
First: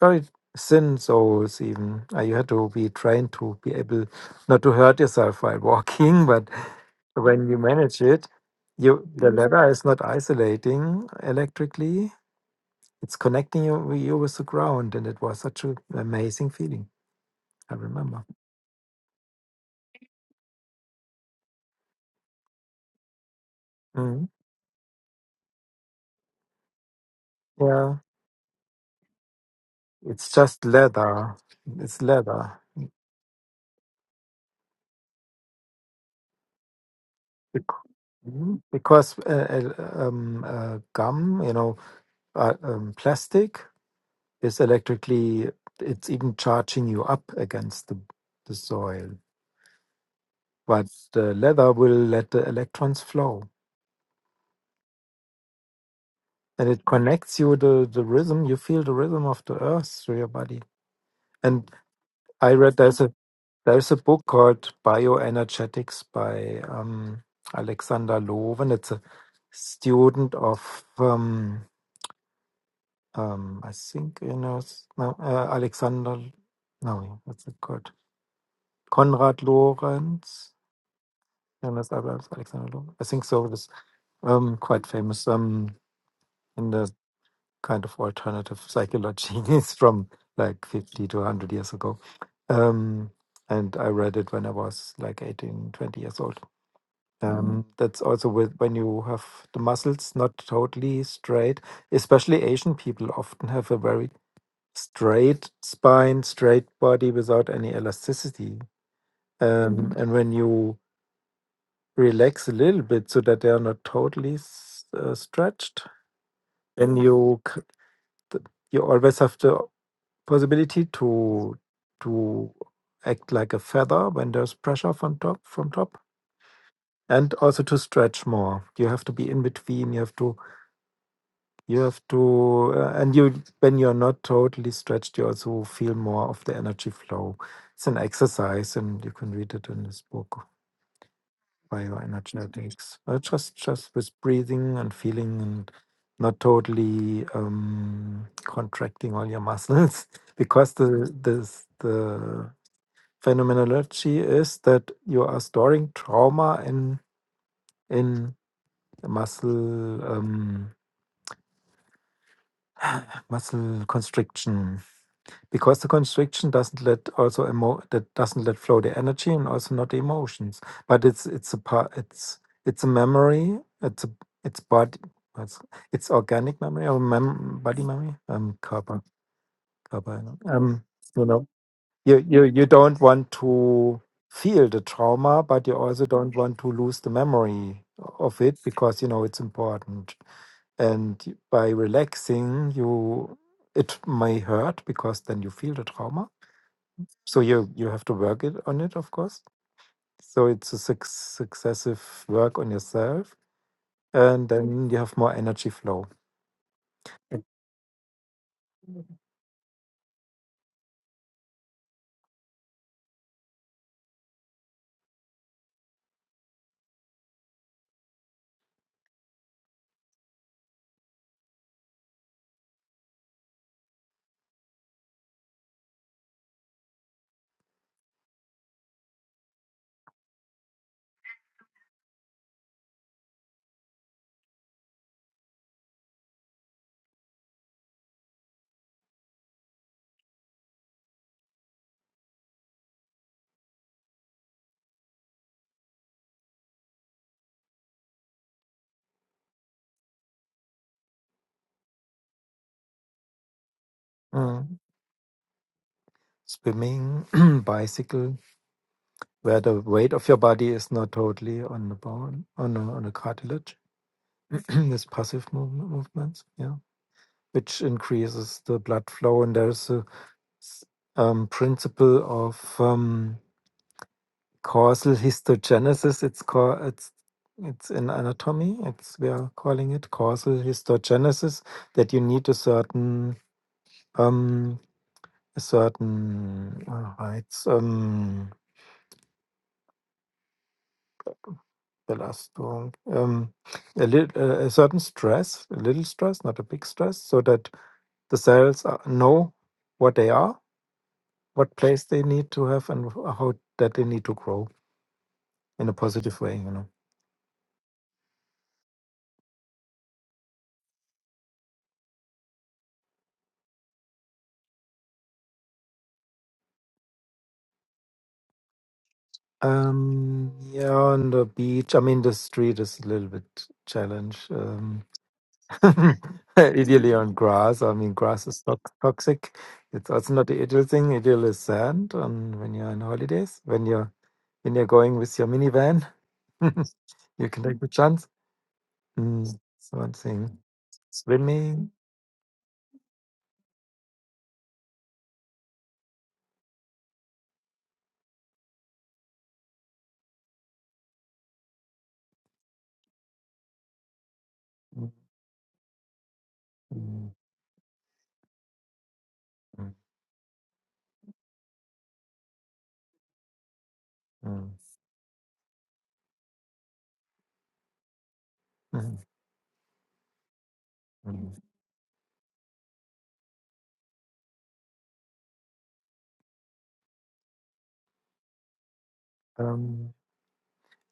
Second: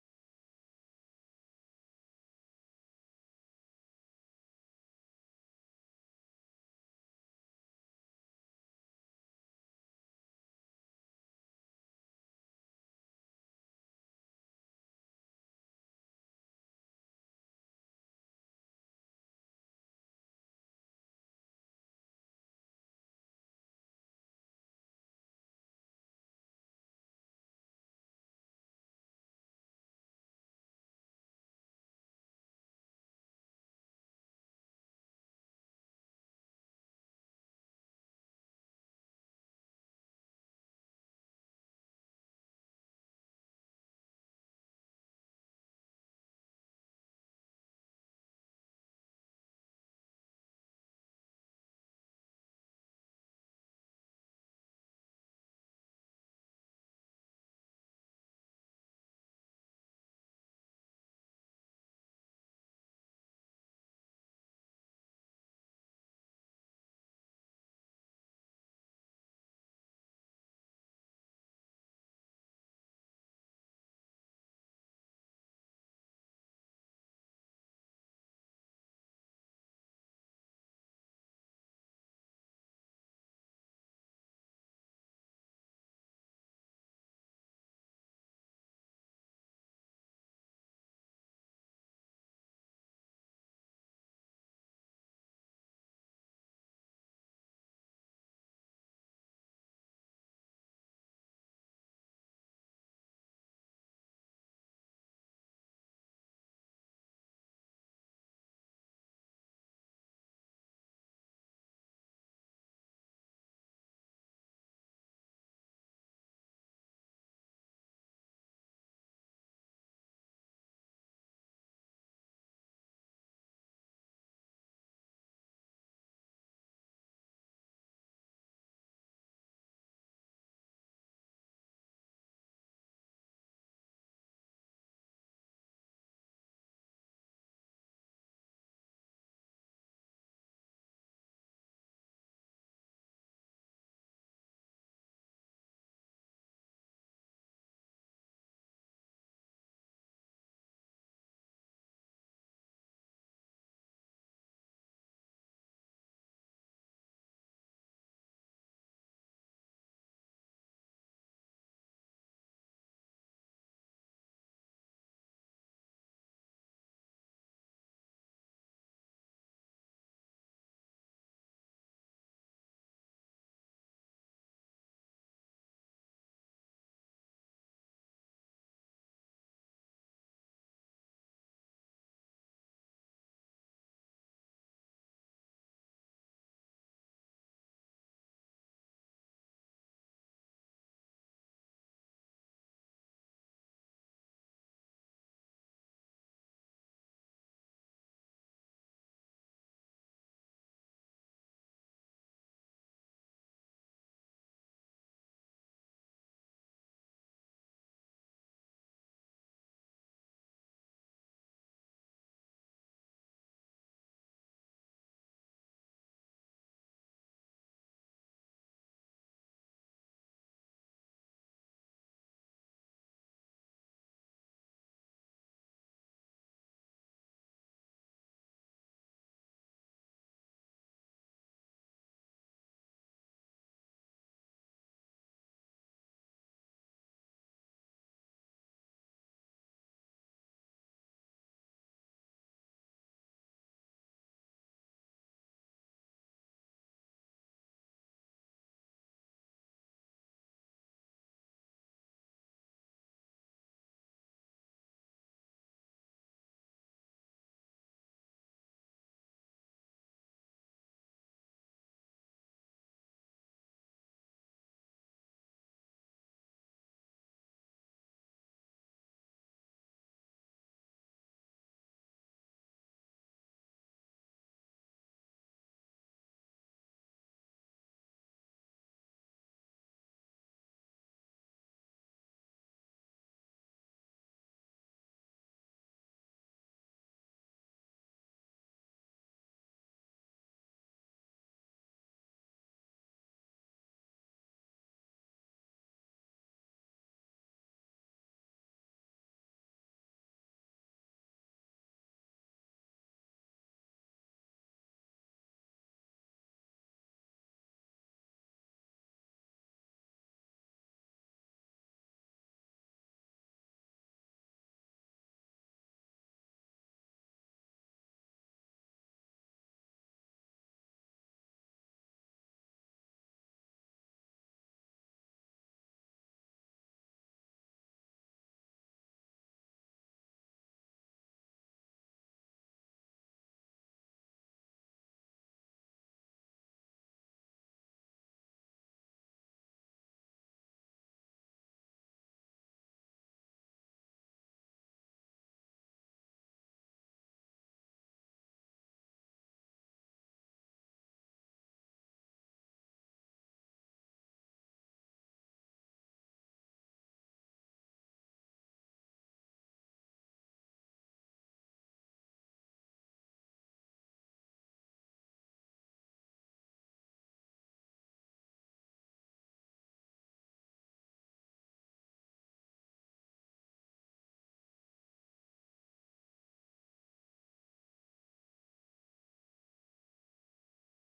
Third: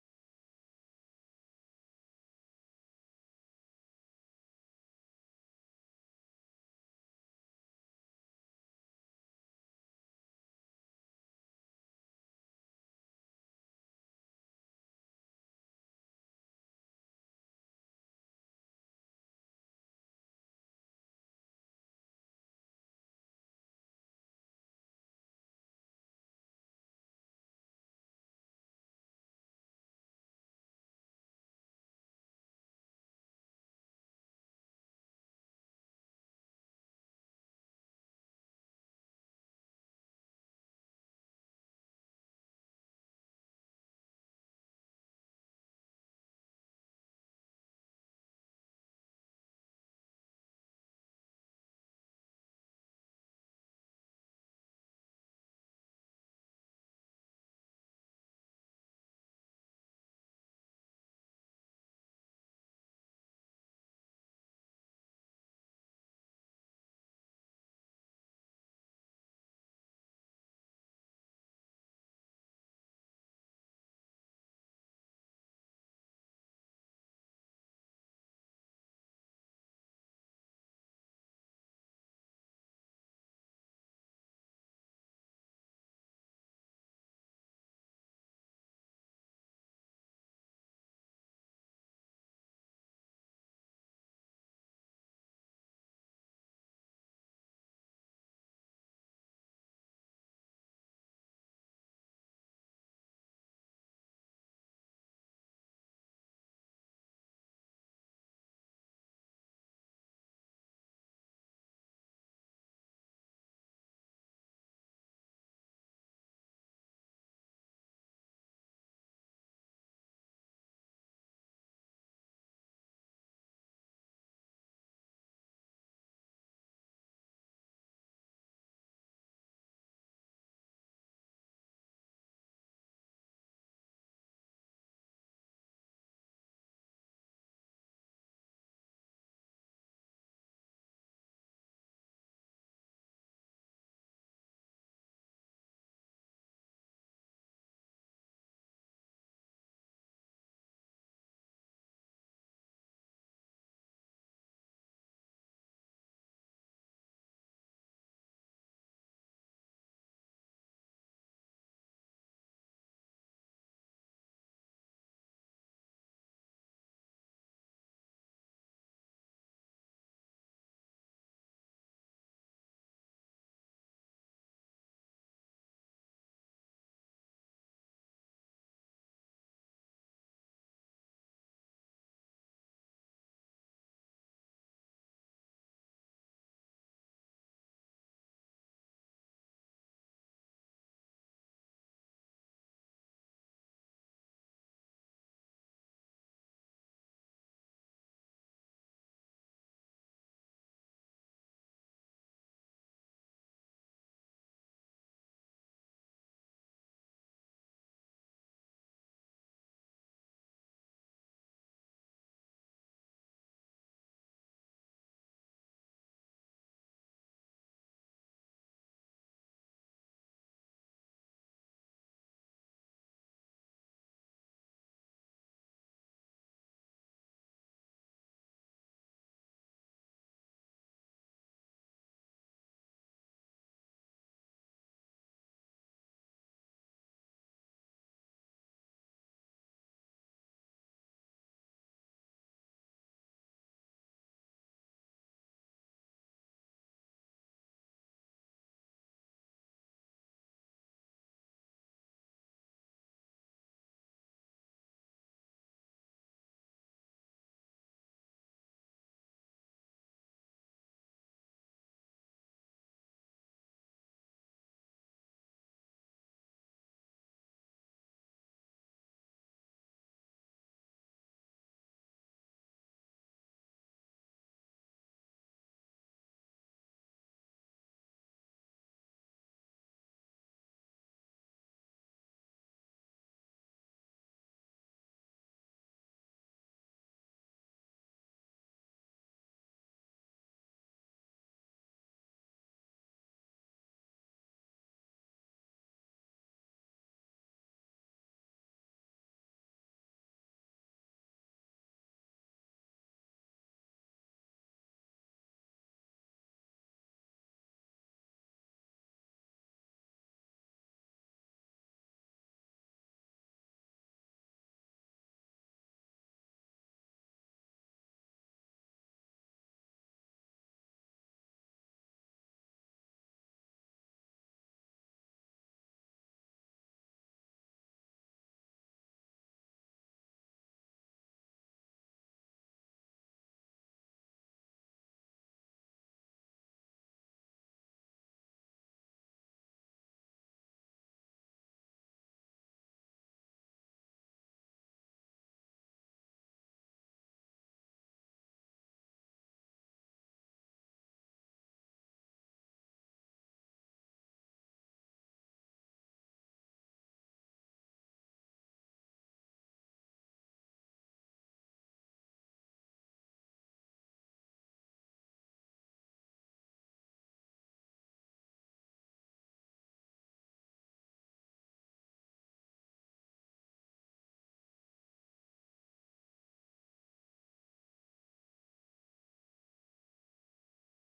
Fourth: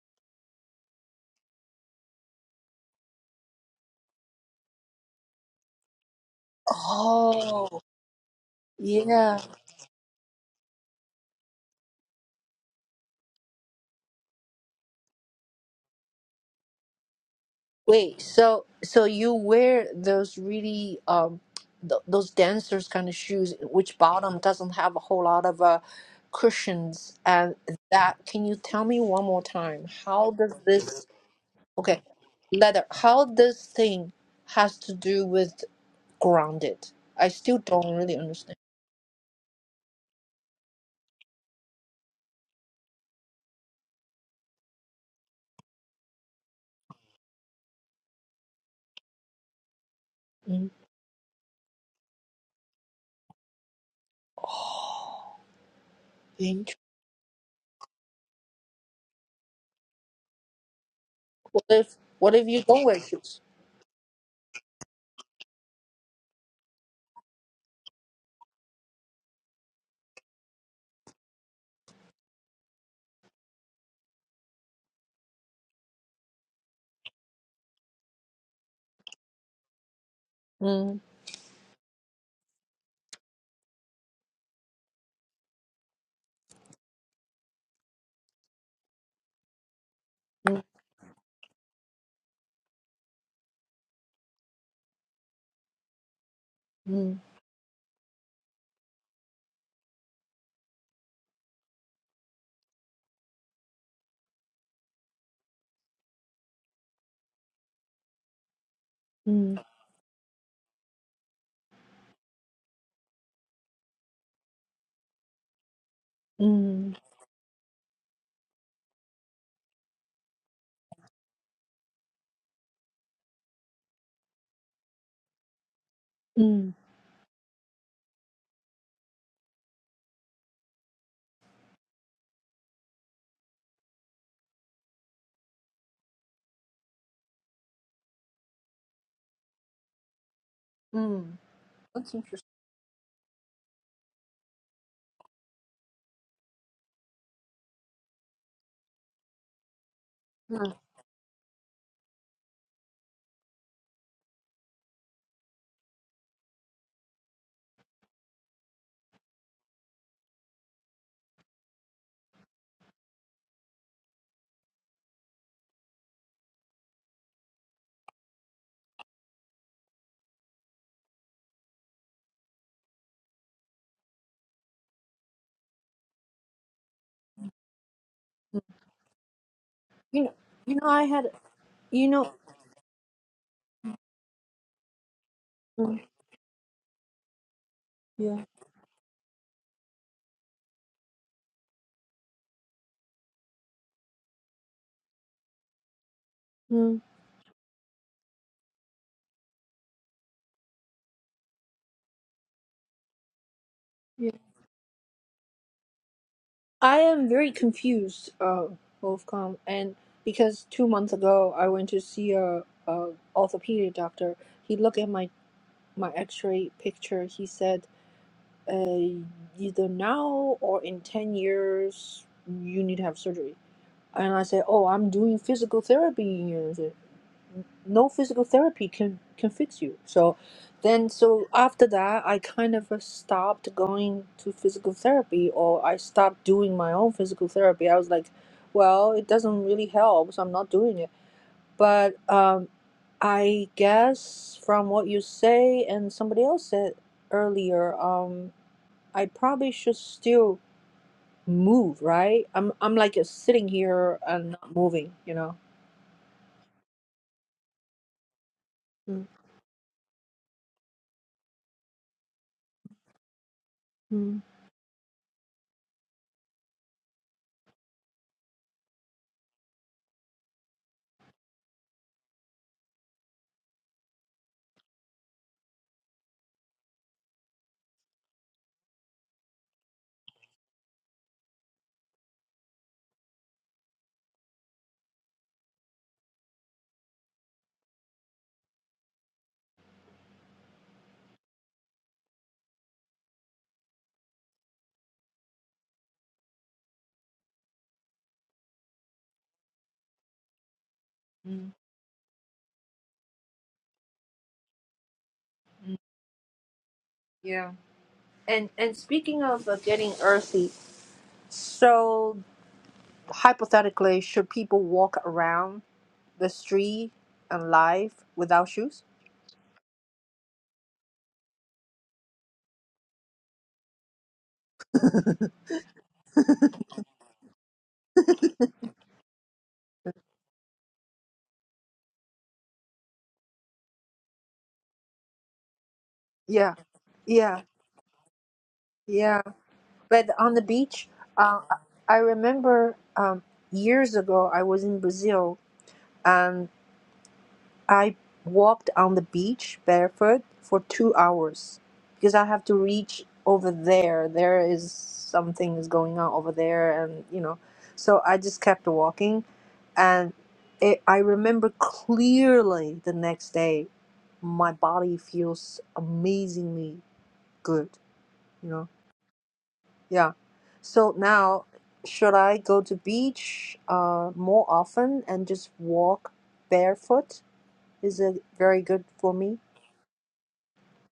C: very thin soles. Even uh, you had to be trained to be able not to hurt yourself while walking, but when you
A: Oh,
C: manage it, you the Mhm.
A: yeah.
C: leather is not isolating electrically it's connecting you you with the ground and it was such an amazing feeling i
A: Wait,
C: remember
A: so so you wear those really um th those dancers kind of shoes which
C: Mhm.
A: bottom doesn't have a whole lot of uh cushions and
C: yeah
A: that can you tell me one more time
C: it's
A: how does
C: just
A: this
C: leather it's
A: Okay,
C: leather
A: leather. How this thing has to do with grounded? I still
C: Bec-
A: don't really understand.
C: Mhm. because uh, uh, um, uh, gum you know uh, um, plastic is electrically it's even charging you up against the, the soil
A: Mm,
C: but the leather will let the electrons flow and
A: int-
C: it connects you to the rhythm you feel the rhythm of the earth through your body
A: What
C: and
A: if what if
C: i
A: you
C: read
A: don't wear
C: there's a
A: shoes?
C: There's a book called Bioenergetics by um, Alexander Loven. It's a student of, um, um, I think, you know, s- no, uh, Alexander, no, what's it called? Konrad Lorenz.
A: Mm,
C: Jonas Abrams, Alexander Lorenz. I think so. This um, quite famous um, in the kind of alternative psychology. It's from
A: mm,
C: like 50 to 100 years ago. Um, and I read it when I was like 18, 20 years old
A: mm,
C: Um, that's also with when you have the muscles not totally straight, especially Asian people often have a very straight spine, straight body without any elasticity.
A: mm,
C: Um, Mhm. And when you relax a little bit so that they are not totally s- uh, stretched,
A: mm,
C: then you c- th- you always have the possibility to to act like a feather when there's pressure from top from top,
A: mm,
C: and also to stretch more. You have to be in between. You have to You have to, uh, and you when you're not totally stretched, you also feel more of the energy flow. It's an exercise, and you can read it in this book,
A: mm. That's interesting.
C: Bioenergetics. Uh, just just with breathing and feeling, and not totally um, contracting all your muscles, because
A: Mm.
C: the this the phenomenology is that you are storing trauma in in muscle um, muscle constriction because the constriction doesn't let also emo- that doesn't let flow the energy and also not the emotions but it's it's a part it's it's a memory it's a it's body it's, it's organic memory or mem- body memory um kappa kappa
A: You know, you
C: um
A: know, I
C: you
A: had,
C: know
A: you
C: you,
A: know,
C: you you don't want to feel the trauma but you
A: mm,
C: also don't want to lose the memory of
A: yeah,
C: it because you know it's important and by relaxing you it may hurt because then you feel the trauma
A: mm,
C: so you you have to work it on it, of course. So it's a suc successive work on yourself,
A: yeah.
C: and Mm. then you have more energy flow.
A: I am
C: Mm.
A: very confused, uh, Wolfcom, and because two months ago I went to see a, a orthopedic doctor. He looked at my my x-ray picture he said uh, either now or in 10 years you need to have surgery and i said oh i'm doing physical therapy and he said, no physical therapy can can fix you so then so after that i kind of uh, stopped going to physical therapy or i stopped doing my own physical therapy i was like well it doesn't really help so i'm not doing it but um, I guess from what you say and somebody else said earlier, um, I probably should still move, right? I'm I'm like uh, sitting here and not
C: Mm.
A: moving, you know.
C: Swimming, bicycle, where the weight of your body is not totally on the bone, on a, on a cartilage.
A: hmm
C: This passive movement, movements, yeah, which increases the blood flow, and there's a s- um, principle of um, causal histogenesis it's called it's it's in anatomy it's we are calling it causal histogenesis that you need a certain um a certain uh, heights um belastung um a little uh, a certain stress a little stress not a big stress so that the cells are, know what they are what place they need to have and how that they need to grow in a positive way you know
A: Yeah. And and speaking of uh, getting earthy, so hypothetically, should people walk around the street and life without shoes?
C: Um, yeah, on the beach. I mean, the street is a little bit challenge. Um, ideally on grass. I mean, grass is not toxic. It's also not the ideal thing. Ideal is sand. And when you're on holidays, when you're when you're going with your minivan,
A: Yeah.
C: you can
A: Yeah.
C: take the chance.
A: Yeah.
C: Mm, it's one
A: But on
C: thing.
A: the beach, uh,
C: Swimming.
A: I remember um, years ago I was in Brazil and I walked on the beach barefoot for two hours because I have to reach over there. There is
C: Mm,
A: something is going on over there, and
C: mm,
A: you know, so I just kept walking,
C: mm,
A: and it, I remember clearly the next day,
C: mm,
A: my body feels amazingly good. You know
C: mm.
A: Yeah. So
C: mm.
A: now, should I go to beach uh, more often and just walk barefoot? Is it very good for me?
C: Um,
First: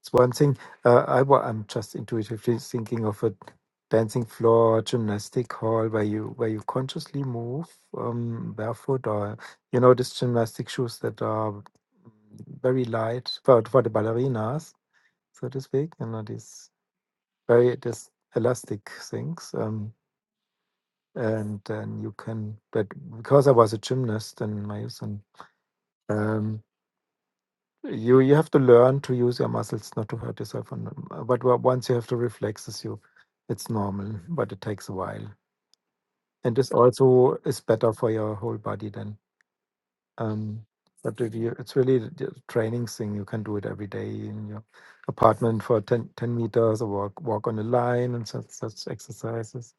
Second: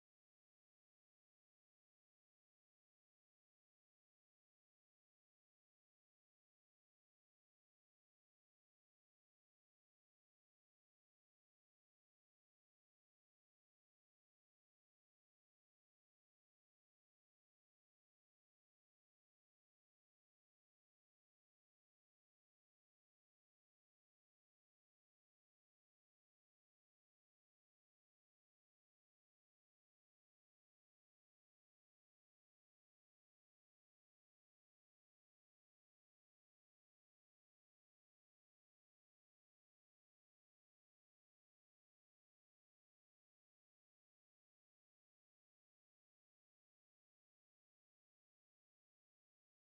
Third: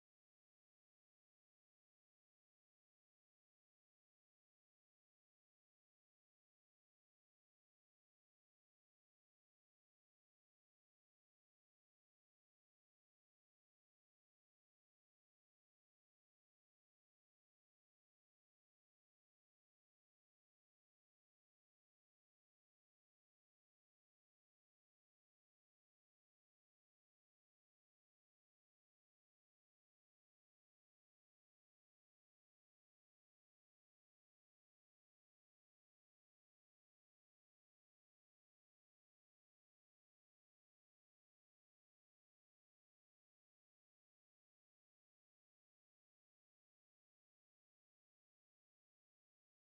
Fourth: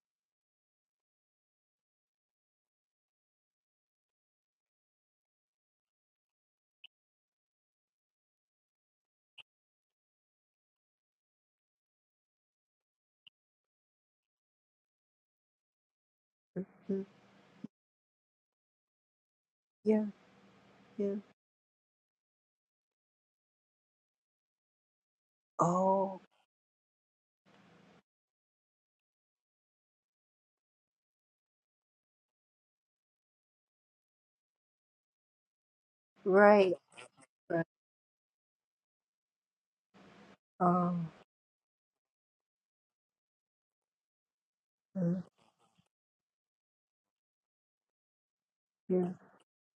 C: It's one thing. Uh, I, wa- I'm just intuitively thinking of a dancing floor, gymnastic hall, where you where you consciously move um, barefoot, or you know, these gymnastic shoes that are very light for for the ballerinas, so to speak. You know, these
A: Mm.
C: very this elastic things. Um,
A: Yeah, yeah.
C: and then you can, but because I was a gymnast in my youth,
A: Oh,
C: and You you have to learn to use your muscles not to hurt yourself. And uh, but wa- once you have the reflexes, you it's normal, but it takes a while. And this
A: right.
C: also is
A: right.
C: better for your whole body then. Um,
A: Um,
C: but if you, it's really the the training thing. You can do it every day in your
A: mm,
C: apartment for 10 10 meters or walk walk on a line and such such
A: yeah.
C: exercises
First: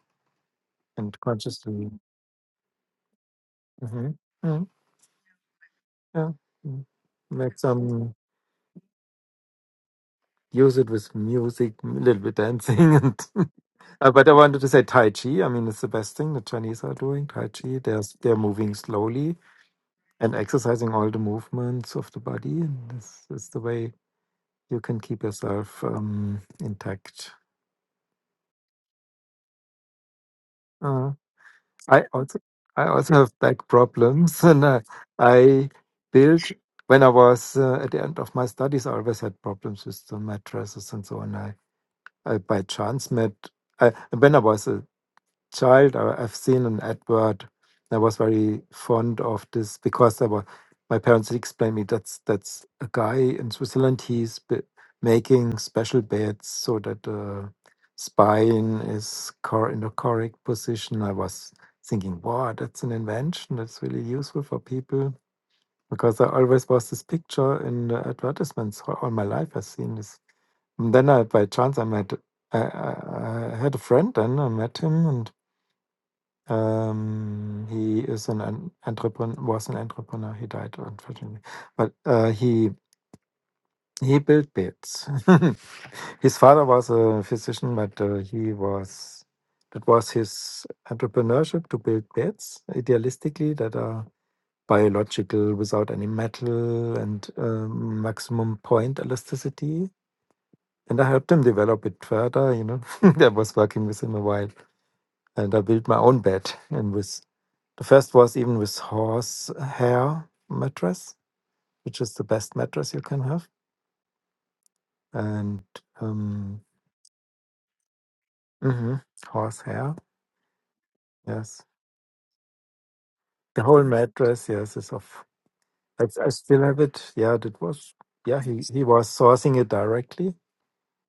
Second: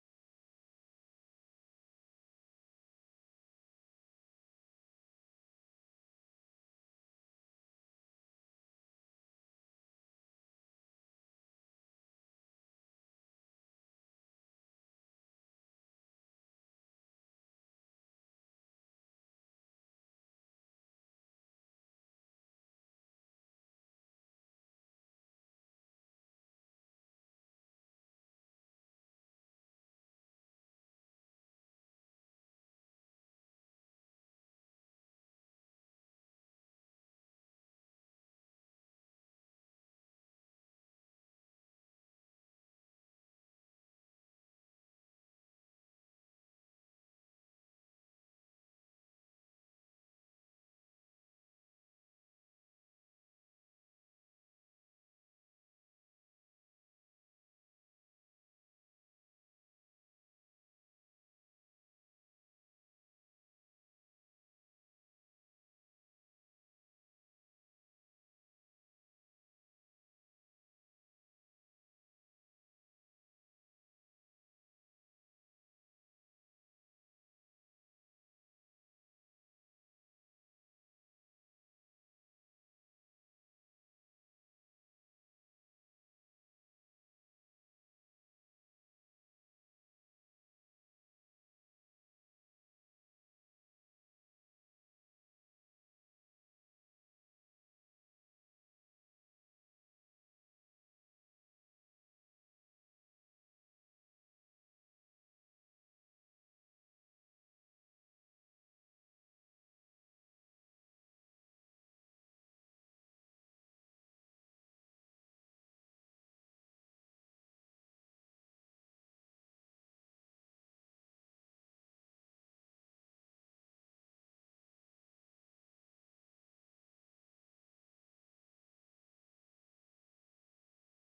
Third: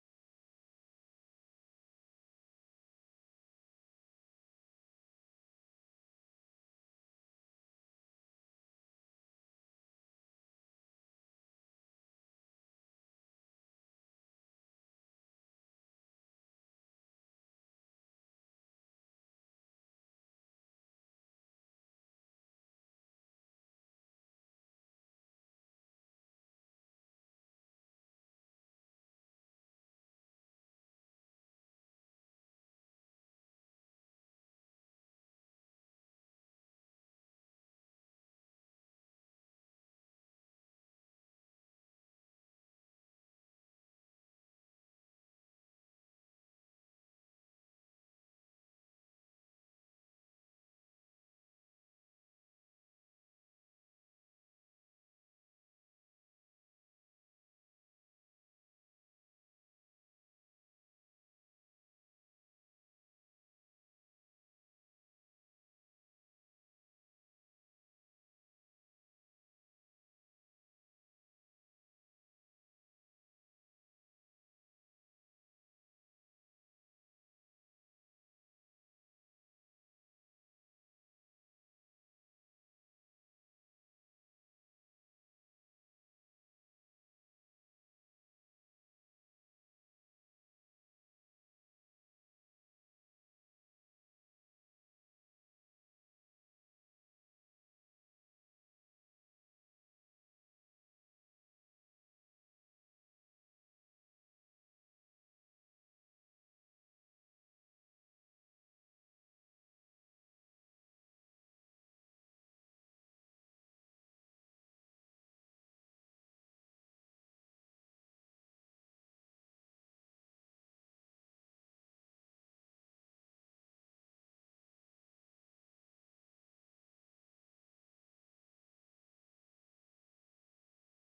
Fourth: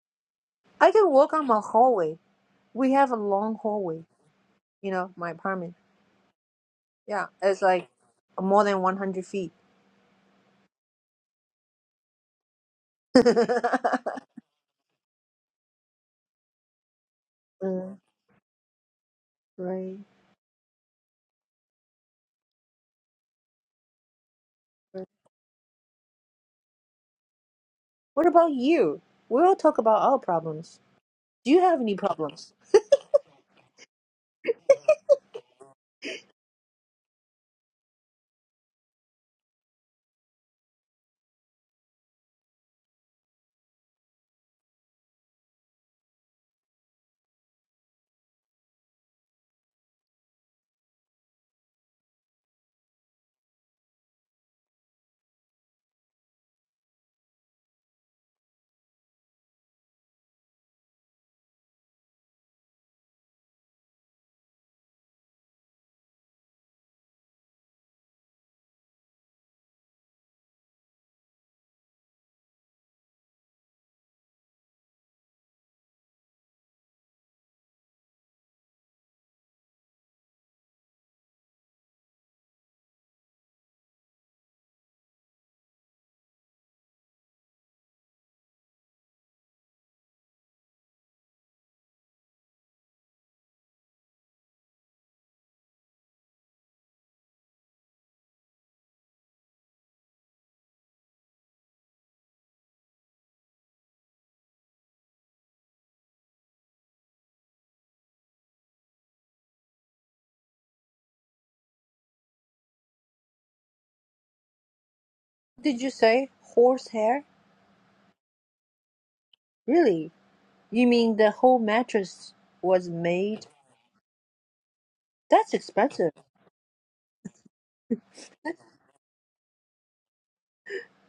A: I can
C: and
A: walk on my
C: consciously.
A: hallway. We have a long hallway,
C: hmm mm
A: you know, my apartment.
C: Yeah. mm.
A: Yeah,
C: Make
A: it's like
C: some
A: more than 100 feet.
C: use it with music, a little bit dancing and. Uh, but I wanted to say Tai Chi. I mean, it's the best thing the Chinese are doing. Tai Chi.
A: Mm,
C: They're s- they're moving slowly
A: right,
C: and exercising all the movements of the body, and this is the way you can
A: right.
C: keep yourself um, intact.
A: What about you? We'll talk about our problems.
C: Uh,
A: Do you have any
C: I also
A: problems?
C: I also have back problems, and uh, I built when I was uh, at the end of my studies. I always had problems with the mattresses and so on. I, I by chance met. I, when I was a child, I, I've seen an advert. I was very fond of this because there were my parents explained me that's that's a guy in Switzerland. He's b- making special beds so that the spine is cor- in the correct position. I was thinking, wow, that's an invention that's really useful for people because there always was this picture in the advertisements all all my life. I've seen this. And then I, by chance, I met I, I I had a friend and I met him and. Um, he is an, an entrepreneur, was an entrepreneur. He died unfortunately, but uh, he he built beds. his father was a physician, but uh, he was that was his entrepreneurship to build beds, idealistically that are biological, without any metal and um, maximum point elasticity. And I helped him develop it further. You know, I was working with him a while and I built my own bed. And with the first was even with horse hair mattress, which is the best mattress you can have, and
A: Did you say
C: um,
A: horsehair?
C: hmm horse hair.
A: Really? You mean the whole
C: Yes,
A: mattress was made?
C: the whole mattress. Yes, is of.
A: That's
C: I,
A: expensive.
C: I still have it. Yeah, that was. Yeah, he he was sourcing it directly,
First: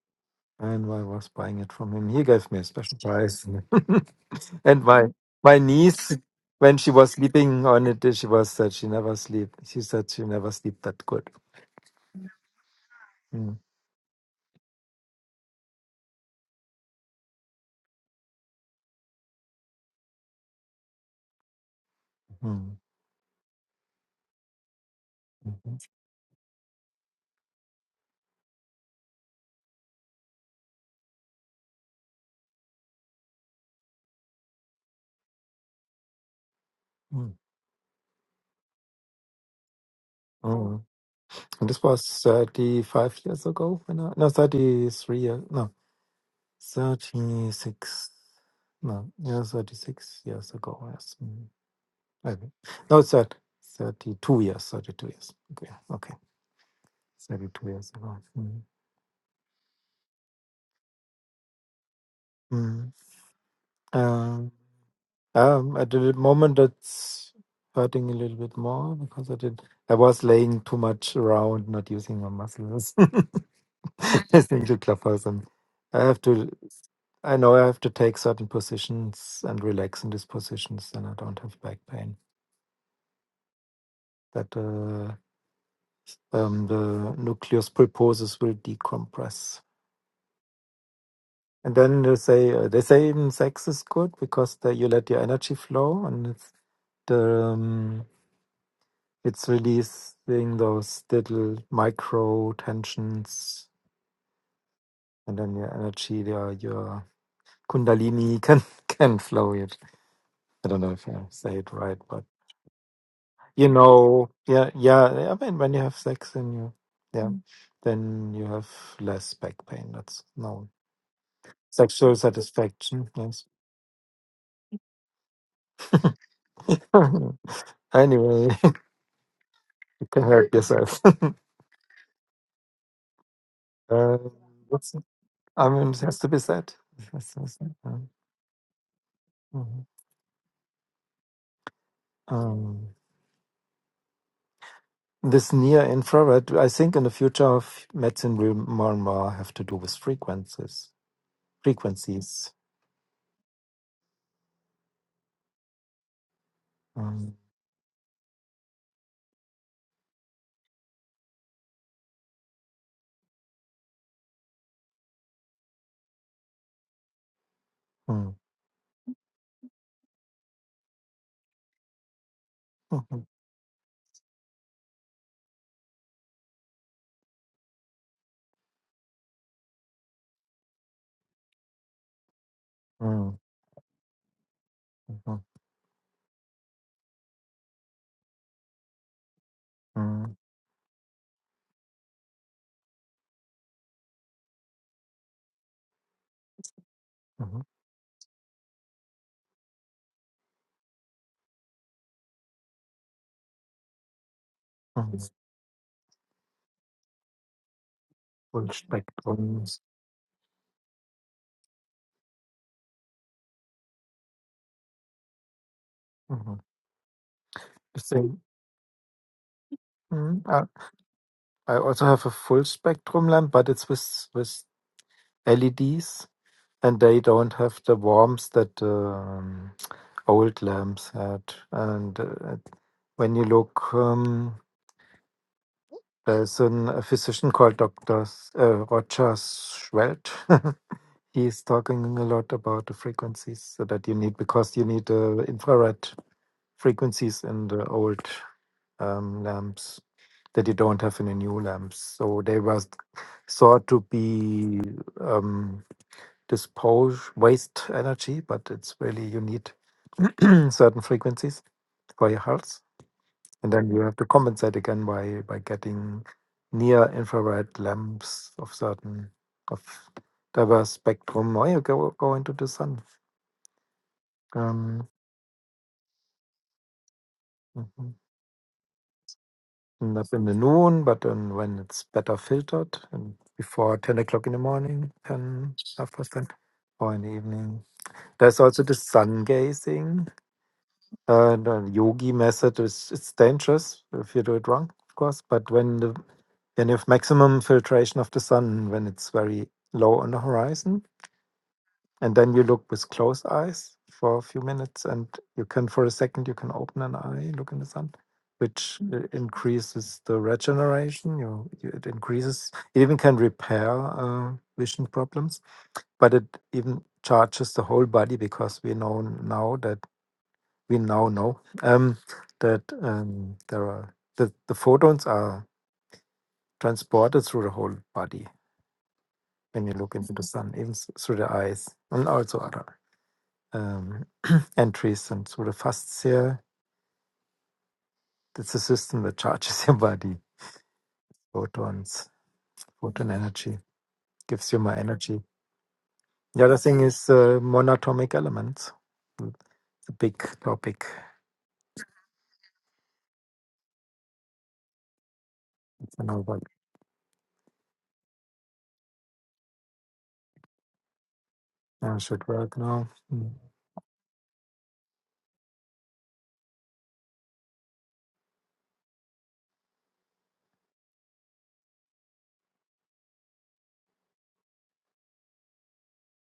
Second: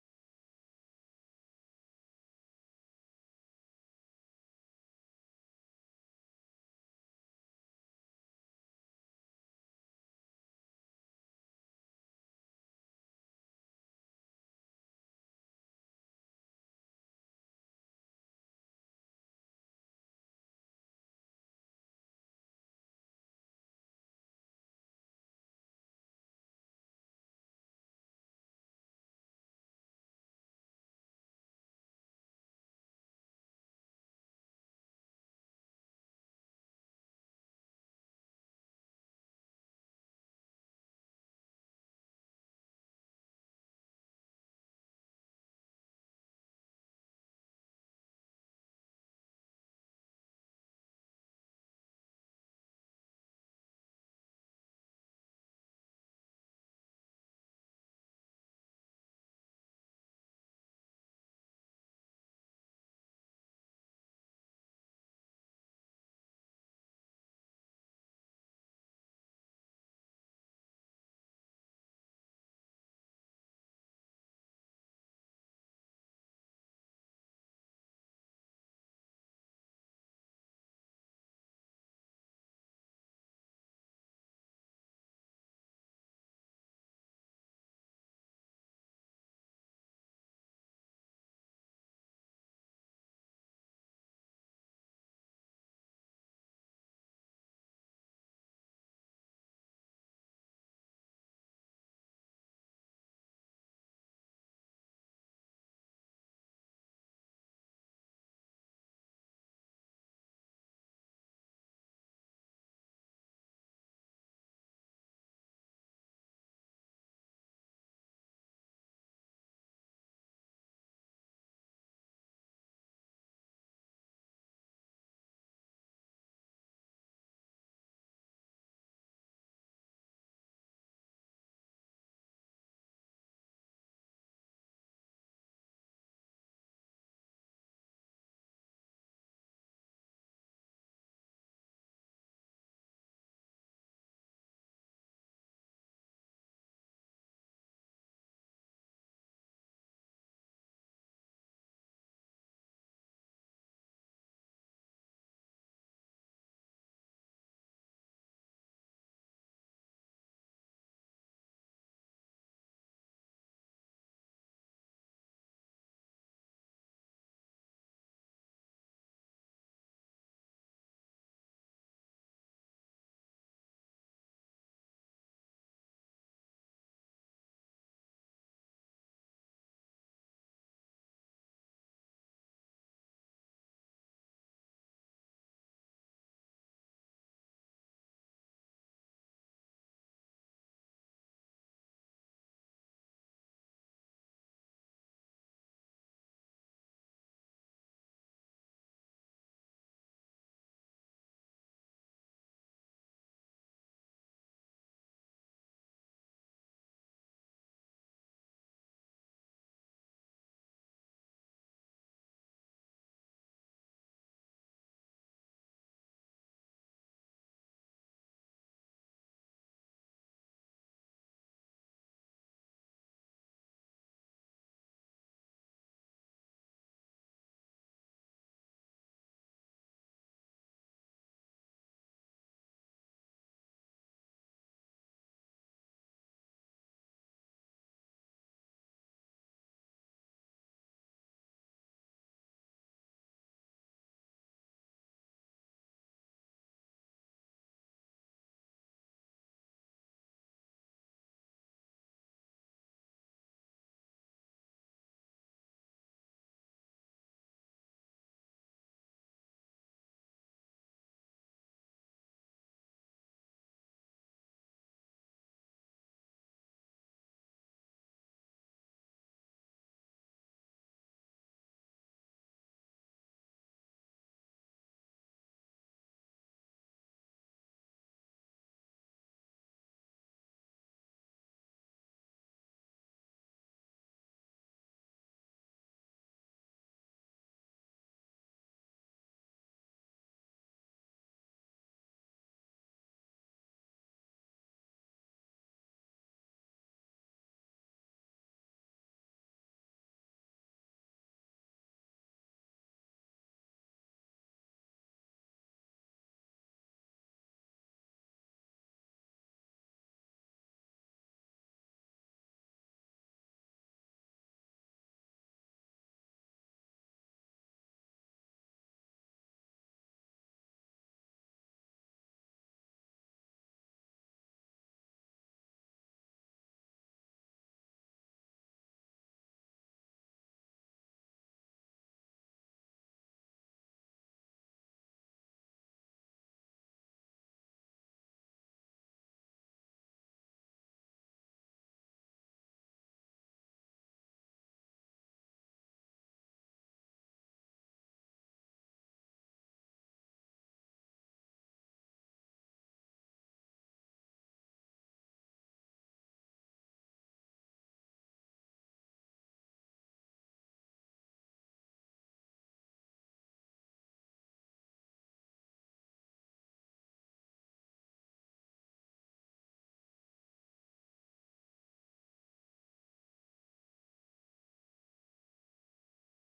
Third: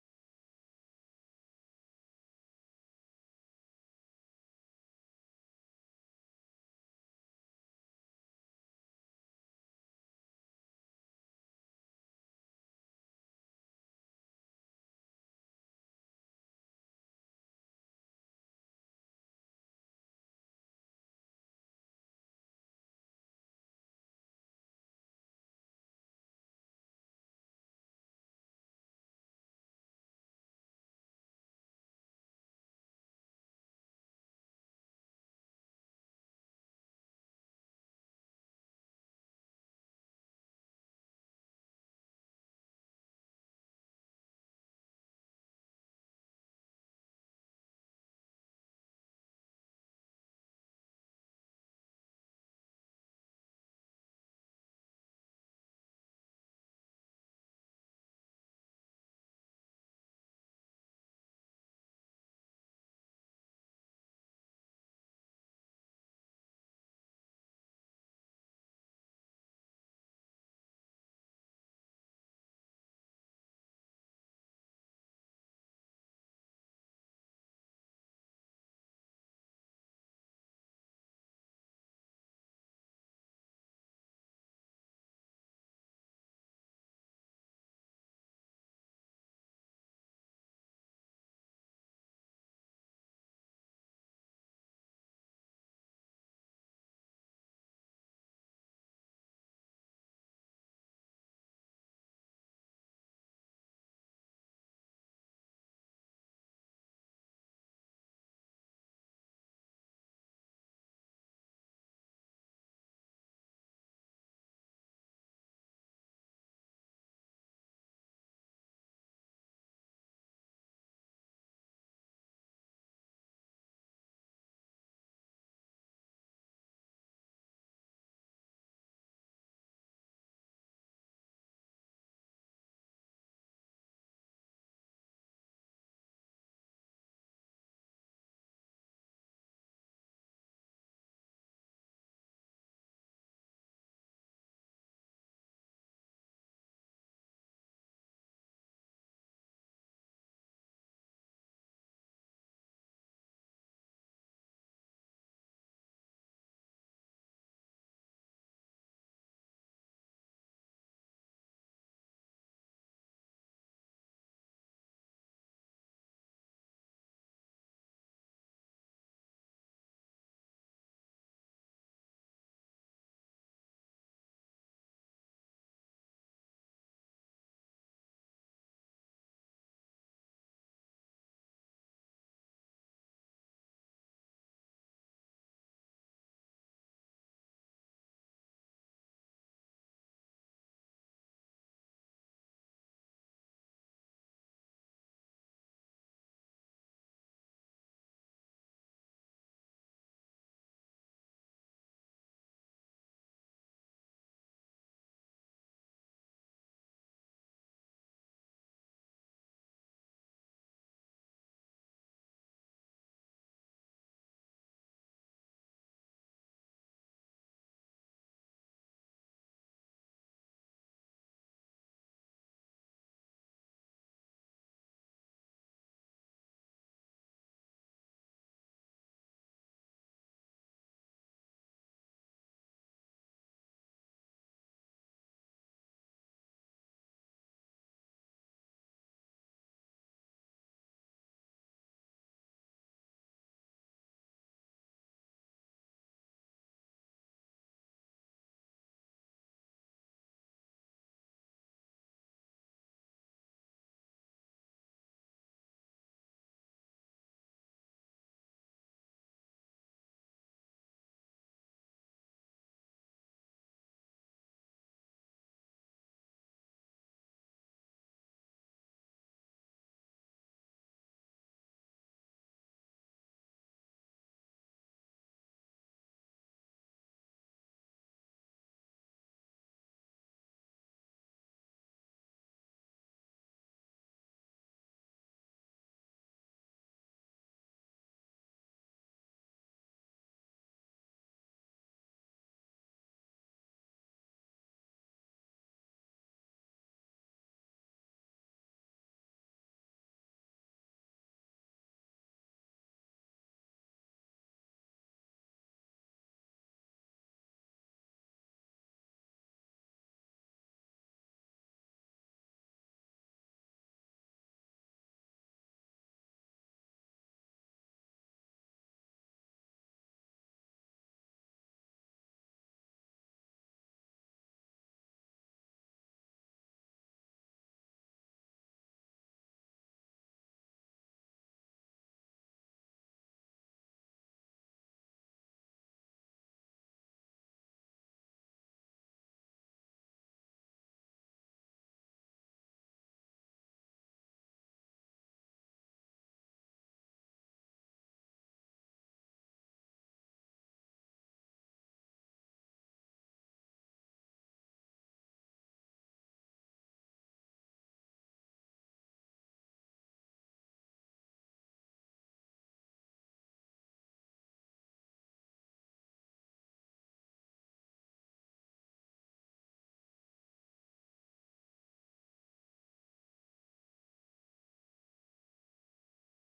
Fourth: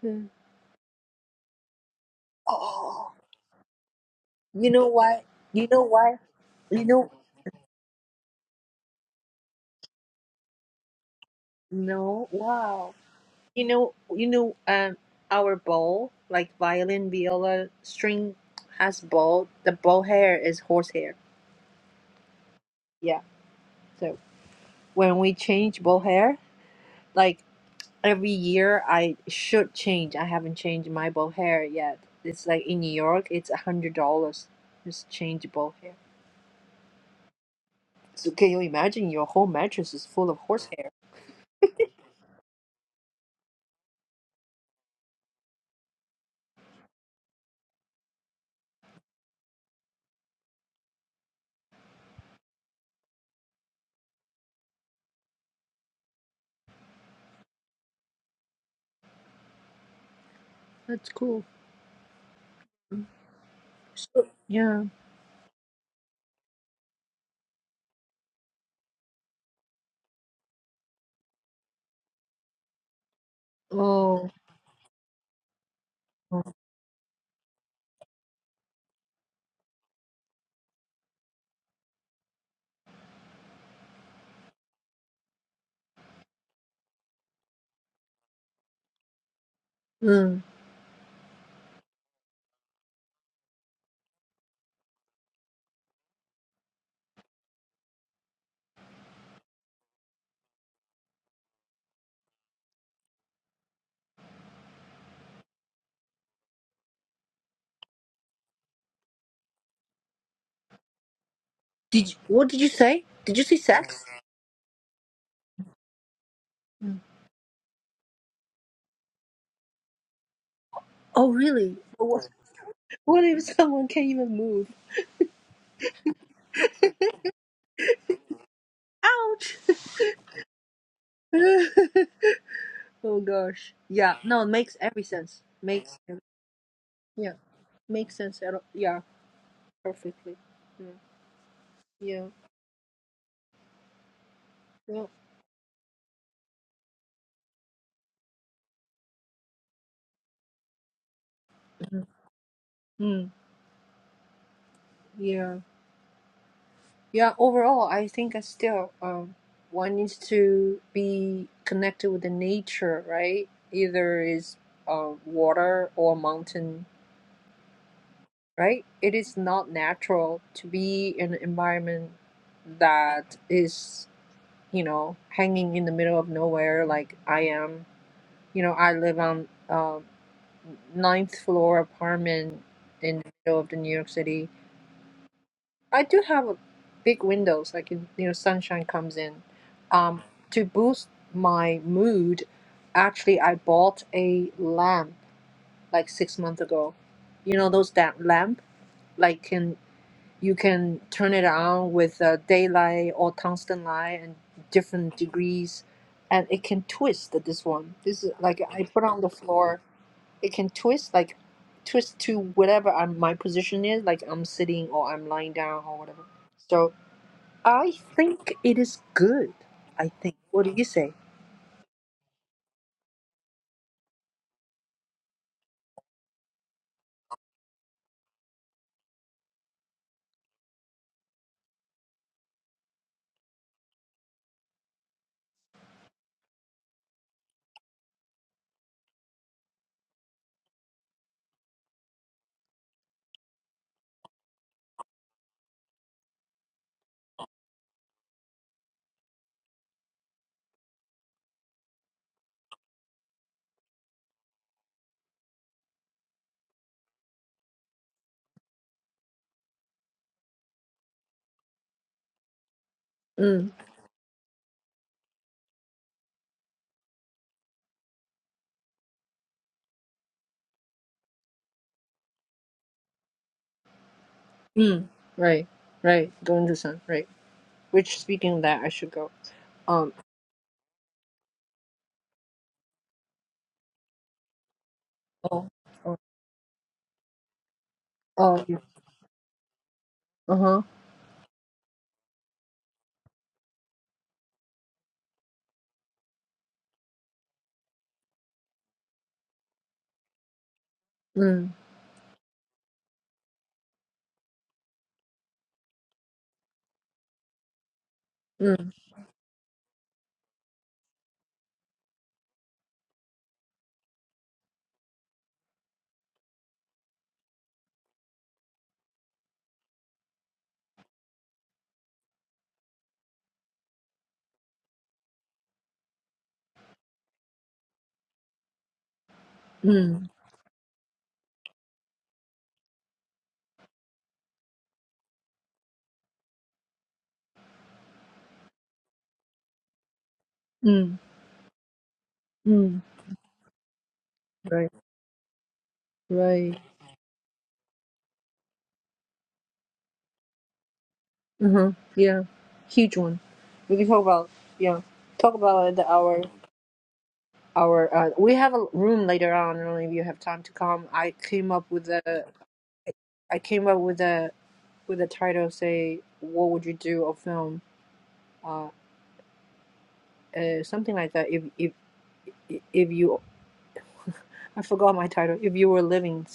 A: Hmm.
C: and I was buying it from him. He gave me a special
A: Oh,
C: price,
A: you
C: and
A: know
C: my
A: why?
C: my
A: You know
C: niece.
A: why?
C: When
A: You
C: she
A: know,
C: was sleeping on it, she was said she never sleep. She said she never sleep that good.
A: no, wow.
C: Mm.
A: You know, you know, um, our bow, like violin, viola, string, has bow. The bow hair is horsehair.
C: Mm,
A: Yeah. So when we
C: mhm,
A: change bow hair, like every year I should change. I haven't changed my bow hair yet. It's like in New York, it's a hundred dollars. Just change bow hair.
C: mm,
A: So can you imagine your whole mattress is full of
C: mm.
A: horsehair?
C: And this was 35 years ago when I, no, 33 years, no, 36, no, yeah, 36 years ago. Yes. Mm, maybe. No, it's at 32 years, 32 years. Okay. Okay. 32 years ago. Mm.
A: That's cool.
C: Mm.
A: Mm. So,
C: Um,
A: yeah.
C: um, at the moment, that's hurting a little bit more because I did, I was laying too much around, not using my muscles.
A: Oh.
C: listening to Clubhouse. And I have
A: oh.
C: to, I know I have to take certain positions and relax in these positions, and I don't have back pain. That uh, um, the nucleus pulposus will decompress.
A: Mm.
C: And then they say uh, they say even sex is good because the, you let your energy flow and it's the um, it's releasing those little micro tensions and then your energy, your your kundalini can can flow. I don't know if I say it right,
A: Did you,
C: but
A: what did you say? Did you say
C: you
A: sex?
C: know, yeah, yeah. I mean, when you have sex and you,
A: Mm.
C: yeah, Mm. then you have less back pain. That's known.
A: Oh really?
C: Sexual
A: What,
C: satisfaction.
A: what if
C: Yes.
A: someone can't even move?
C: anyway,
A: Ouch.
C: you can hurt yourself.
A: oh gosh. Yeah.
C: uh,
A: No, it makes
C: what's,
A: every sense.
C: I mean,
A: Makes
C: it
A: ev-
C: has to be said. It has
A: yeah.
C: to be said, um,
A: Makes sense at all. Yeah.
C: mhm.
A: Perfectly. Mm. Yeah.
C: Um,
A: Yeah.
C: this near infrared, I think, in the future of medicine, will more and more have to do with frequencies. Frequencies.
A: Mm, yeah.
C: Um,
A: Yeah, overall, I think I still um one needs to be connected with the nature, right? Either is uh, water or mountain,
C: mm,
A: right? It is not natural to be in an environment
C: mhm,
A: that is, you know, hanging in the middle of nowhere like I am. You know, I live on um ninth floor apartment in the
C: mm.
A: middle of the New York City
C: Mhm,
A: I do have a big windows, like in, you know, sunshine comes in. Um,
C: mhm,
A: to boost my mood, actually, I bought a lamp like six months ago. You
C: mhm,
A: know those that lamp, like can you can turn it on with uh, daylight or tungsten light and different
C: mhm.
A: degrees, and it can twist. This one, this is like
C: Full
A: I put on the
C: spectrum.
A: floor. It can twist like twist to whatever I'm, my position is, like I'm sitting or I'm lying down or whatever.
C: Mhm.
A: So I
C: The same.
A: think it is good. I think.
C: Mhm. I
A: What do you say?
C: I also have a full spectrum lamp, but it's with with LEDs, and they don't have the warmth that um, old lamps had. And uh, it- when you look, um, there's an, a physician called Dr. S- uh, Roger Schwelt. He's talking a lot about the frequencies so that you need because you need uh, infrared frequencies in the old um, lamps that you don't have in the new lamps. So they were thought to be um, dispose waste energy, but it's really you need certain frequencies for your health,
A: Mm,
C: and then you have to compensate again by by getting near infrared lamps of certain of diverse spectrum, or you go go into the sun. Um,
A: mm, right, right. Going to sun, right.
C: mhm.
A: Which speaking of that, I should go. Um.
C: That's in the noon, but then when it's better filtered and before 10 o'clock in the morning,
A: Oh.
C: 10 half
A: Oh.
C: past 10, or in the evening. There's
A: oh Yeah.
C: also the sun gazing.
A: uh huh.
C: Uh, the yogi method is it's dangerous if you do it wrong, of course, but when the when you have maximum filtration of the sun, when it's very low on the horizon,
A: Mm.
C: and then you look with closed eyes for a few minutes and you can for a second you can open an eye look in the sun
A: Mm.
C: which uh, increases the regeneration you, you it increases it even can repair uh, vision problems but it even charges the whole body because we know now that we now know um, that um, there are the, the photons are transported through the whole body when you look
A: Mm.
C: into the sun even s- through the eyes and also other um, entries and sort of fasts here. It's a system that charges your body
A: Mm.
C: photons,
A: Mm.
C: photon energy, gives you
A: Right.
C: more energy. The other
A: Right.
C: thing is uh, monatomic elements. It's a big topic.
A: Uh huh. Yeah. Huge one. We can talk about yeah. Talk about the,
C: I
A: our
C: know what
A: our. Uh, we have a room later on. I don't know if you have time to come. I came up with
C: I
A: a.
C: should work now. Mm.
A: I came up with a with a title. Say, what would you do? A film. uh, uh, something like that. If if if you, I forgot my title. If you were living,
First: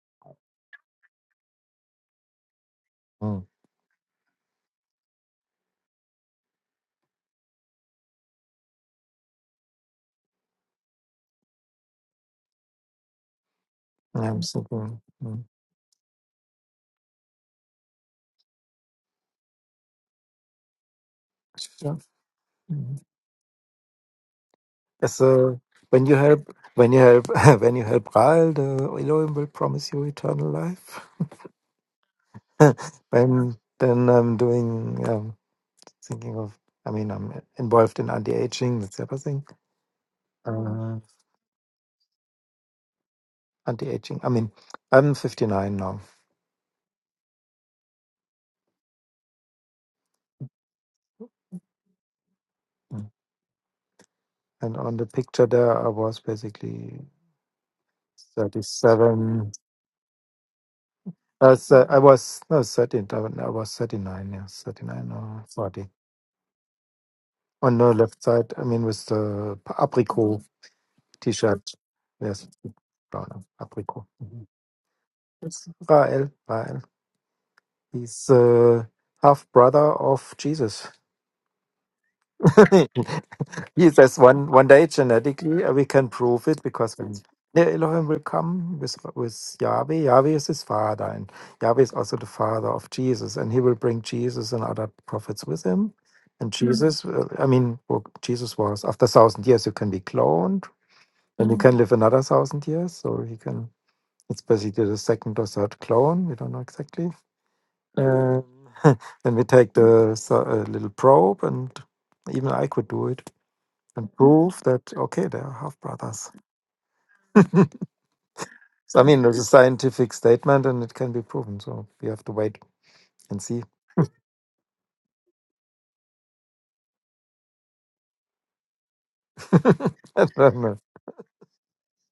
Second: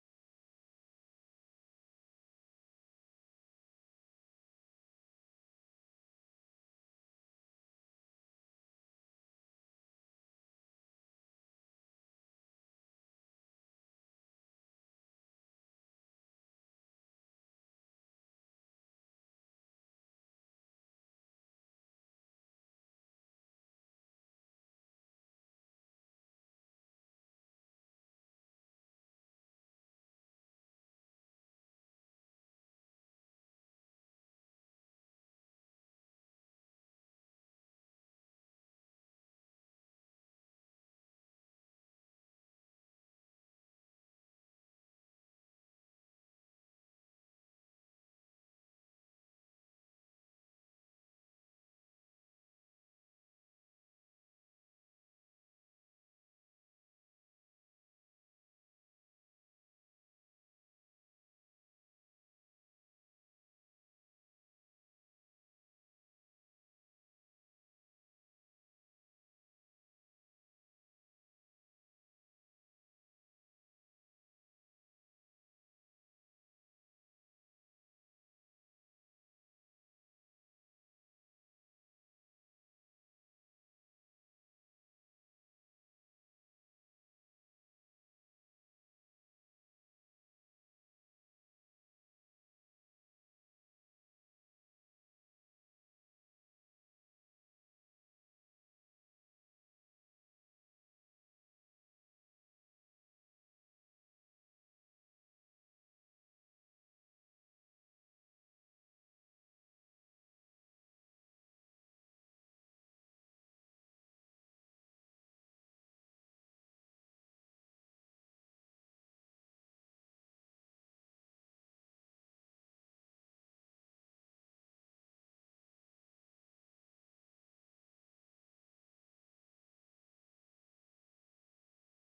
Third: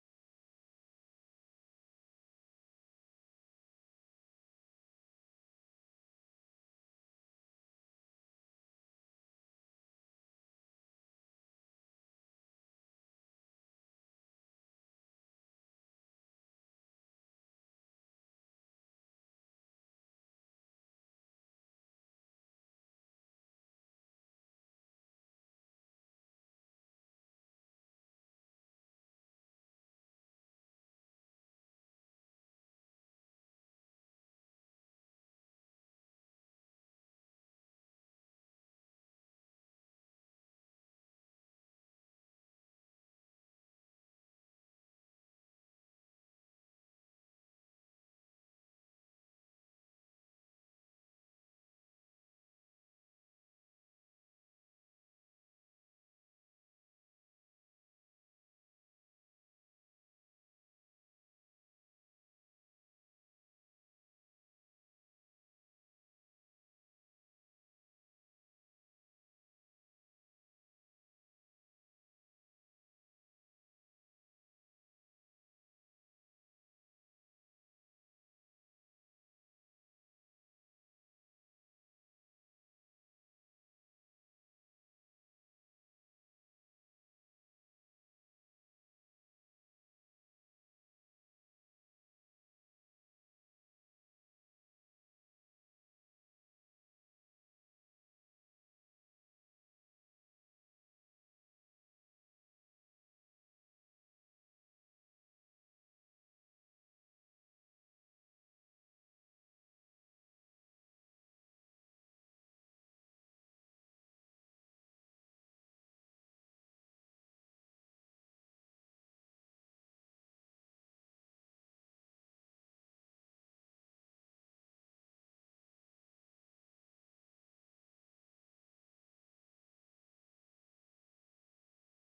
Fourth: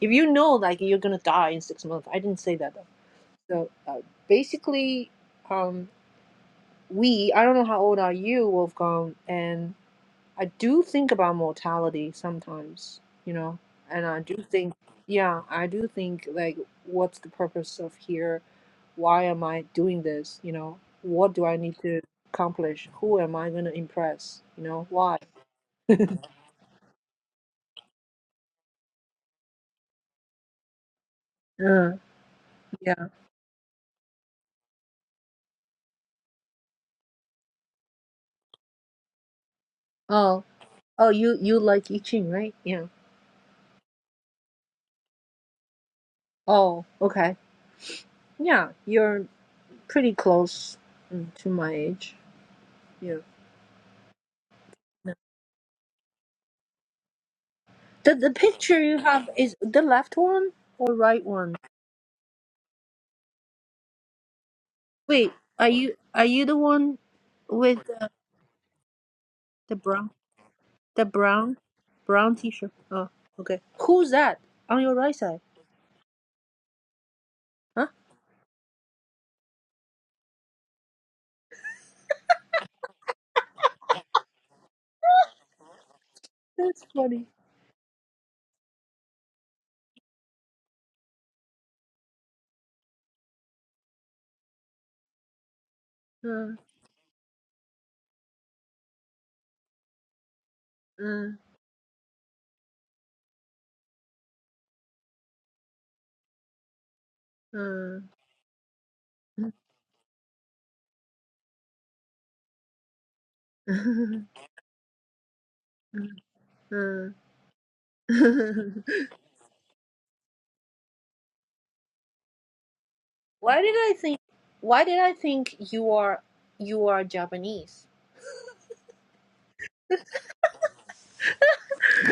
A: if you know like you're gonna die in six months, I didn't say that though.
C: Mm.
A: So uh, basically, um, we I don't know how old are you, Wolfgang, and I do think about mortality sometimes, you know, and I do
C: I'm
A: think,
C: thinking.
A: yeah,
C: mm,
A: I do think like, what's the purpose of here? Why am I doing this? You know, what do I need
C: Yeah.
A: to accomplish?
C: Mm.
A: Who am I gonna impress? You know, why?
C: So when you help, when you help, when you help Raal, the Elohim will promise you eternal life.
A: Yeah.
C: when then I'm doing. um, thinking of i mean i'm involved in anti-aging that type of thing
A: Oh.
C: uh,
A: Oh, you you like I Ching, right? Yeah.
C: anti-aging i mean i'm 59 now
A: Oh, okay. Yeah, you're pretty close mm, to my age.
C: Mm.
A: Yeah.
C: and on the
A: Yeah.
C: picture there i was basically
A: The the picture you have
C: 37
A: is the left one or right
C: uh,
A: one?
C: so i was no 13 i was I was 39 yes 39
A: Wait,
C: or
A: are
C: 40
A: you are you the one
C: on
A: with
C: the
A: the,
C: left side i mean with the p-
A: the brown
C: apricot
A: the brown
C: t-shirt
A: brown
C: yes
A: t-shirt? Oh,
C: brown
A: okay.
C: apricot
A: Who's that
C: Mhm.
A: on your right side?
C: it's rael rael
A: Huh?
C: he's uh, half brother of jesus he says one one day genetically uh, we can prove it
A: That's
C: because when
A: funny.
C: yeah, Elohim will come with with Yahweh. Yahweh is his father, and Yahweh is also the father of Jesus, and he will bring Jesus and other prophets with him. And
A: Uh,
C: Mhm. Jesus, uh, I mean, well, Jesus was after thousand years you can be cloned,
A: uh,
C: and you Mhm. can live another thousand years. So he can. It's basically the second or third clone. We don't know exactly.
A: uh.
C: Um, then we take the so- uh, little probe, and even I could do it and prove that okay they are half brothers
A: uh.
C: so, i mean there's a scientific statement and it can be proven so we have to wait and
A: Why
C: see
A: did I think? Why did I think you are you are Japanese?
C: i don't know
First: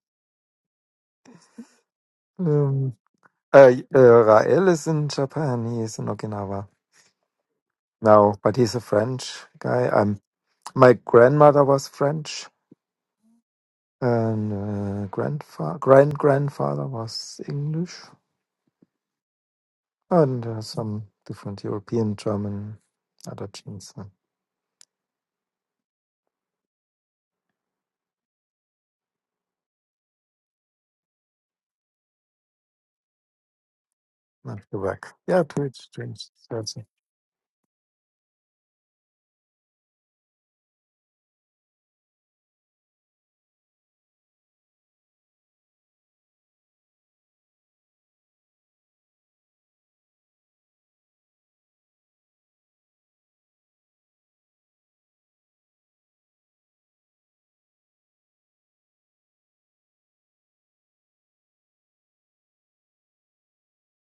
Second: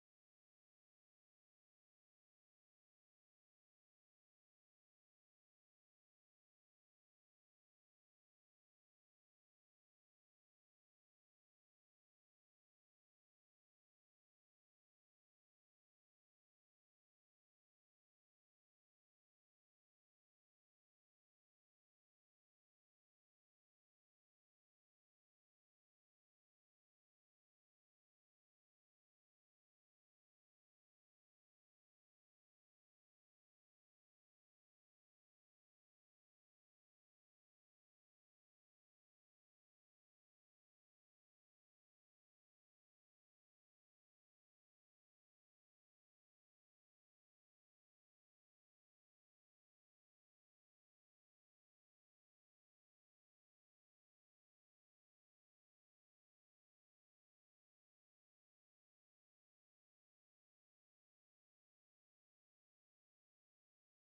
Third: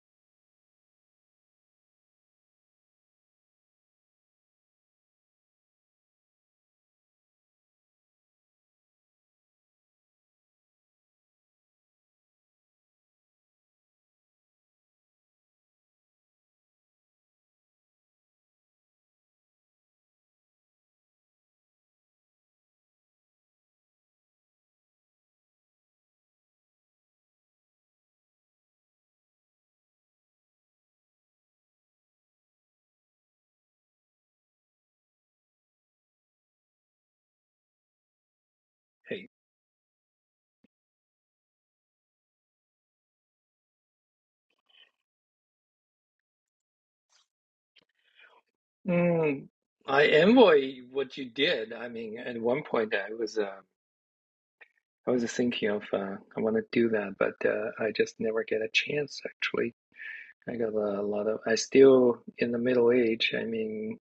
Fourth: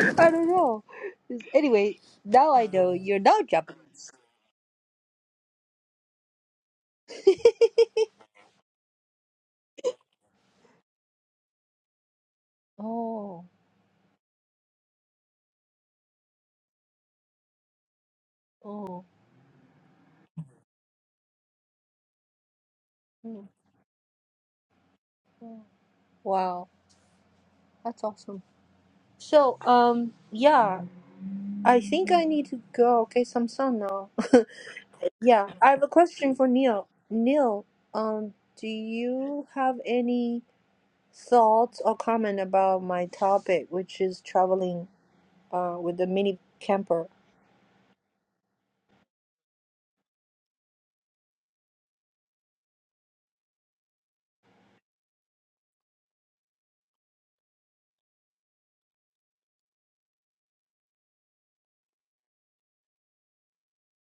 A: I don't know. Anyway, now I know
C: um,
A: you're not
C: uh, uh,
A: Japanese.
C: rael is in japan he is in okinawa now but he's a french guy um, my grandmother was french
A: Oh,
C: and uh, grandfather grand grandfather was english
A: oh,
C: and uh, some different european german other
A: mm,
C: genes uh,
A: mm. wow, that's awesome. So, um, yeah, I think I need to go get some sun now.
C: not the yeah
A: Yeah,
C: two
A: I have a
C: strange
A: question for Neil. Neil, um, do
D: Hey,
A: you have any thoughts or comment about my topic, which is traveling, uh, with a mini camper?
D: mm, I envy what you did. I mean, at one point I was uh, I was thinking of uh, I want to do that, but uh, I just never get a chance. Actually, I got a lot of. I still in the middle age. I mean.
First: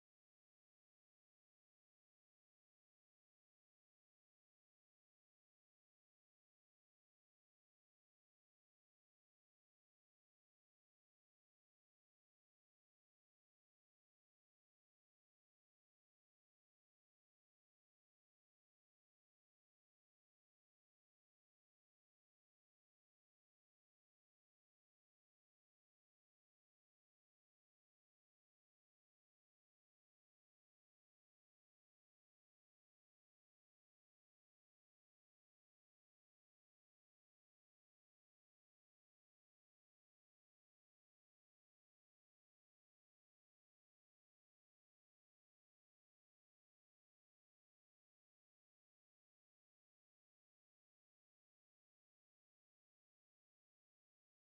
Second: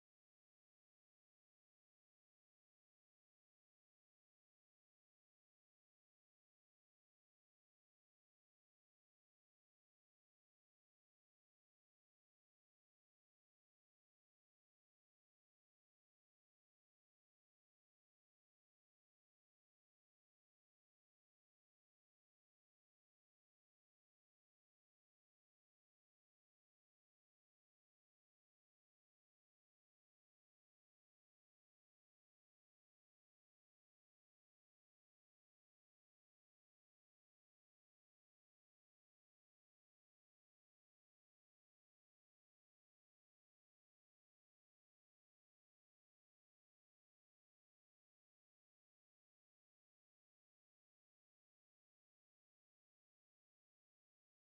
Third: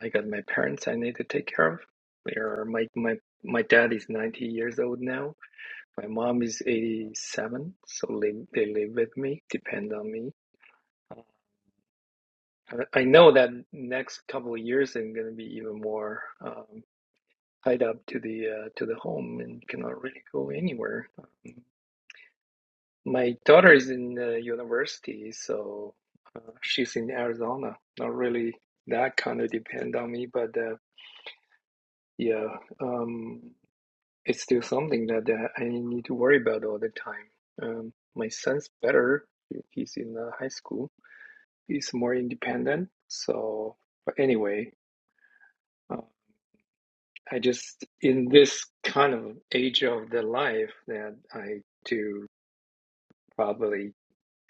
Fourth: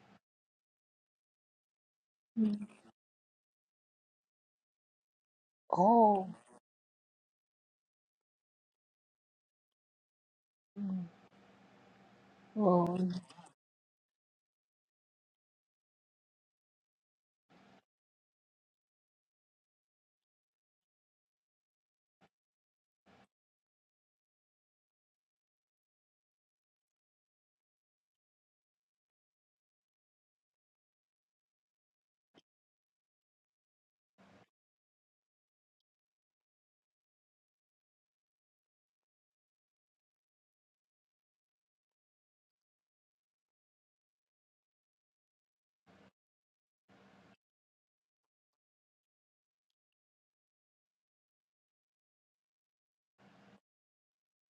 D: I got my parents I need to take care of. They are
A: Mm.
D: my my my dad is 90 years old now. My
A: Oh,
D: mom is 87, so they they live with me, depend on me.
A: Mm.
D: Uh,
A: oh.
D: I I know that next couple of years I'm gonna be even more um, tied up to the uh, to the home and cannot really go anywhere. Um, my daughter is in uh, university, so uh, she's in Arizona. Not really that kind of depend on me, but uh, yeah. Um, it's still something that uh, I need to worry about all the time. Um, my son's better. He's in uh, high school. He's more independent. So, but anyway, uh, I just in this kind of age of the life that I do probably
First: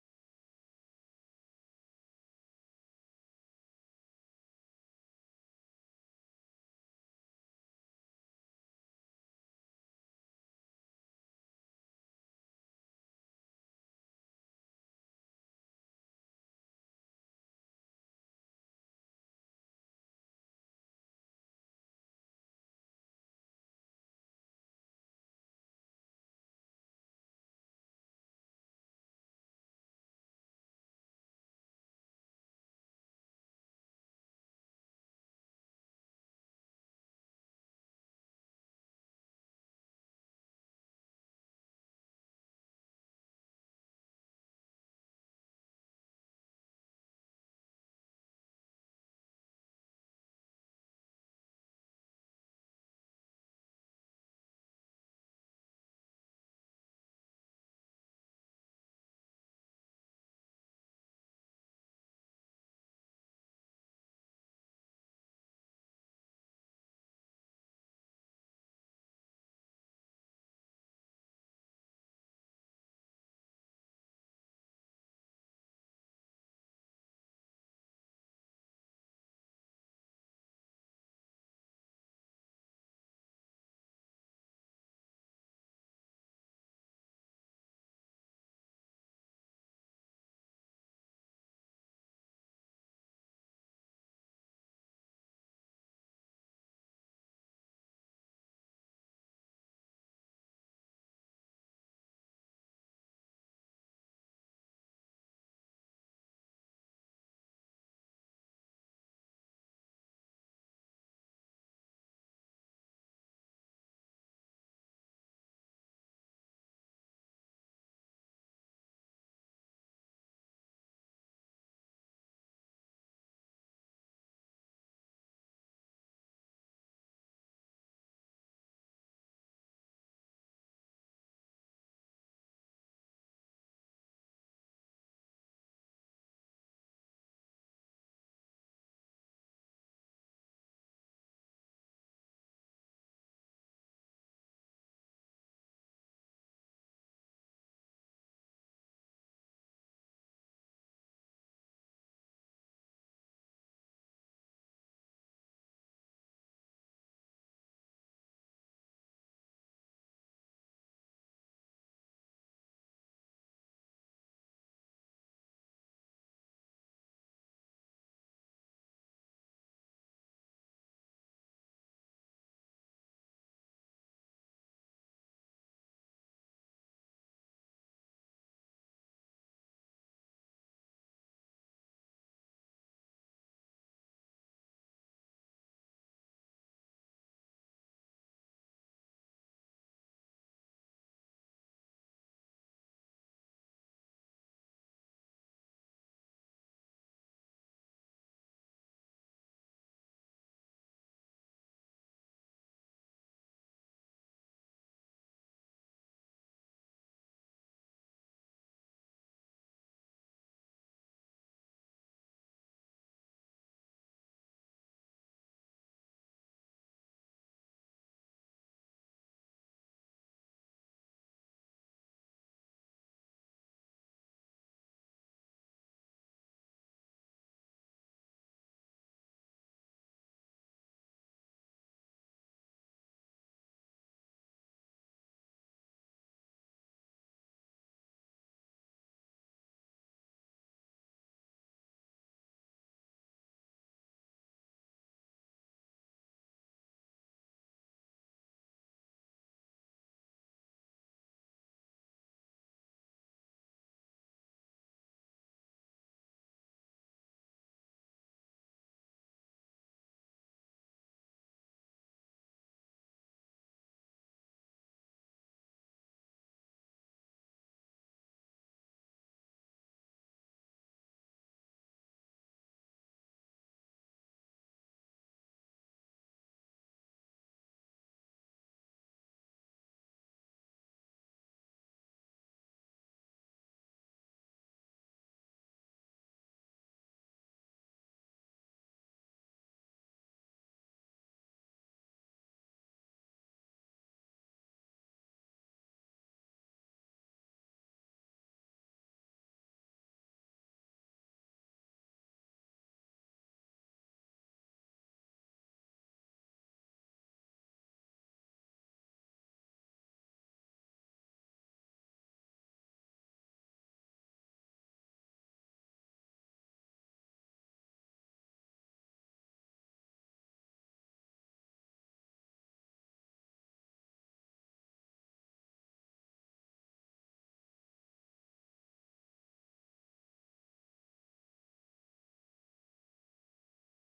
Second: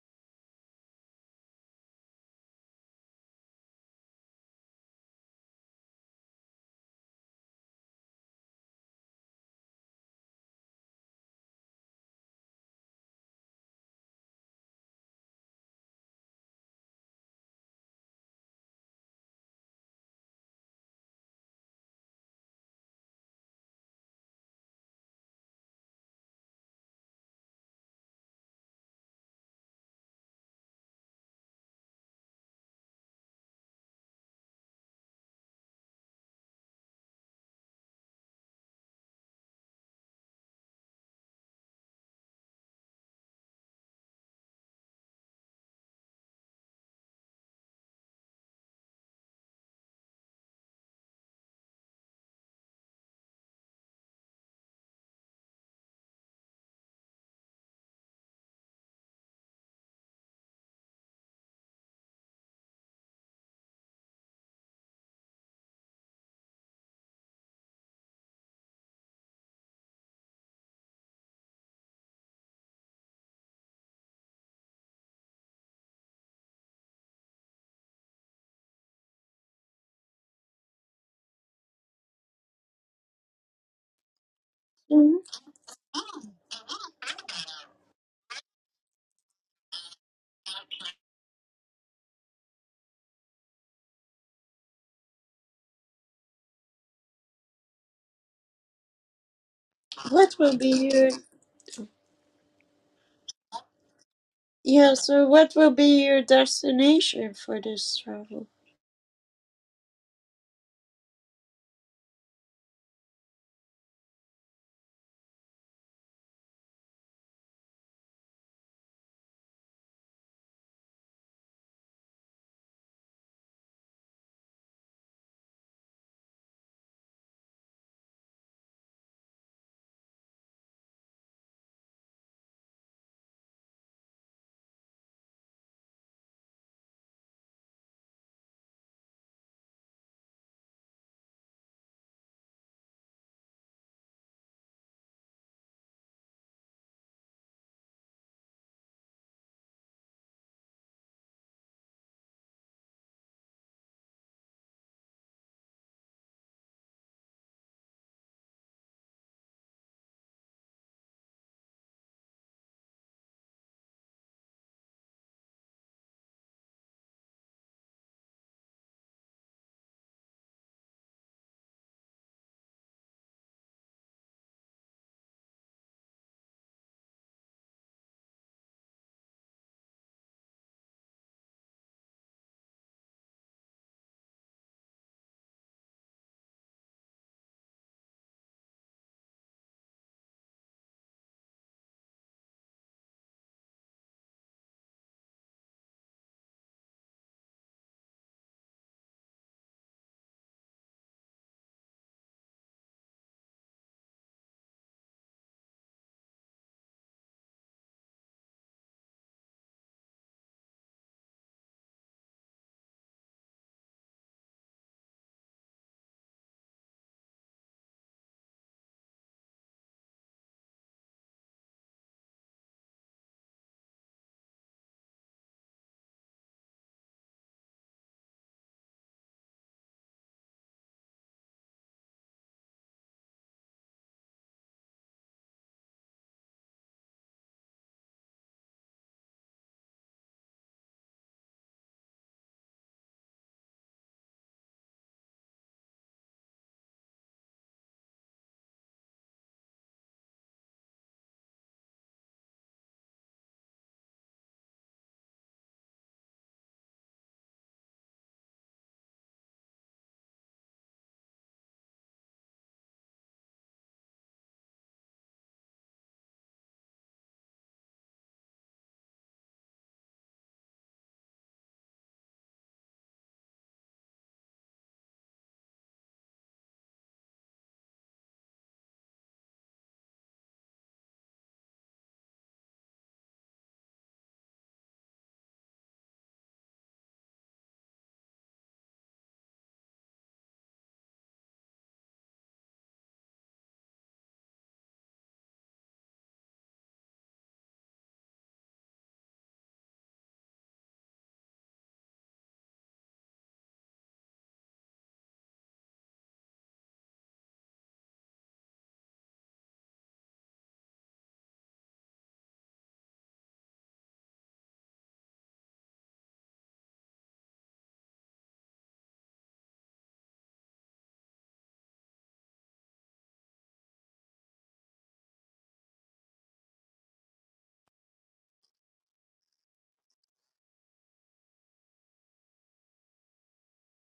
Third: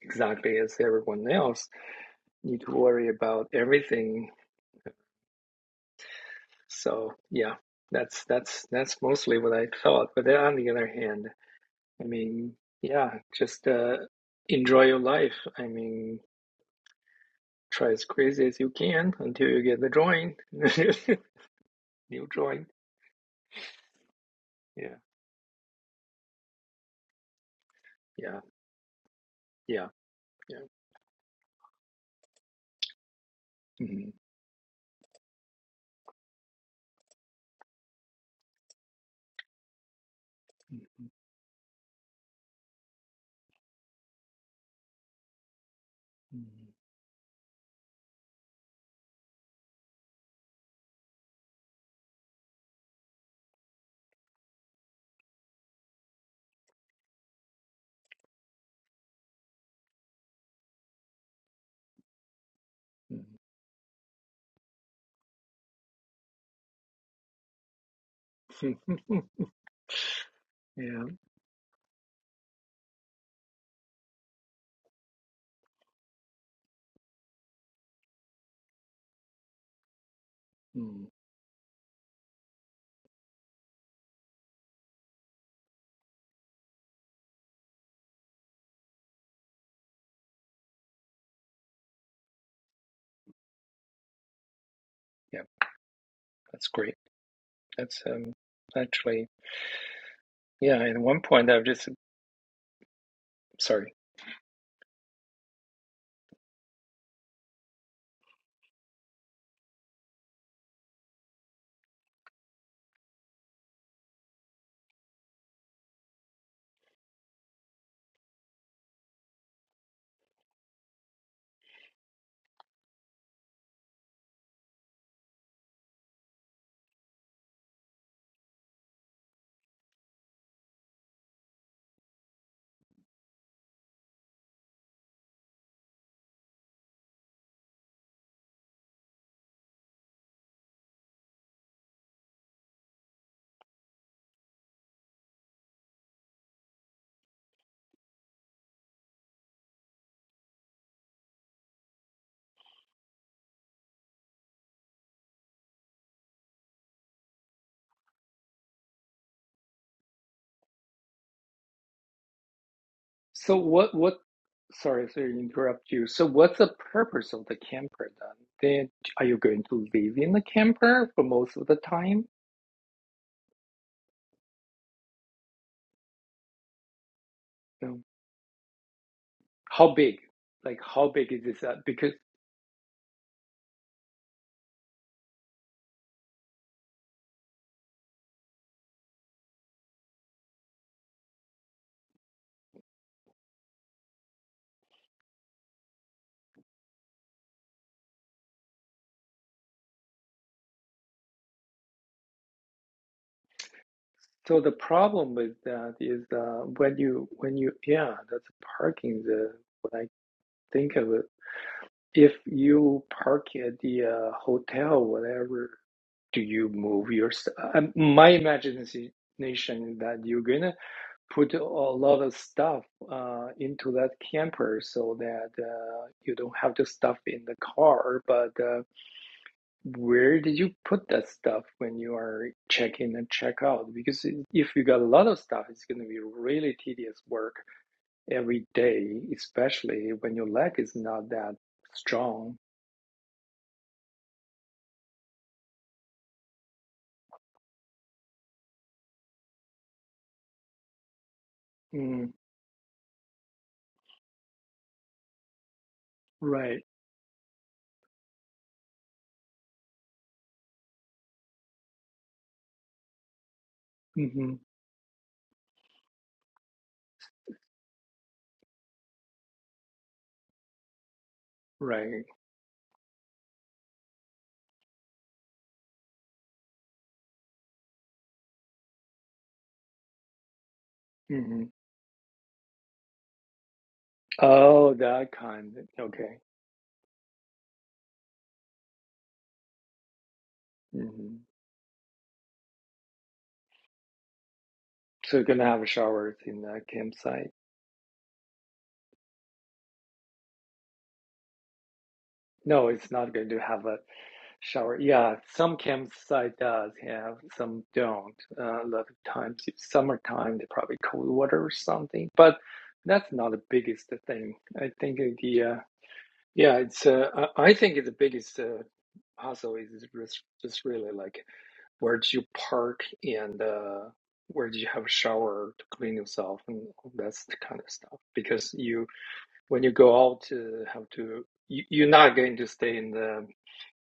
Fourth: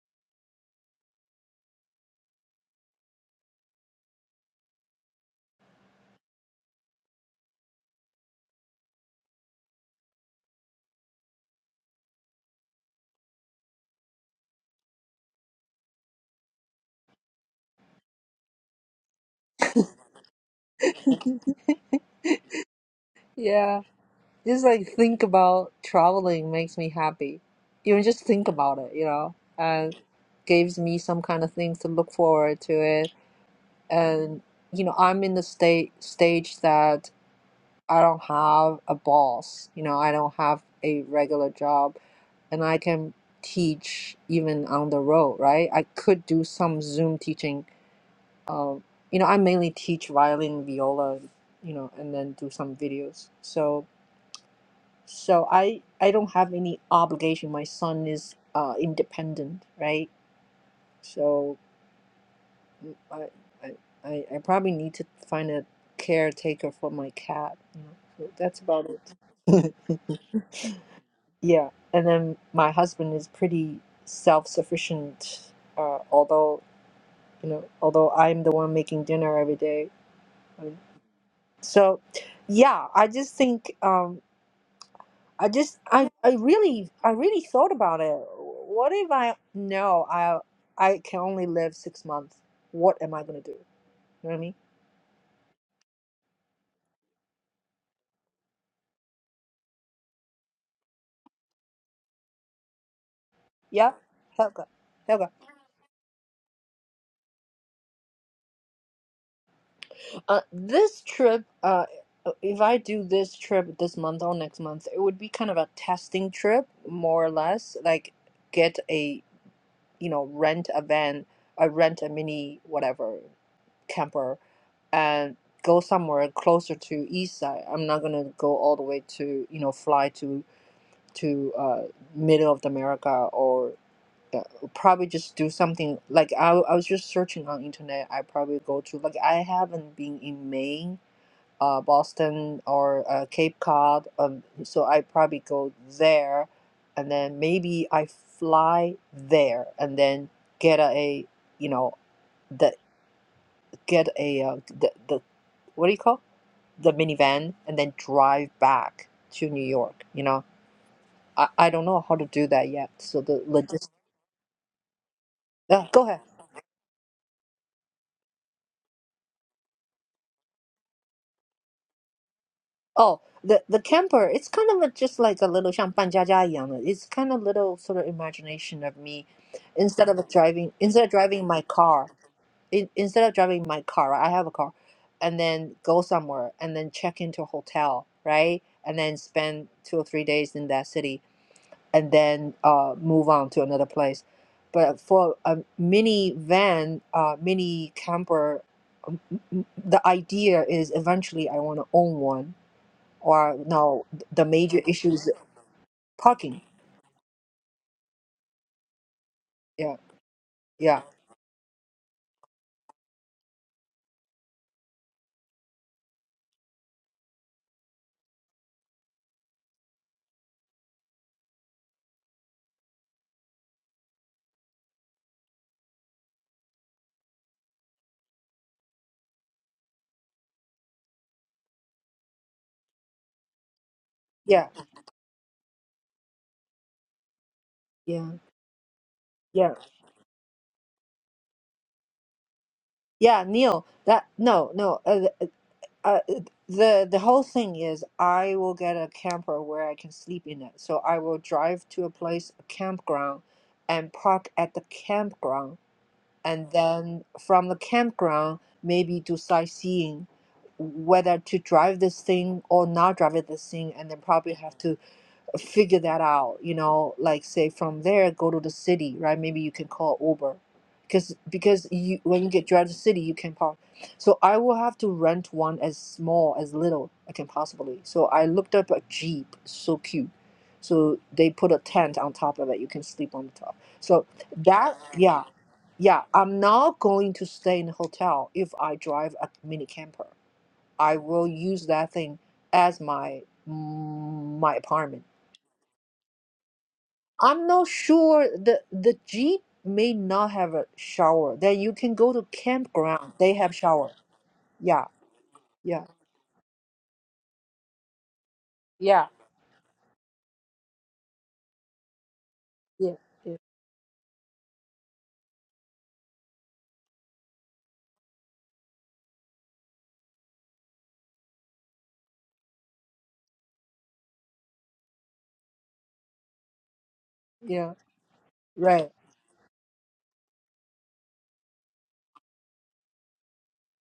D: exactly as everyone else need to worry about everything. So yeah, that's that's that's mostly what I thought. But then on the other hand, I mean, yeah, just uh, enjoy your life. I mean, try as crazy as you can until you get the joint, new joint.
A: yeah. Just like
D: Yeah,
A: think about traveling makes me happy. Even just
D: yeah,
A: think about it, you know,
D: yeah,
A: and
D: yeah.
A: gives me some kind of things to look forward to it.
D: Mhm,
A: And you know, I'm in the state stage that I don't have a boss. You know, I don't have a regular job, and I can teach even on the road, right? I could do
D: mhm,
A: some Zoom teaching Um, you know, I mainly teach violin, viola, you know, and then do some videos. So, so I I don't have any obligation. My son is uh independent, right? So, mm, I I I I probably need to find a caretaker for my cat. You know, so that's
D: mhm,
A: about
D: mhm.
A: it.
D: Yeah,
A: yeah, and then my husband is pretty self-sufficient. Uh, although you know, although I'm the one making dinner every day.
D: mm,
A: So, yeah, I just think um,
B: Mhm.
A: I just I, I really I really thought about it. What if I no I I can only live six months. What am I gonna do? You know what I mean?
D: yeah, that's great. That's um, actually,
B: What will
D: yeah,
B: be
D: at
B: your
D: one point I've just, sorry.
A: Yeah, Helga,
B: yeah? So,
A: Helga.
B: what will be your destination for this travel?
A: Uh, this trip, uh, uh, if I do this trip this month or next month, it would be kind of a testing trip, more or less. Like get a you know rent a van, I rent a mini whatever camper and go somewhere closer to east side. I'm not gonna go all the way to you know fly to to uh, middle of America or the, probably just do something like I, I was just searching on internet. I probably go to like I haven't been in Maine, uh, Boston or uh, Cape Cod, um, so I probably go there, and then maybe I fly there and then get a you know the get a uh, the, the what do you call the minivan and then drive back to New York. You know, I, I don't know how to do that yet. So the
D: So
A: logistics.
D: what what sorry to
A: Uh,
D: interrupt
A: go
D: you.
A: ahead.
D: So what's the purpose of the camper then? Then are you going to live in the camper for most of the time?
A: Oh, the the camper. It's kind of a, just like a little 像搬家家一样的. It's kind of little sort
D: Um,
A: of imagination of me,
D: How
A: instead
D: big?
A: of driving
D: Like
A: instead
D: how
A: of
D: big is
A: driving
D: this?
A: my
D: Uh,
A: car.
D: because
A: In, instead of driving my car, right, I have a car, and then go somewhere and then check into a hotel, right? And then spend two or three days in that city and then uh, move on to another place. But for a mini van, uh, mini camper, m- the idea is eventually I want to own one. Or no, th- the
D: so the
A: major issue is
D: problem with that is
A: parking.
D: uh, when you when you yeah that's parking the
A: Yeah,
D: when I think
A: yeah,
D: of it if you park at the uh, hotel whatever do you move your st- uh, my imagination is that you're gonna put a lot of stuff uh, into that camper so that uh, you don't have the stuff in the car. But uh, where did you put that stuff when you are check in and check out? Because
A: yeah,
D: if you got a lot of stuff, it's going to be really tedious work
A: yeah,
D: every day,
A: yeah,
D: especially when your leg is not that strong.
A: yeah. Neil, that no, no. Uh, th- uh, uh, the the whole thing is I will get a camper where I can sleep in it. So I will drive to a
D: Mm,
A: place, a campground, and park at the campground and
D: right.
A: then from the campground maybe do sightseeing whether to drive this thing or not drive this thing and then probably
D: hmm
A: have to figure that out you know like say from there go to the city right maybe you can call uber because because you
D: Right.
A: when you get drive to the city you can park so i will have to rent one as small as little i can possibly so i looked up a jeep so cute so they
D: hmm
A: put a tent on top of it you can sleep on the top so
D: Oh,
A: that
D: that
A: yeah
D: kind.
A: yeah
D: Okay.
A: i'm not going to stay in a hotel if i drive a mini camper i
D: hmm
A: will use that thing as my my apartment
D: So you're going to have showers in the campsite.
A: I'm not sure the the Jeep may not have a shower. Then you can go to
D: No, it's
A: campground.
D: not going
A: They
D: to
A: have
D: have a
A: shower.
D: shower.
A: Yeah,
D: Yeah, some
A: yeah,
D: campsite does have, some don't. Uh, a lot of
A: yeah,
D: times, it's summertime, they probably cold water or something. But
A: yeah,
D: that's not
A: yeah,
D: the biggest thing. I think the uh, yeah, it's uh, I I think the biggest uh, hassle is just just really like where do you park and uh, where do you have a shower to clean yourself and all that kind of
A: yeah.
D: stuff because you
A: Right.
D: when you go out uh, have to you, you're not going to stay in the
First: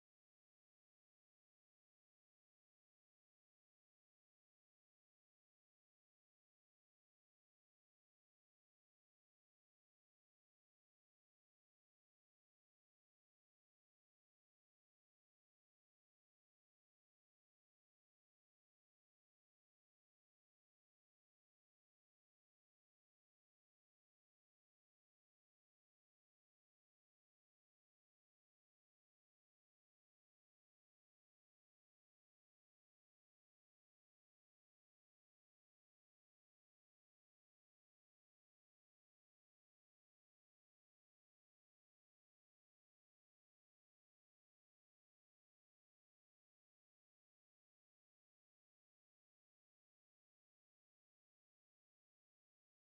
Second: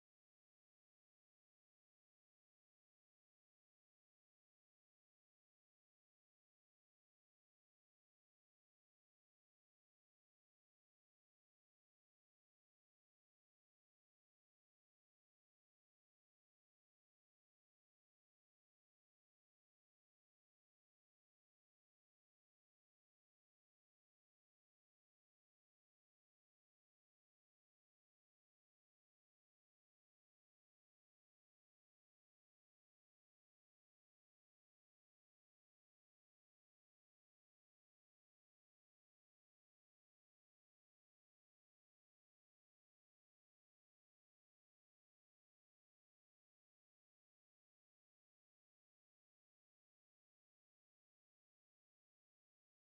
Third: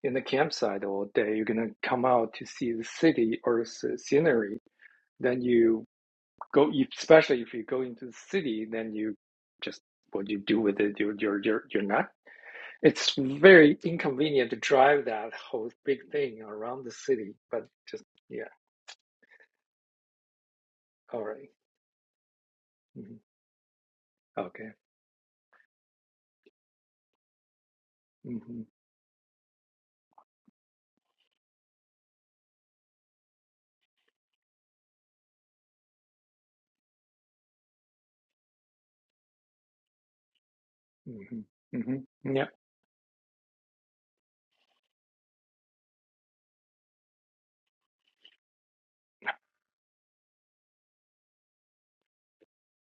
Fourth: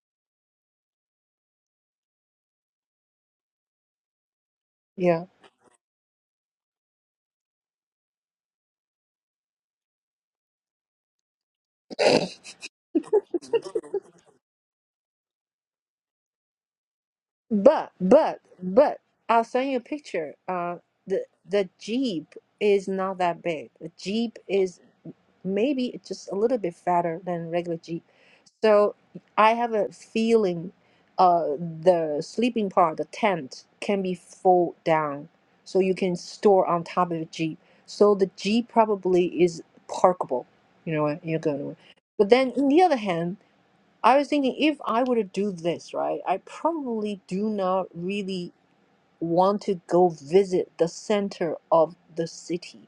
D: in the campsite all day you're going to come out to see the city or s- scenery
A: Yeah.
D: then you go especially if you go into the city then you just what you do with it you're you're you're, you're not it's very inconvenient to drive that whole big thing around the city but
A: But
D: just
A: but
D: yeah
A: but I'll send you a picture. Uh, the
D: alright,
A: the Jeep is not
D: mm-hmm.
A: that big. The Jeep
D: okay
A: is maybe it's just a little bit fatter than regular Jeep.
D: mm-hmm.
A: So I have a feeling uh, the sleeping part, the tent, can be fold down so you can store on top of the Jeep. So the Jeep probably is parkable, you know, and you're going to.
D: Mm-hmm.
A: But
D: Mm-hmm. yeah
A: then on the other hand, I was thinking if I were to do this, right, I probably do not really want to go visit the center of the city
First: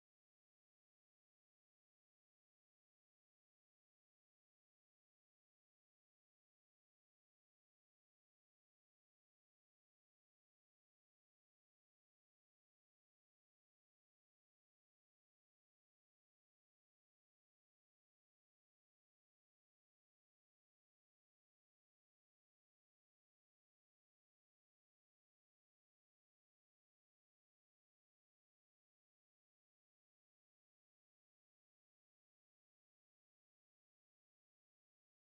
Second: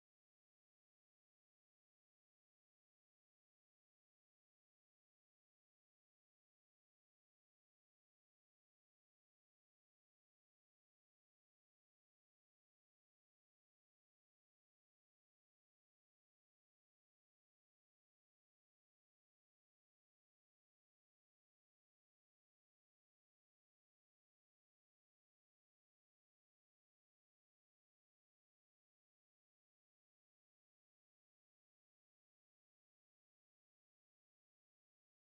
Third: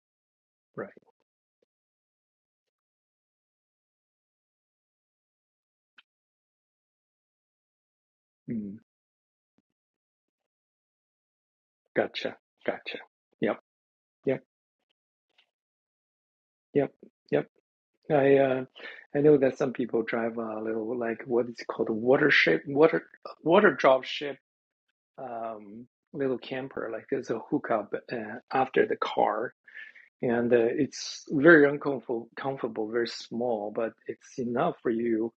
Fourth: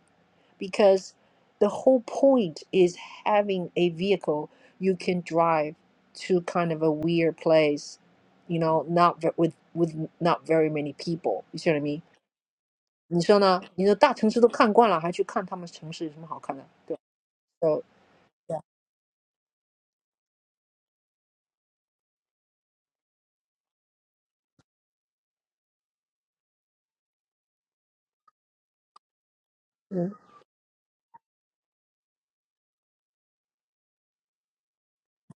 D: right
A: because the whole point is having a vehicle you can drive to kind of a weird place, you
D: mm
A: know, not ve- with with not very many people. You see what I mean?
D: gotcha gotcha yep Yep. Yep,
A: 你说呢？你的大城市都看惯了，还去看他们城市有什么好看的？对吧？So
D: yep. I
A: yeah,
D: uh, I know that some people drive a little like what is called a water ship, water water drop ship, um, little camper. Like there's a hookup uh, after the car,
A: 嗯
D: and uh, it's very uncomfortable, comfortable, very small, but it's enough for you.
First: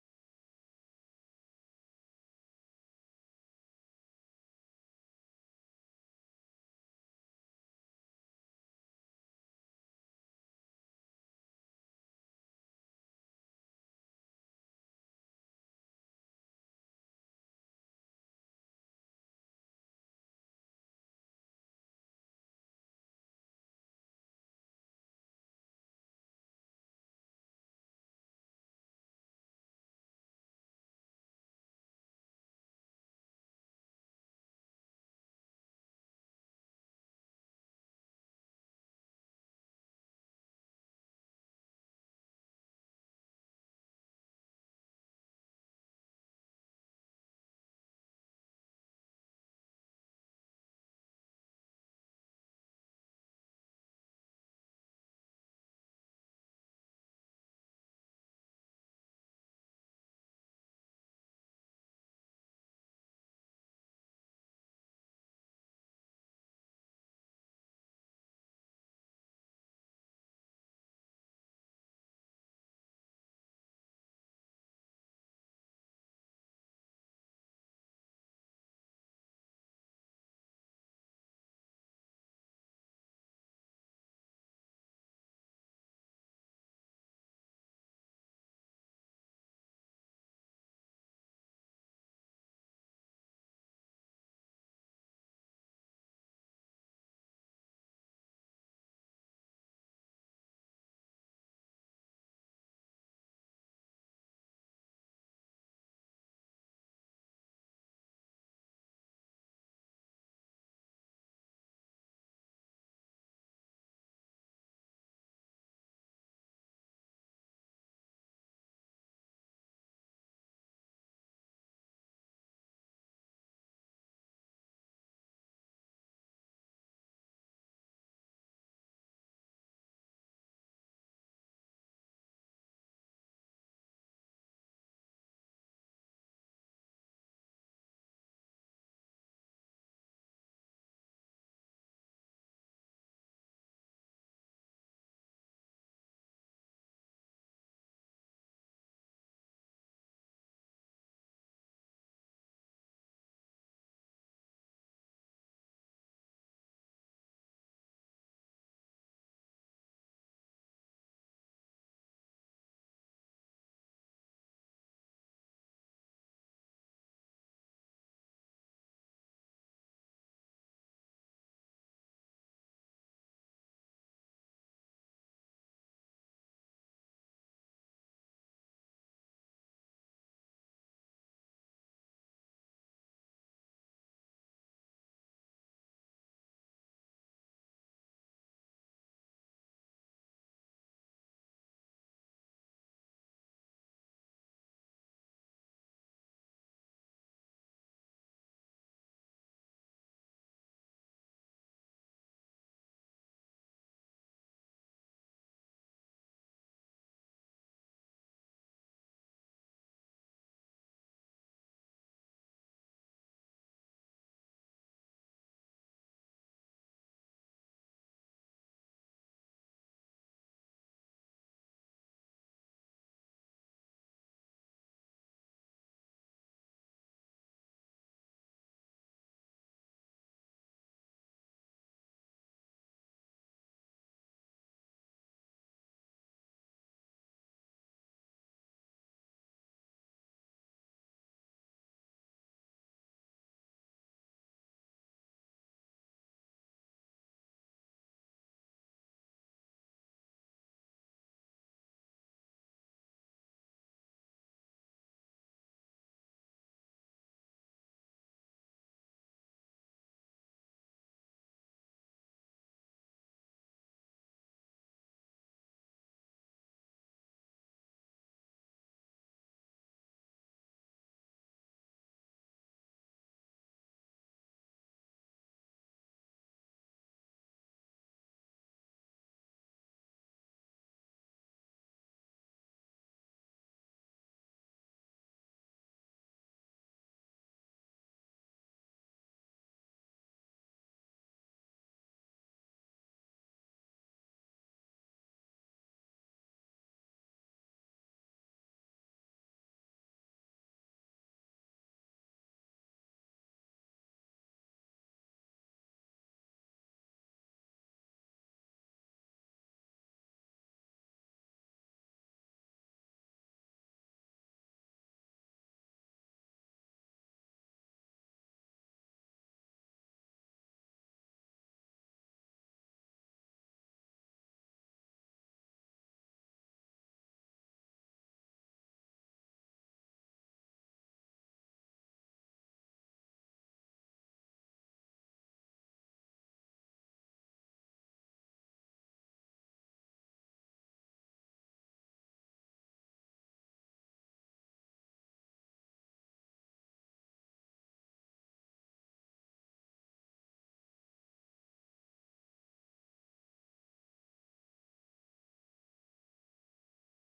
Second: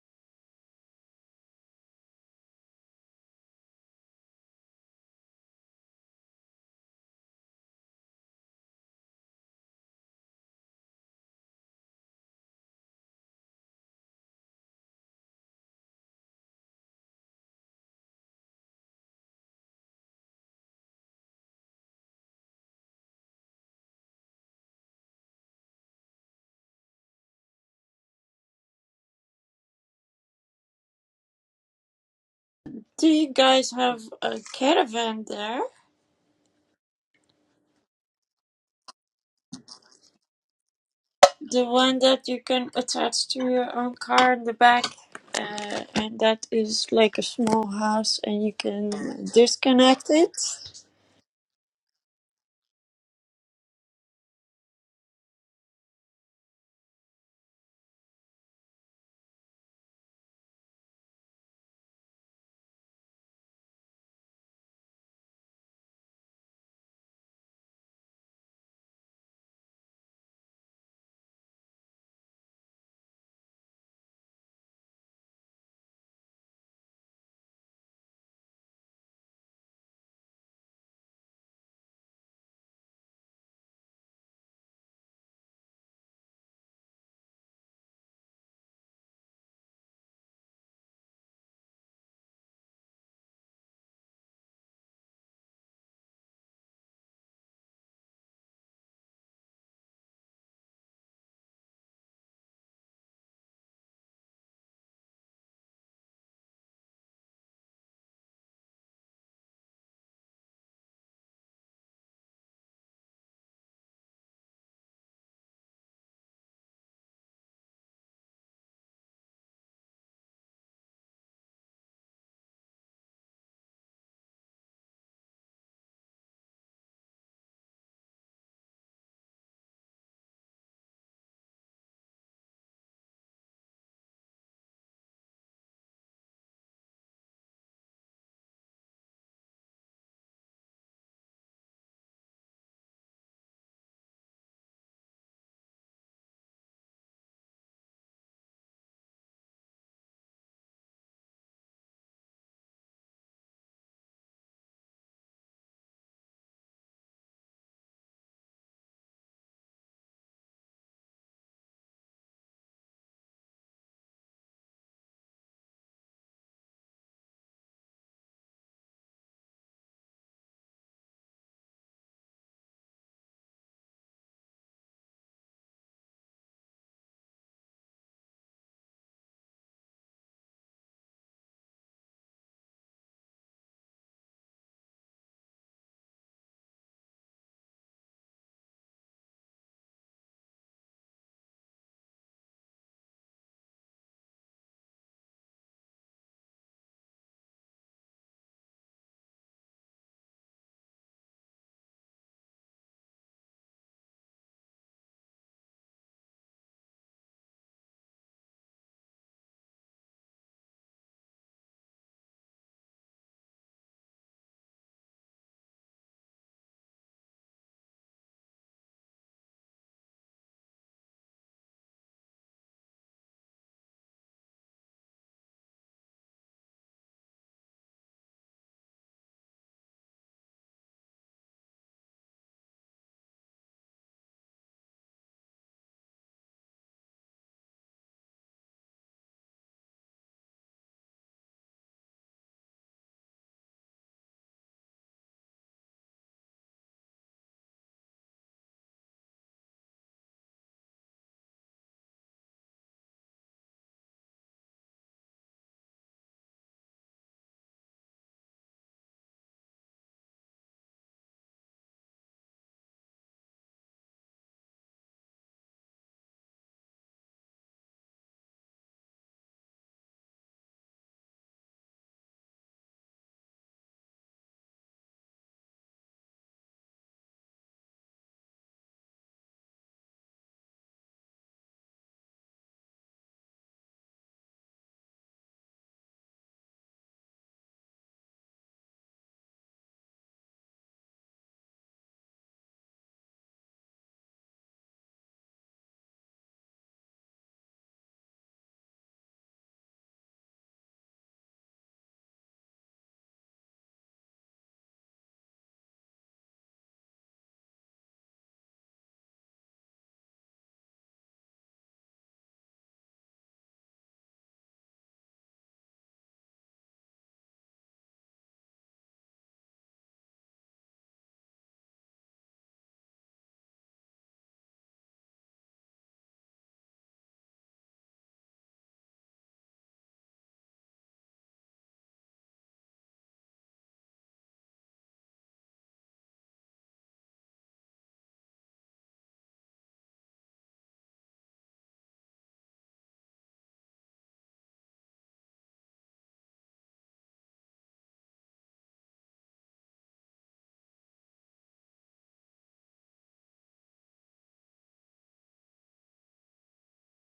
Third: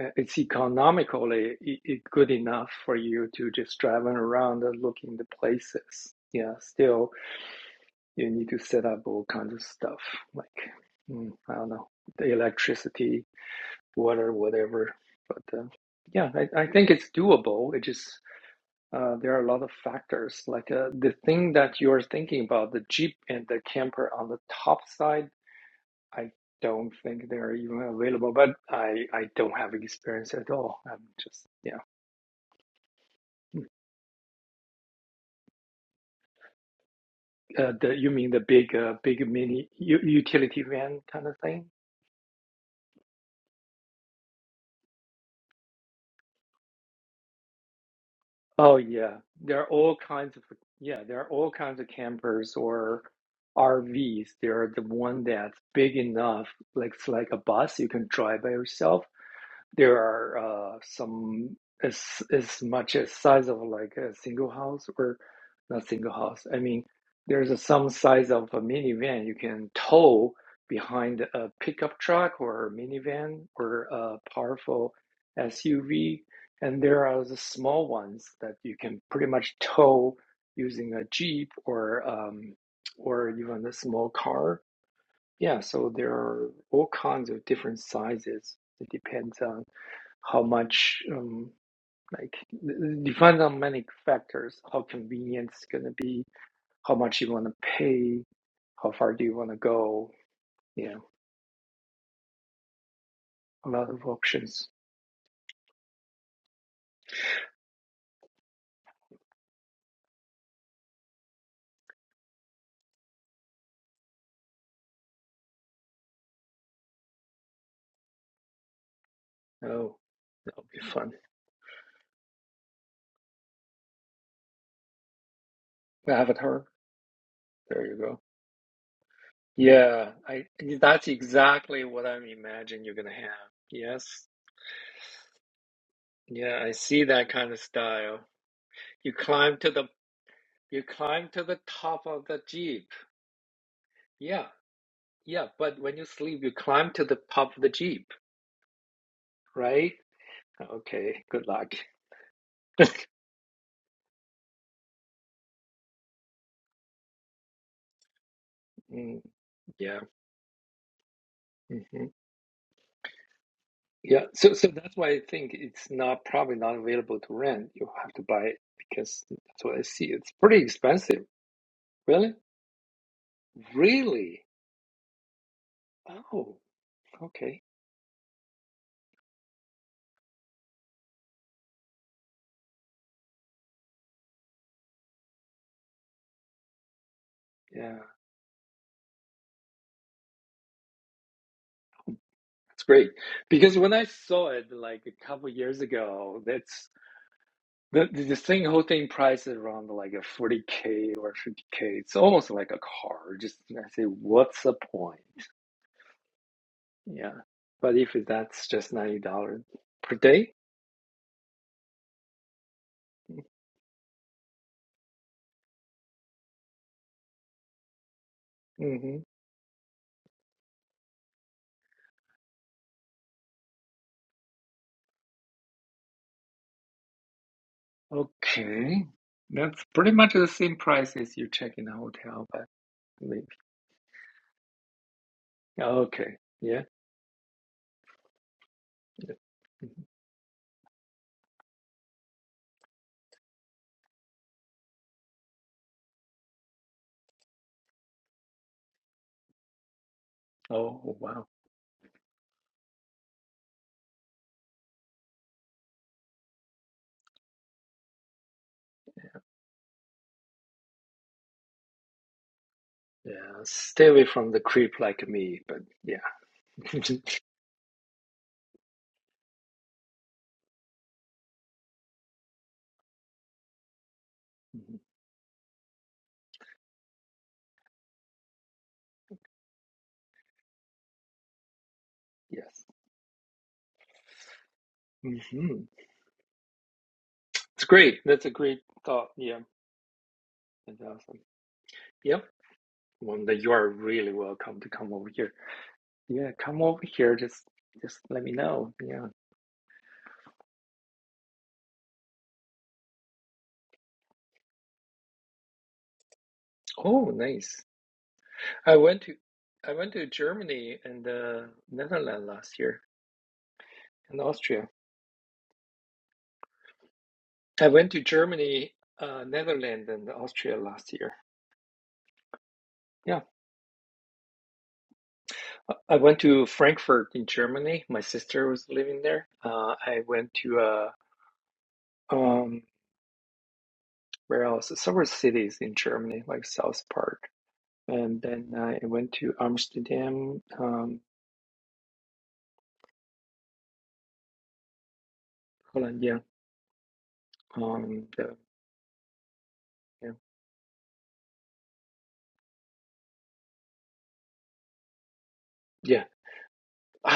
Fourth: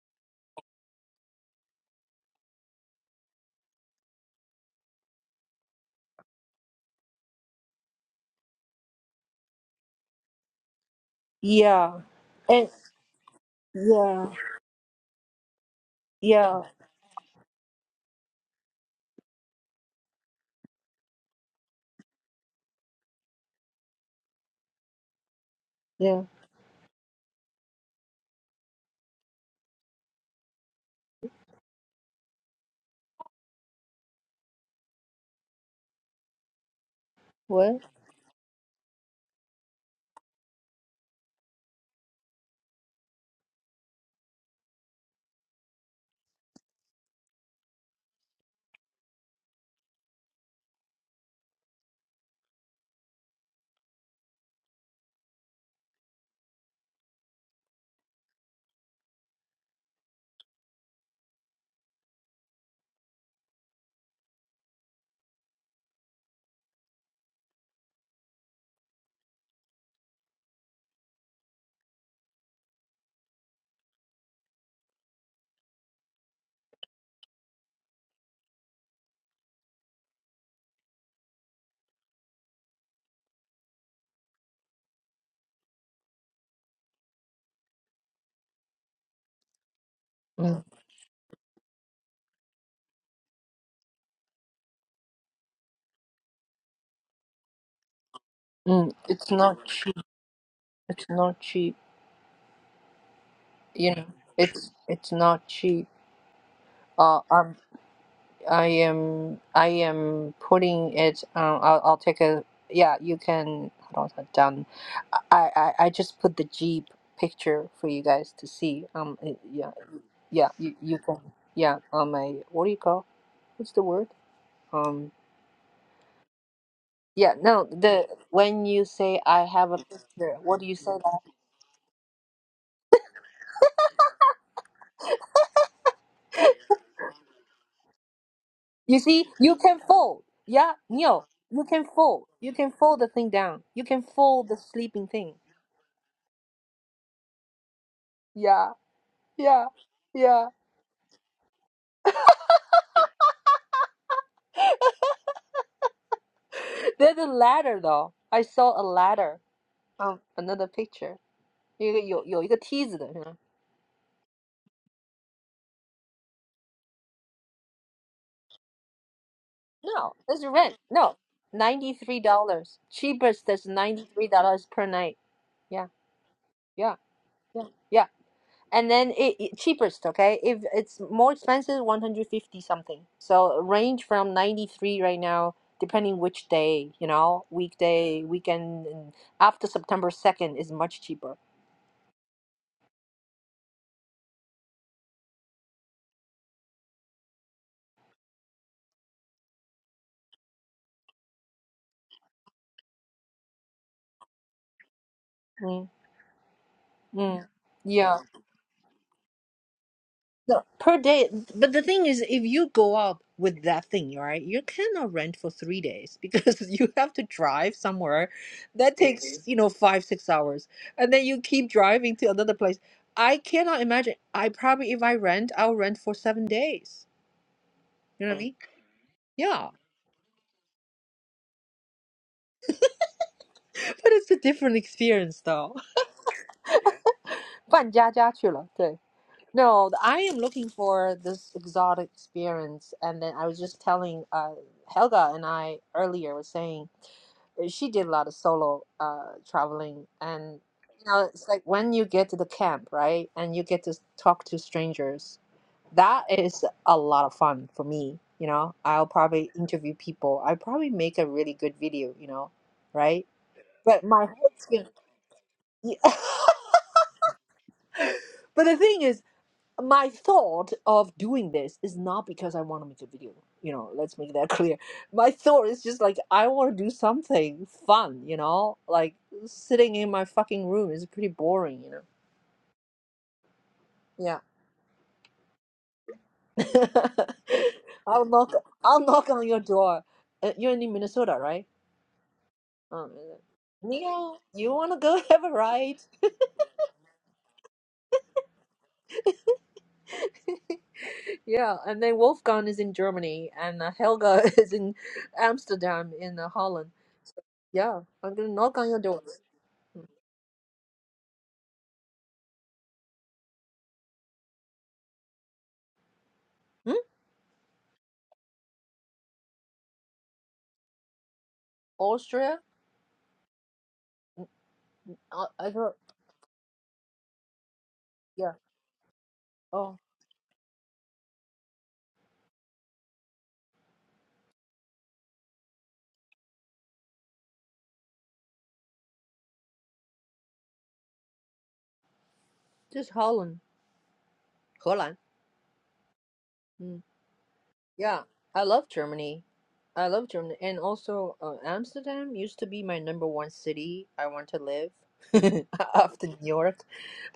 D: Uh, it's economically i i- good enough for you to just driving around and looking the places. Yeah, still you need to set up all kinds of stuff like mm, I don't know
A: yeah,
D: the
A: and
D: electricity,
A: yeah,
D: water, whatever. But uh, yeah, I,
A: yeah,
D: I think it's doable. It just uh, there are a lot of factors like uh, the thing that you're thinking about the jeep and the camper on the top side.
A: yeah.
D: I don't think they're even available, but I I don't have experience at all. I'm just yeah.
B: Do you guys have a caravan there?
D: Uh,
A: What?
D: the you mean the big uh, big mini u- utility van kind of thing?
B: The one that you can attach to your own car in the back, uh, and that is like a small house, and you
D: Oh
B: can
D: yeah, there are all
B: disconnect it.
D: kinds of yeah, there are all kinds of campers or RVs. There are the one that's big enough, like it's like a bus you can drive by yourself. There are uh, some as as much as size of like a single house or not single house. I mean, there's a, some size of a minivan you can tow behind a pickup truck or a minivan or a powerful SUV, and there are the small ones that you can pretty much tow using a jeep or um, or even a small car. Yeah, so there are all kinds of different sizes. It depends on how
A: Mm.
D: much um, like depends on many factors how convenient it's going to be how much you want to pay how
A: Mm.
D: far do
A: It's
D: you want to
A: not cheap.
D: go You know,
A: It's not cheap.
D: a lot
A: You
D: of
A: know,
D: options
A: it's it's not cheap. Uh, I'm I am I am putting it. Um, I'll I'll take a yeah. You can hold on done. I, I I just put the Jeep picture for you guys to see. Um it- yeah
D: oh
A: yeah
D: that'll
A: you
D: be
A: you
D: fun
A: can yeah on my what do you call what's the word um
D: avatar
A: yeah no
D: there you
A: the
D: go
A: when you say I have a
D: yeah
A: picture
D: i
A: what do you say
D: that's
A: that
D: exactly what i'm imagining you're going to have yes yeah i see that kind of style
A: you
D: you
A: see you
D: climb to
A: can
D: the
A: fold yeah
D: you
A: Neil
D: climb to the
A: you can
D: top of
A: fold
D: the
A: you can
D: jeep
A: fold the thing down you can
D: yeah
A: fold the sleeping thing
D: yeah but when you sleep you climb to the top of the jeep
A: yeah yeah
D: right
A: yeah
D: Okay, good luck.
A: There's a ladder though. I saw a
D: Mm,
A: ladder
D: yeah.
A: on another picture.
D: hmm
A: 一个有有一个梯子的是吗?
D: Yeah. So so that's why I think it's not probably not available to rent. You have to buy it because that's what I see.
A: No,
D: It's
A: that's
D: pretty
A: rent. No,
D: expensive.
A: ninety three
D: Really?
A: dollars. Cheapest is ninety three
D: Really?
A: dollars per night. Yeah,
D: Oh,
A: yeah,
D: okay.
A: yeah, yeah. And then it, it cheapest, okay? If it's more expensive, one hundred fifty something. So range from ninety three right now, depending which day, you know,
D: Yeah,
A: weekday, weekend, and after September second is much cheaper.
D: that's great. Because when I saw it like a couple years ago, that's the the the thing whole thing price is around like a 40K or 50K. It's almost like a car. Just I say, what's the point?
A: Mm,
D: Yeah.
A: mm.
D: But
A: Yeah.
D: if that's just $90 per day,
A: No, per day. But the thing is, if you go out with that thing, right, you cannot rent for three days because you have to drive somewhere. That
D: hmm
A: takes, Mhm. you know, five, six hours. And then you keep driving to another place. I cannot imagine. I probably, if I rent, I'll rent for seven days. You know what I Mm. mean?
D: Okay.
A: Yeah.
D: That's pretty much the same price as you check in a hotel, but maybe.
A: But it's a different experience, though.
D: Okay. Yeah.
A: 搬家家去了，对。
D: yeah.
A: No, th-
D: Mhm.
A: I am looking for this exotic experience. And then I was just telling uh, Helga and I earlier was saying uh, she did a lot of solo uh, traveling. And, you
D: Oh,
A: know,
D: wow.
A: it's like when you get to the camp, right? And you get to s- talk to strangers, that is a lot of fun for me. You know, I'll probably interview people. I probably make a really good video, you know, right?
D: Yeah.
A: But
D: Stay away
A: my whole
D: from the
A: experience,
D: creep like me, but yeah.
A: but the thing is, my thought of doing this is not because I want to make a video. You know, let's make that clear.
D: Mhm.
A: My thought is just like I want to do something fun. You know, like sitting in my fucking room is pretty boring. You know.
D: Yes.
A: Yeah.
D: hmm It's great.
A: I'll
D: That's a
A: knock.
D: great
A: I'll
D: thought.
A: knock on
D: Yeah.
A: your door. Uh, you're in
D: That's
A: Minnesota,
D: awesome.
A: right?
D: Yep.
A: Um,
D: Wanda, you are really
A: Neil, you
D: welcome to
A: want to
D: come
A: go
D: over
A: have a
D: here.
A: ride?
D: Yeah, come over here. Just just let me know. Yeah.
A: Yeah, and then Wolfgang is in Germany, and uh, Helga is in Amsterdam in uh, Holland.
D: Oh,
A: So,
D: nice.
A: yeah, I'm gonna knock on
D: I
A: your
D: went to
A: doors.
D: I went to Germany and uh, Netherlands last year and Austria.
A: Hmm?
D: I went to Germany, uh, Netherlands, and Austria last year.
A: Austria?
D: Yeah,
A: Uh, I
D: I
A: thought,
D: went to Frankfurt in Germany. My
A: yeah.
D: sister was living there. Uh,
A: Oh,
D: I went to uh, um, where else? Several cities in Germany, like South Park, and then I went to Amsterdam, um,
A: just Holland, 荷兰.
D: Holland. Yeah,
A: Yeah,
D: um, the,
A: I love Germany. I love
D: yeah,
A: Germany, and also uh, Amsterdam used to be my number one city I want to live
D: yeah.
A: after New York,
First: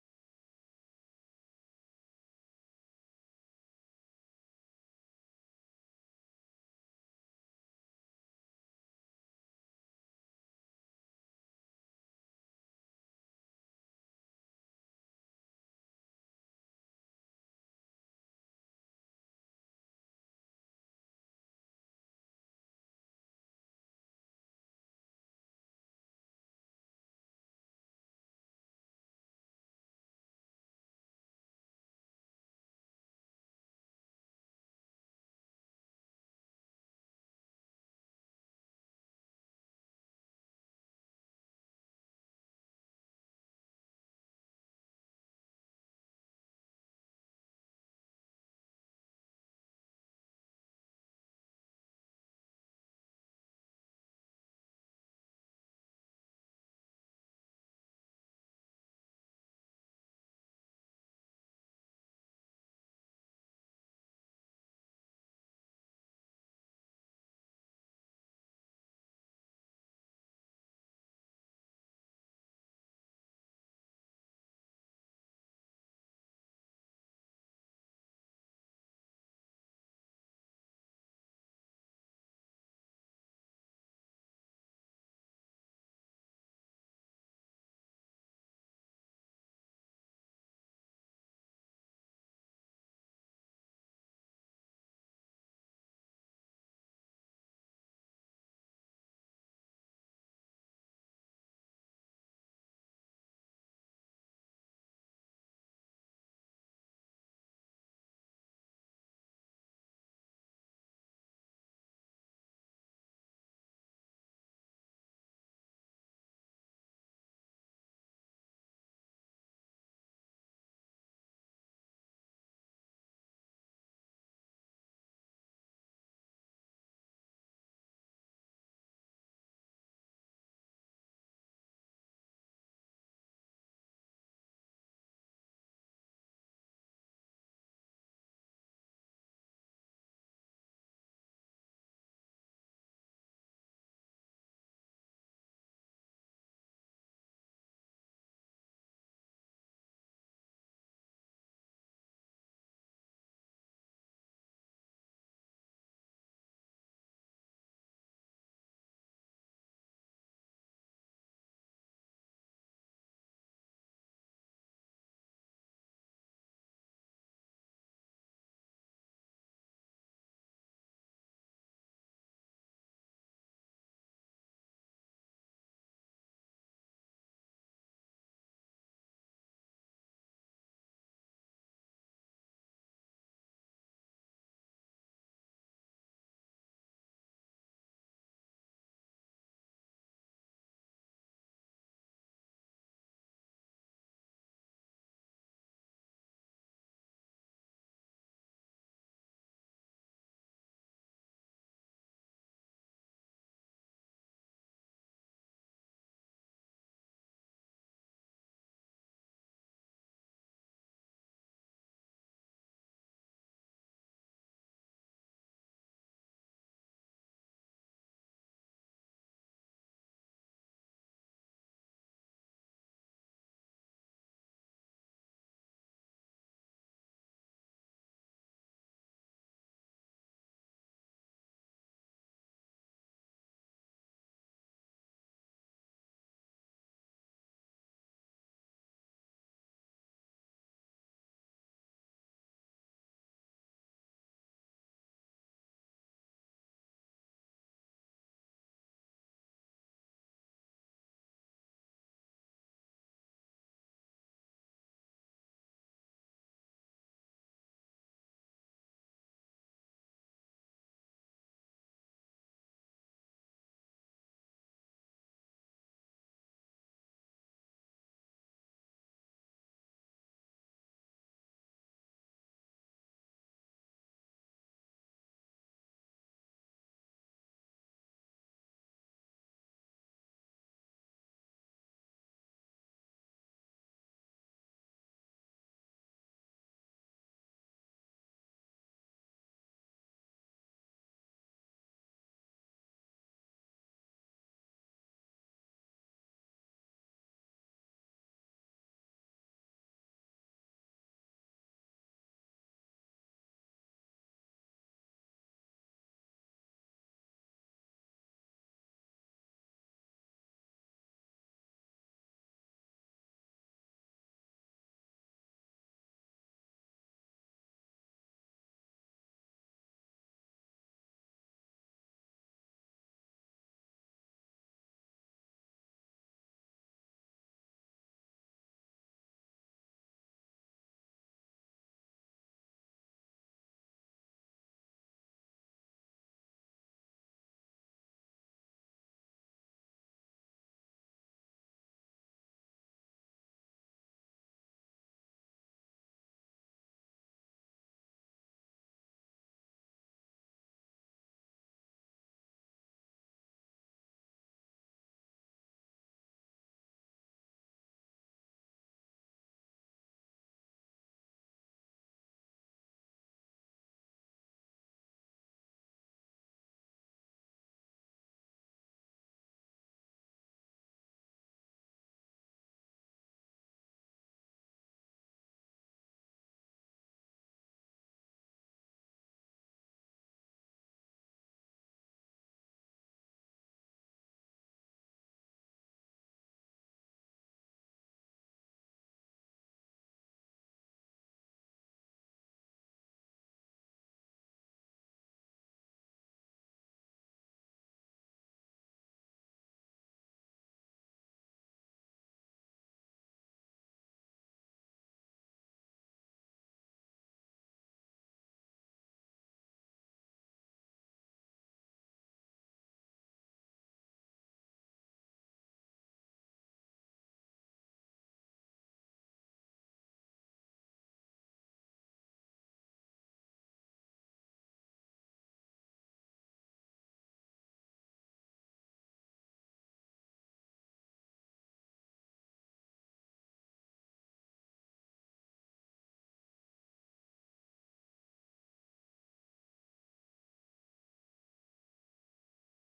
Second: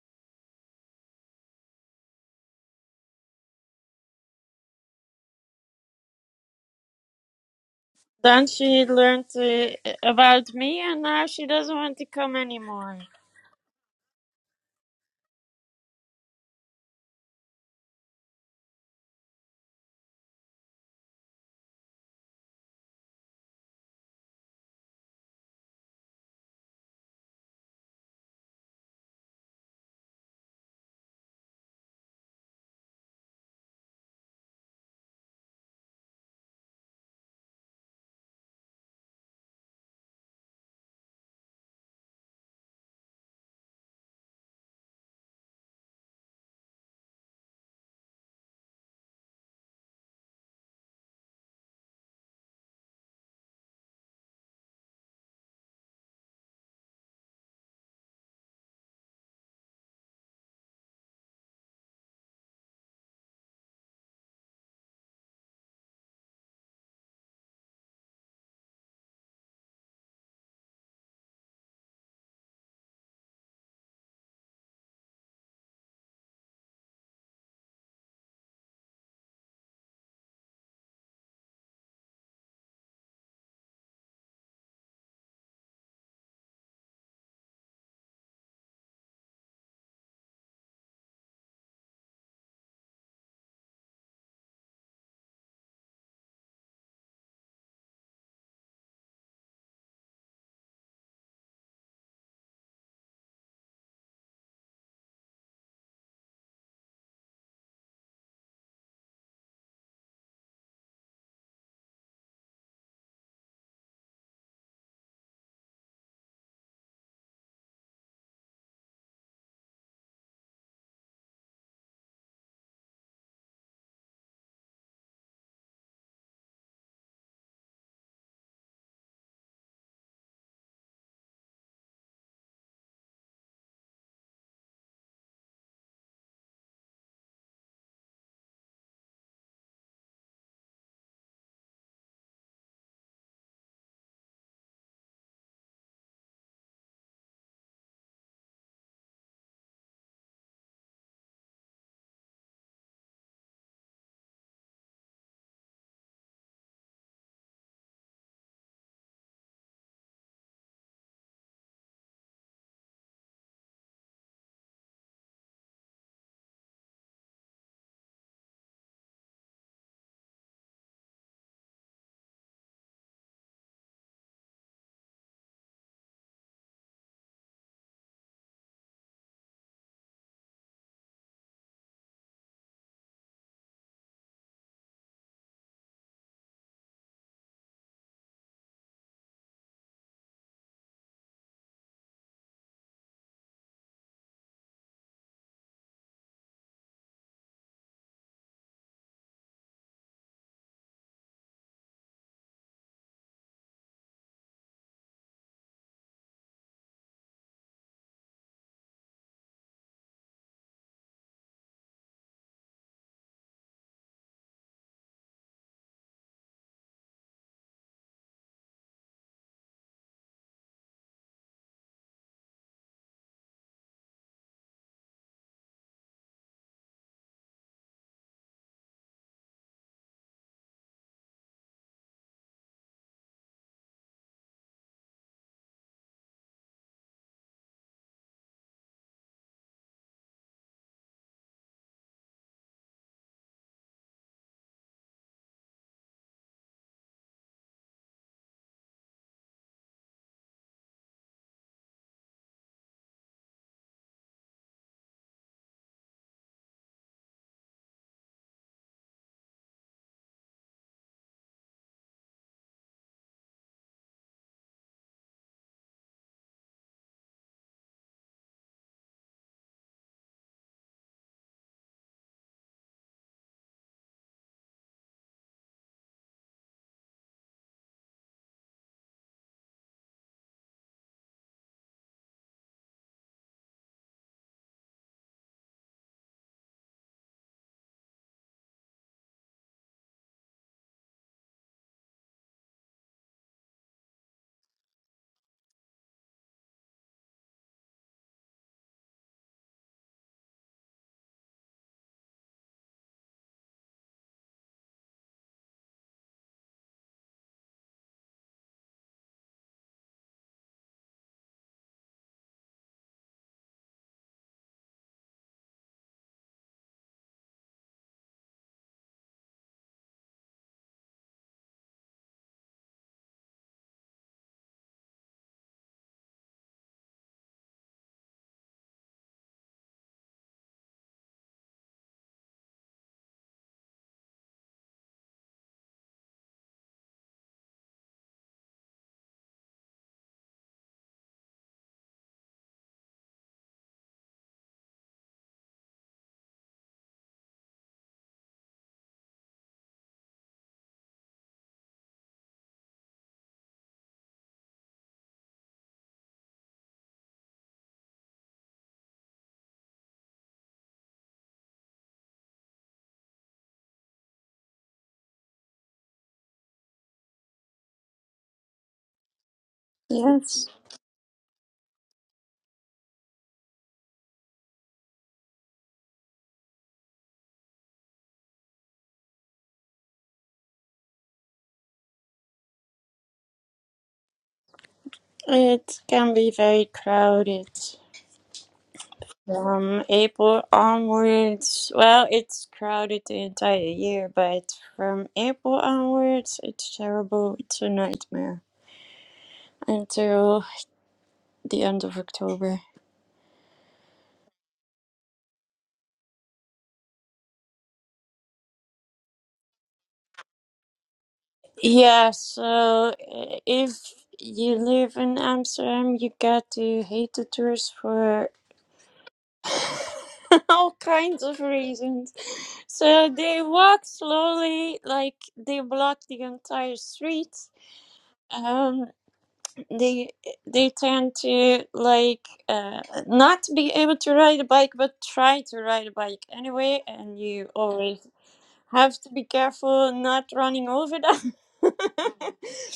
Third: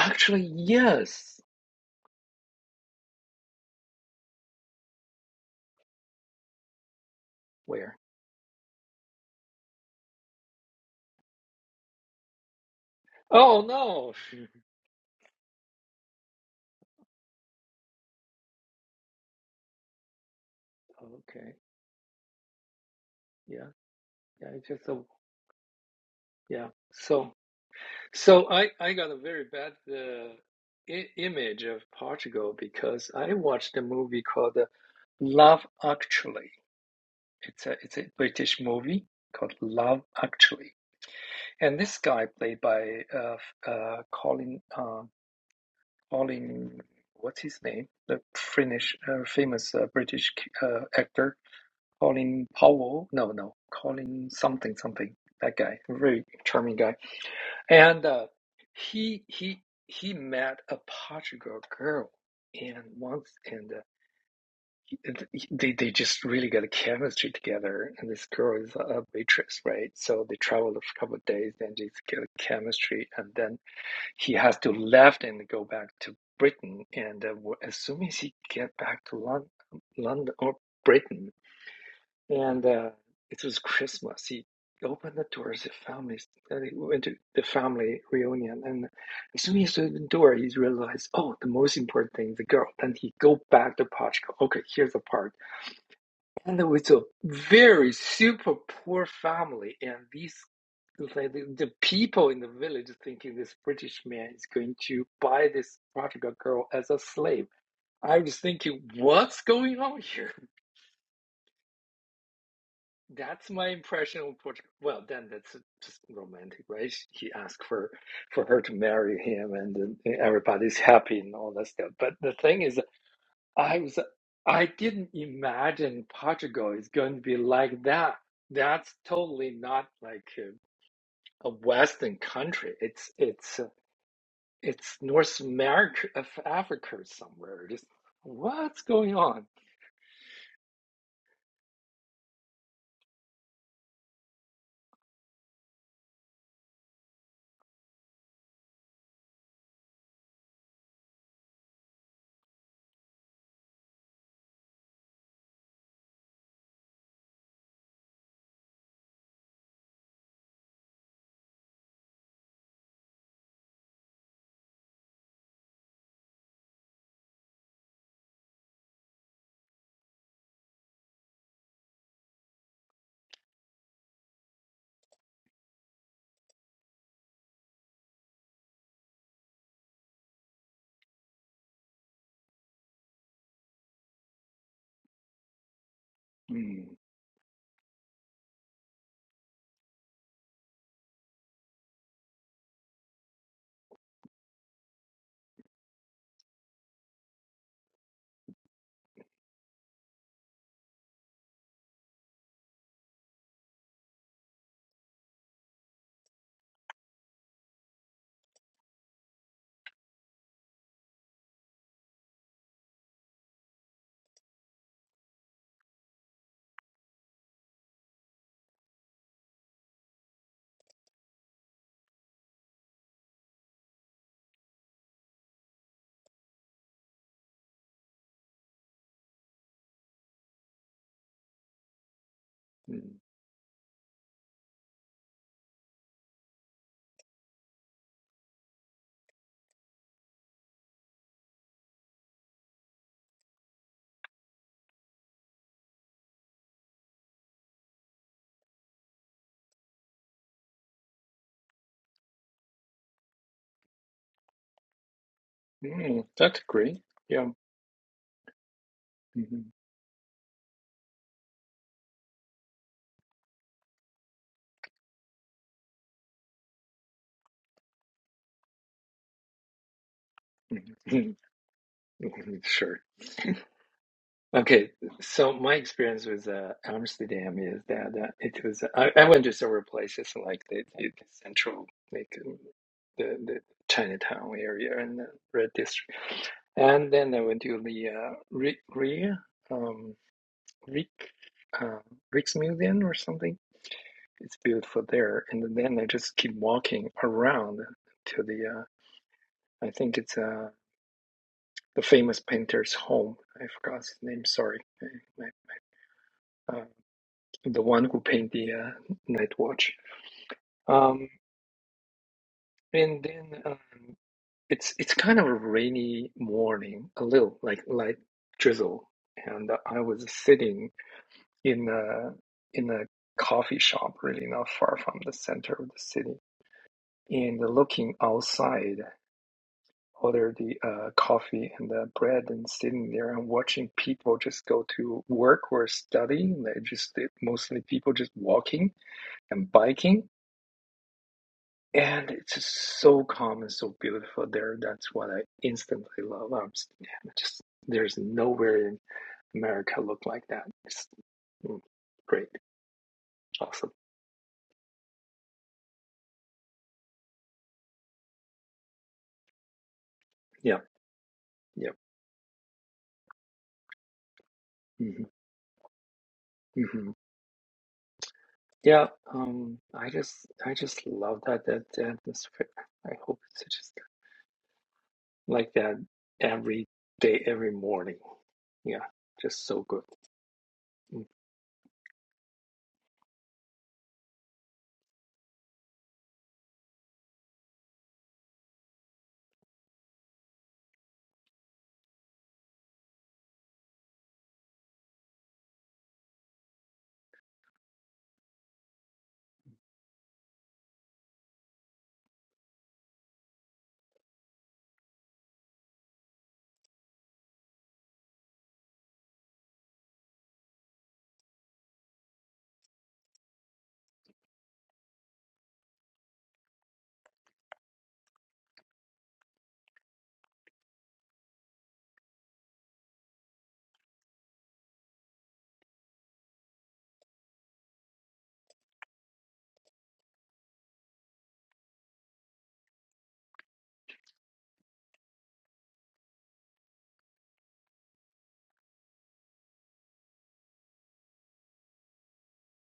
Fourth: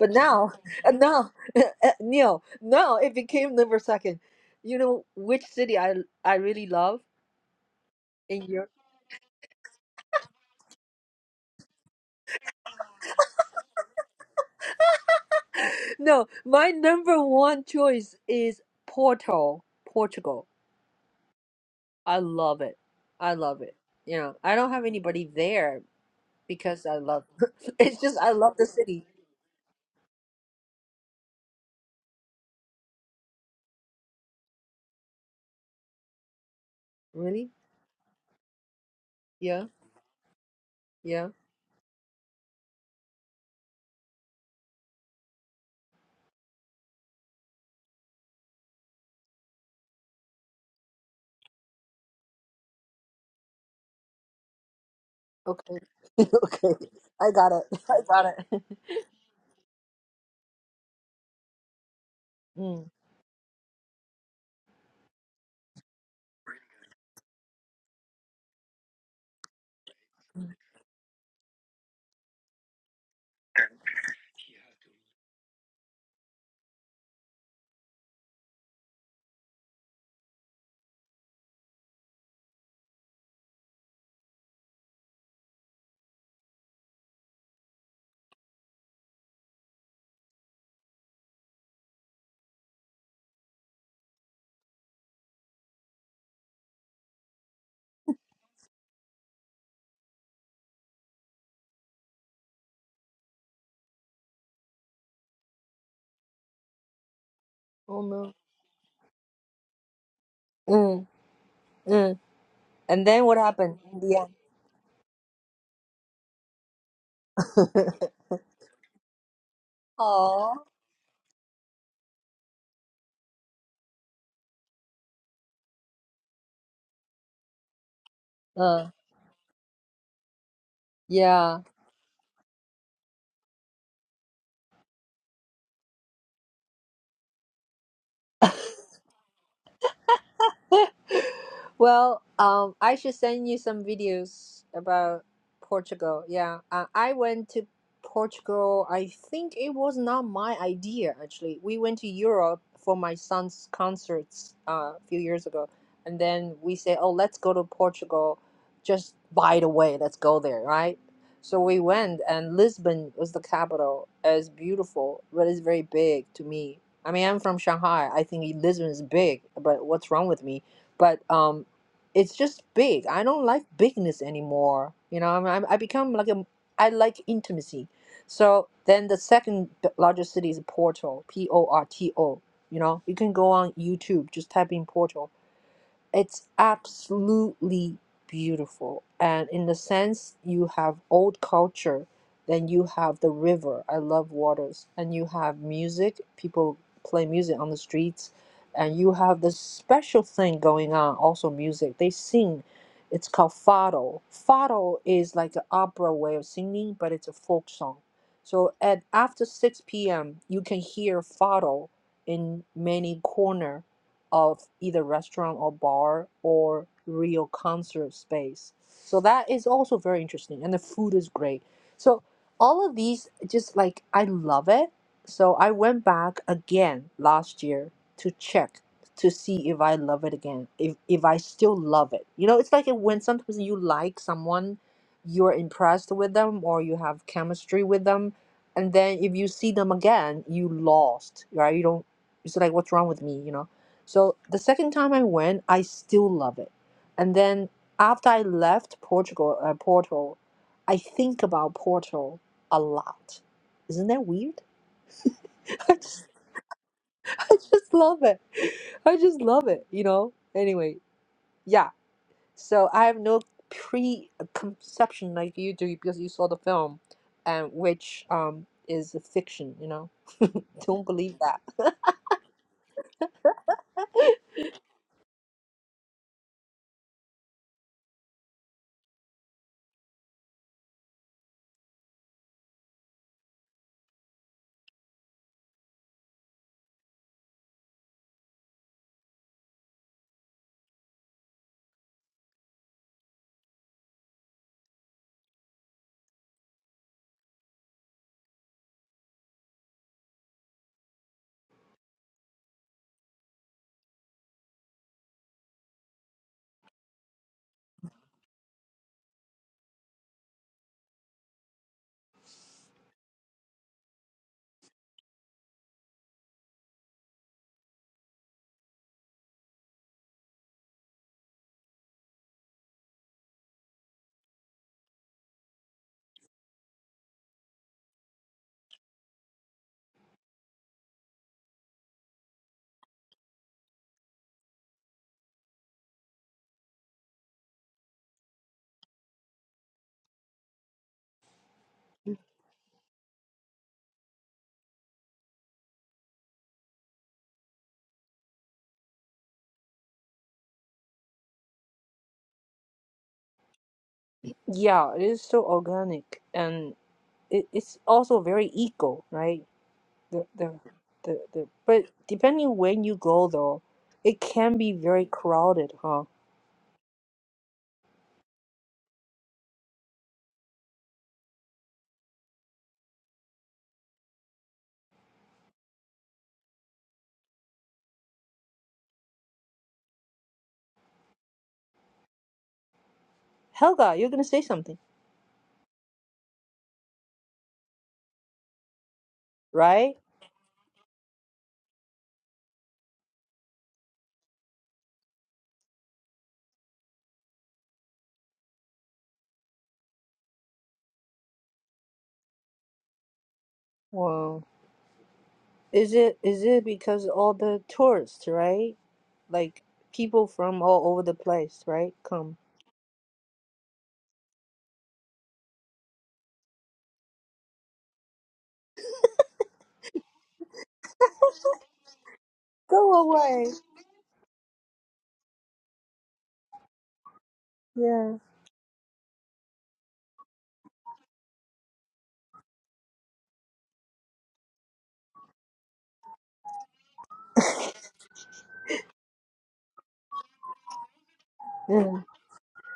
A: but now, and now,
D: yes.
A: no, now it became number second. You know which city I I really love
D: Where?
A: in
B: Then
A: Europe?
B: she learned uh, about me, and now she doesn't want to come anymore.
D: Oh no.
A: No, my number one choice is Porto, Portugal.
D: okay.
A: I love it. I love
D: yeah,
A: it. You know,
D: yeah.
A: I
D: It's
A: don't have
D: just a
A: anybody there
D: yeah.
A: because I love.
D: So
A: It's just I
D: so
A: love the
D: I I
A: city.
D: got a very bad uh, I- image of Portugal because I watched a movie called uh, Love Actually.
A: Really?
D: It's a it's a British movie called
A: Yeah,
D: Love Actually,
A: yeah.
D: and this guy played by uh, f- uh Colin uh, Colin what's his name the Finnish uh, famous uh, British uh, actor Colin Powell no no Colin something something that guy
A: Okay.
D: very charming
A: okay.
D: guy
A: I got it. I
D: And
A: got
D: uh,
A: it.
D: he he he met a Portugal girl, and
A: Mm.
D: once and uh, they they just really got a chemistry together. And this girl is a waitress, right? So they traveled a couple of days and just get a chemistry. And then he has to left and go back to Britain. And uh, as soon as he get back to London, London or Britain, and uh, it was Christmas. He opened the doors, the family, and he went to the family reunion. And as soon as he opened the door, he realized, oh, the most important thing is the girl. Then he go back to Portugal. Okay, here's the part. And it was a very super poor family, and these. Like the, the people in the village thinking this British man is going to buy this Portugal girl as a slave.
A: Oh
D: I
A: no.
D: was thinking, what's going on here?
A: Mm. Mm. And then what
D: That's my
A: happened in the
D: impression of Portugal. Well, then that's just romantic, right? He asked for
A: end?
D: for her to marry him, and, then
A: Oh.
D: everybody's happy and all that stuff. But the thing is, I was I didn't imagine Portugal is going to be like that.
A: Uh,
D: That's totally not like a, a
A: yeah.
D: Western country. It's it's uh, it's North America of Africa somewhere. Just what's going on?
A: Well, um, I should send you some videos about Portugal. Yeah, uh, I went to Portugal. I think it was not my idea, actually. We went to Europe for my son's concerts uh, a few years ago, and then we said, "Oh, let's go to Portugal." Just by the way, let's go there, right? So we went, and Lisbon was the capital. It's beautiful, but it's very big to me. I mean, I'm from Shanghai. I think Lisbon is big, but what's wrong with me? but um it's just big i don't like bigness anymore you know i am I, I become like a i like intimacy so then the second b- largest city is porto p-o-r-t-o you know you can go on youtube just type in porto it's
D: Mm,
A: absolutely beautiful. And in the sense, you have old culture, then you have the river. I love waters. And you have music, people play music on the streets. And you have this special thing going on, also music. They sing. It's called fado. Fado is like an opera way of singing, but it's a folk song. So at after 6 p.m., you can hear fado in many corner of either restaurant or bar or real concert space. So that is also very interesting, and the food is great. So all of these, just like I love it. So I went back again last year to check to see if I love it again, if if I still love it. You know, it's like
D: mm,
A: when sometimes you like someone, you're impressed with them or you have chemistry with them, and then if you see them again, you lost, right? You don't. It's like what's wrong with me, you know? So the second time I went, I still love it. And then after I left Portugal, uh, Porto, I think about Porto a lot. Isn't that weird? I
D: mm,
A: just,
D: that's great. Yeah.
A: I just love it. I just
D: Mhm.
A: love it. You know. Anyway, yeah. So I have no preconception like you do because you saw the film, and which um is a fiction. You know.
D: mhm.
A: Don't believe that.
D: Sure. Okay, so my experience with uh, Amsterdam is that uh, it was uh, I, I went to several places like the, the central like um, the, the Chinatown area and the Red District, and then I went to the uh, Ri Ri- um, Rik uh, Rijksmuseum or something. It's beautiful there, and then I just keep walking around to the uh, I think it's uh, the famous painter's home. I forgot his name. Sorry, I, uh, the one who paint the uh, night watch. Um, and then um, it's it's kind of a rainy morning, a little like light drizzle. And I was sitting in a in a coffee shop, really not far from the center of the city, and looking outside, order the uh, coffee and the bread, and sitting there and watching people just go to work or study. They just mostly people just walking and biking and it's just so calm and so beautiful there. That's what I instantly love. I'm s- just there's nowhere in America look like that. It's mm, great, awesome.
A: Yeah, it is so organic and it, it's also very eco, right? the the
D: Yeah,
A: the, the
D: yeah,
A: but depending when you go though, it can be
D: hmm
A: very crowded, huh?
D: hmm yeah. Um, I just
B: Yes,
D: I just love that that atmosphere. I hope it's just like that every day, every morning. Yeah, just so good. Mm.
A: Helga, you're gonna say something,
B: it can be very crowded. From
A: right?
B: April onwards, well, it's crowded the entire year, but from April onwards, it's terrible. It's a nightmare until the end of October.
A: Well, is it is it because all the tourists, right? Like people from all over the place, right?
B: Yeah,
A: Come.
B: so uh, if you live in Amsterdam, you get to hate the tourists for all kinds of reasons.
A: Go
B: So they
A: away.
B: walk slowly, like they block the entire street.
A: Yeah.
B: Um, they they tend to like uh, not be able to ride a bike, but try to ride a bike anyway, and you always have to be careful not running over them.
A: Mm,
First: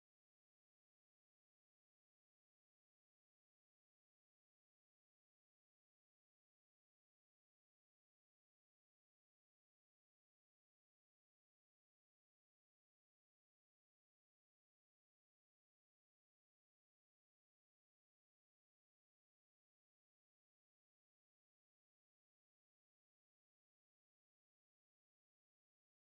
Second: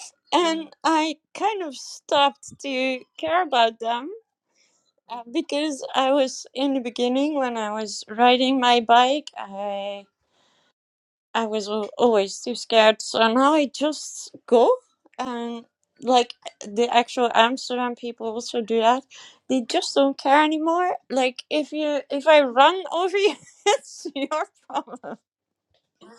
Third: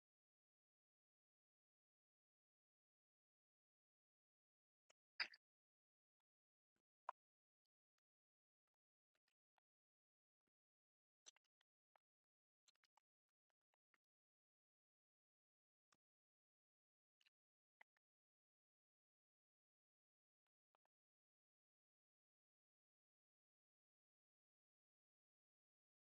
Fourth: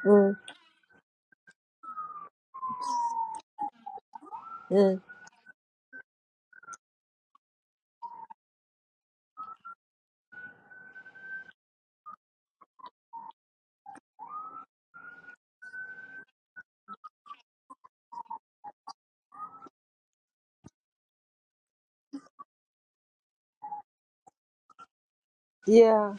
A: mm,
B: and I kind of stopped to care about them
A: mm.
B: uh, because I was in the beginning when I was riding my bike, I I was al- always too scared. So now I just go and like the actual Amsterdam people also do that. They just don't care anymore. Like if you if I run over you, it's your problem.
A: Yeah.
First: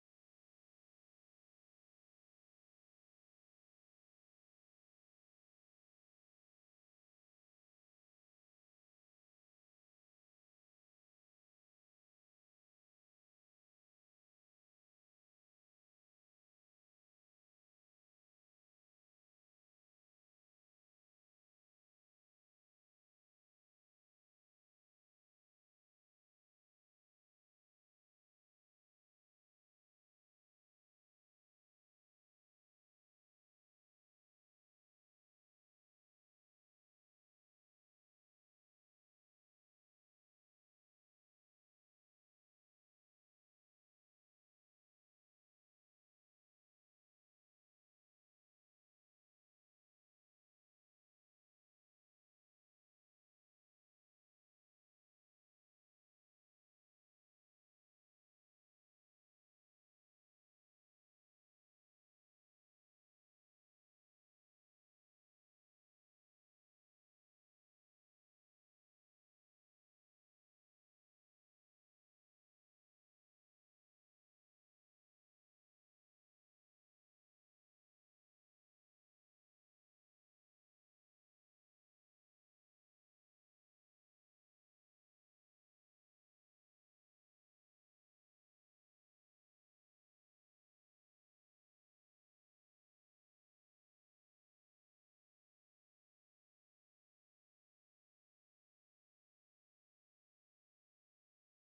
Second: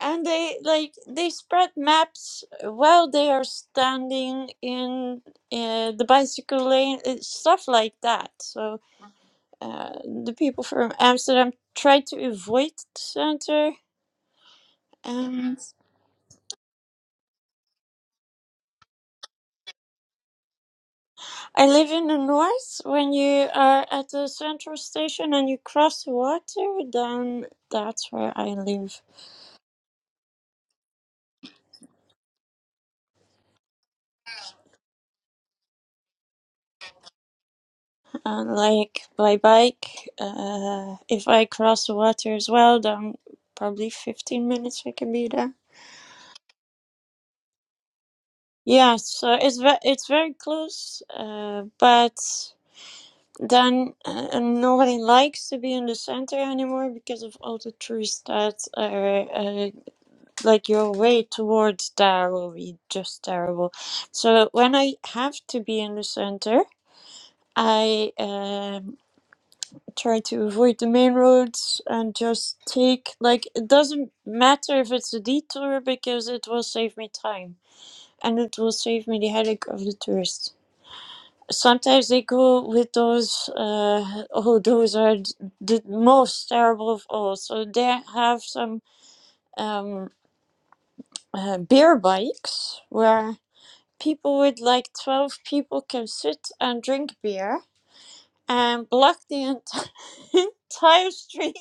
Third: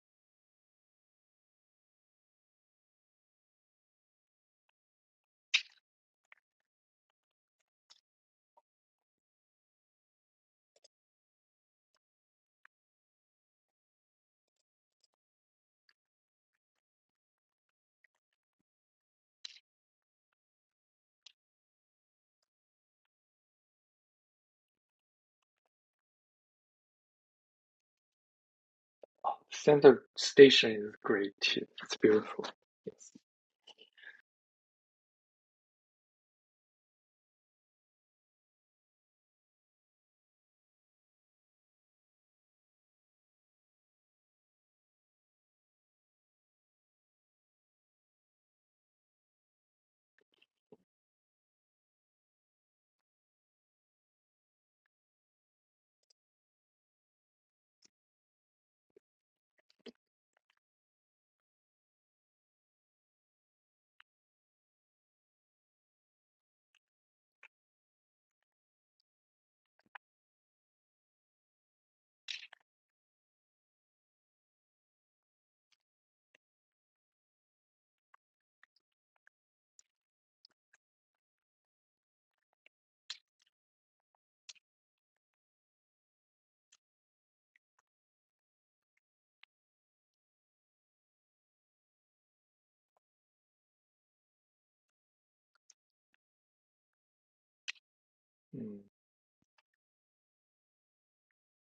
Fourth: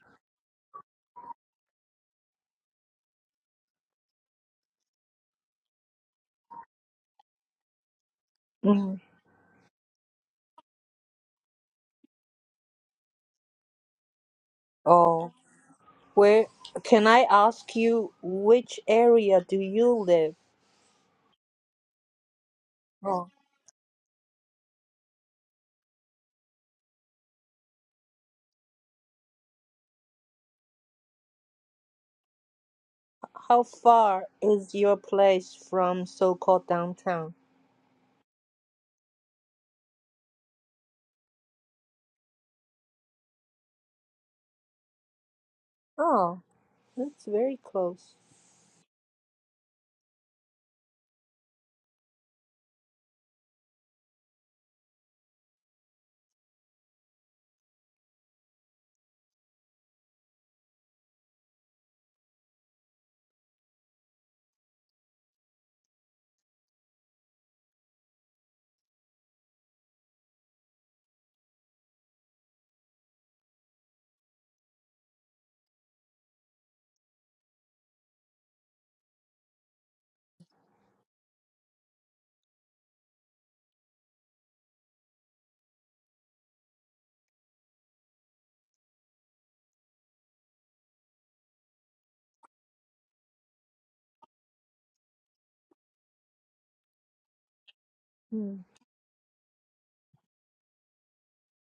B: and they like they spread maps while they are standing in uh, the bicycle lane uh, stuff like that so
A: Mm.
B: uh, the people from amsterdam try to avoid the center
A: Oh,
B: um,
A: where can I ask you which area do you live?
B: i live in the north when you are at the central station and you cross the water then that's where i live
D: Center station is great too. It's beautiful. Yes.
A: How far is your place from so-called downtown?
B: and like by bike uh, if i cross the water as well then probably 15 minutes i can be there
A: Oh, that's very close.
B: Yes, uh, it's ve it's very close, uh, but then uh, nobody likes to be in the center anymore because of all the trees that are uh, like your way towards there will be just terrible. So when I have to be in the center, I um, try to avoid the main roads and just take like it doesn't matter if it's a detour because it will save me time and it will save me the headache of the tourists. sometimes they go with those uh, oh those are the most terrible of all so they have some um, uh, beer bikes where people with like 12 people can sit and drink beer
A: Hmm.
D: Mm.
B: and block the ent- entire street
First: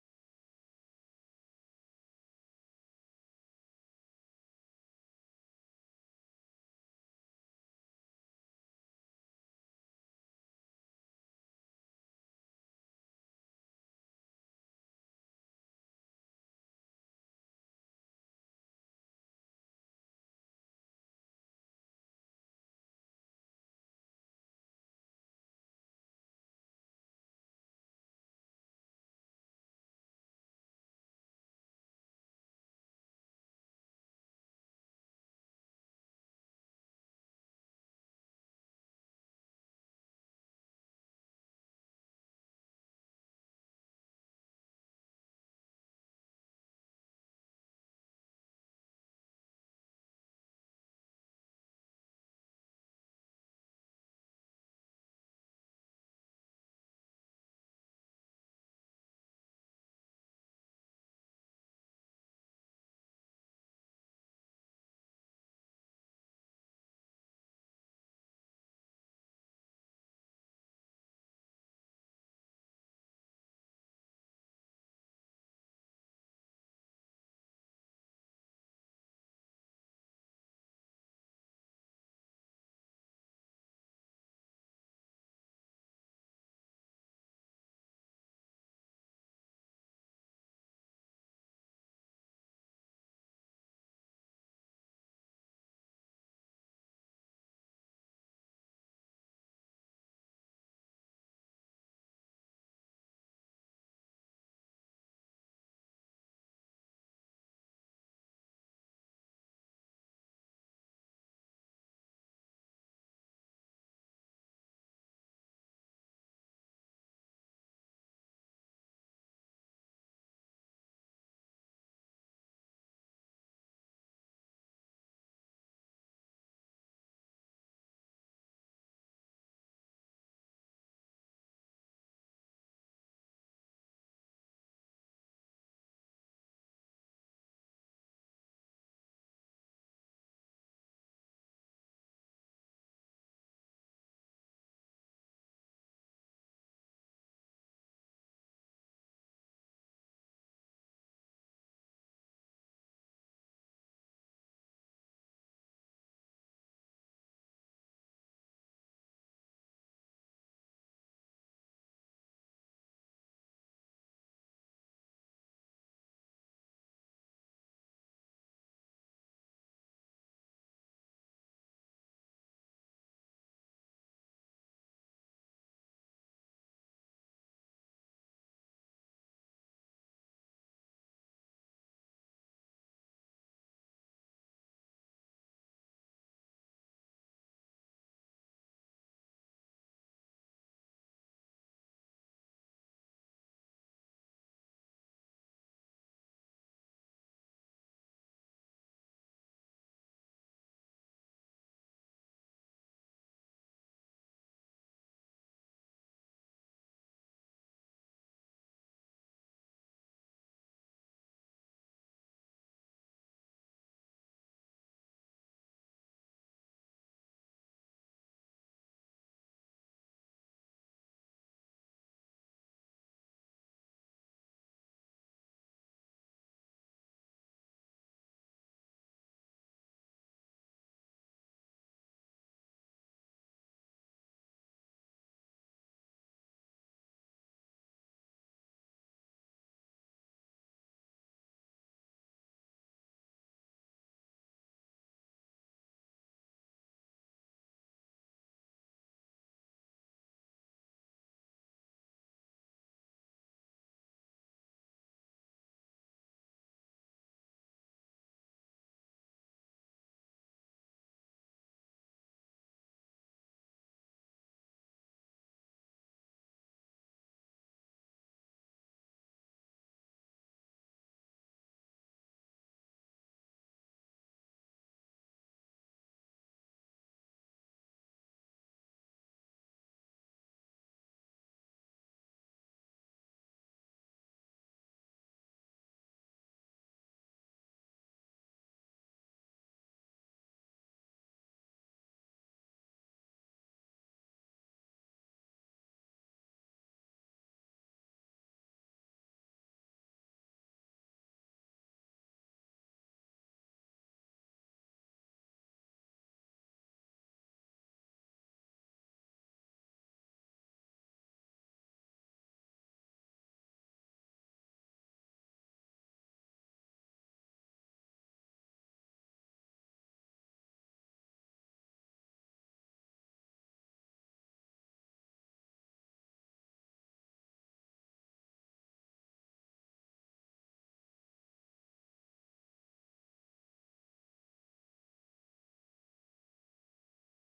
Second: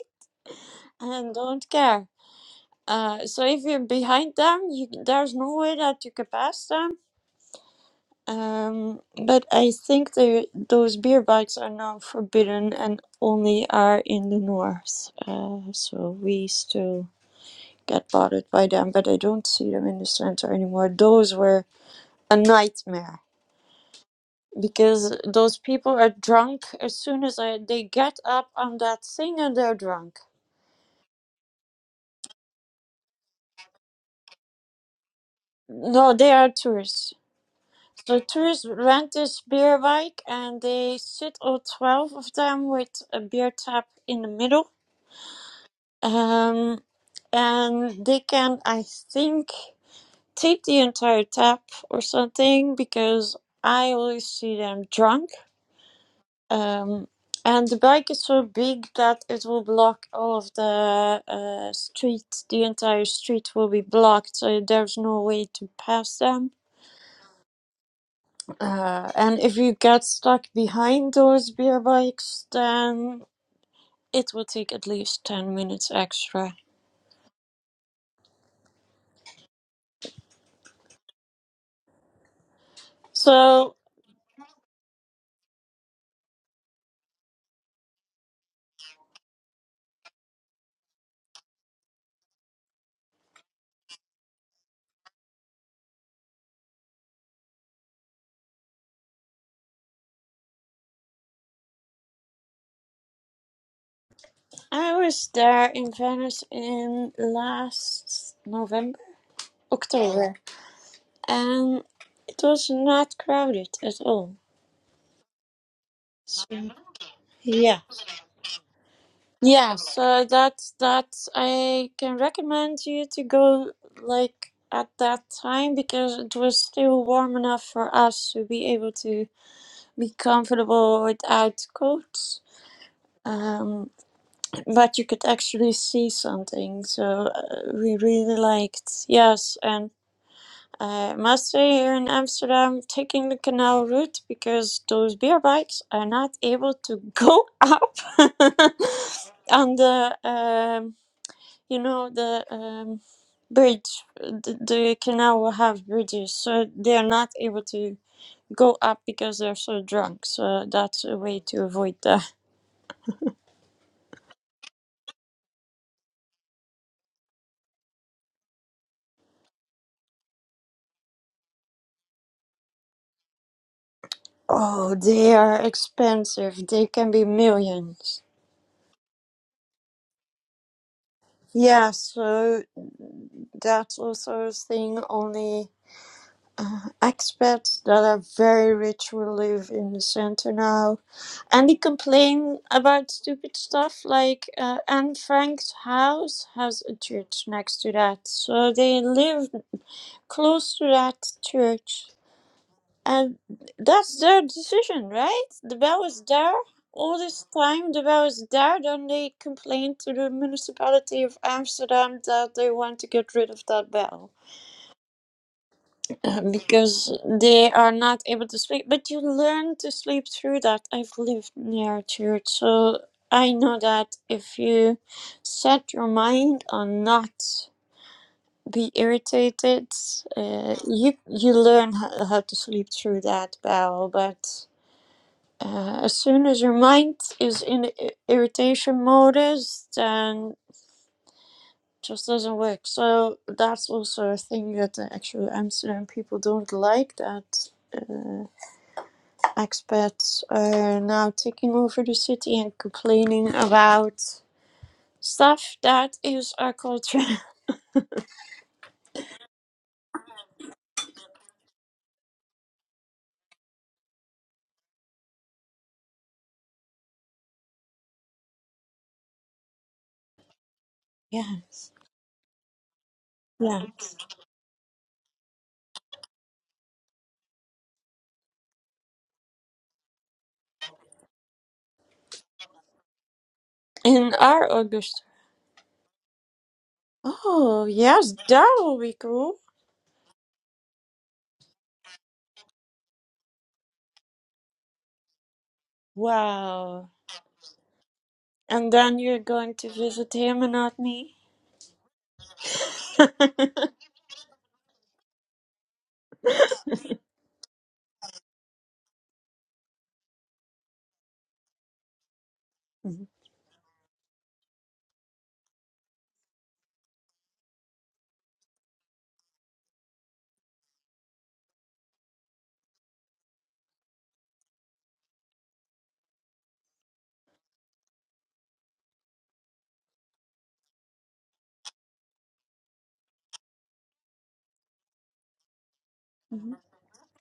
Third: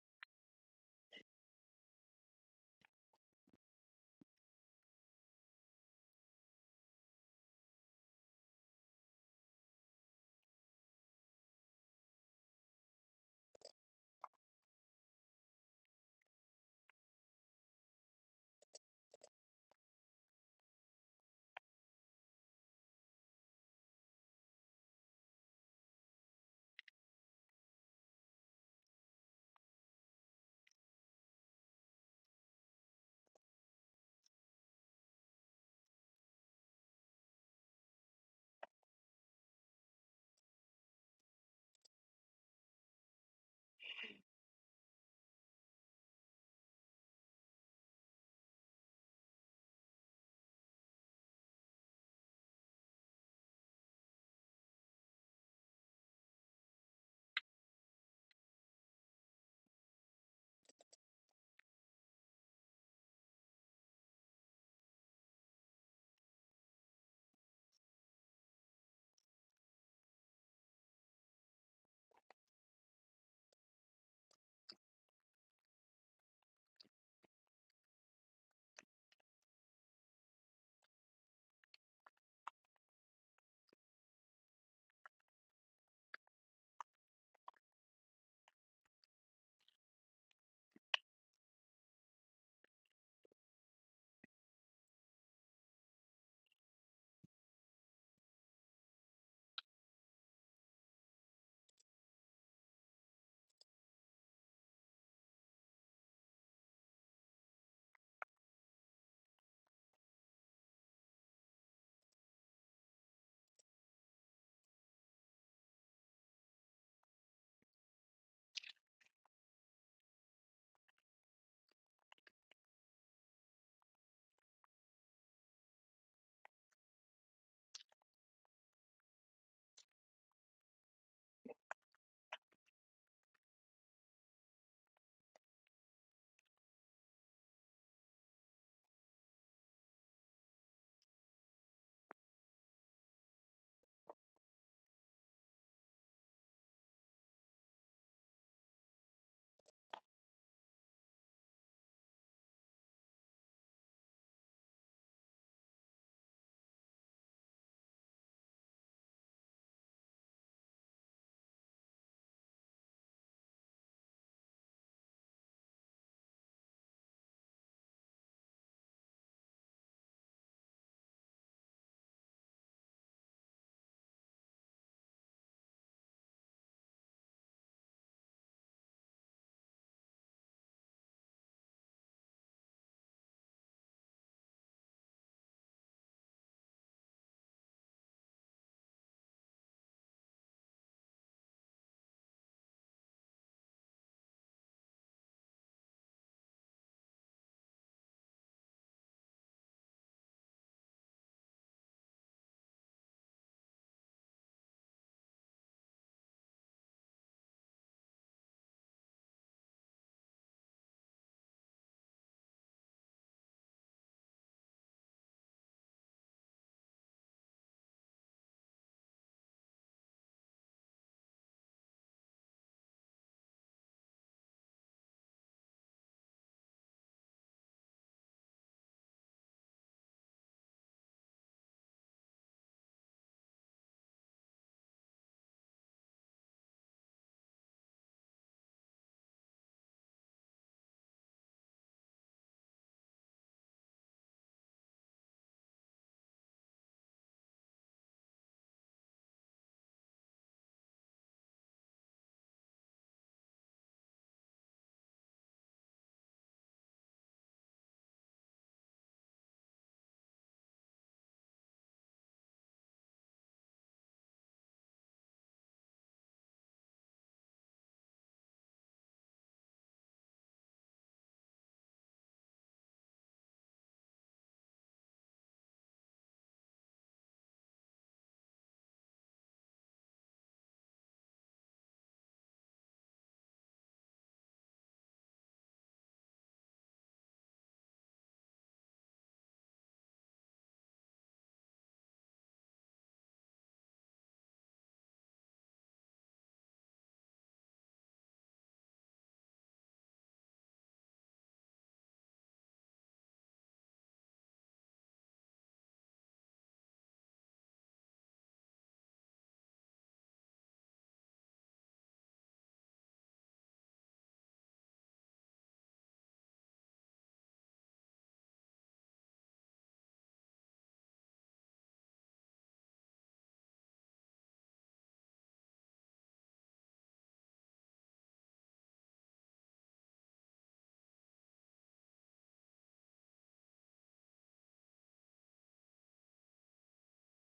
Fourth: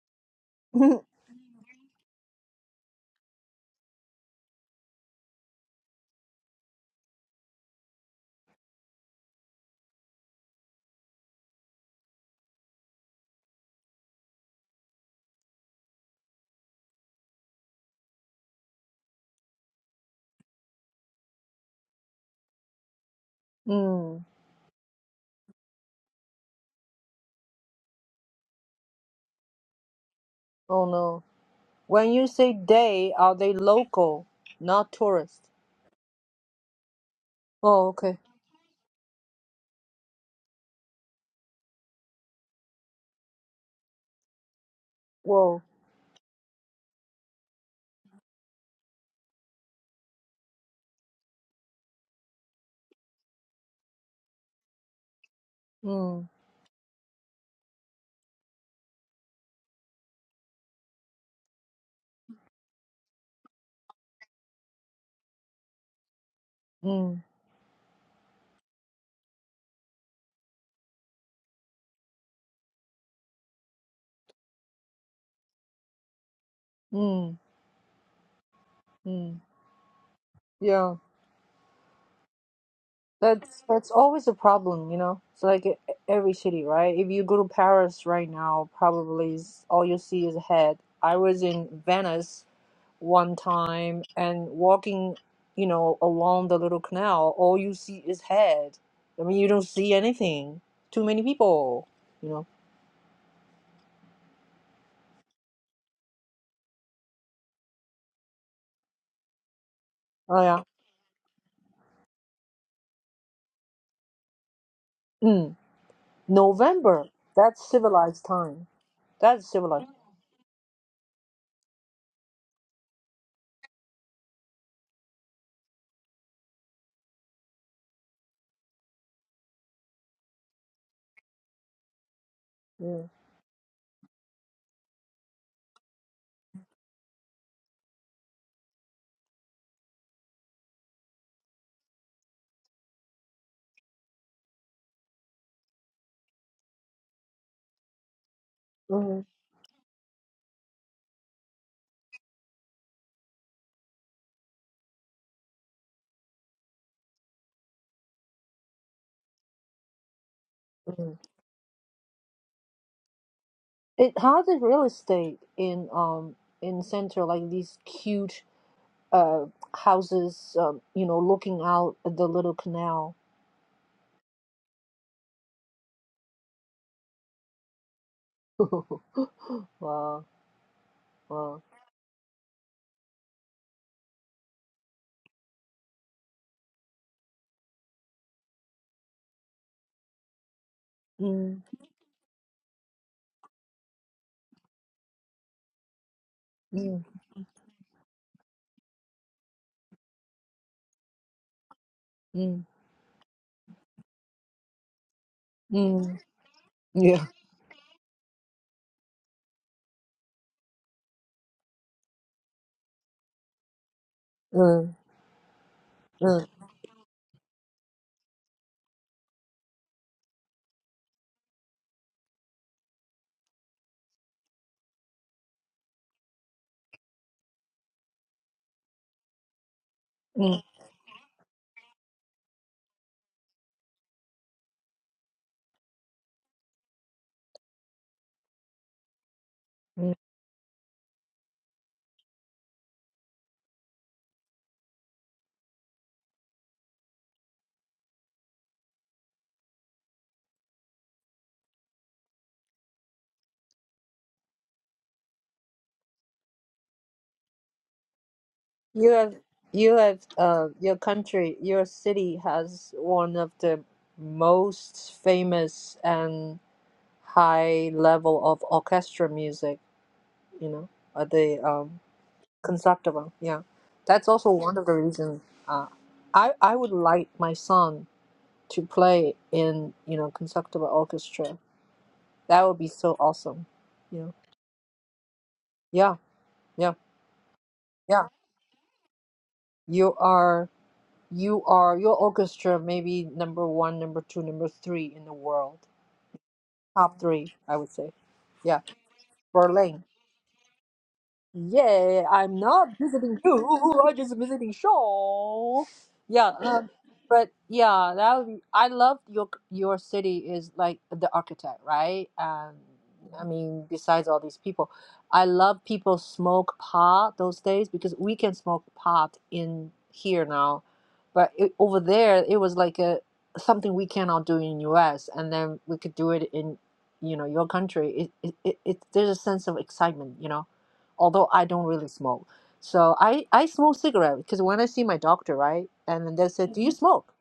B: and don't care uh, so if you're behind them you, there's no way that you can pass them Um, but I think the, those beer bikes are now forbidden and only are in the north. Uh, so we still get bothered by them, but I don't see them in the center anymore. Those were a nightmare
A: Hmm.
B: because those people are drunk as soon as I, they get up on that thing and they're drunk.
A: Oh no. When you say they, are they local, not tourist?
B: No, they are tourists.
A: Oh, okay.
B: So tourists rent this beer bike and they sit all 12 of them with a beer tap in the middle
A: Whoa.
B: Um, and they can, I think, tape the entire tap or something because I always see them drunk.
A: Hmm.
B: Um, and the bike is so big that it will block all of the uh, street. The entire street will be blocked, so there's no way to pass them.
A: Hmm.
B: Uh, and if you get stuck behind those beer bikes, then it will take at least 10 minutes extra.
A: Hmm. Hmm. Yeah. That's
B: So
A: that's always a problem, you know. It's like e- e-, every city, right? If you go to Paris right now, probably is- all you see is head. I was in Venice one time and walking, you know, along the little canal, all you see is head. I mean, you don't see anything. Too many people, you know.
B: I was there in Venice in last November, October,
A: Oh yeah.
B: and it was not crowded at all.
A: Mm.
B: So,
A: November. That's
B: yeah,
A: civilized time. That's
B: yeah.
A: civilized.
B: So that that I can recommend you to go like at that time because it was still warm enough for us to be able to be comfortable without coats.
A: Yeah.
B: Um, but you could actually see something, so uh, we really liked. Yes, and Uh, must stay here in Amsterdam taking the canal route because those beer bikes are not able to go up
A: hmm
B: on the um, you know the um, bridge. The, the canal will have bridges, so they are not able to go up because they're so drunk. So that's
A: hmm
B: a way to avoid that.
A: It has a real estate in um in center like these cute uh houses um you know looking out at the little canal.
B: Oh, they are expensive. They can be millions.
A: wow. Wow.
B: Yeah, so that's also a thing. Only uh, expats that are very rich who live in the center now,
A: Mm,
B: and they complain about stupid stuff like uh, Anne Frank's house has a
A: mm,
B: church next to that, so they live close to that church,
A: mm,
B: and that's their decision, right? The bell
A: mm.
B: was there. All
A: Yeah.
B: this time, the bell was there. Then they complained to the municipality of Amsterdam that they want to get rid of that bell.
A: Mm,
B: uh,
A: mm,
B: because they are not able to sleep. But you learn to sleep through that. I've lived near a church, so I know that if you set your mind on not be irritated,
A: mm,
B: uh, you you learn how, how to sleep through that well. But uh, as soon as your mind is in the i- irritation modus,
A: mm.
B: then just doesn't work. So that's also a thing that the actual Amsterdam people don't like that uh, Expats are now taking over the city and complaining about stuff that is our culture.
A: You have, you have, uh, your country, your city has one of the most famous and high level of orchestra music, you know, uh, the
B: yes.
A: um, Concertgebouw. Yeah.
B: Yeah.
A: That's also one of the reasons uh, I, I would like my son to play in, you know, Concertgebouw orchestra. That would be so awesome. You know,
B: In our August.
A: yeah, yeah,
B: Oh,
A: yeah.
B: yes, that will be cool.
A: You are. you are your orchestra maybe number one number two number three in the world
B: Wow.
A: top three i would say yeah
B: And then you're going to
A: berlin
B: visit him and not me?
A: yeah, I'm not visiting you. I'm just visiting Shaw. Yeah, um, but yeah, that would be. I love your your city is like the architect, right? Um, I mean, besides all these people, I love people smoke pot those days because we can smoke pot in here now, but it, over there it was like a something we cannot do in U.S. and then we could do it in you know your country. It it, it, it there's a sense of excitement, you know although I don't really smoke. So I, I smoke cigarette because when I see my doctor, right? And then they said,
B: Mhm.
A: Do you Mhm. smoke?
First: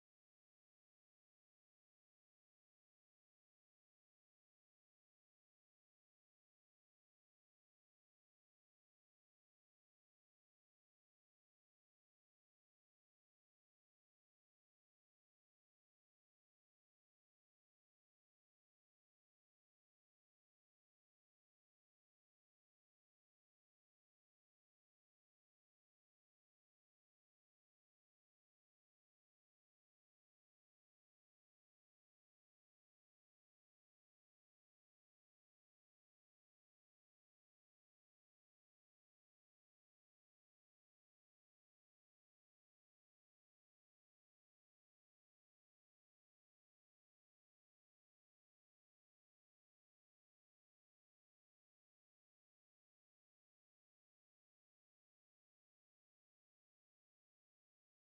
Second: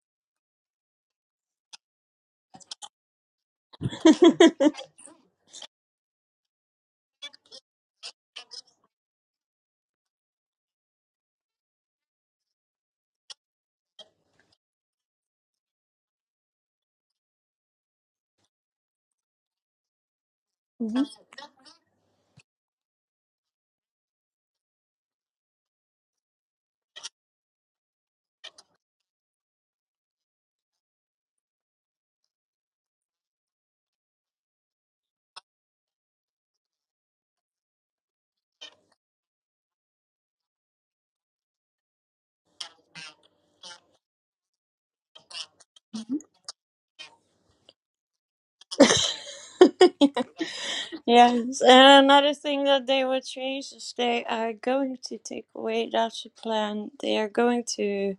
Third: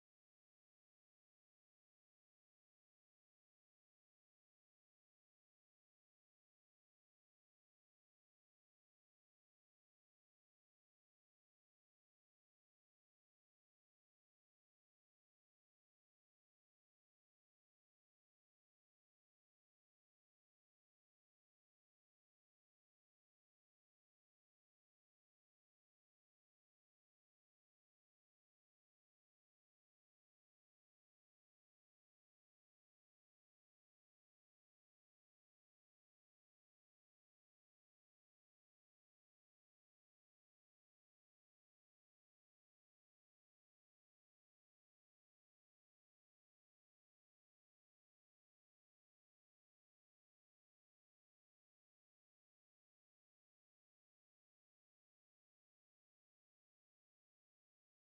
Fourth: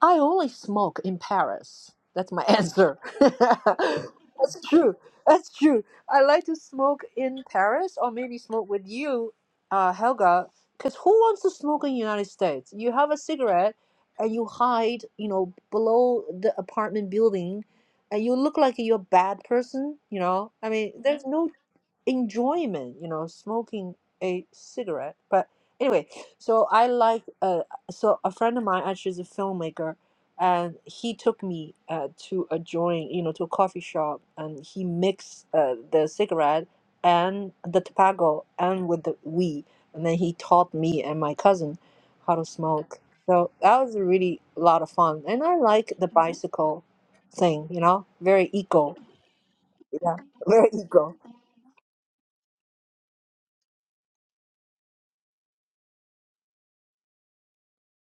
A: I only smoke in Paris. That's my answer. That's true. That's true. I like to smoke in Paris or maybe smoke with you, uh, Helga, because who wants to smoke in the United States? You have a cigarette and you hide, you know, below the apartment building and you look like you're a bad person, you know? I mean,
B: Mhm.
A: there's no enjoyment, you know, smoking a cigarette. But anyway, so I like uh, so a friend of mine actually is a filmmaker, and he took me uh, to a joint, you know, to a coffee shop, and he mixed uh, the cigarette and the tobacco and with the weed, and then he taught me and my cousin how to smoke. So that was a really lot of fun, and I like the bicycle thing, you know, very eco, yeah, very eco.
B: Yes, and another thing that they will change is they are going to take away that's the plan. They are going to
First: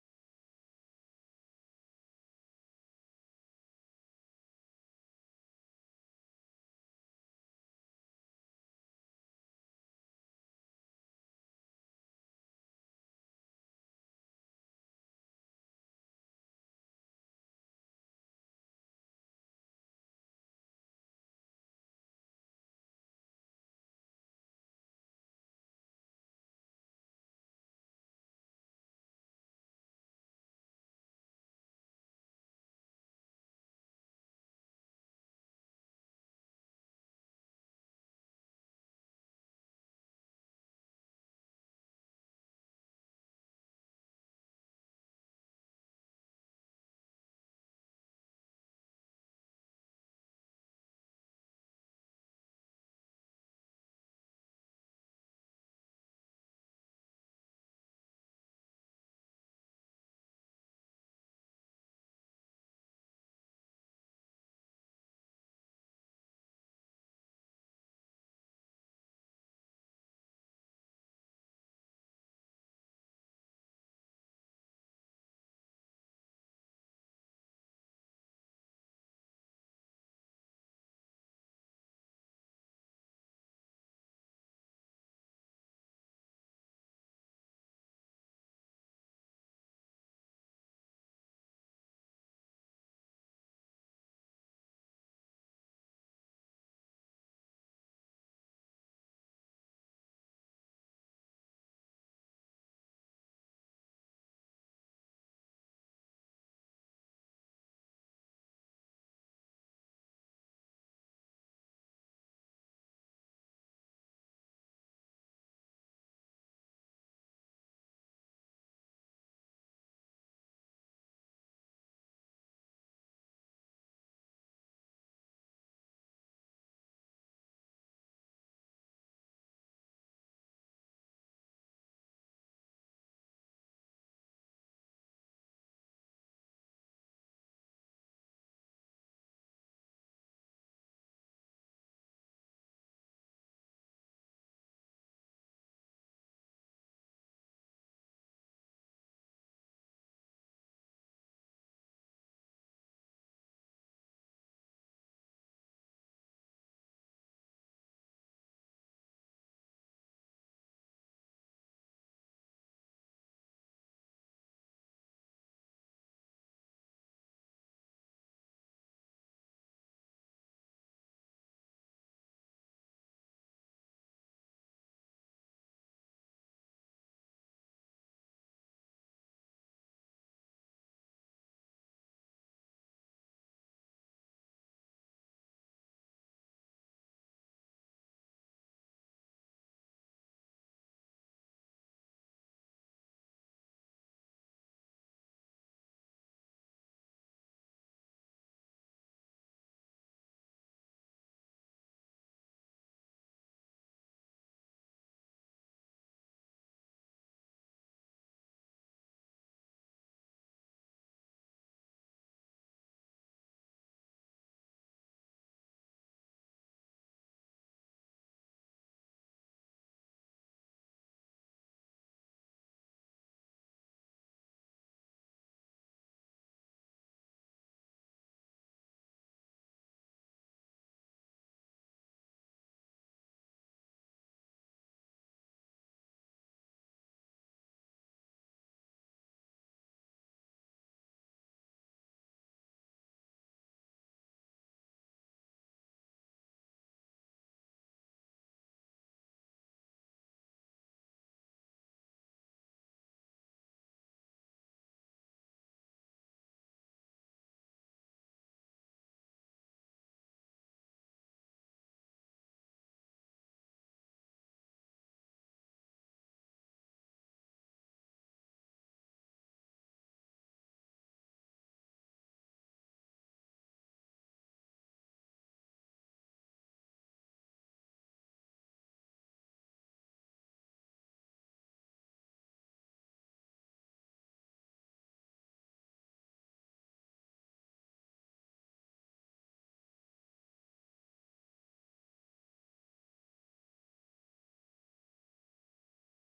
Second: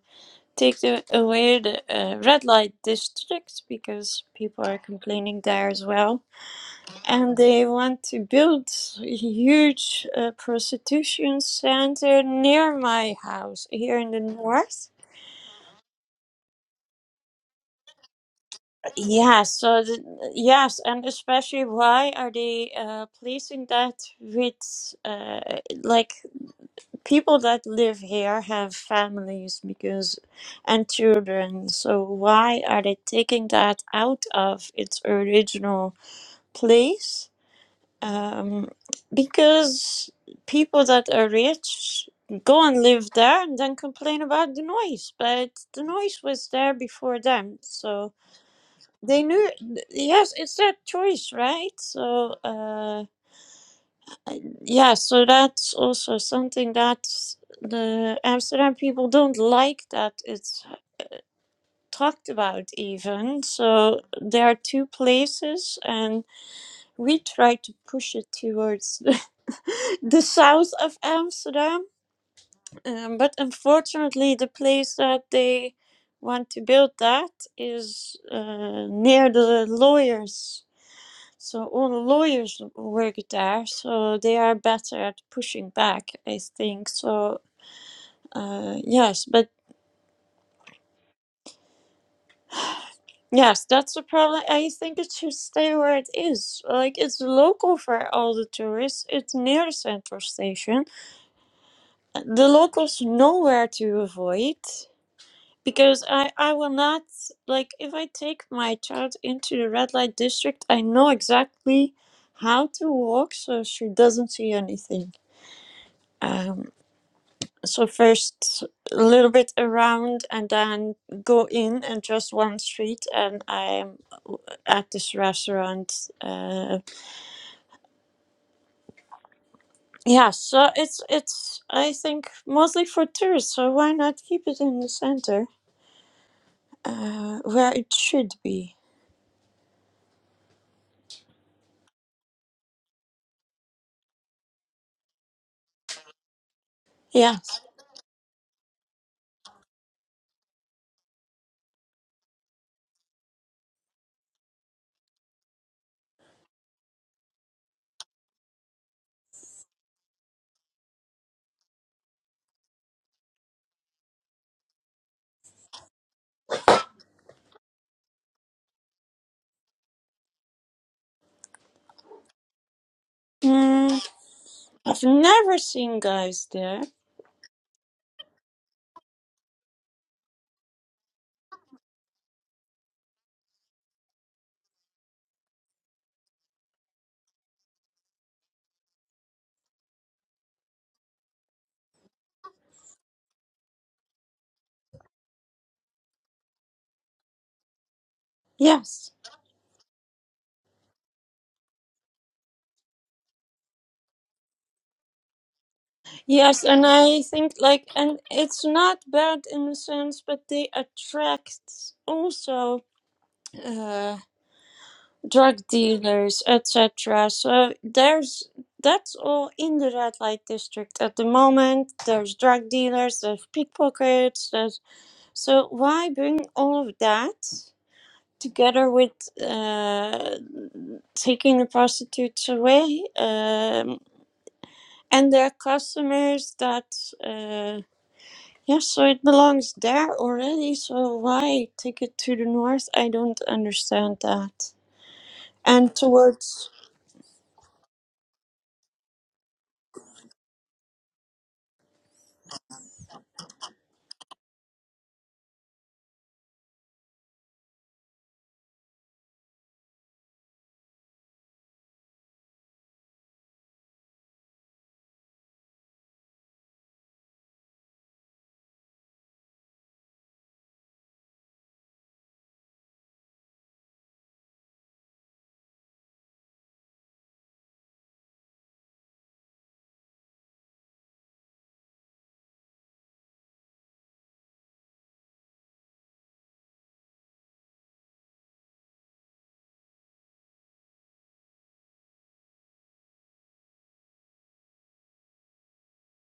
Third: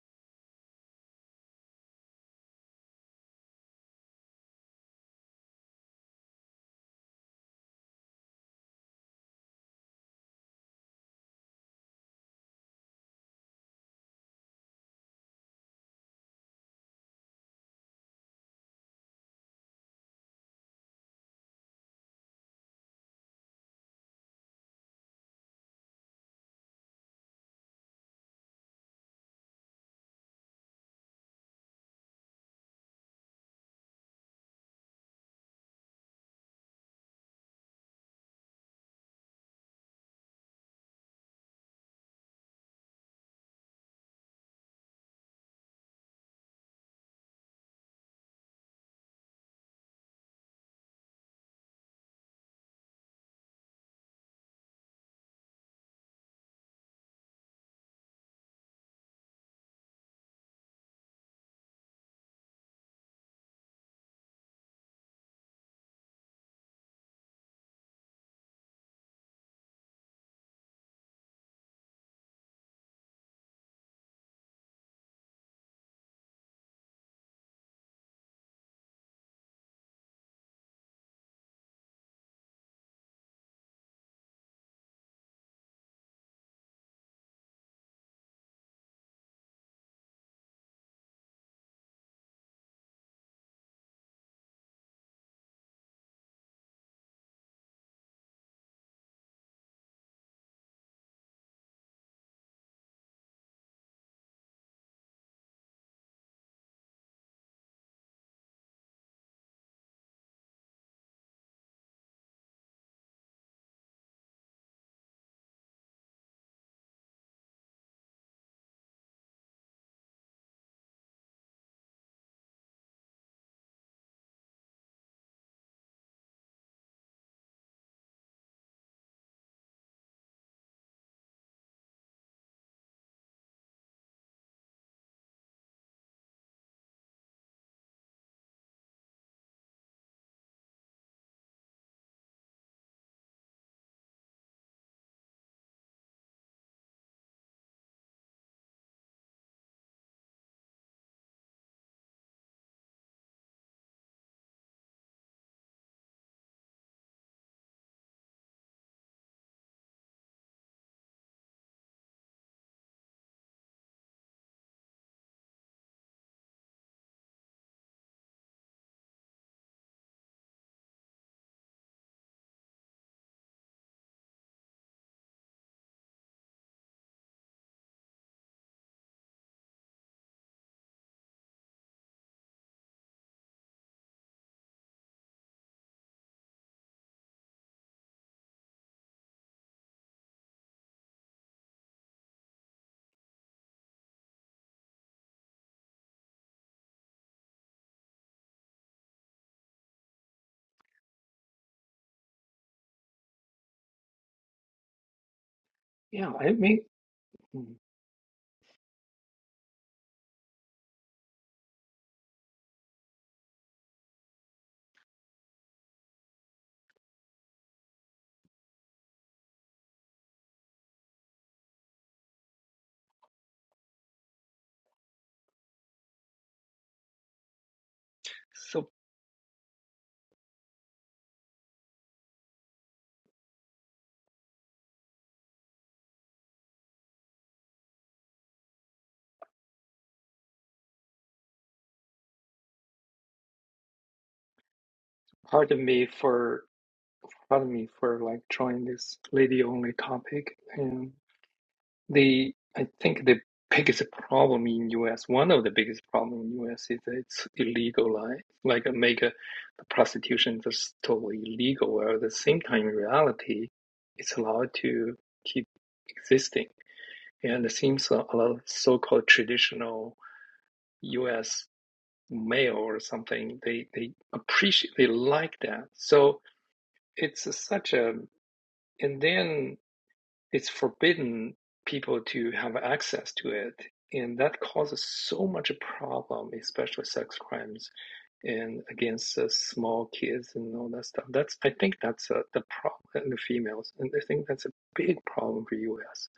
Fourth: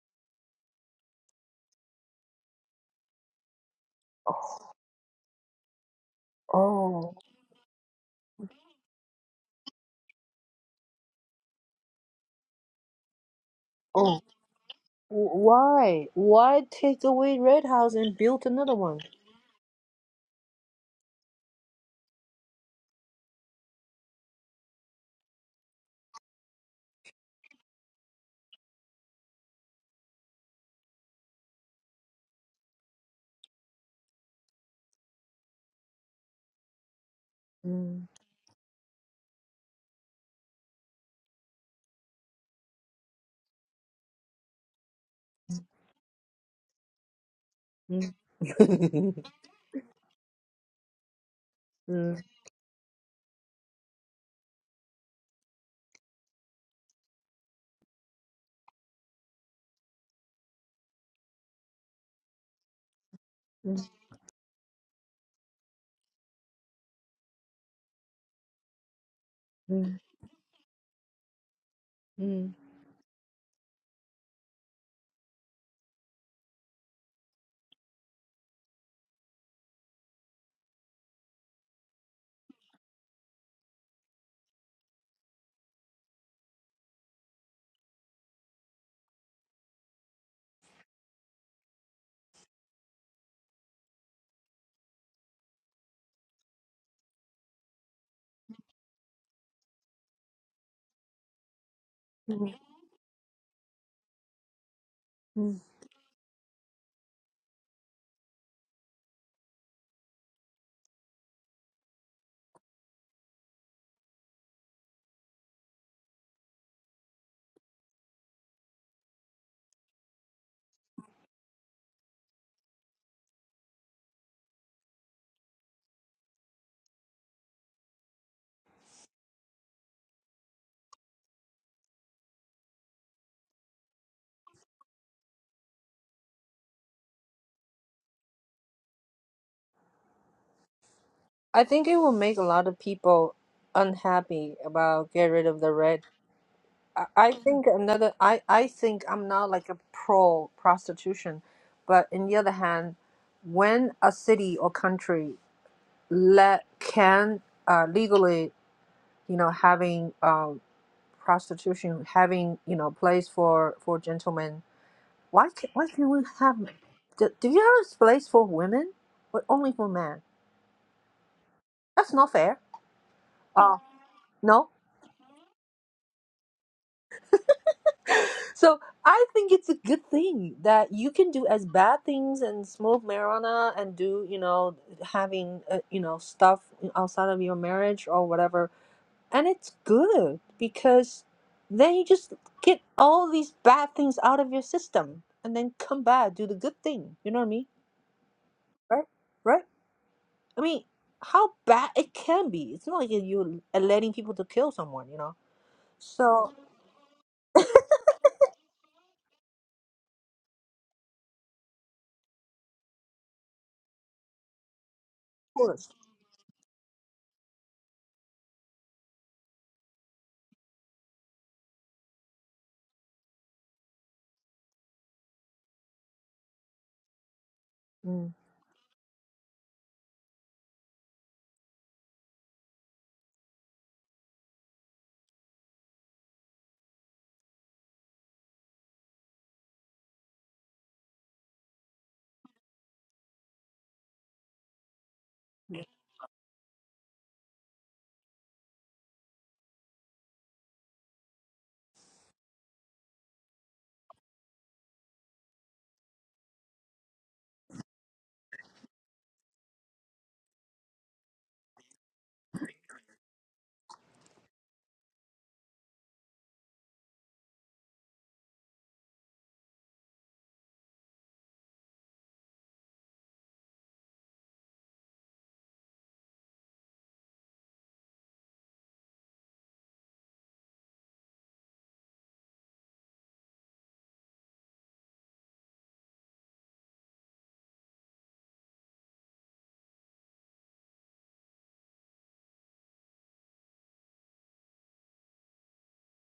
B: take the, away the uh, red light districts because people are complaining there as well.
A: Oh,
B: And they want to build a huge uh, prostitution center near my house here
A: oh.
B: in the north.
A: Why? Why take away Red House and build another one?
B: Yes, so the, yes, and especially why are they uh, placing that with uh, like people that live here have families because and children so why are they taking that out of its original place
A: Mm,
B: um, because people that are rich go and live there and then complain about the noise but the noise was there before them so
A: mm, mm,
B: they knew yes it's their choice right
A: mm,
B: so uh yeah, so that's also something that the Amsterdam people don't like that it's talked about, even. So there are two places, and we try to push it towards
A: mm,
B: the south of Amsterdam.
A: mm,
B: Um, but unfortunately, the place that they want to build that is uh, near the lawyers. So all the lawyers work there, so they are better at pushing back, I think. So Uh, yes, but yes, that's the problem. I think it should stay where it is. Like it's local for all the tourists. It's near the central station. The
A: mm,
B: locals know where to avoid
A: mm.
B: because I I will not like if I take my child into the red light district. I know exactly how to walk so she doesn't see anything. Um, so first a little bit around and then go in and just one street and I'm at this restaurant. Uh, yeah, so it's it's I think mostly for tourists. So why not keep it in the center uh, where it should be?
A: I think it will make a lot of people unhappy about get rid of the red. I, I
B: Yeah,
A: think another. I I think I'm not like a pro prostitution, but on the other hand, when a city or country let can uh, legally, you know, having um, prostitution having you know place for for gentlemen why can, why can't we have do, do you have a place for women but only for men that's not fair uh
B: mm,
A: no
B: I've never seen guys there.
A: so i think it's a good thing that you can do as bad things and smoke marijuana and do you know having uh, you know stuff outside of your marriage or whatever and it's good because then you just get all these bad things out of your system and then come back do the good thing you know what i mean right?
B: Yes,
A: Right? I mean, how bad it can be. It's not like you are letting people to kill someone, you know.
D: Yeah, I
A: So of
B: yes,
D: mean.
B: and I think
D: mm.
B: like and it's not bad in a sense, but they attract also. uh, drug dealers, etc. So there's that's all in the red light district at the moment. There's drug dealers, there's pickpockets. There's so why bring all of that
A: Mm.
D: So
B: together with uh, taking the prostitutes away um, and their customers? That uh, yeah, so it belongs there already. So why take it to the north? I don't understand that.
D: Pardon
B: And
D: me for
B: towards
D: pardon me for like drawing this lady only topic. And the I think the biggest problem in US, one of the biggest problem in US is that it's illegalized. Like uh, make uh, the prostitution just totally illegal, where at the same time in reality, it's allowed to keep existing. And it seems a a lot of so-called traditional US male or something, they they appreciate they like that. So it's a- such a and then it's forbidden people to have access to it and that causes so much a problem especially sex crimes and against uh, small kids and all that stuff that's i think that's uh, the problem in the females and i think that's a big problem for us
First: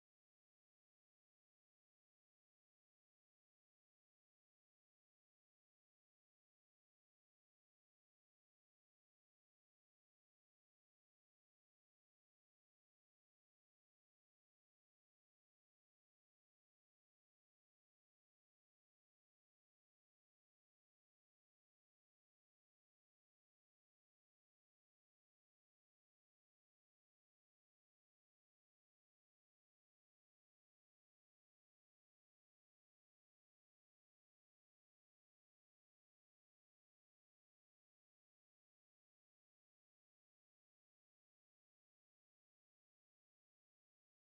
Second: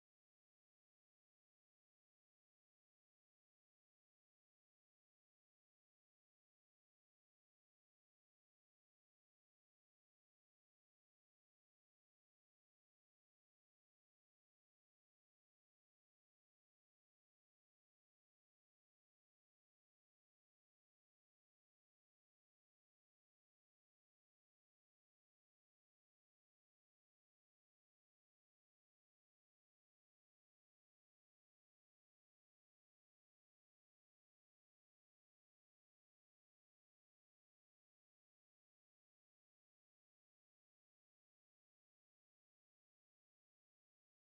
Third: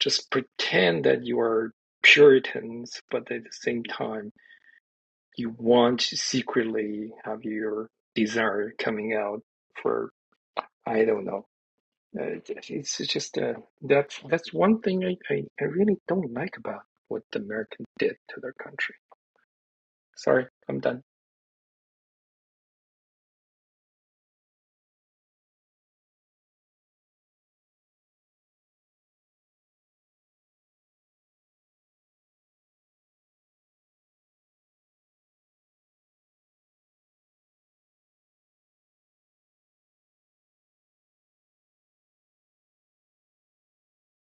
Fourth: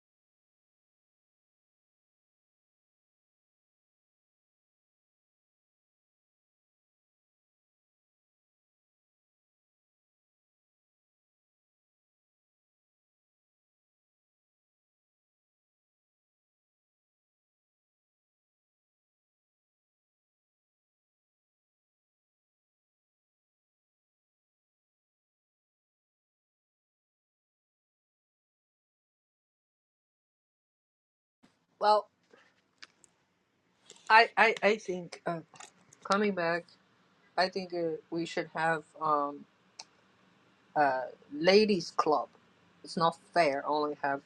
D: just pretend that you are puritans but at the same time you want to secretly have your desire coming out for i don't know uh, it's just uh, that's that's one thing I, I, I really don't like about what the Americans did to their country. Sorry, I'm done.
A: Well, I I I think uh, coming back, I think uh, we should have um a ladies club. It's not fair. Only have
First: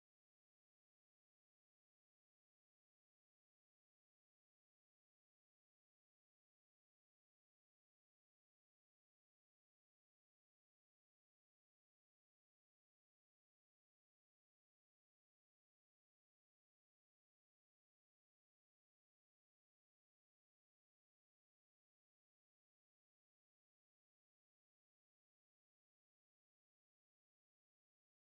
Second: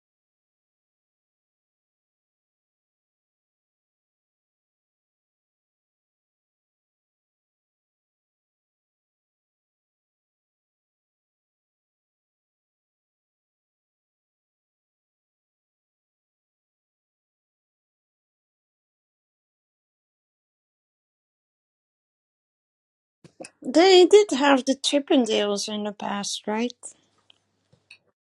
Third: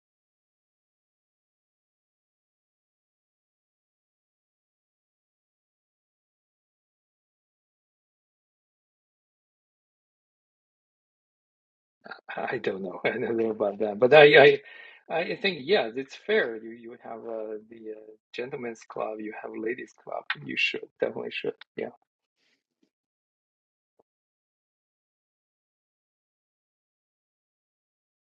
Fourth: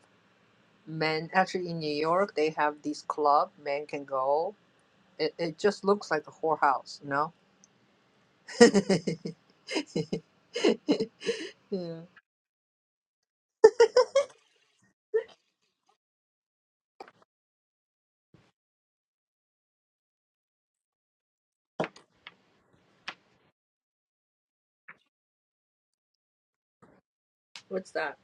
A: men. Actually, in New York, they have this club. Men can go. It it just looks like a whorehouse, you know. yeah.
D: I I don't know. I don't know about that, but I I, I think yeah, it's fair. You you have uh, the uh, gentlemen's club, you have ladies' club. You should definitely should. Yeah.
B: They did have the Chippendales in the past, right?
A: What's that?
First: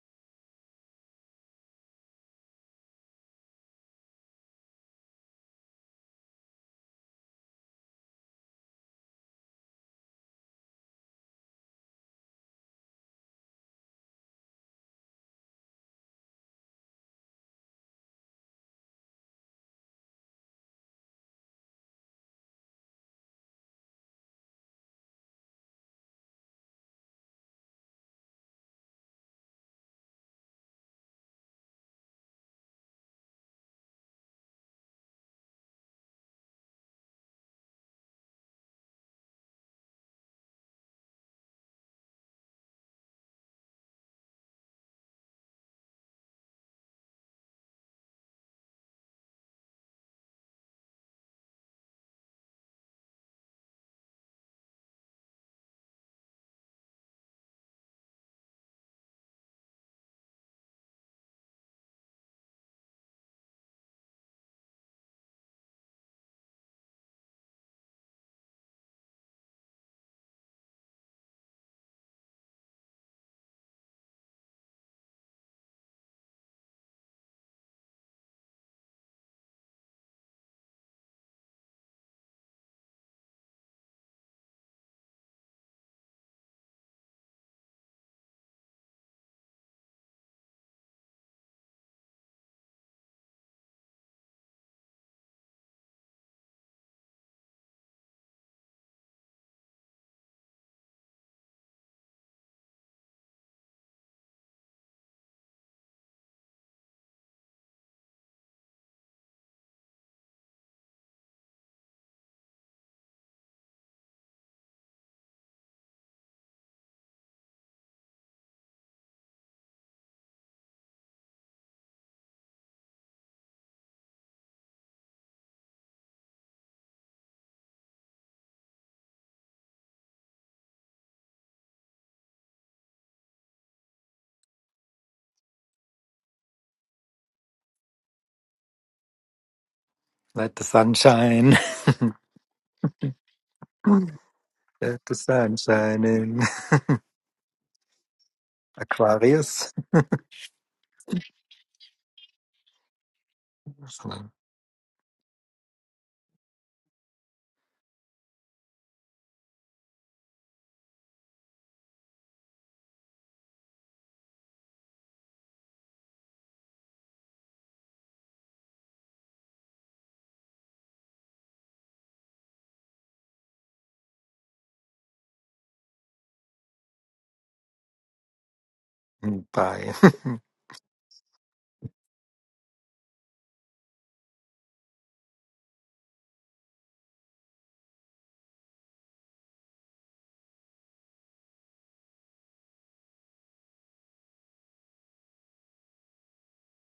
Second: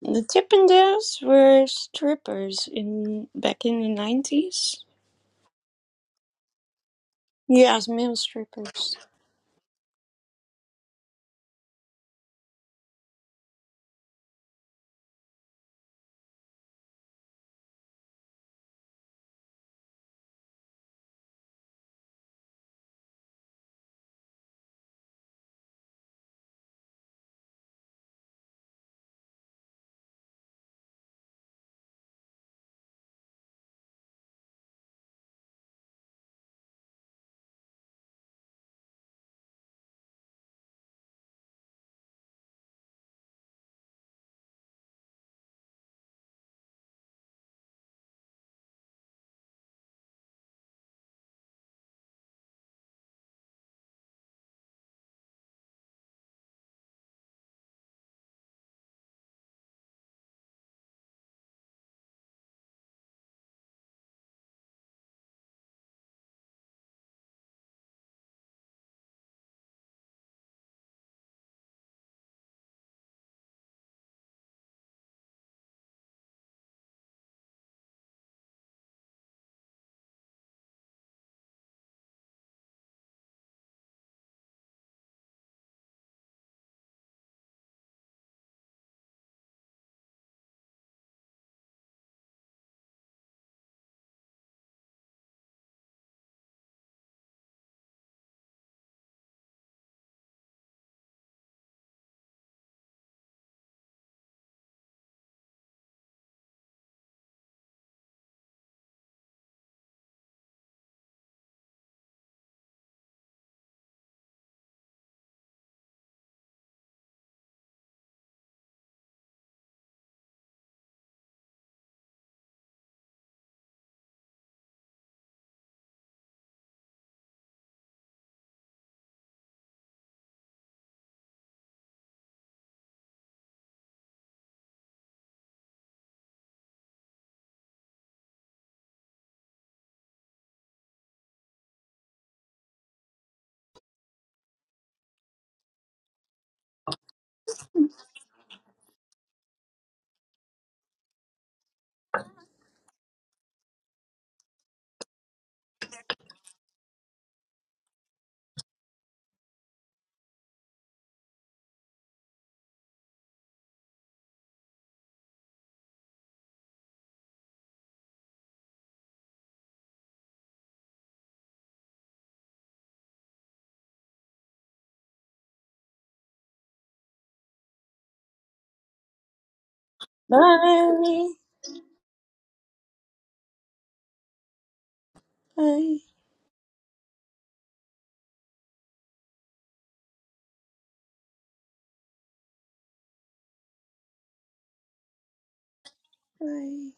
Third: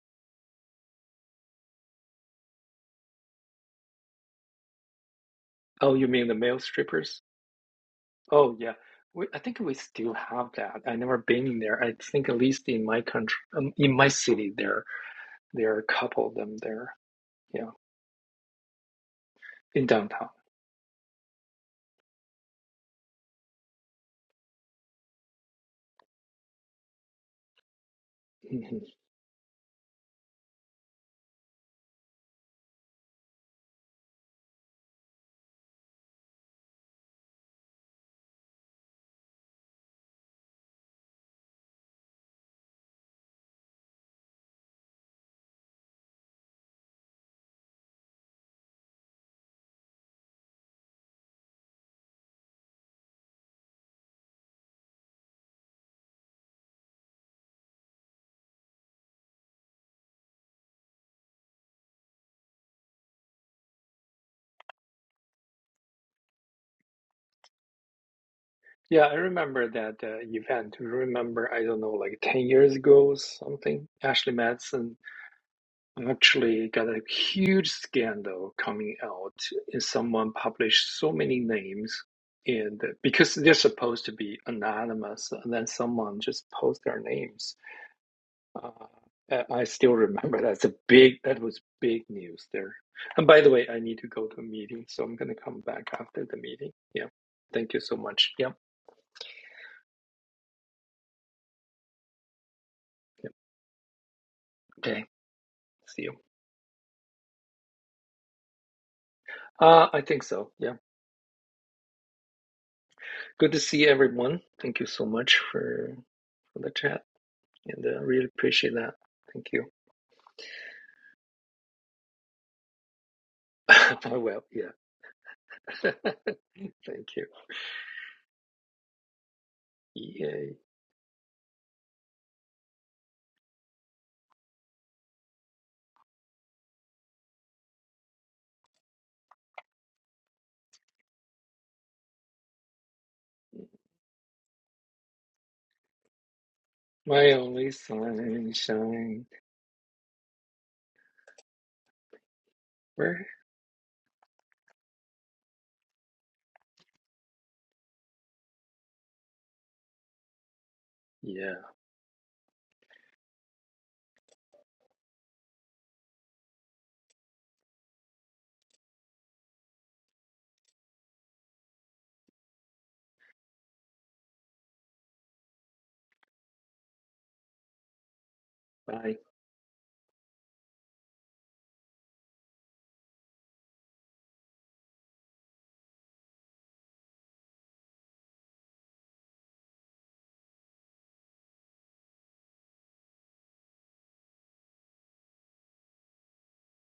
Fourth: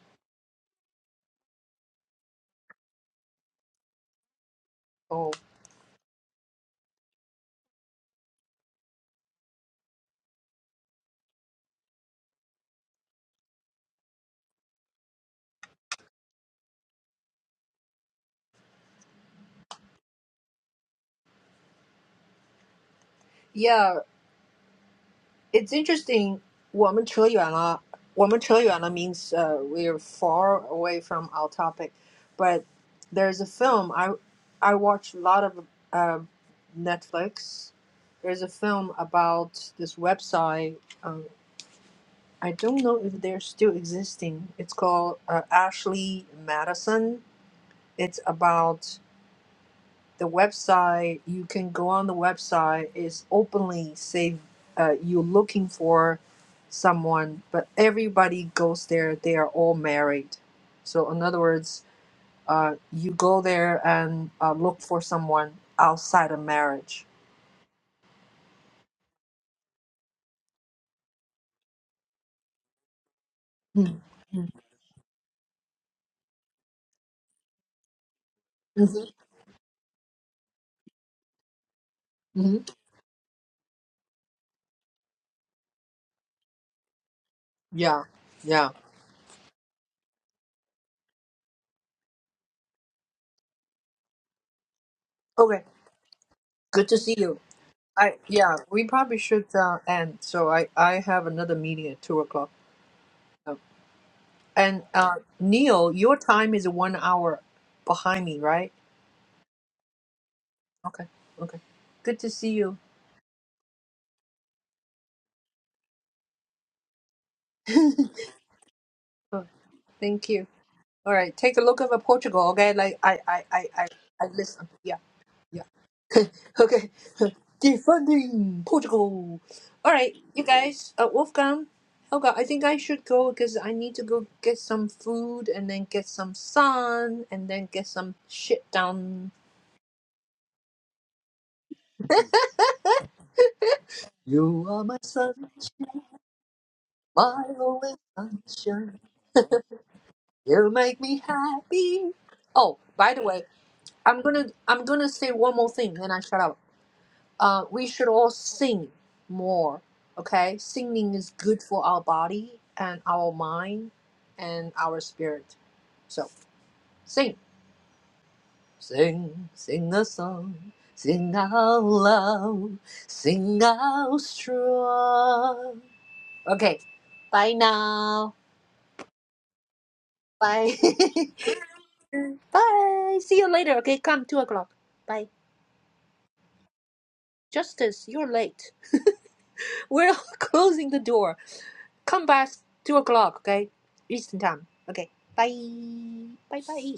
B: The Chippendales were strippers in back in the nineties.
A: Oh,
D: Oh, you mean the male strippers?
B: Yes, male
D: Oh yeah.
B: strippers.
D: We, I think we still have that. I never been in there. I think at least in my country, um, in my city, there there are a couple of them there. Yeah, in downtown.
A: yeah. It's interesting.
D: Mhm.
A: 我们扯远了，我们扯远了 means uh, we're far away from our topic. But there's a film I I watch a lot of uh, Netflix. There's a film about this website. Um, I don't know if they're still existing. It's called uh, Ashley Madison. It's about the website you can go on the website is openly say uh, you're looking for someone but everybody goes there they are all married so in other words uh, you go there and uh, look for someone outside of marriage
D: Yeah, I remember that uh, event. Remember, I don't know, like 10 years ago, or something.
A: mm
D: Ashley Madison actually got a huge scandal coming
A: Mm-hmm.
D: out, and someone published so many names,
A: hmm
D: and uh, because they're supposed to be anonymous, and then someone just post their names.
A: yeah yeah
D: Uh, I I still remember that's a big, that was big news there. And by the way, I need to go to a meeting, so I'm going to come
A: okay
D: back after the meeting.
A: good to
D: Yeah.
A: see you
D: Thank you so
A: i
D: much. Yep.
A: yeah we probably should uh, end so i i have another meeting at two o'clock
D: Yep.
A: So, And
D: Okay.
A: uh, Neil,
D: See you.
A: your time is one hour behind me, right?
D: Uh, I think so. Yeah.
A: Okay, okay. Good to see you.
D: Good to see everyone. Thank you so much for for the chat, and I uh, really appreciate that.
A: Oh,
D: Thank you.
A: thank you. All right, take a look over Portugal, okay? Like I, I, I, I,
D: oh,
A: I
D: well,
A: listen.
D: yeah.
A: Yeah, yeah. Okay,
D: Thank you.
A: defending Portugal. All right, you
D: Yay.
A: guys. Uh, Wolfgang, Helga. I think I should go because I need to go get some food and then get some sun and then get some shit done.
C: Let the sun shine.
A: You are my
C: Let the
A: sun,
C: sun shine in.
D: My
A: my
D: only
A: only sunshine.
D: sunshine.
C: Aquarius.
A: You make me happy. Oh, by the
D: Where?
A: way, I'm
C: Sondern,
A: gonna I'm gonna say one more thing, and I shut up. Uh, we should all sing more. Okay, singing is
D: Yeah.
A: good for our body and our mind and our spirit. So sing, sing, sing a song, sing out loud, sing out strong. Okay, bye now.
D: Bye.
C: hm, Bye.
A: Bye.
B: Bye,
A: Bye. See you later. Okay, come two o'clock. Bye.
B: bye,
A: Justice, you're late. We're closing the door. Come back two o'clock. Okay, Eastern time. Okay. Bye. Bye.
B: bye.
A: Bye.